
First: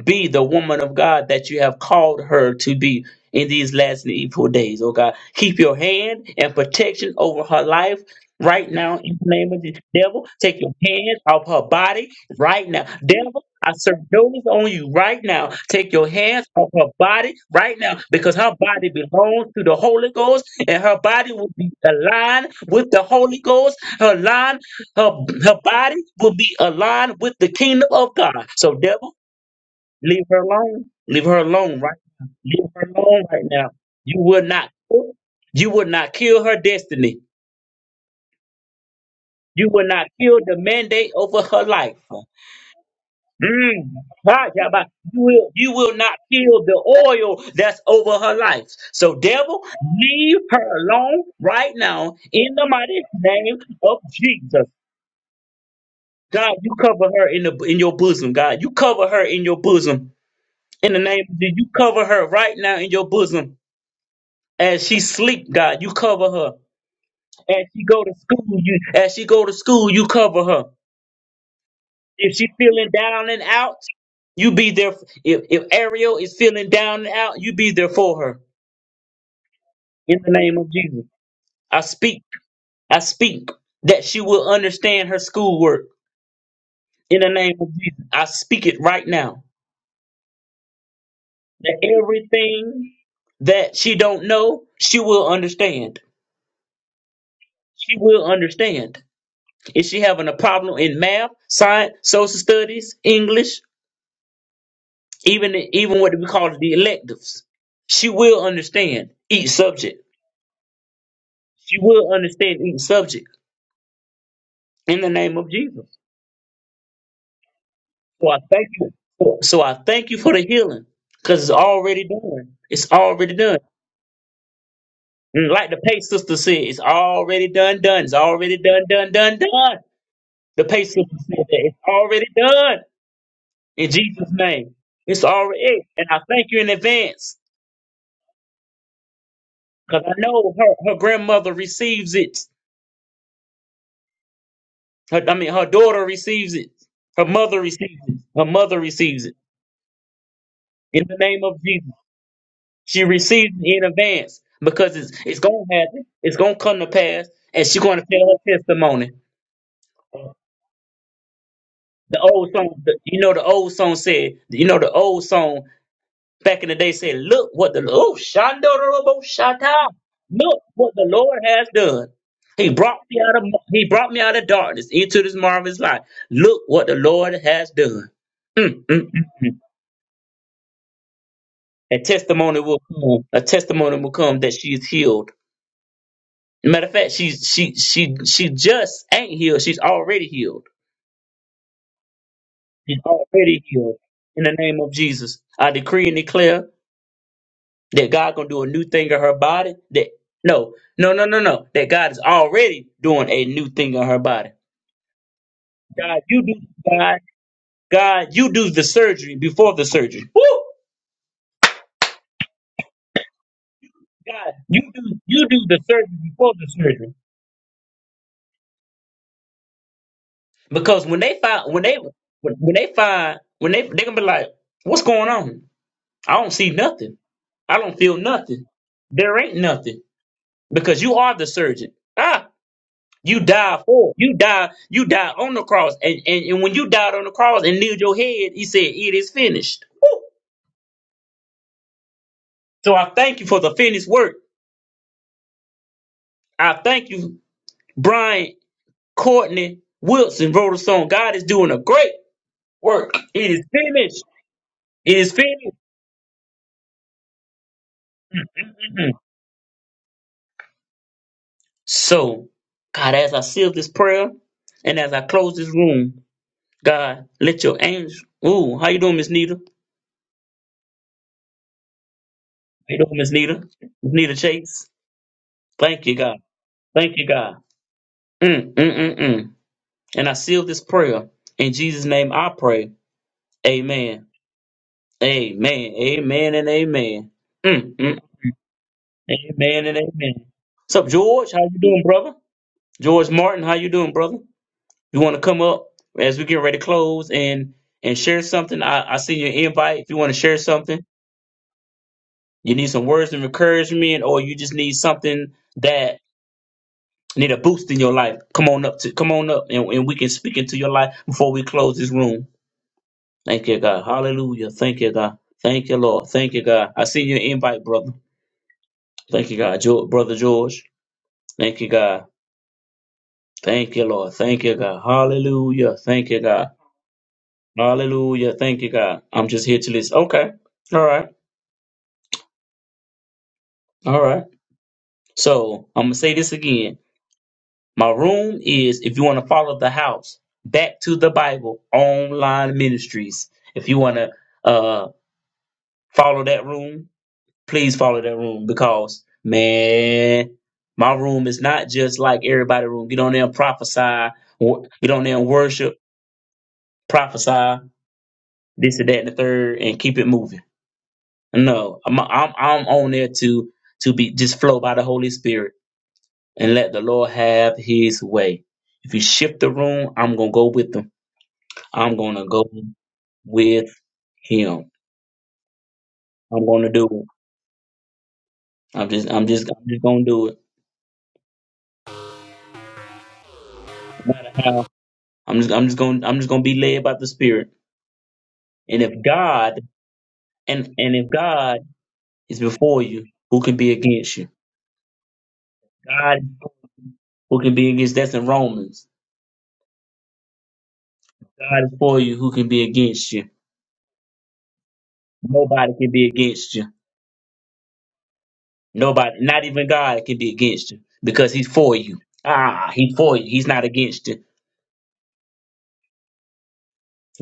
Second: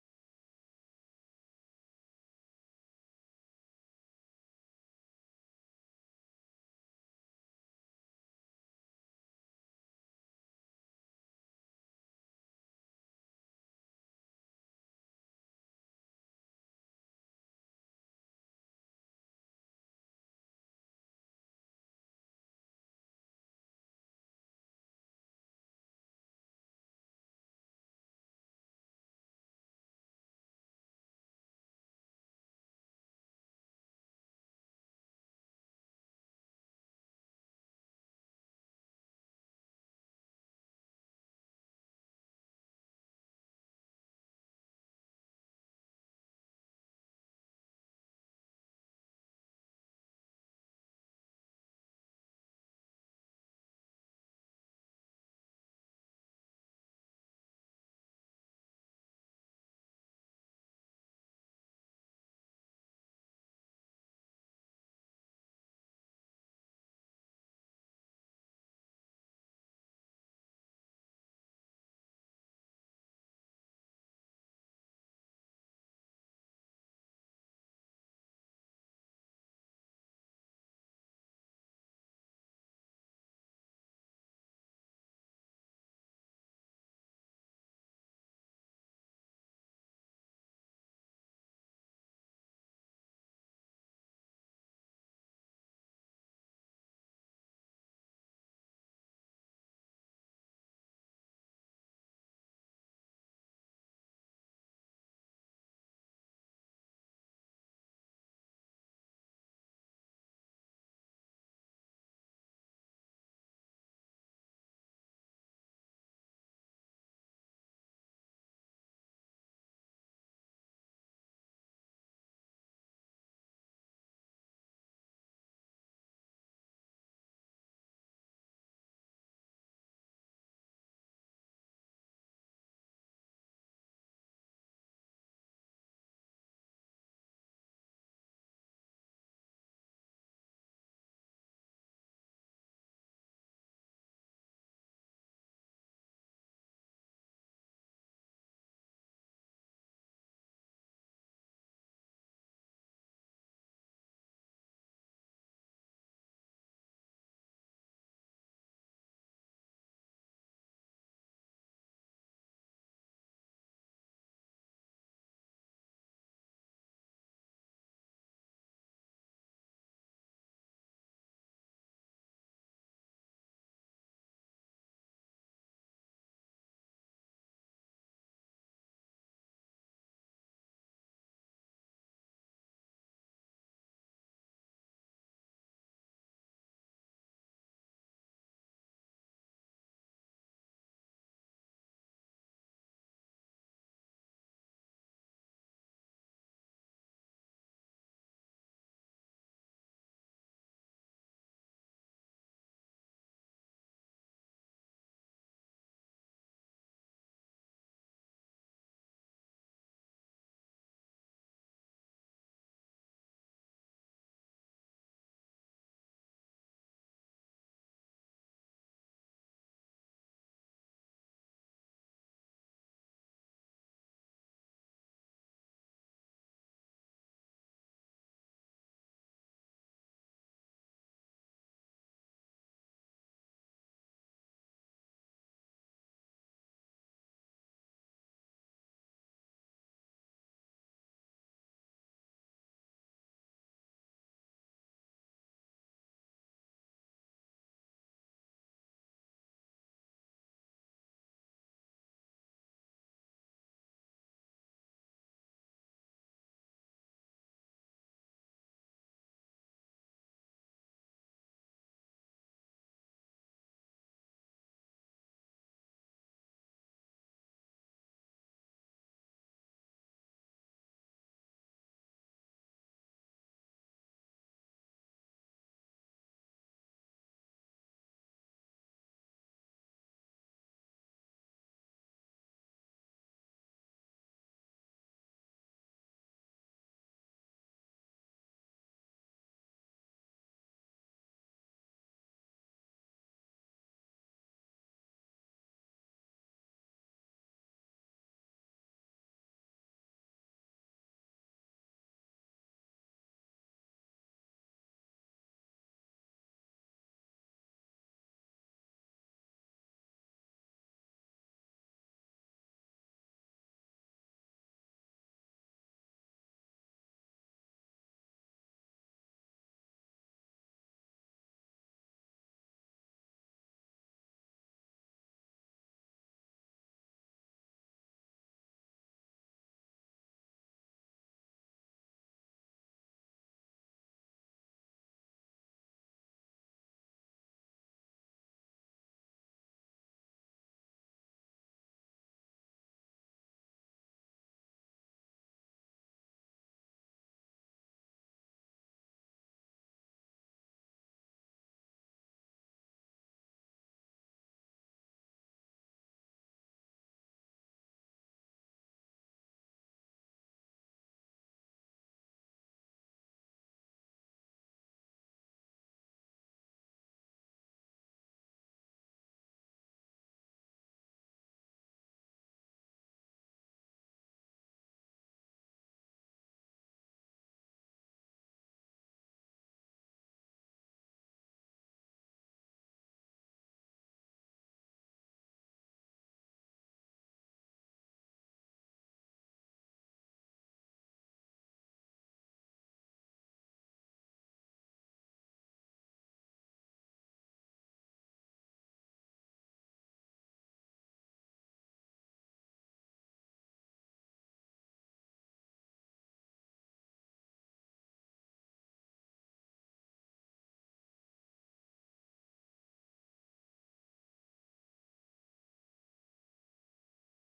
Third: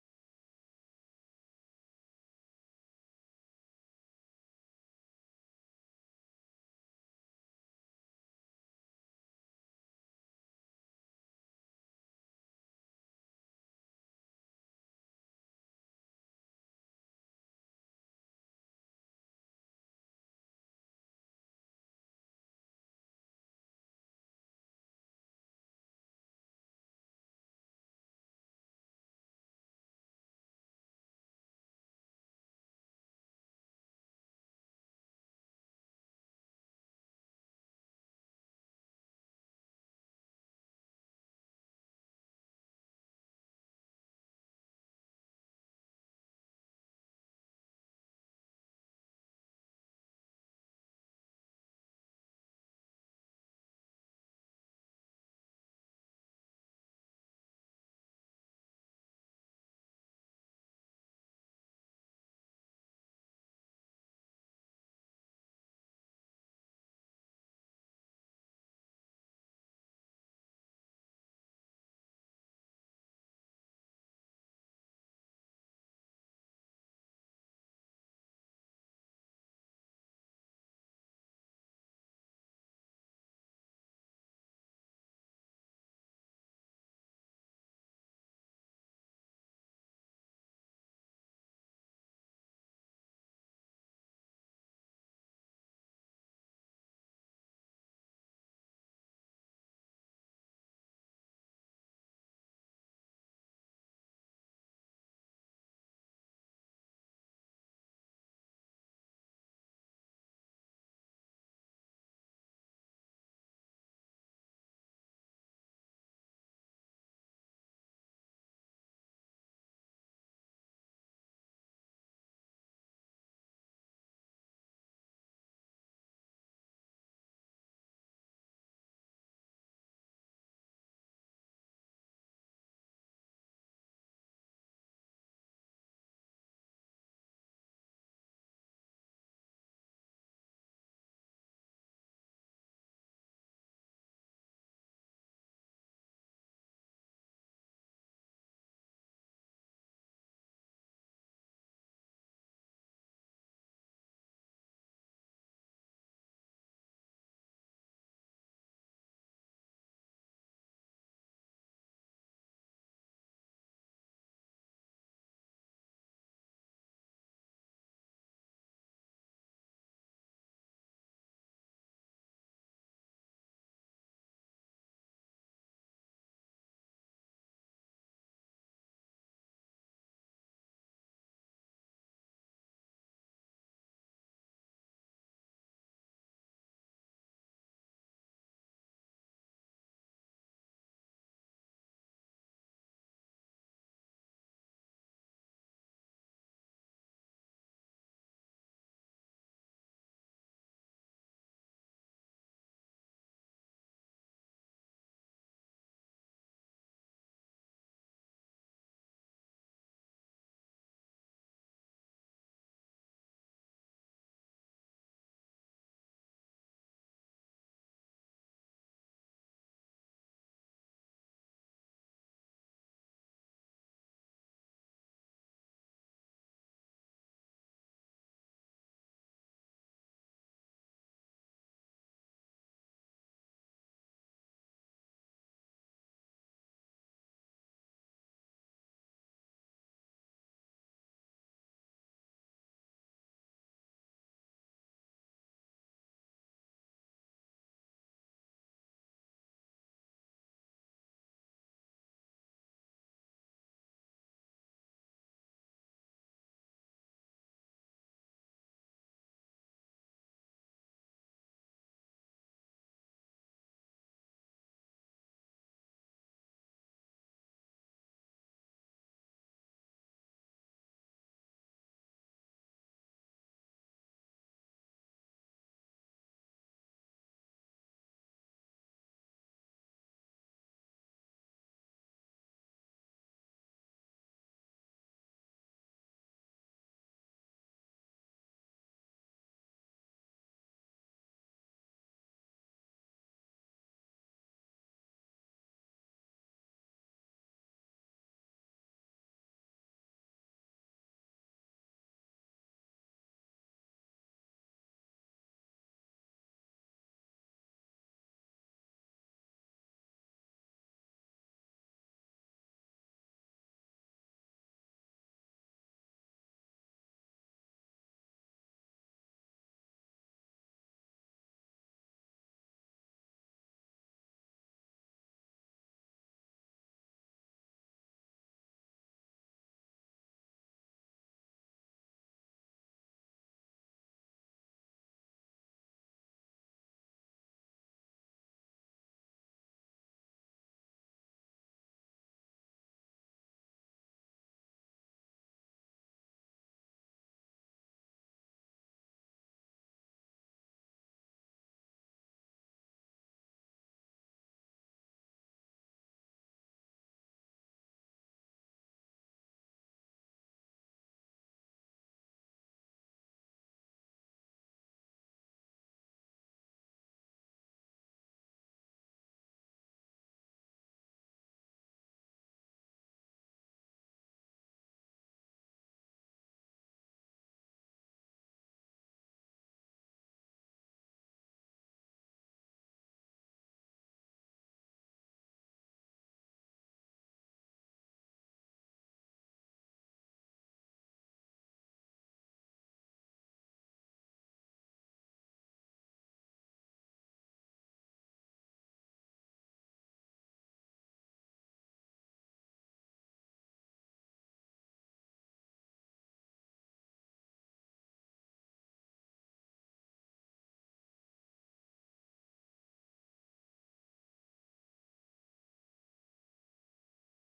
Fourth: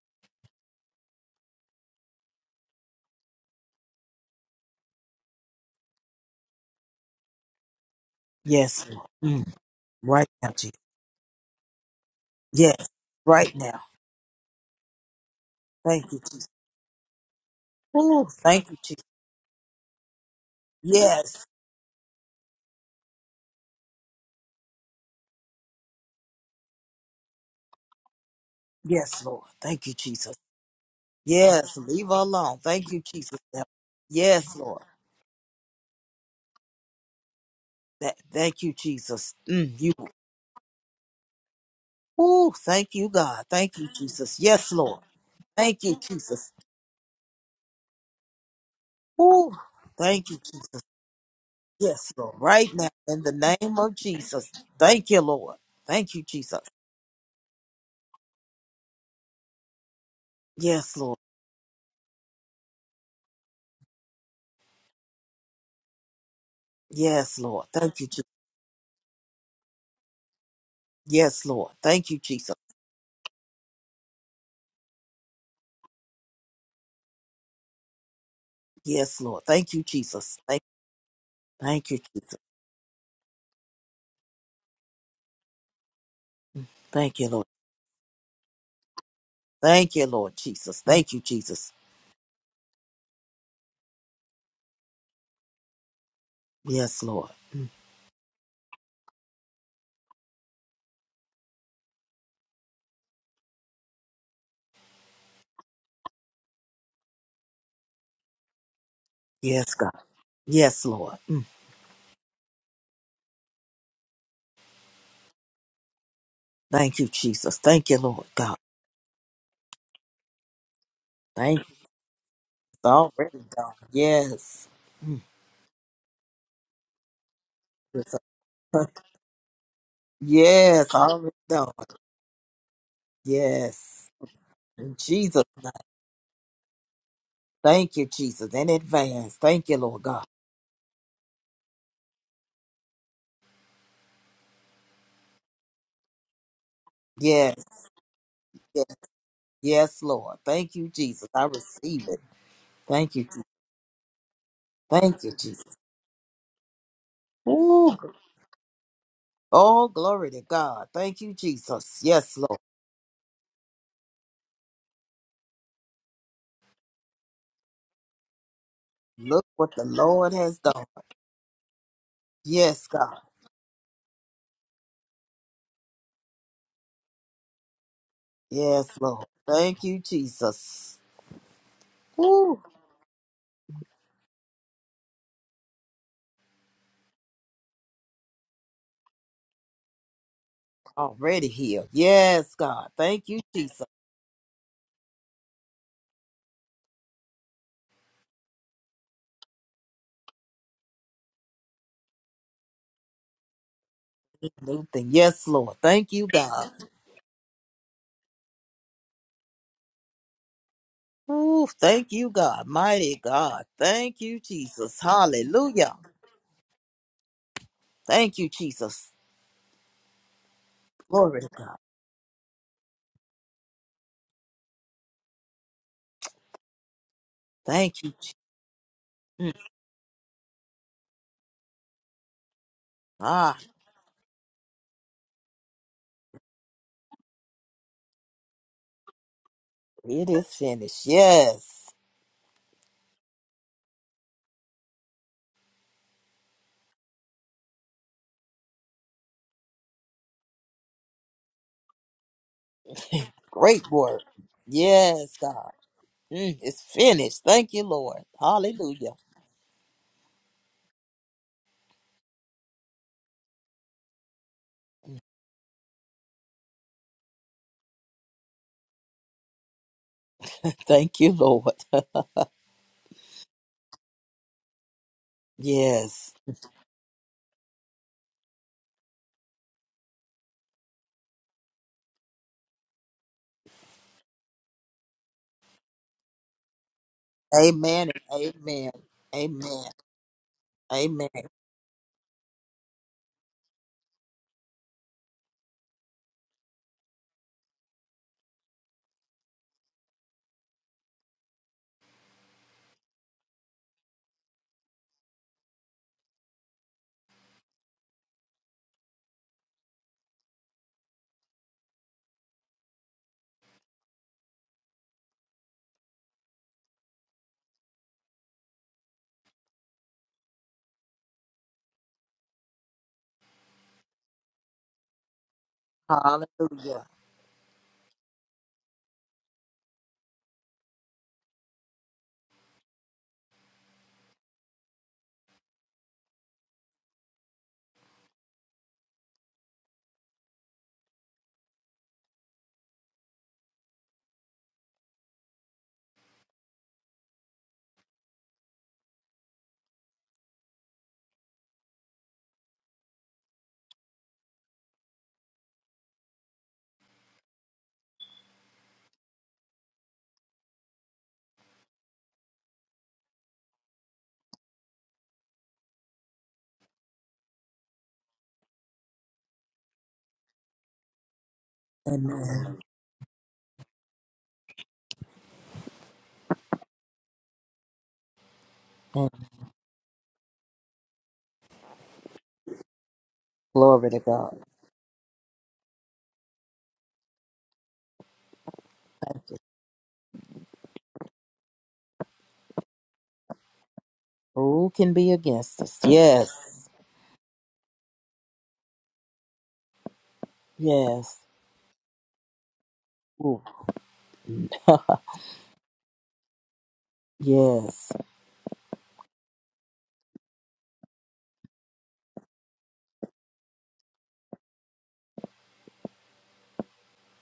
[SPEAKER 1] be the woman of God that you have called her to be in these last and evil days, oh God. Keep your hand and protection over her life right
[SPEAKER 2] Yes,
[SPEAKER 1] now
[SPEAKER 2] Lord.
[SPEAKER 1] in the
[SPEAKER 2] Mm.
[SPEAKER 1] name of the devil.
[SPEAKER 2] Right now,
[SPEAKER 1] Take your
[SPEAKER 2] Jesus.
[SPEAKER 1] hand off her body right now.
[SPEAKER 2] Yes,
[SPEAKER 1] Devil,
[SPEAKER 2] right
[SPEAKER 1] I
[SPEAKER 2] now.
[SPEAKER 1] serve notice on you right now. Take your
[SPEAKER 2] Thank you,
[SPEAKER 1] hands
[SPEAKER 2] Jesus.
[SPEAKER 1] off her body right now
[SPEAKER 2] Ooh,
[SPEAKER 1] because her
[SPEAKER 2] thank you,
[SPEAKER 1] body
[SPEAKER 2] Jesus.
[SPEAKER 1] belongs to the Holy Ghost and her body
[SPEAKER 2] Yes,
[SPEAKER 1] will be aligned with the Holy Ghost. Her line, her, her body will be aligned with the kingdom of God. So devil,
[SPEAKER 2] yes, Lord. Thank you,
[SPEAKER 1] Leave
[SPEAKER 2] Jesus.
[SPEAKER 1] her alone. Leave her
[SPEAKER 2] Yes,
[SPEAKER 1] alone right
[SPEAKER 2] leave her
[SPEAKER 1] now.
[SPEAKER 2] alone.
[SPEAKER 1] Leave her
[SPEAKER 2] Thank you,
[SPEAKER 1] alone
[SPEAKER 2] Jesus.
[SPEAKER 1] right now. You will
[SPEAKER 2] Yes,
[SPEAKER 1] not
[SPEAKER 2] Lord.
[SPEAKER 1] you will not kill her destiny.
[SPEAKER 2] That, thank you, Jesus.
[SPEAKER 1] You
[SPEAKER 2] Mm,
[SPEAKER 1] will
[SPEAKER 2] you.
[SPEAKER 1] not kill the mandate over her life.
[SPEAKER 2] Ooh, thank you, God. Thank you,
[SPEAKER 1] Mm.
[SPEAKER 2] Jesus.
[SPEAKER 1] Ah,
[SPEAKER 2] Yes,
[SPEAKER 1] Jabba,
[SPEAKER 2] Lord.
[SPEAKER 1] You will, you
[SPEAKER 2] Thank
[SPEAKER 1] will
[SPEAKER 2] you,
[SPEAKER 1] not
[SPEAKER 2] Jesus.
[SPEAKER 1] kill the oil that's over her life. So,
[SPEAKER 2] Ooh,
[SPEAKER 1] devil,
[SPEAKER 2] thank you,
[SPEAKER 1] leave
[SPEAKER 2] Jesus.
[SPEAKER 1] her alone right
[SPEAKER 2] Yes,
[SPEAKER 1] now
[SPEAKER 2] Lord.
[SPEAKER 1] in the
[SPEAKER 2] Right now,
[SPEAKER 1] mighty
[SPEAKER 2] in the
[SPEAKER 1] name
[SPEAKER 2] name of
[SPEAKER 1] of
[SPEAKER 2] Jesus.
[SPEAKER 1] Jesus.
[SPEAKER 2] Thank you, Lord. Thank you,
[SPEAKER 1] God,
[SPEAKER 2] Jesus.
[SPEAKER 1] you cover her in the in your bosom. God, you cover her in your bosom. In
[SPEAKER 2] Yes,
[SPEAKER 1] the
[SPEAKER 2] Lord.
[SPEAKER 1] name of Jesus, you cover her right now in your bosom. As she sleep, God, you cover her.
[SPEAKER 2] Yes,
[SPEAKER 1] As
[SPEAKER 2] Lord.
[SPEAKER 1] she
[SPEAKER 2] Thank
[SPEAKER 1] go
[SPEAKER 2] you,
[SPEAKER 1] to
[SPEAKER 2] Jesus.
[SPEAKER 1] school, you as she go to school, you cover her.
[SPEAKER 2] Yes, Lord. Thank you,
[SPEAKER 1] If she
[SPEAKER 2] Jesus.
[SPEAKER 1] feeling down and out, you be there. f- If if Ariel is feeling down and out, you be there for her.
[SPEAKER 2] Yes, Lord. Thank you,
[SPEAKER 1] In the
[SPEAKER 2] Jesus.
[SPEAKER 1] name
[SPEAKER 2] Thank,
[SPEAKER 1] of Jesus, I
[SPEAKER 2] thank you,
[SPEAKER 1] speak.
[SPEAKER 2] Jesus.
[SPEAKER 1] I speak that she will understand her schoolwork.
[SPEAKER 2] Thank
[SPEAKER 1] In
[SPEAKER 2] you,
[SPEAKER 1] the
[SPEAKER 2] Lord.
[SPEAKER 1] name of Jesus, I speak it right now.
[SPEAKER 2] Thank you, Lord Jesus. Thank you, Jesus.
[SPEAKER 1] That everything that she don't know, she will understand.
[SPEAKER 2] Yes, Lord.
[SPEAKER 1] She will understand. Is she having a problem in math, science, social studies, English, even even what we call the electives? She will understand each
[SPEAKER 2] Yes, God.
[SPEAKER 1] subject.
[SPEAKER 2] Yes, Lord.
[SPEAKER 1] She will understand each subject in the name of Jesus.
[SPEAKER 2] Thank you, Jesus. Thank you, Lord
[SPEAKER 1] So I
[SPEAKER 2] God.
[SPEAKER 1] thank you. So I thank you for the healing because it's
[SPEAKER 2] Thank you.
[SPEAKER 1] already done.
[SPEAKER 2] It's
[SPEAKER 1] It's already
[SPEAKER 2] already
[SPEAKER 1] done.
[SPEAKER 2] done. Yes. Mm.
[SPEAKER 1] And like the Pay sister said, it's already done, done.
[SPEAKER 2] It's
[SPEAKER 1] It's already done,
[SPEAKER 2] a-
[SPEAKER 1] done, done, done. The Pay
[SPEAKER 2] Yes,
[SPEAKER 1] sister
[SPEAKER 2] already
[SPEAKER 1] said that
[SPEAKER 2] done.
[SPEAKER 1] it's already done in
[SPEAKER 2] Yes.
[SPEAKER 1] Jesus' name.
[SPEAKER 2] In
[SPEAKER 1] It's
[SPEAKER 2] Jesus'
[SPEAKER 1] already, and I thank you in advance
[SPEAKER 2] Thank you, Jesus, in advance. Thank you,
[SPEAKER 1] Cause
[SPEAKER 2] Lord
[SPEAKER 1] I
[SPEAKER 2] God.
[SPEAKER 1] know her, her grandmother receives it. Her, I mean, her daughter receives it. Her
[SPEAKER 2] Yes,
[SPEAKER 1] mother receives it. Her mother
[SPEAKER 2] yes,
[SPEAKER 1] receives it
[SPEAKER 2] yes, Lord. Thank you,
[SPEAKER 1] in the
[SPEAKER 2] Jesus.
[SPEAKER 1] name
[SPEAKER 2] I
[SPEAKER 1] of Jesus.
[SPEAKER 2] receive it.
[SPEAKER 1] She
[SPEAKER 2] Thank you, Jesus.
[SPEAKER 1] receives it in advance because it's
[SPEAKER 2] Thank you,
[SPEAKER 1] it's
[SPEAKER 2] Jesus.
[SPEAKER 1] gonna happen. It's gonna come to pass, and she's
[SPEAKER 2] Ooh,
[SPEAKER 1] gonna tell her testimony.
[SPEAKER 2] oh, glory to God. Thank you, Jesus.
[SPEAKER 1] The
[SPEAKER 2] Yes,
[SPEAKER 1] old
[SPEAKER 2] Lord.
[SPEAKER 1] song, the, you know, the old song said, you know, the old song. back in the day saying, look what the oh Shandorobo
[SPEAKER 2] Look
[SPEAKER 1] Shata.
[SPEAKER 2] what the Lord has
[SPEAKER 1] Look
[SPEAKER 2] done.
[SPEAKER 1] what the Lord has done. He
[SPEAKER 2] Yes,
[SPEAKER 1] brought
[SPEAKER 2] God.
[SPEAKER 1] me out of he brought me out of darkness into this marvelous light. Look what the Lord has done. Mm, mm,
[SPEAKER 2] Yes,
[SPEAKER 1] mm,
[SPEAKER 2] Lord.
[SPEAKER 1] mm.
[SPEAKER 2] Thank you, Jesus.
[SPEAKER 1] A testimony
[SPEAKER 2] Ooh,
[SPEAKER 1] will come. A testimony will come that she is healed. Matter of fact, she's she she she just ain't healed. She's already healed.
[SPEAKER 2] already healed. Yes, God.
[SPEAKER 1] She's
[SPEAKER 2] Thank you,
[SPEAKER 1] already
[SPEAKER 2] Jesus.
[SPEAKER 1] healed. In the name of Jesus, I decree and declare. that God gonna do a new thing in her body. That no, no, no, no, no. That God is already doing a new thing in her body.
[SPEAKER 2] New thing. Yes, Lord. Thank
[SPEAKER 1] God,
[SPEAKER 2] you,
[SPEAKER 1] you do
[SPEAKER 2] God.
[SPEAKER 1] God, God, you do the surgery before the surgery. Woo!
[SPEAKER 2] Ooh, thank you, God. Mighty God. Thank you,
[SPEAKER 1] God, you
[SPEAKER 2] Jesus.
[SPEAKER 1] do you do the
[SPEAKER 2] Hallelujah.
[SPEAKER 1] surgery before the surgery.
[SPEAKER 2] Thank you, Jesus.
[SPEAKER 1] Because when they
[SPEAKER 2] Glory to
[SPEAKER 1] find
[SPEAKER 2] God.
[SPEAKER 1] when they when when they find when they they gonna be like, what's going on? I don't see nothing. I don't
[SPEAKER 2] Thank you.
[SPEAKER 1] feel nothing. There ain't
[SPEAKER 2] Jesus.
[SPEAKER 1] nothing because you are the surgeon. Ah. You
[SPEAKER 2] Ah,
[SPEAKER 1] died for. You died. You died on the cross. And, and and when you died on the cross and kneeled your head, he said, It is finished. Woo!
[SPEAKER 2] it is finished. Yes.
[SPEAKER 1] So I thank you for the finished work. I thank you, Brian Courtney Wilson wrote a song. God is doing a great work. It is
[SPEAKER 2] Great work.
[SPEAKER 1] finished. It is
[SPEAKER 2] Yes, God.
[SPEAKER 1] finished.
[SPEAKER 2] Mm, it's finished. Thank you, Lord.
[SPEAKER 1] Mhm.
[SPEAKER 2] Hallelujah.
[SPEAKER 1] So, God, as I seal this prayer and as I close this room, God, let your angels. Ooh, how you doing, Miss Nita? How
[SPEAKER 2] Thank you, Lord.
[SPEAKER 1] you doing, Miss Nita? Miss Nita Chase. Thank you,
[SPEAKER 2] Yes.
[SPEAKER 1] God. Thank you, God. Mm, mm, mm, mm. And I seal this prayer. In Jesus' name I pray. Amen. Amen. Amen and amen. Mm,
[SPEAKER 2] Amen.
[SPEAKER 1] mm.
[SPEAKER 2] and Amen.
[SPEAKER 1] Amen
[SPEAKER 2] Amen.
[SPEAKER 1] and amen. What's up,
[SPEAKER 2] Amen.
[SPEAKER 1] George? How you doing, brother? George Martin, how you doing, brother? You want to come up as we get ready to close and and share something? I, I see your invite. If you want to share something, you need some words of encouragement, or you just need something that need a boost in your life. Come on up to come on up and, and we can speak into your life before we close this room. Thank you, God. Hallelujah. Thank you, God. Thank you, Lord. Thank you, God. I send you an invite, brother. Thank you, God. Jo- brother George. Thank you, God. Thank you, Lord. Thank you, God. Hallelujah. Thank you, God.
[SPEAKER 2] Hallelujah.
[SPEAKER 1] Hallelujah. Thank you, God. I'm just here to listen. Okay. All right. All right. So I'm going to say this again. My room is, if you want to follow the house, back to the Bible, online ministries. If you want to uh, follow that room, please follow that room because man, my room is not just like everybody's room. Get on there and prophesy. wo- Get on there and worship, prophesy this and that and the third, and keep it moving. No, I'm I'm, I'm on there to to be just flow by the Holy Spirit and let the Lord have His way. If you shift the room, I'm gonna go with them. I'm gonna go
[SPEAKER 2] Amen.
[SPEAKER 1] with Him. I'm gonna do it. I'm just
[SPEAKER 2] Mm,
[SPEAKER 1] I'm just I'm just gonna do it.
[SPEAKER 2] Glory to
[SPEAKER 1] No matter
[SPEAKER 2] God.
[SPEAKER 1] how. I'm just I'm just gonna I'm just gonna be led by the Spirit And if God and and if God is before you, who can be against you?
[SPEAKER 2] Who can be against us?
[SPEAKER 1] God
[SPEAKER 2] Yes.
[SPEAKER 1] who can be against that's in Romans.
[SPEAKER 2] Yes.
[SPEAKER 1] God is for you, who can be against you?
[SPEAKER 2] Ooh,
[SPEAKER 1] Nobody can be against you.
[SPEAKER 2] yes.
[SPEAKER 1] Nobody, not even God can be against you because he's for you. Ah, he's for you. He's not against you.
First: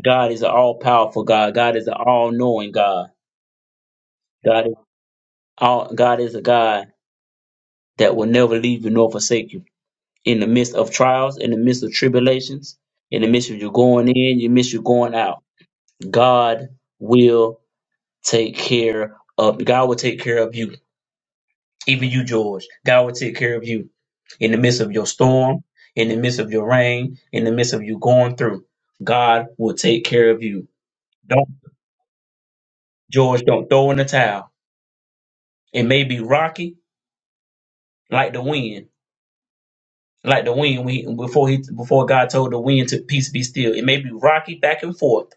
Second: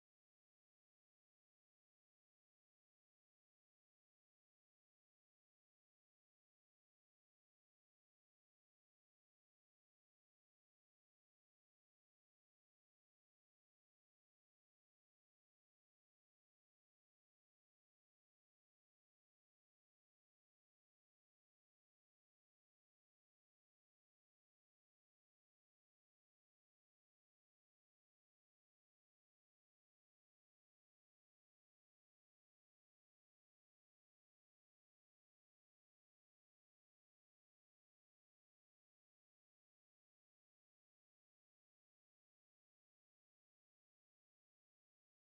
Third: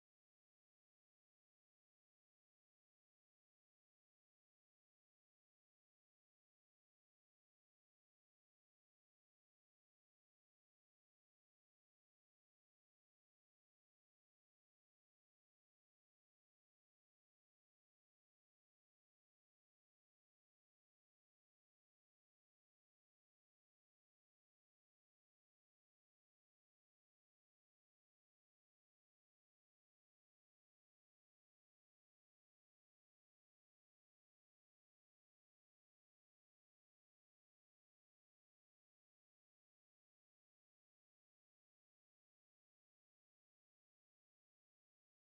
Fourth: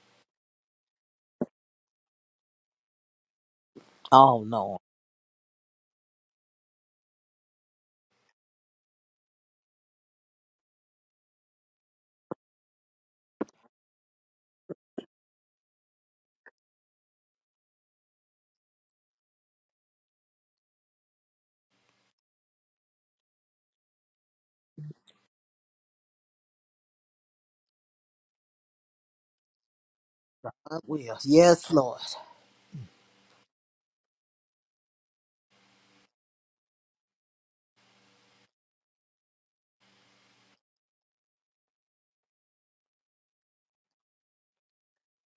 [SPEAKER 1] God is an all powerful God. God is an all knowing God.
[SPEAKER 2] Oh,
[SPEAKER 1] God is
[SPEAKER 2] no.
[SPEAKER 1] all God is a God that will never leave you nor forsake you. In the midst of trials, in the midst of tribulations, in the midst of you going in, you miss you going out. God will take care of God will take care of you. Even you, George. God will take care of you in the midst of your storm, in the midst of your rain, in the midst of you going through. God will take care of you.
[SPEAKER 2] I will.
[SPEAKER 1] Don't
[SPEAKER 2] Yes, Lord.
[SPEAKER 1] George, don't throw in the towel. It may be rocky, like the wind. Like the wind we, before he before God told the wind to peace be still. It may be rocky back and forth,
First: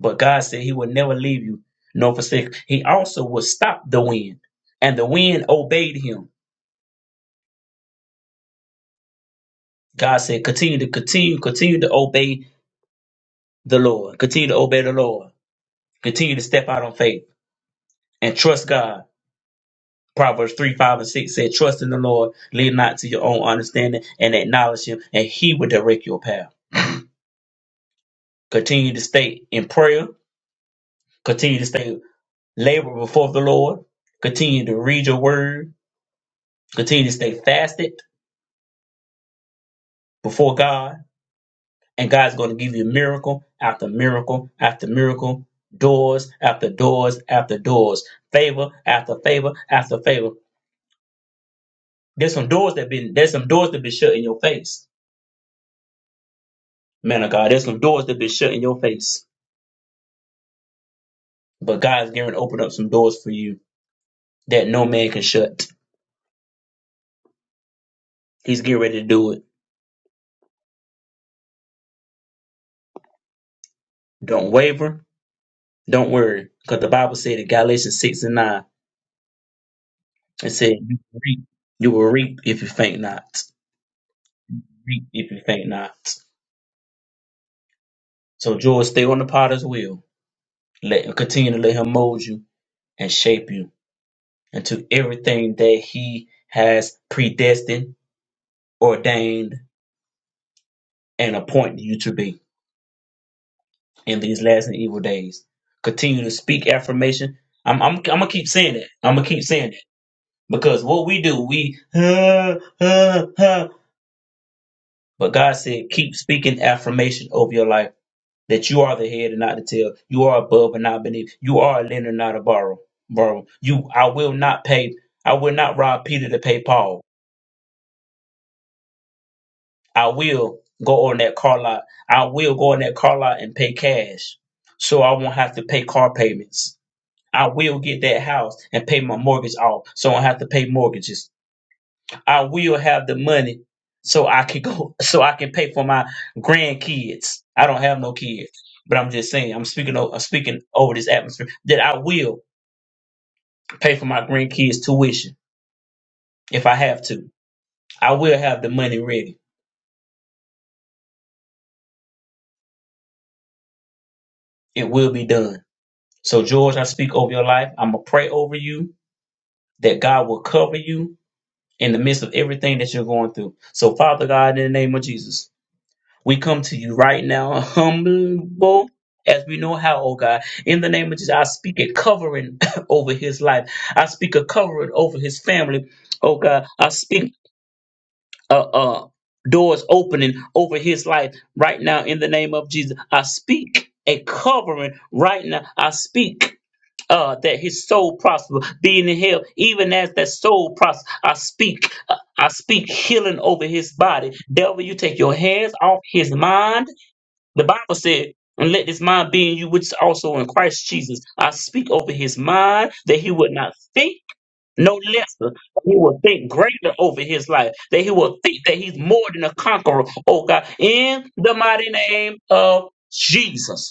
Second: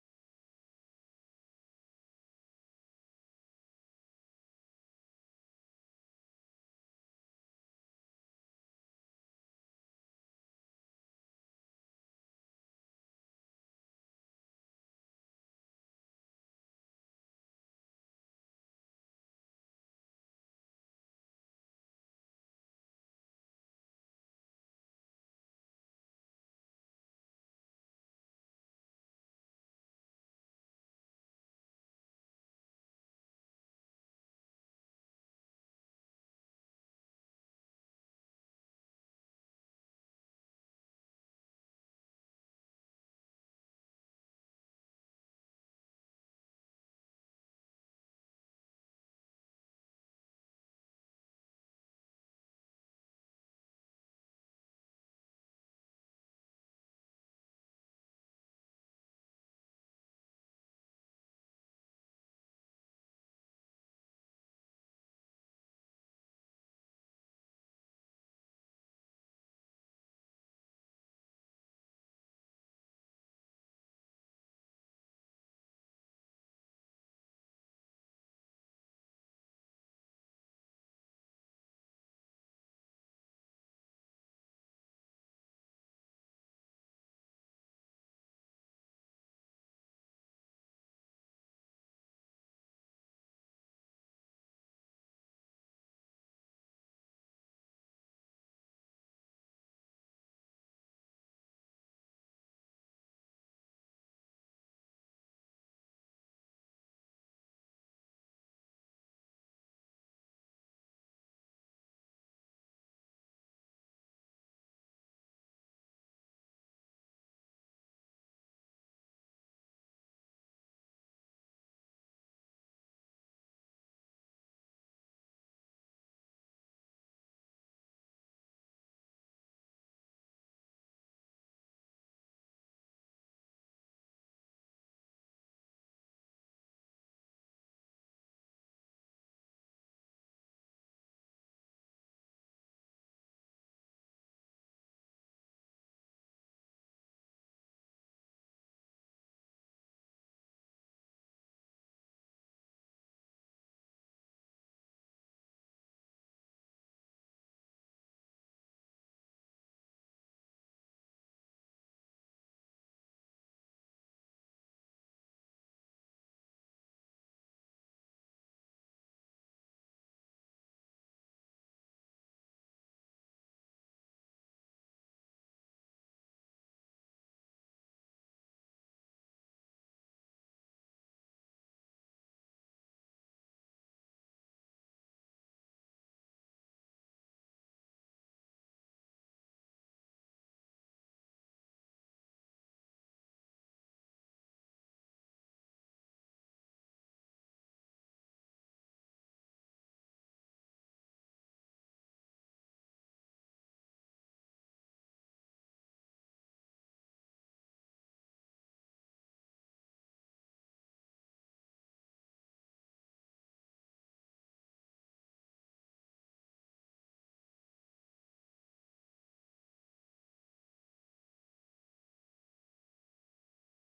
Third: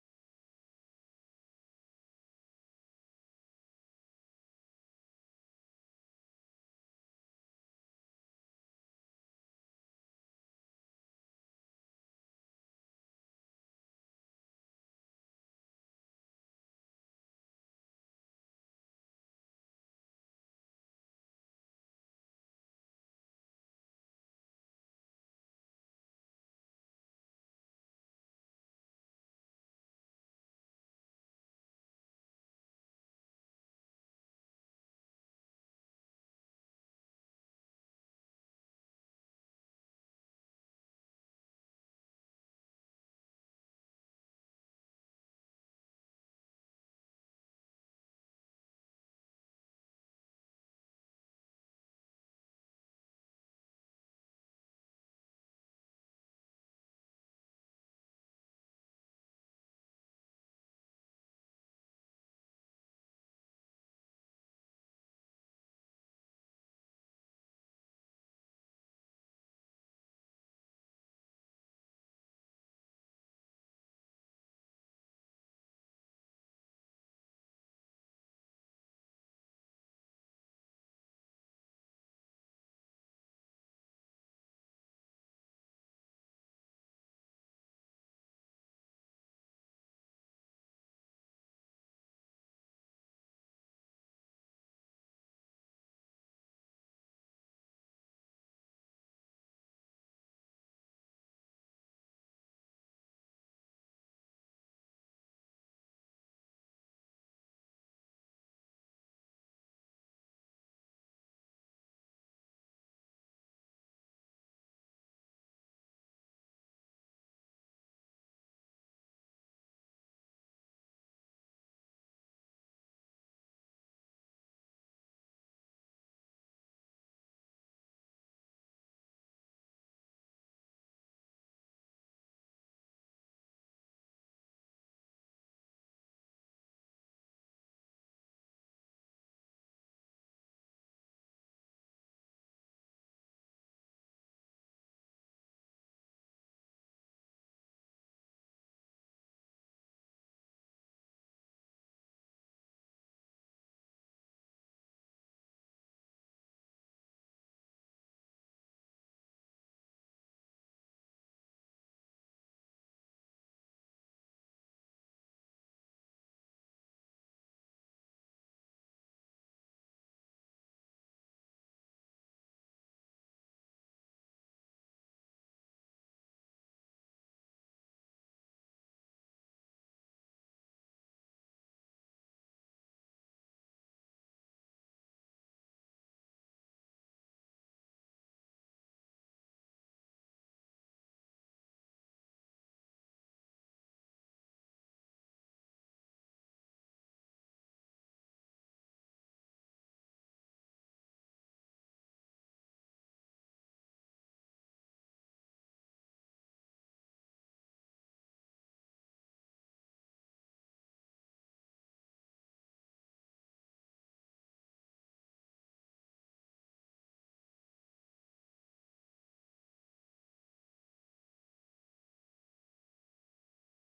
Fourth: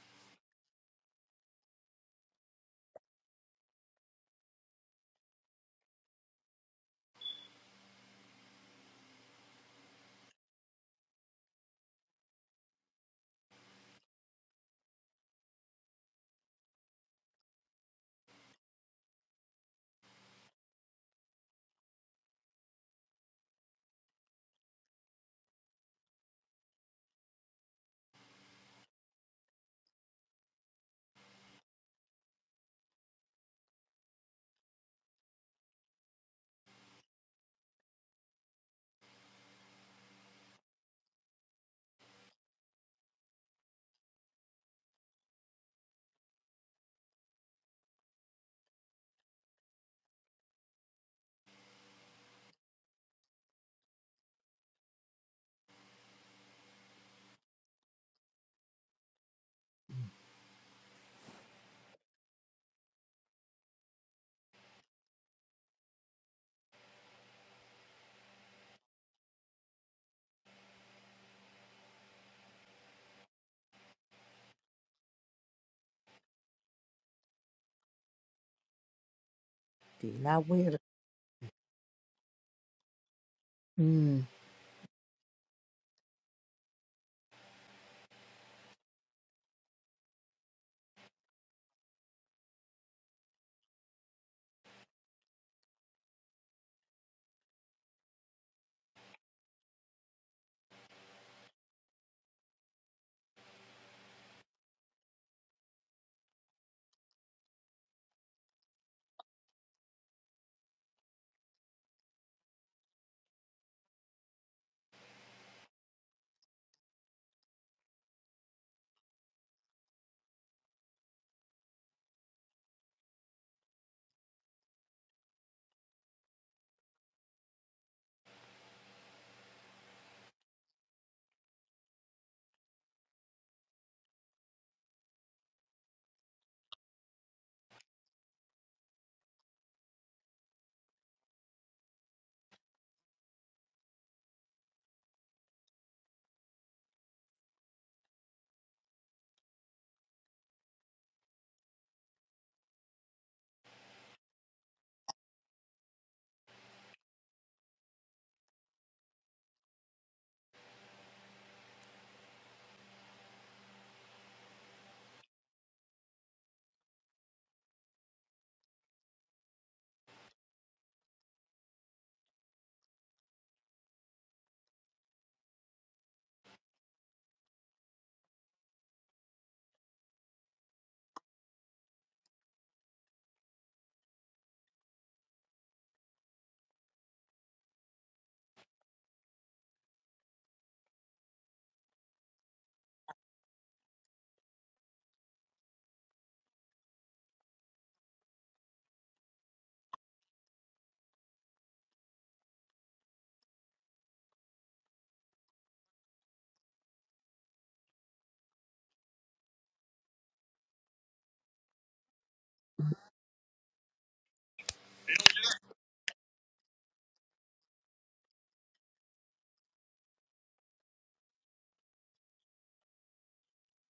[SPEAKER 1] but God said he would never leave you nor forsake. He also will stop the wind. And the wind obeyed him God said, continue to continue, continue to obey the Lord. Continue to obey the Lord. Continue to step out on faith and trust God. Proverbs 3, 5, and 6 said, Trust in the Lord, lean not to your own understanding, and acknowledge him, and he will direct your path. Continue to stay in prayer. Continue to stay labor before the Lord. Continue to read your word. Continue to stay fasted before God And God's going to give you miracle after miracle after miracle, doors after doors after doors, favor after favor after favor. There's some doors that been there's some doors that been shut in your face, man of God. There's some doors that been shut in your face, but God's going to open up some doors for you that no man can shut. He's getting ready to do it. Don't waver. Don't worry, because the Bible said in Galatians six and nine,
[SPEAKER 2] Be not
[SPEAKER 1] it said
[SPEAKER 2] weary.
[SPEAKER 1] you will reap, you will reap if you faint not. Reap if you faint not. So George, stay on the potter's wheel Let continue to let him mold you and shape you into everything that he has predestined, ordained, and appointed you to be in these last and evil days. Continue to speak affirmation. I'm I'm, I'm gonna keep saying it. I'm gonna keep saying it because what we do, we uh, uh, uh. but God said keep speaking affirmation over your life that you are the head and not the tail. You are above and not beneath. You are a lender, not a borrower. Borrow. You, I will not pay. I will not rob Peter to pay Paul. I will go on that car lot. I will go on that car lot and pay cash, so I won't have to pay car payments. I will get that house and pay my mortgage off, so I don't have to pay mortgages. I will have the money so I can go so I can pay for my grandkids. I don't have no kids, but I'm just saying I'm speaking over, I'm speaking over this atmosphere that I will pay for my grandkids' tuition if I have to. I will have the money ready. It will be done. So George, I speak over your life. I'm gonna pray over you that God will cover you in the midst of everything that you're going through. So Father God, in the name of Jesus. We come to you right now, humble as we know how, oh God. In the name of Jesus, I speak a covering over his life. I speak a covering over his family, oh God. I speak uh, uh, doors opening over his life right now in the name of Jesus. I speak a covering right now. I speak. Uh, that his soul prosper, being in hell, even as that soul prosper. I speak, uh, I speak healing over his body. Devil, you take your hands off his mind the Bible said, and let this mind be in you, which is also in Christ Jesus. I speak over his mind that he would not think no lesser, but he will think greater over his life, that he will think that he's more than a conqueror, oh God, in the mighty name of Jesus.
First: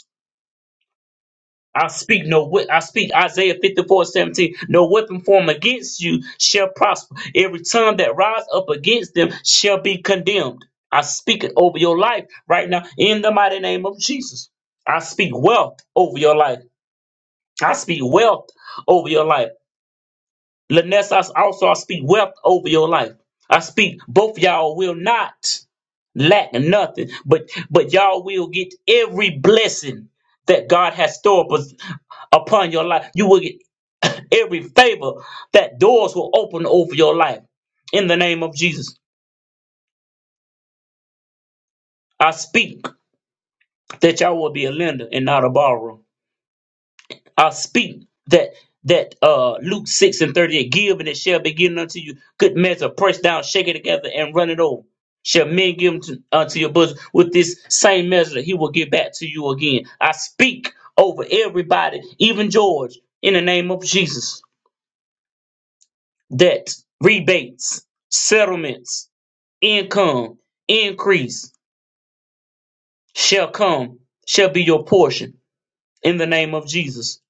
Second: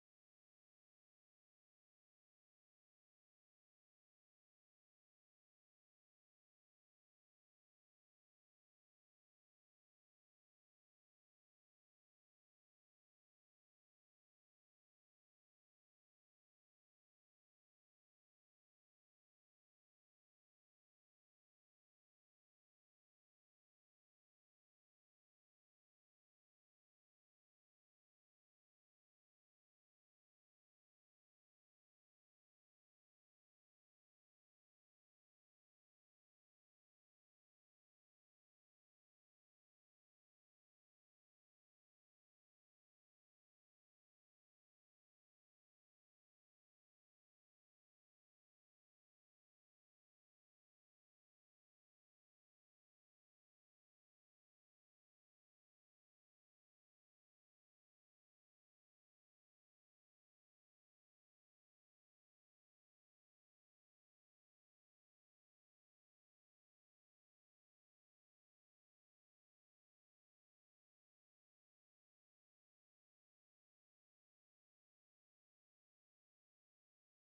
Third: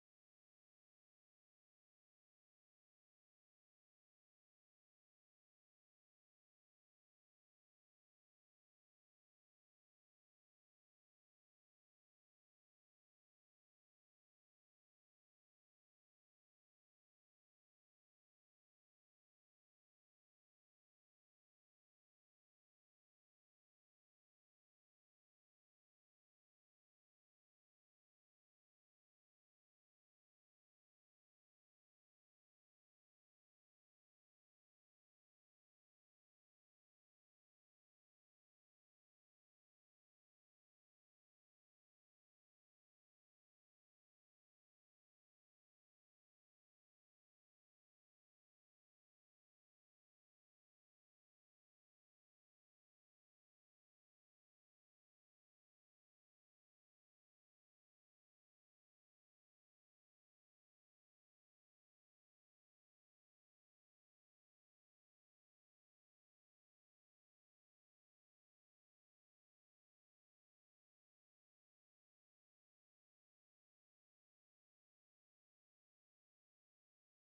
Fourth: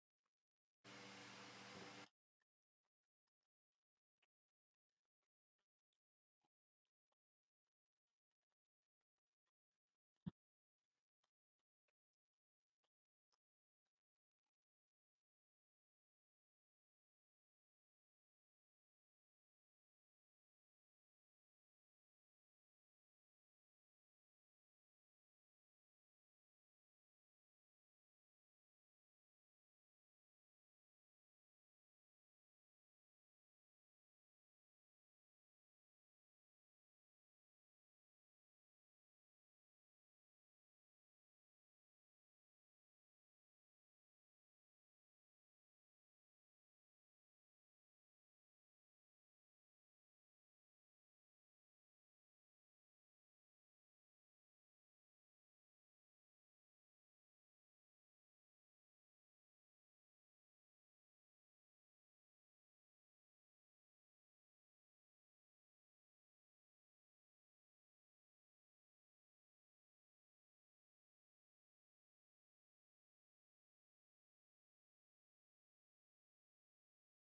[SPEAKER 1] I speak no whi- I speak Isaiah 54 17. No weapon formed against you shall prosper. Every tongue that rise up against them shall be condemned. I speak it over your life right now in the mighty name of Jesus. I speak wealth over your life. I speak wealth over your life. Lyness, I also I speak wealth over your life. I speak both y'all will not lack nothing, but but y'all will get every blessing that God has stored up upon your life. You will get every favor that doors will open over your life. In the name of Jesus, I speak that y'all will be a lender and not a borrower. uh, speak that that uh, Luke six and thirty eight give and it shall be given unto you good measure pressed down shaken together and run it over shall men give unto, unto your bosom with this same measure he will give back to you again I speak over everybody even George in the name of Jesus that rebates settlements income increase shall come shall be your portion in the name of Jesus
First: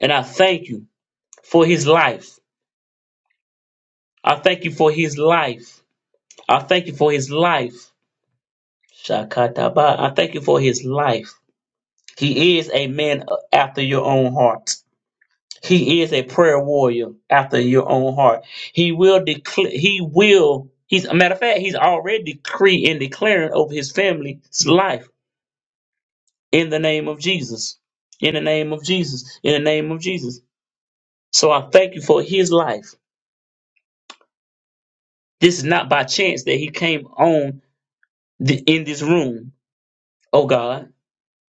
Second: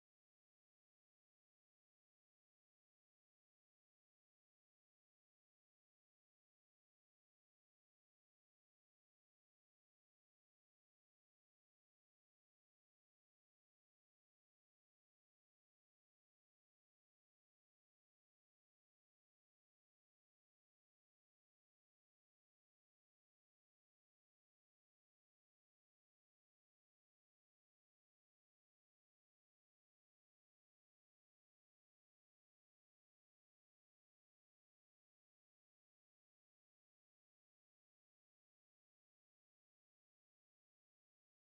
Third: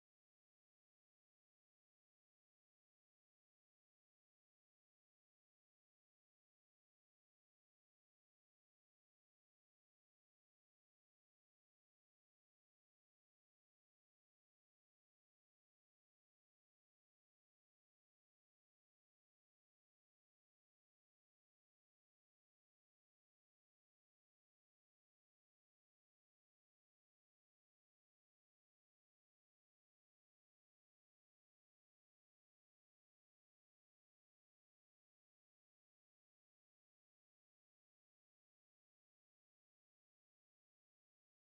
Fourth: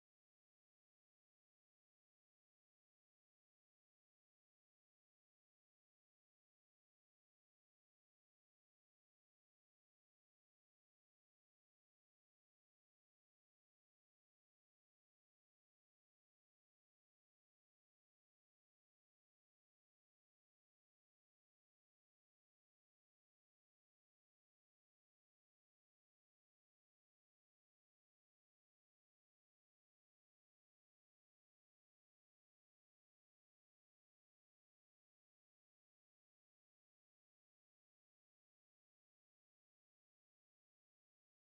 [SPEAKER 1] and I thank you for his life I thank you for his life. I thank you for his life. Shakataba. I thank you for his life. He is a man after your own heart. He is a prayer warrior after your own heart. He will declare, he will, he's a matter of fact, he's already decreeing and declaring over his family's life in the name of Jesus. In the name of Jesus. In the name of Jesus. So I thank you for his life. This is not by chance that he came on the, in this room, oh God.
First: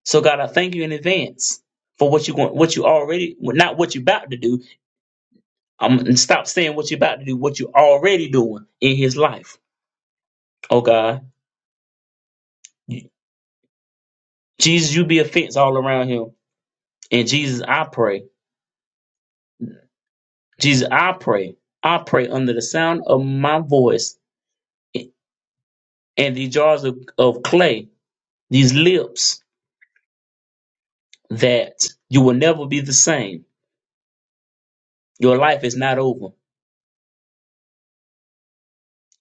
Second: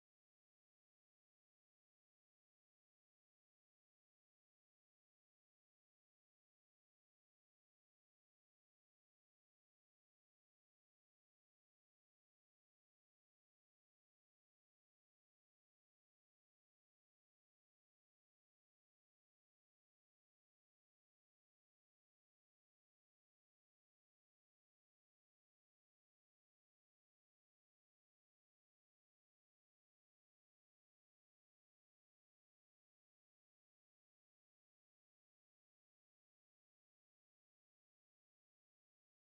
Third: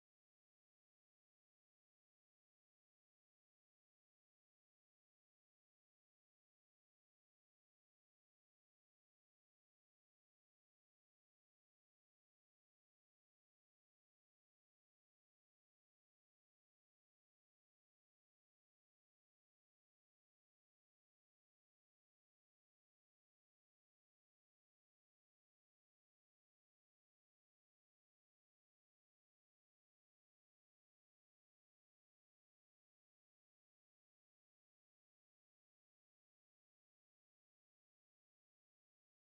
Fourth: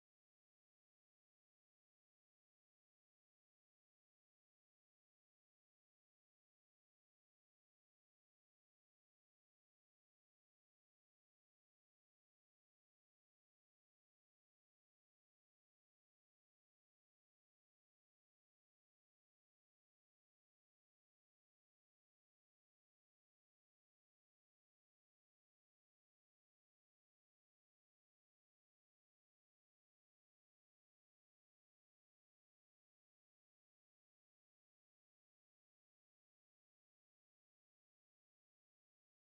[SPEAKER 1] So God, I thank you in advance for what you going, what you already, well, not what you about to do. I'm and stop saying what you about to do, what you already doing in His life. Oh God, Jesus, you be a fence all around him. And Jesus, I pray, Jesus, I pray, I pray under the sound of my voice and the jars of, of clay, these lips, that you will never be the same. Your life is not over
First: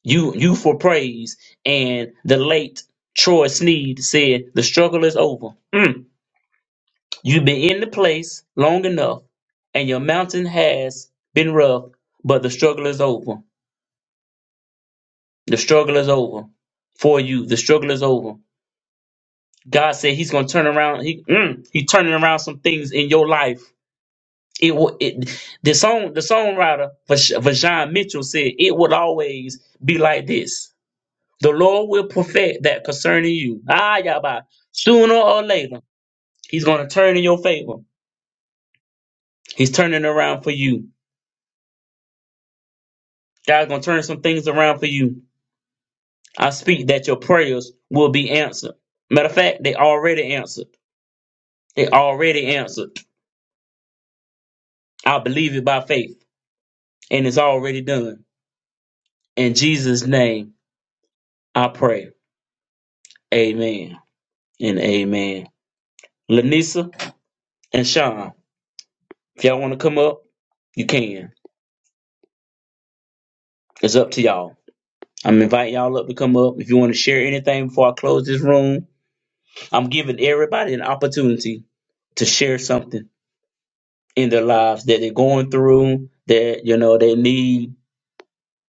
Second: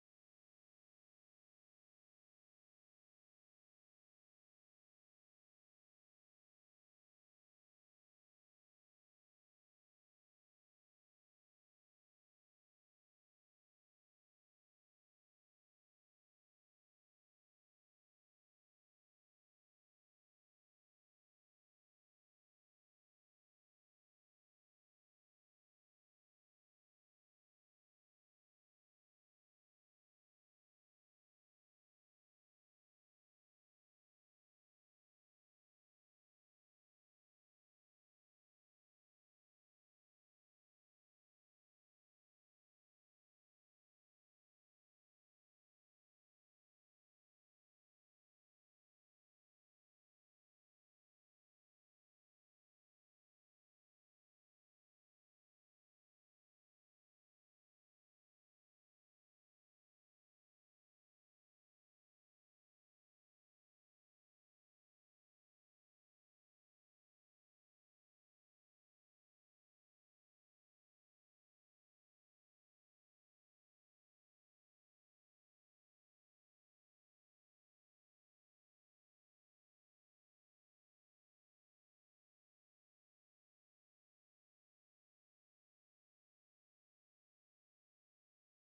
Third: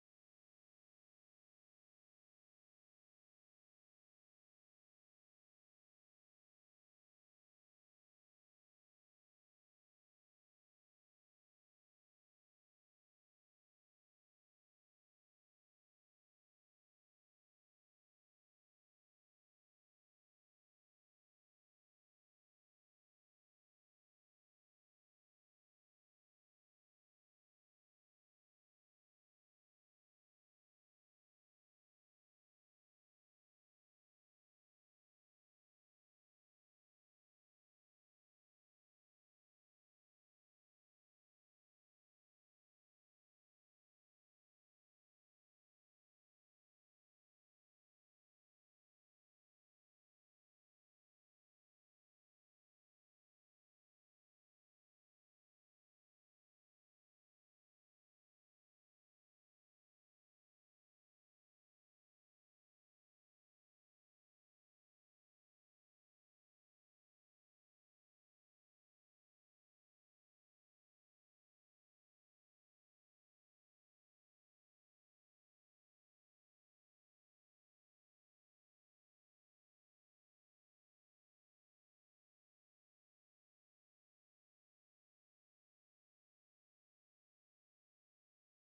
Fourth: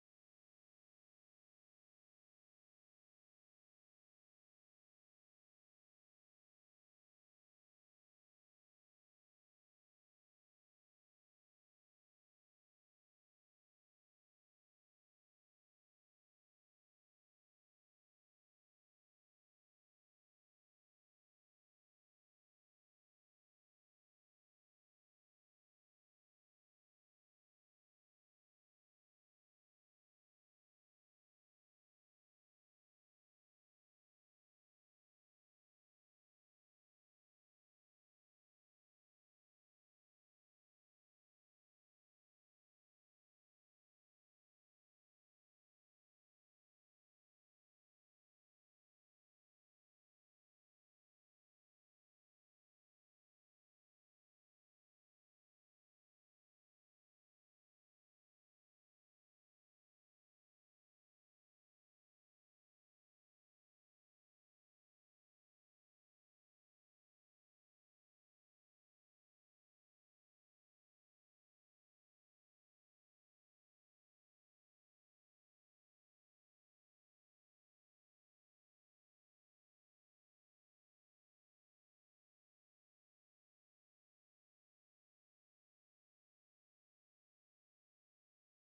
[SPEAKER 1] You you for praise. And the late Troy Sneed said, The struggle is over. Mm. You've been in the place long enough, and your mountain has been rough, but the struggle is over. The struggle is over for you. The struggle is over. God said He's gonna turn around. He mm, He turning around some things in your life. It will. It, the song, the songwriter Vash- Vajon Mitchell said, "It would always be like this." The Lord will perfect that concerning you. Ah, Yahweh. Sooner or later, He's going to turn in your favor. He's turning around for you. God's going to turn some things around for you. I speak that your prayers will be answered. Matter of fact, they already answered. They already answered. I believe it by faith, and it's already done. In Jesus' name, I pray. Amen and amen. Lanisa and Sean, if y'all want to come up, you can. It's up to y'all. I'm inviting y'all up to come up. If you want to share anything before I close this room, I'm giving everybody an opportunity to share something in their lives that they're going through, that you know they need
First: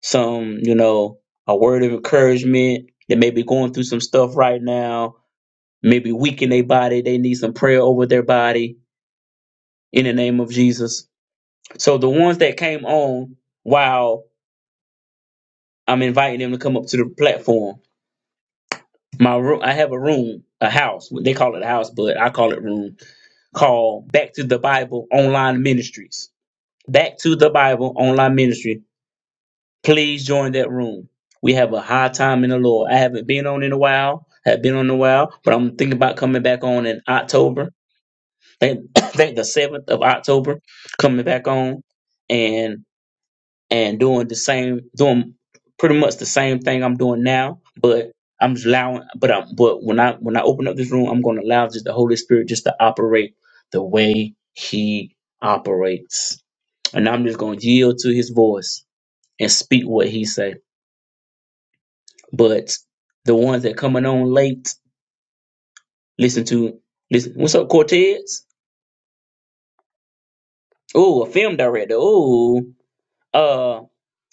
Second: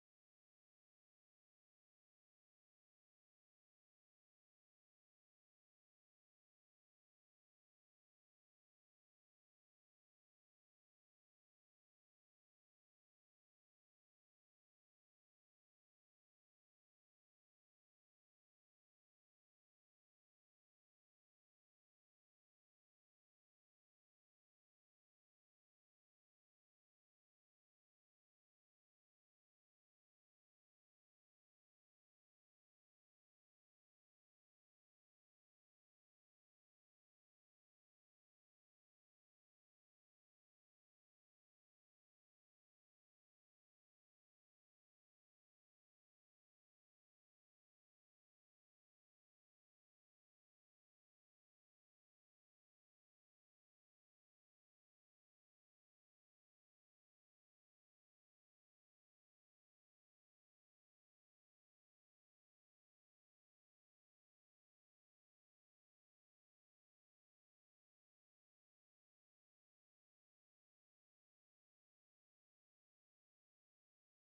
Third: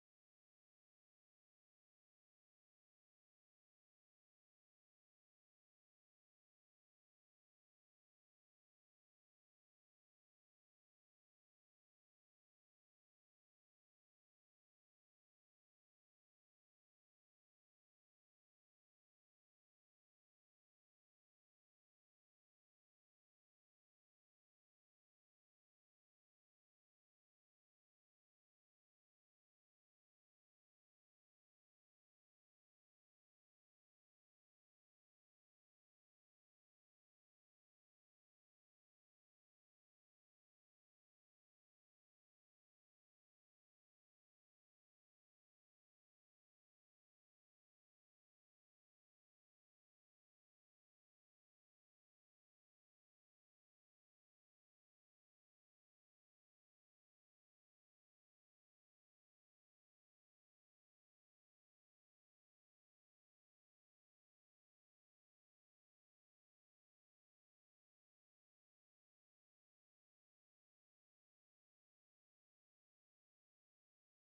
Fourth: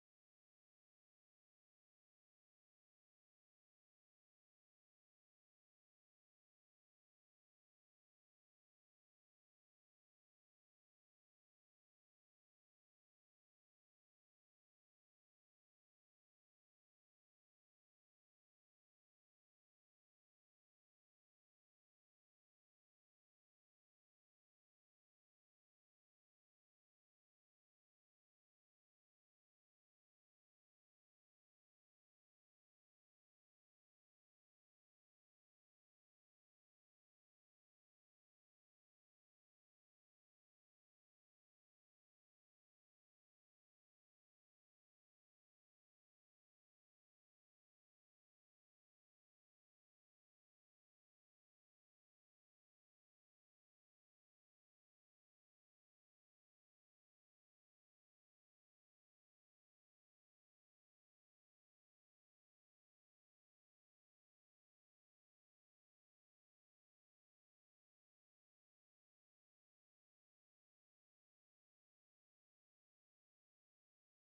[SPEAKER 1] some, you know, a word of encouragement. They may be going through some stuff right now, maybe weak in their body. They need some prayer over their body in the name of Jesus. So the ones that came on, while I'm inviting them to come up to the platform My room, I have a room, a house. They call it a house, but I call it room. Called Back to the Bible Online Ministries. Back to the Bible Online Ministry. Please join that room. We have a high time in the Lord. I haven't been on in a while. Have been on in a while, but I'm thinking about coming back on in October. I think I think the seventh of October, coming back on. and and doing the same, doing pretty much the same thing I'm doing now. But I'm just allowing, but I'm, but when I when I open up this room, I'm going to allow just the Holy Spirit just to operate the way He operates, and I'm just going to yield to His voice and speak what He say. But the ones that coming on late, listen to listen. What's up, Cortez? Oh, a film director. Oh, uh,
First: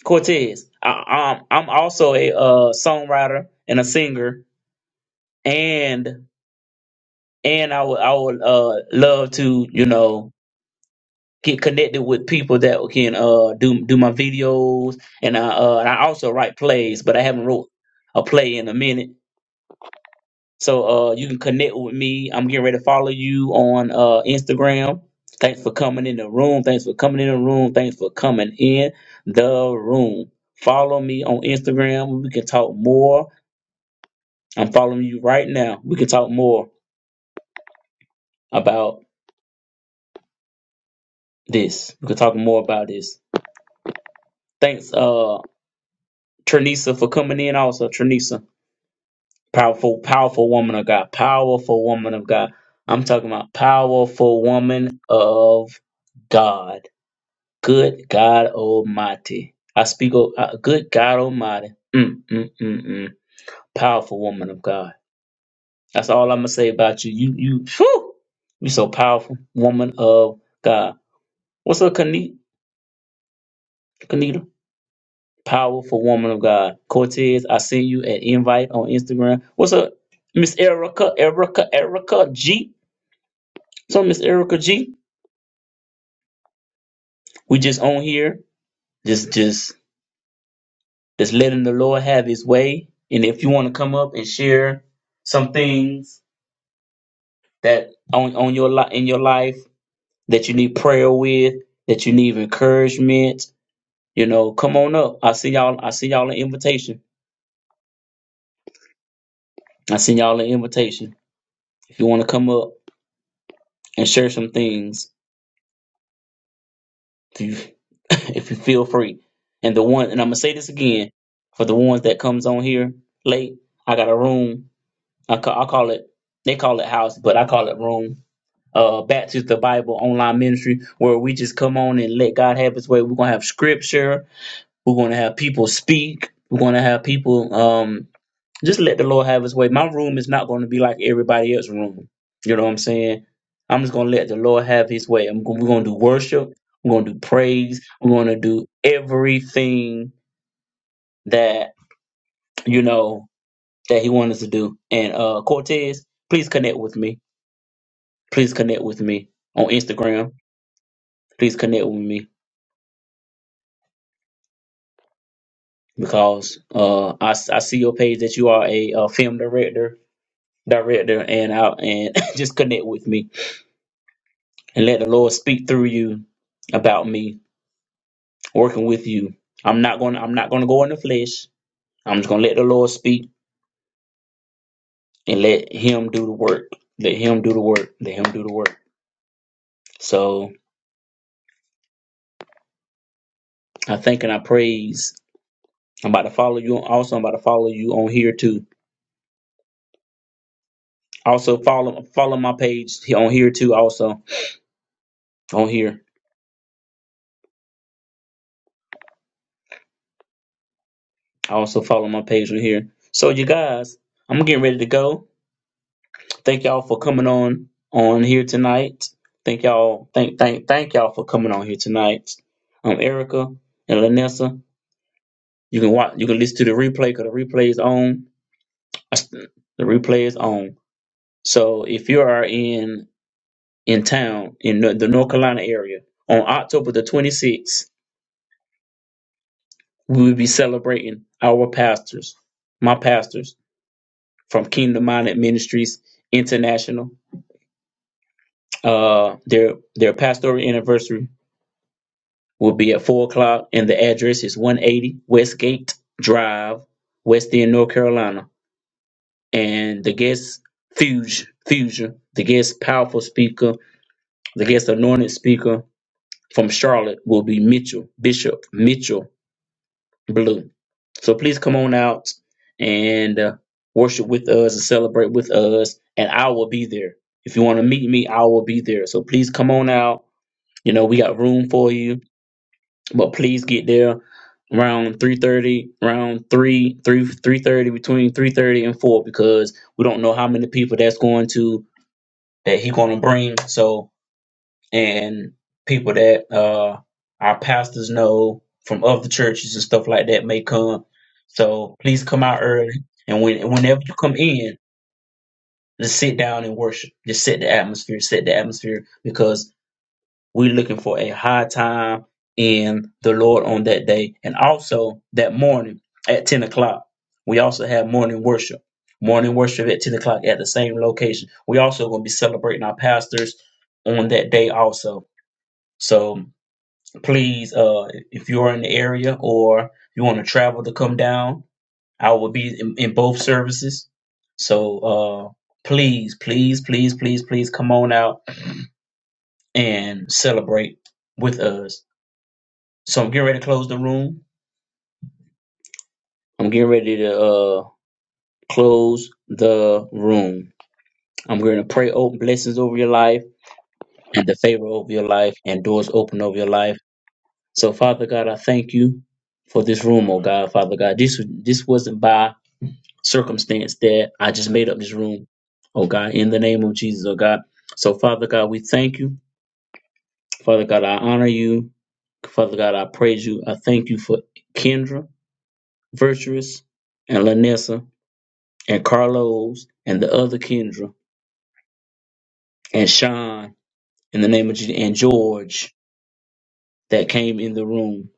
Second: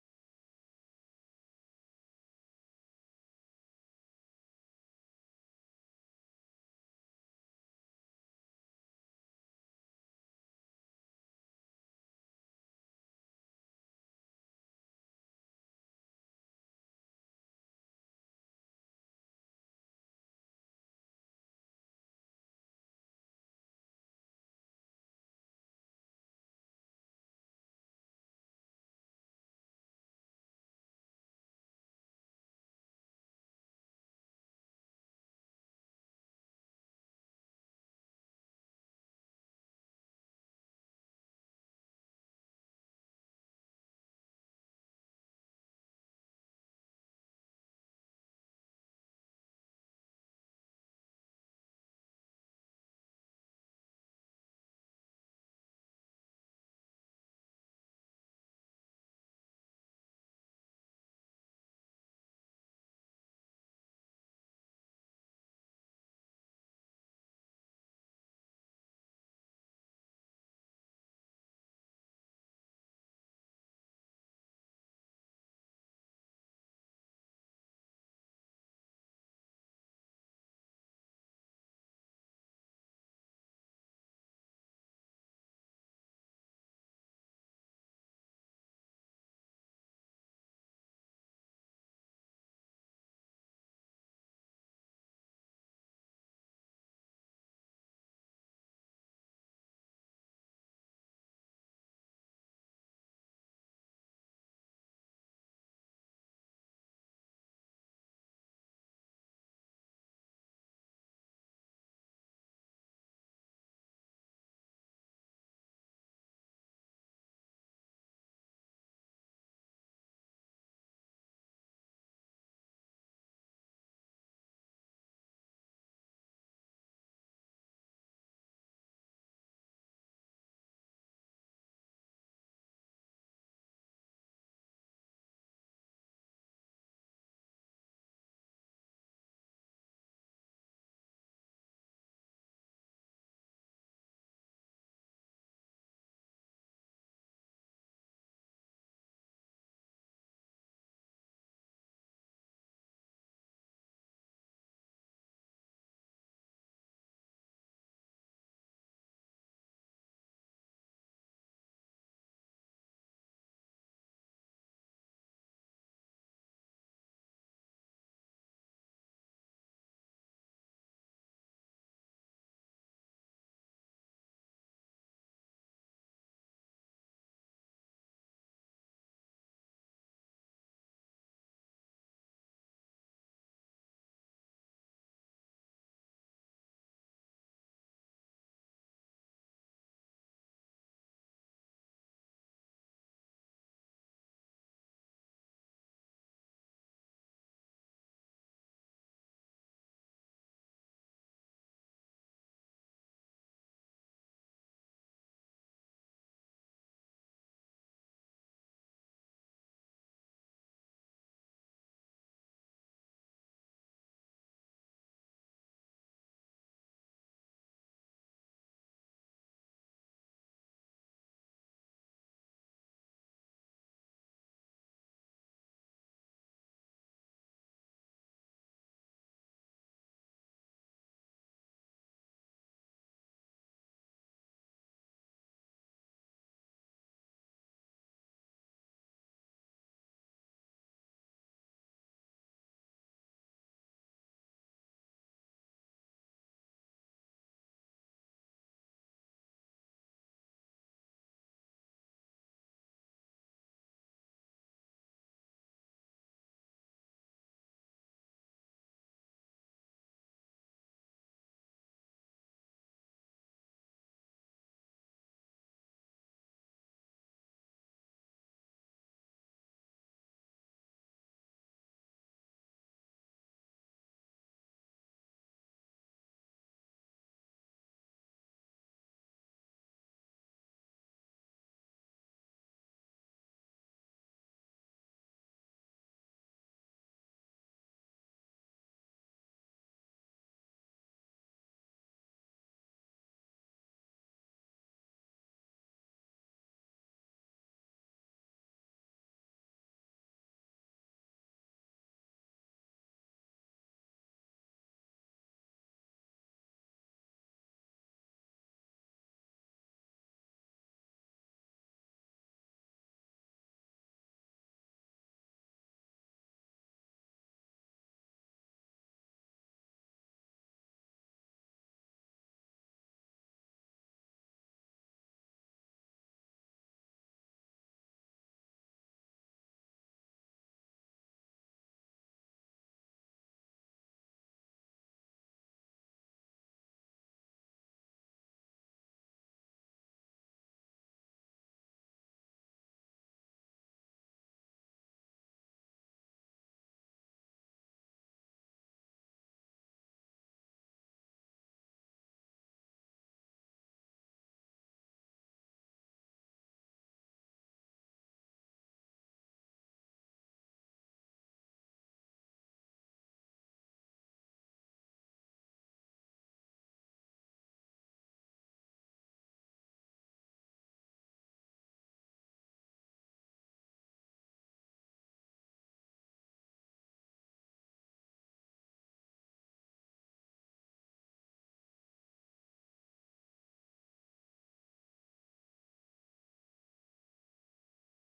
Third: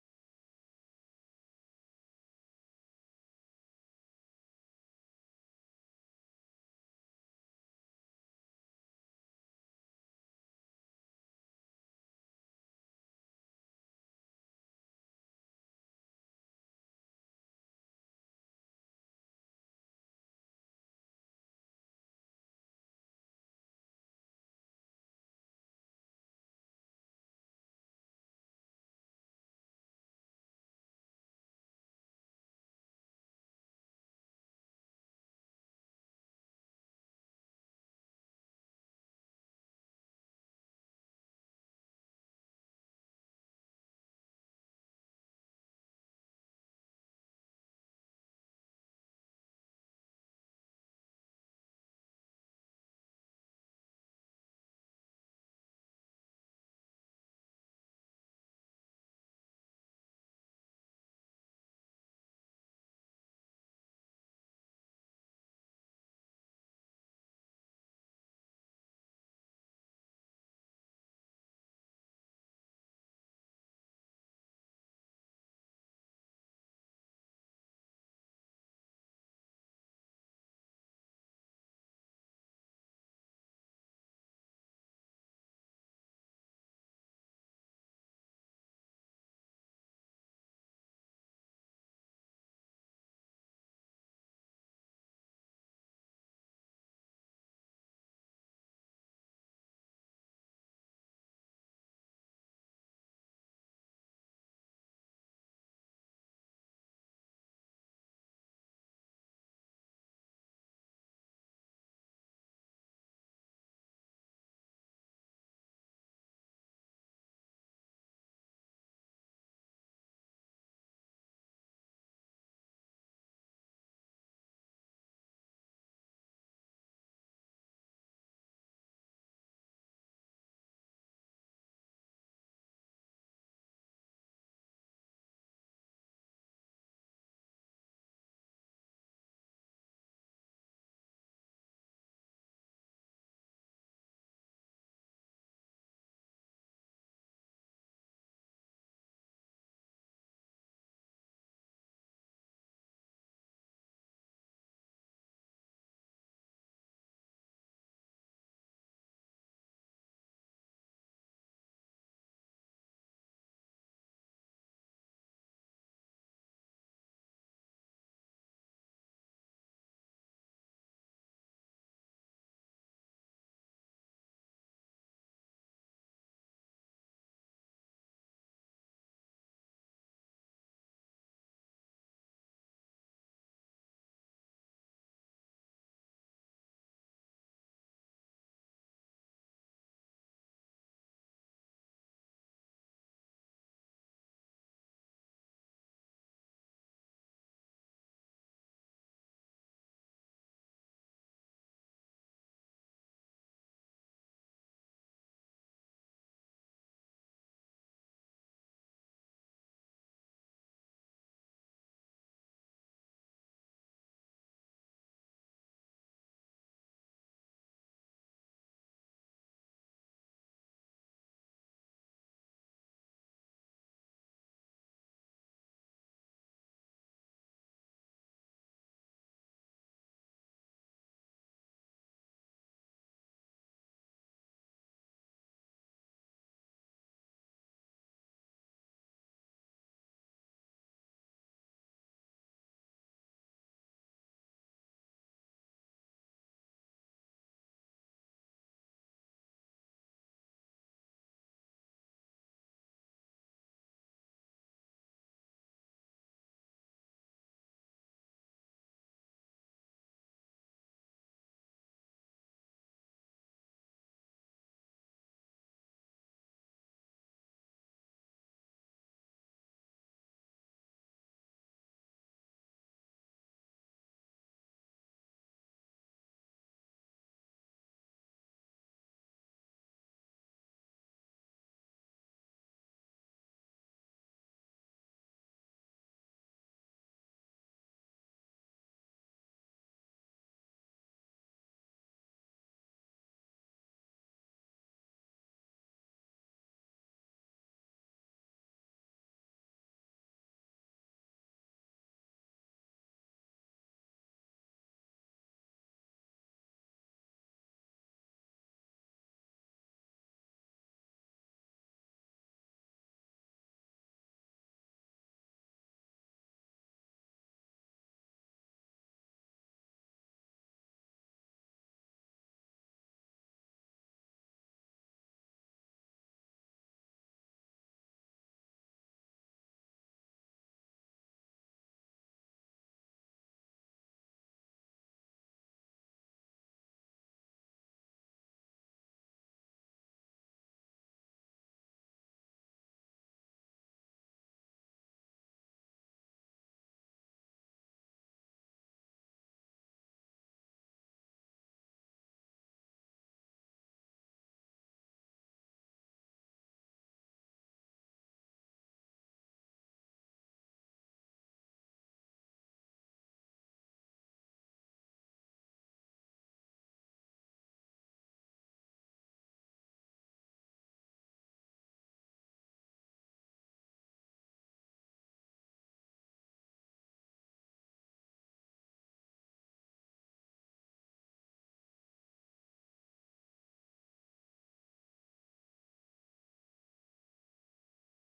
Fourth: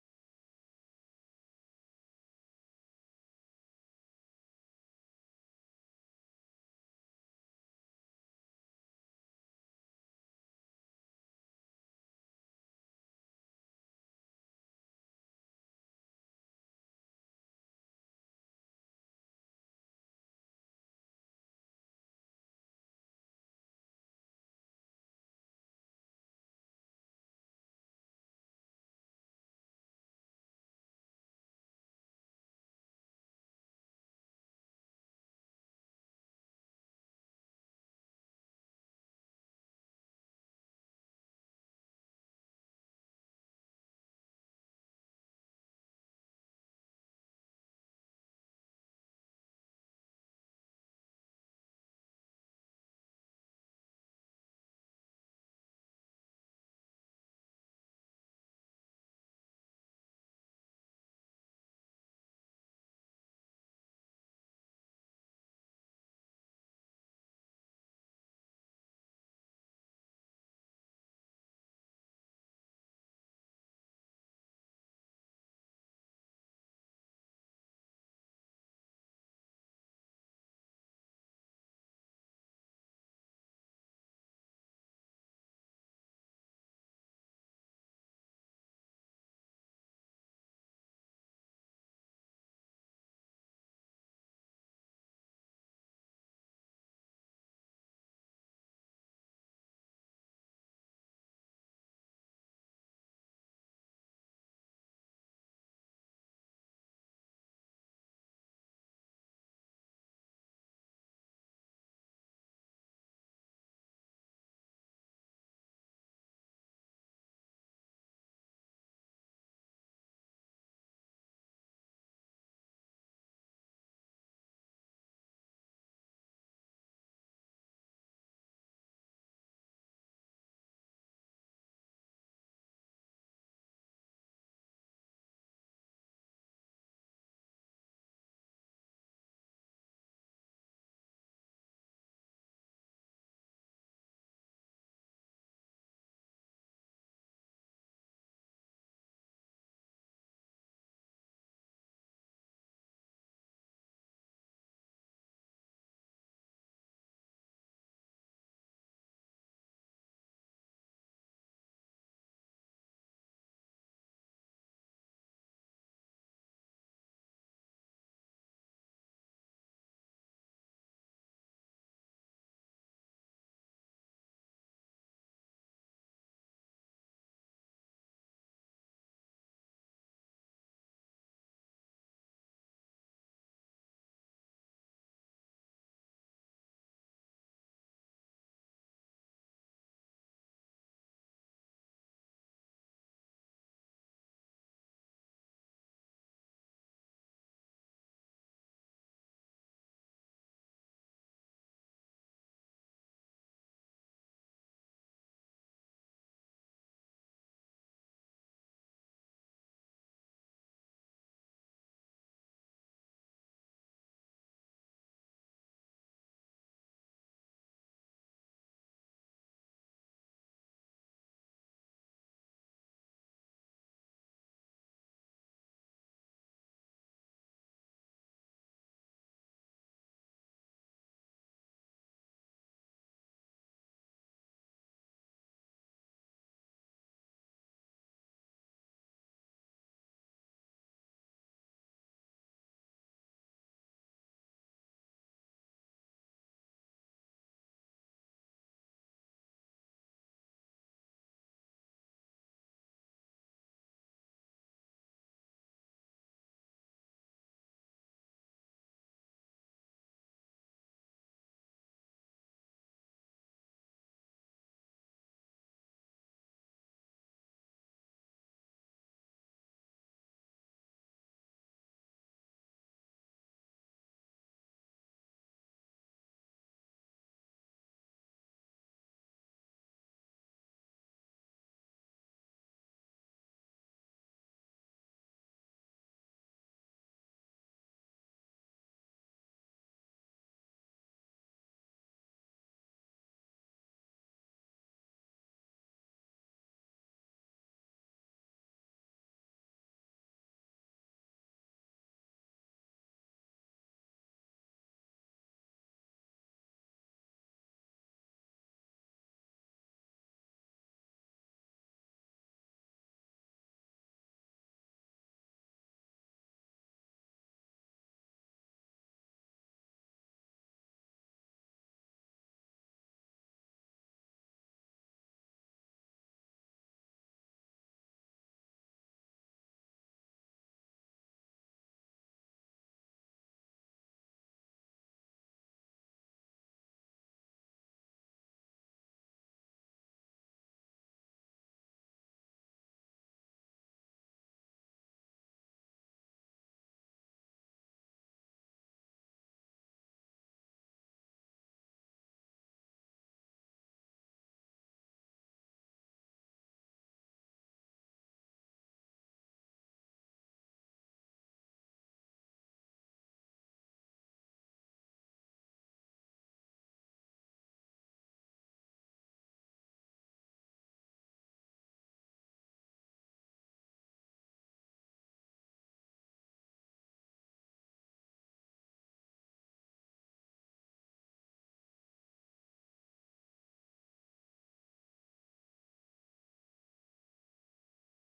[SPEAKER 1] Cortez. I, I'm I'm also a uh songwriter and a singer and and I would I would uh love to you know get connected with people that can uh do do my videos and I uh and I also write plays but I haven't wrote a play in a minute so uh you can connect with me I'm getting ready to follow you on uh Instagram thanks for coming in the room thanks for coming in the room thanks for coming in the room follow me on Instagram we can talk more I'm following you right now we can talk more about this. We could talk more about this. Thanks, uh, Trinisa, for coming in. Also, Trinisa, powerful, powerful woman of God, powerful woman of God. I'm talking about powerful woman of God. Good God Almighty. I speak of uh, good God Almighty. Mm, mm, mm, mm. Powerful woman of God. That's all I'm gonna say about you. You, you, whew, you so powerful, woman of God. What's up, Kane- Kanita? Powerful woman of God. Cortez, I sent you an invite on Instagram. What's up, Miss Erica? Erica, Erica G. So Miss Erica G, we just on here, just just just letting the Lord have His way. And if you want to come up and share some things that on on your li- in your life that you need prayer with, that you need encouragement, you know, come on up. I see y'all. I see y'all an invitation. I send y'all an invitation. If you want to come up and share some things, If you if you feel free. And the one, and I'm gonna say this again for the ones that comes on here late. I got a room. I call, I call it. They call it house, but I call it room. Uh, Baptist the Bible online ministry where we just come on and let God have His way. We're gonna have scripture. We're gonna have people speak. We're gonna have people. Um, just let the Lord have his way. My room is not going to be like everybody else's room. You know what I'm saying? I'm just going to let the Lord have his way. I'm, we're going to do worship. We're going to do praise. We're going to do everything that, you know, that he wanted to do. And uh Cortez, please connect with me. Please connect with me on Instagram. Please connect with me because uh I, s- I see your page that you are a, uh film director, director, and out and just connect with me and let the Lord speak through you about me working with you. I'm not going. to I'm not going to go in the flesh. I'm just going to let the Lord speak and let Him do the work. Let Him do the work. Let Him do the work. So I thank and I praise. I'm about to follow you. Also, I'm about to follow you on here too. Also follow follow my page on here too. Also on here. I also follow my page on here. So you guys, I'm getting ready to go. Thank y'all for coming on on here tonight. Thank y'all. Thank thank thank y'all for coming on here tonight. Um, Erica and Lanessa, you can watch. You can listen to the replay because the replay is on. I st- The replay is on. So if you are in in town in the, the North Carolina area on October the 26th, we will be celebrating our pastors, my pastors from Kingdom Minded Ministries International. Uh, their their pastoral anniversary will be at 4 o'clock, and the address is 180 Westgate Drive, West End, North Carolina. And the guest Fuge, Fusion, the guest powerful speaker, the guest anointed speaker from Charlotte will be Mitchell, Bishop Mitchell Blue. So please come on out and uh, worship with us and celebrate with us. And I will be there. If you want to meet me, I will be there. So please come on out. You know, we got room for you but please get there around 3.30 around three, three, three thirty, between 3.30 and 4 because we don't know how many people that's going to that he going to bring so and people that uh our pastors know from other churches and stuff like that may come so please come out early and when whenever you come in just sit down and worship just set the atmosphere set the atmosphere because. We're looking for a high time in the Lord on that day and also that morning at 10 o'clock. We also have morning worship. Morning worship at 10 o'clock at the same location. We also going to be celebrating our pastors on that day also. So please, uh, if you are in the area or you want to travel to come down, I will be in, in both services. So uh, please, please, please, please, please come on out and celebrate with us. So I'm getting ready to close the room. I'm getting ready to uh close the room. I'm going to pray open blessings over your life and the favor over your life and doors open over your life. So Father God, I thank you for this room, oh God, Father God. This this wasn't by circumstance that I just made up this room, oh God, in the name of Jesus, oh God. So Father God, we thank you. Father God, I honor you. Father God, I praise you. I thank you for Kendra, Virtuous, and Lanessa. and Carlos and the other Kendra and Sean in the name of Jesus and George that came in the room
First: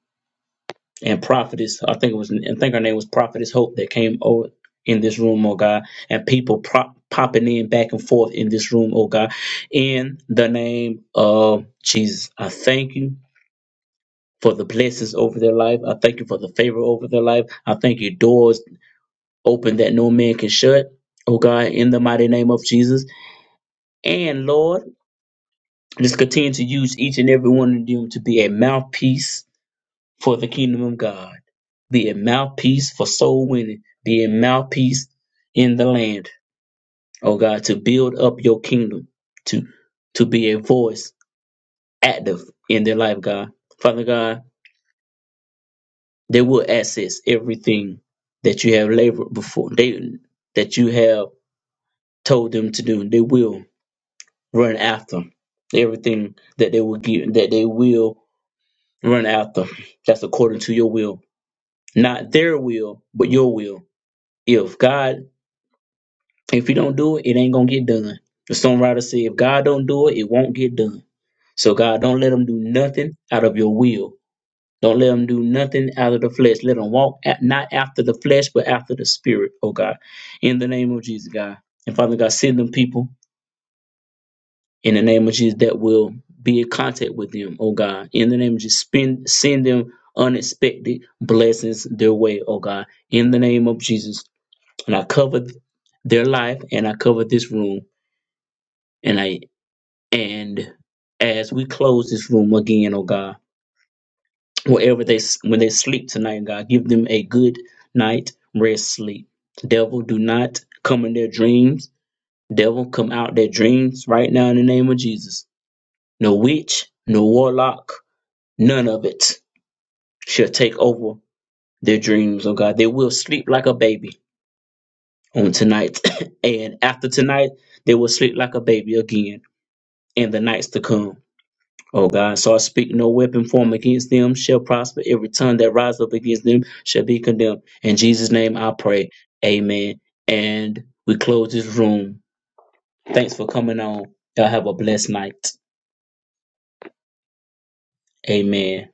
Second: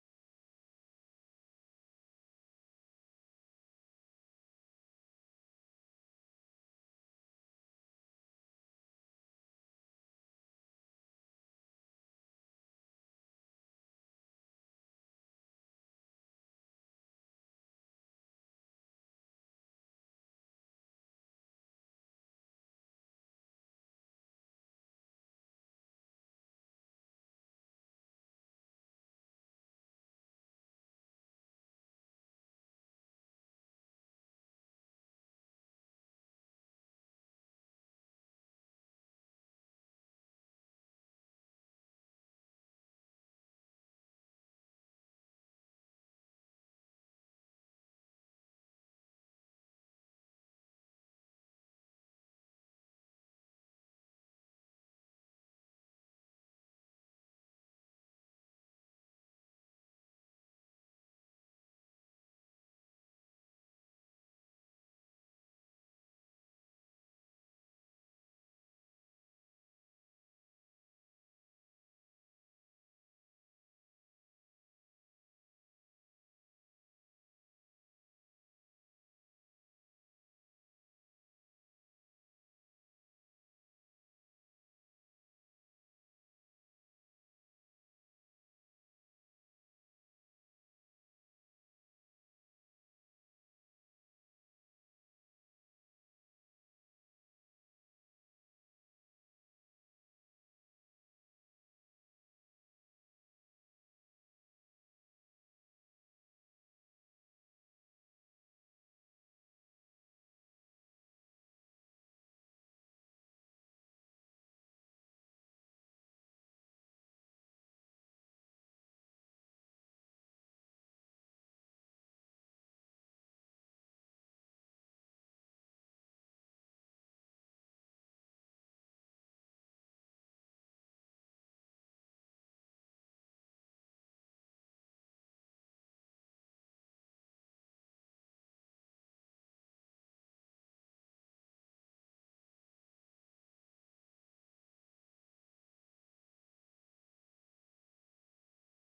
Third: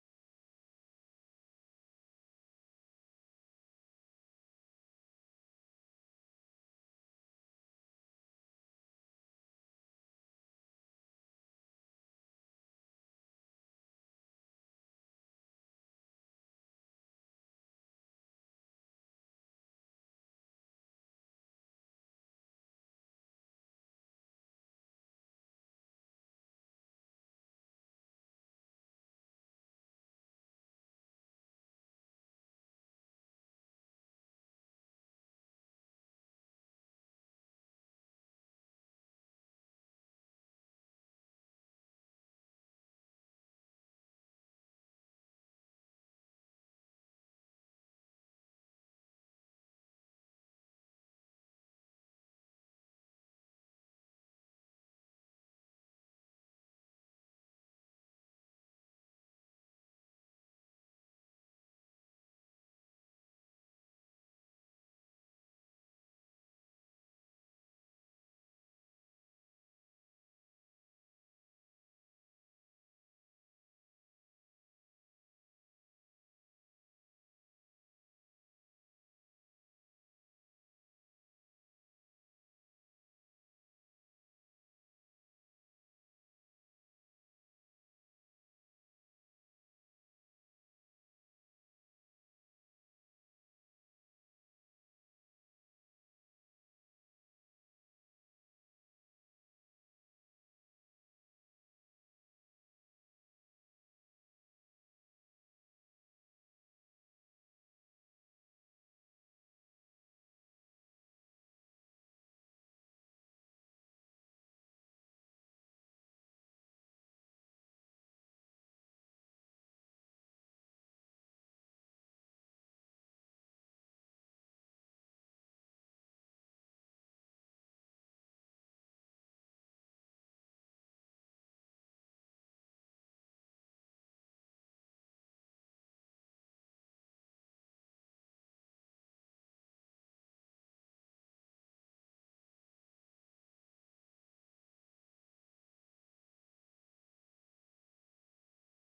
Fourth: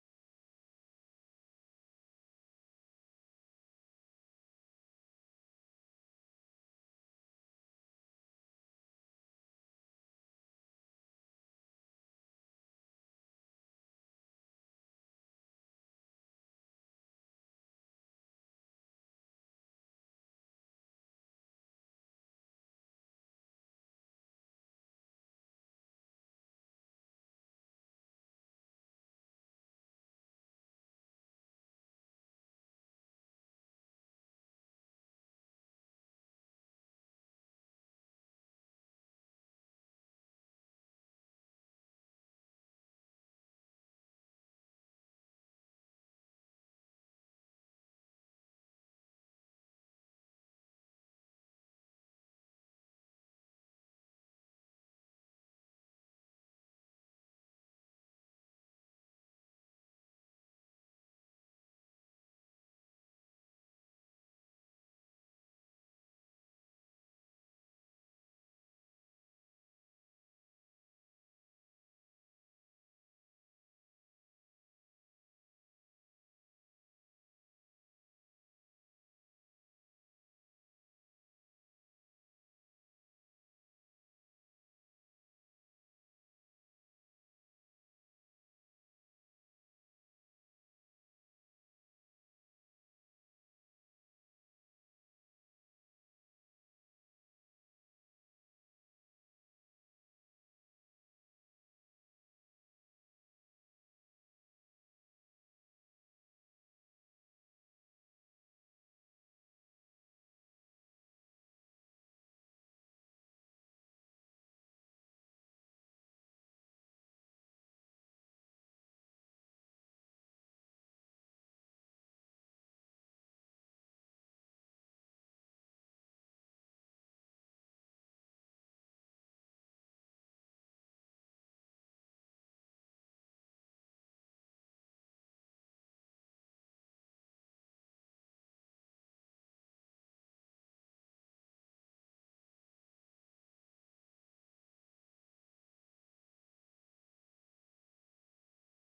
[SPEAKER 1] and prophetess I think it was I think her name was prophetess Hope that came over in this room oh God and people prop, popping in back and forth in this room oh God in the name of Jesus I thank you for the blessings over their life I thank you for the favor over their life I thank you doors open that no man can shut oh God in the mighty name of Jesus and Lord Let's continue to use each and every one of them to be a mouthpiece for the kingdom of God, be a mouthpiece for soul winning, be a mouthpiece in the land, oh God, to build up your kingdom, to to be a voice active in their life, God. Father God, they will access everything that you have labored before, they that you have told them to do. They will run after everything that they will give, that they will run after. That's according to your will, not their will, but your will. If God, if you don't do it, it ain't gonna get done. The songwriter said, if God don't do it, it won't get done. So God, don't let them do nothing out of your will. Don't let them do nothing out of the flesh. Let them walk at, not after the flesh, but after the spirit, oh God. In the name of Jesus, God. And Father God, send them people in the name of Jesus that will be in contact with them, oh God. In the name of Jesus, spend, send them unexpected blessings their way, oh God. In the name of Jesus. And I cover th- their life and I cover this room. And I and as we close this room again, oh God, wherever they s- when they sleep tonight, God, give them a good night rest sleep. Devil, do not come in their dreams. Devil, come out their dreams right now in the name of Jesus. No witch, no warlock, None of it shall take over their dreams, oh God. They will sleep like a baby on tonight. and after tonight, they will sleep like a baby again in the nights to come. Oh God, so I speak no weapon formed against them shall prosper. Every tongue that rises up against them shall be condemned. In Jesus' name I pray. Amen. And we close this room. Thanks for coming on. Y'all have a blessed night. Amen.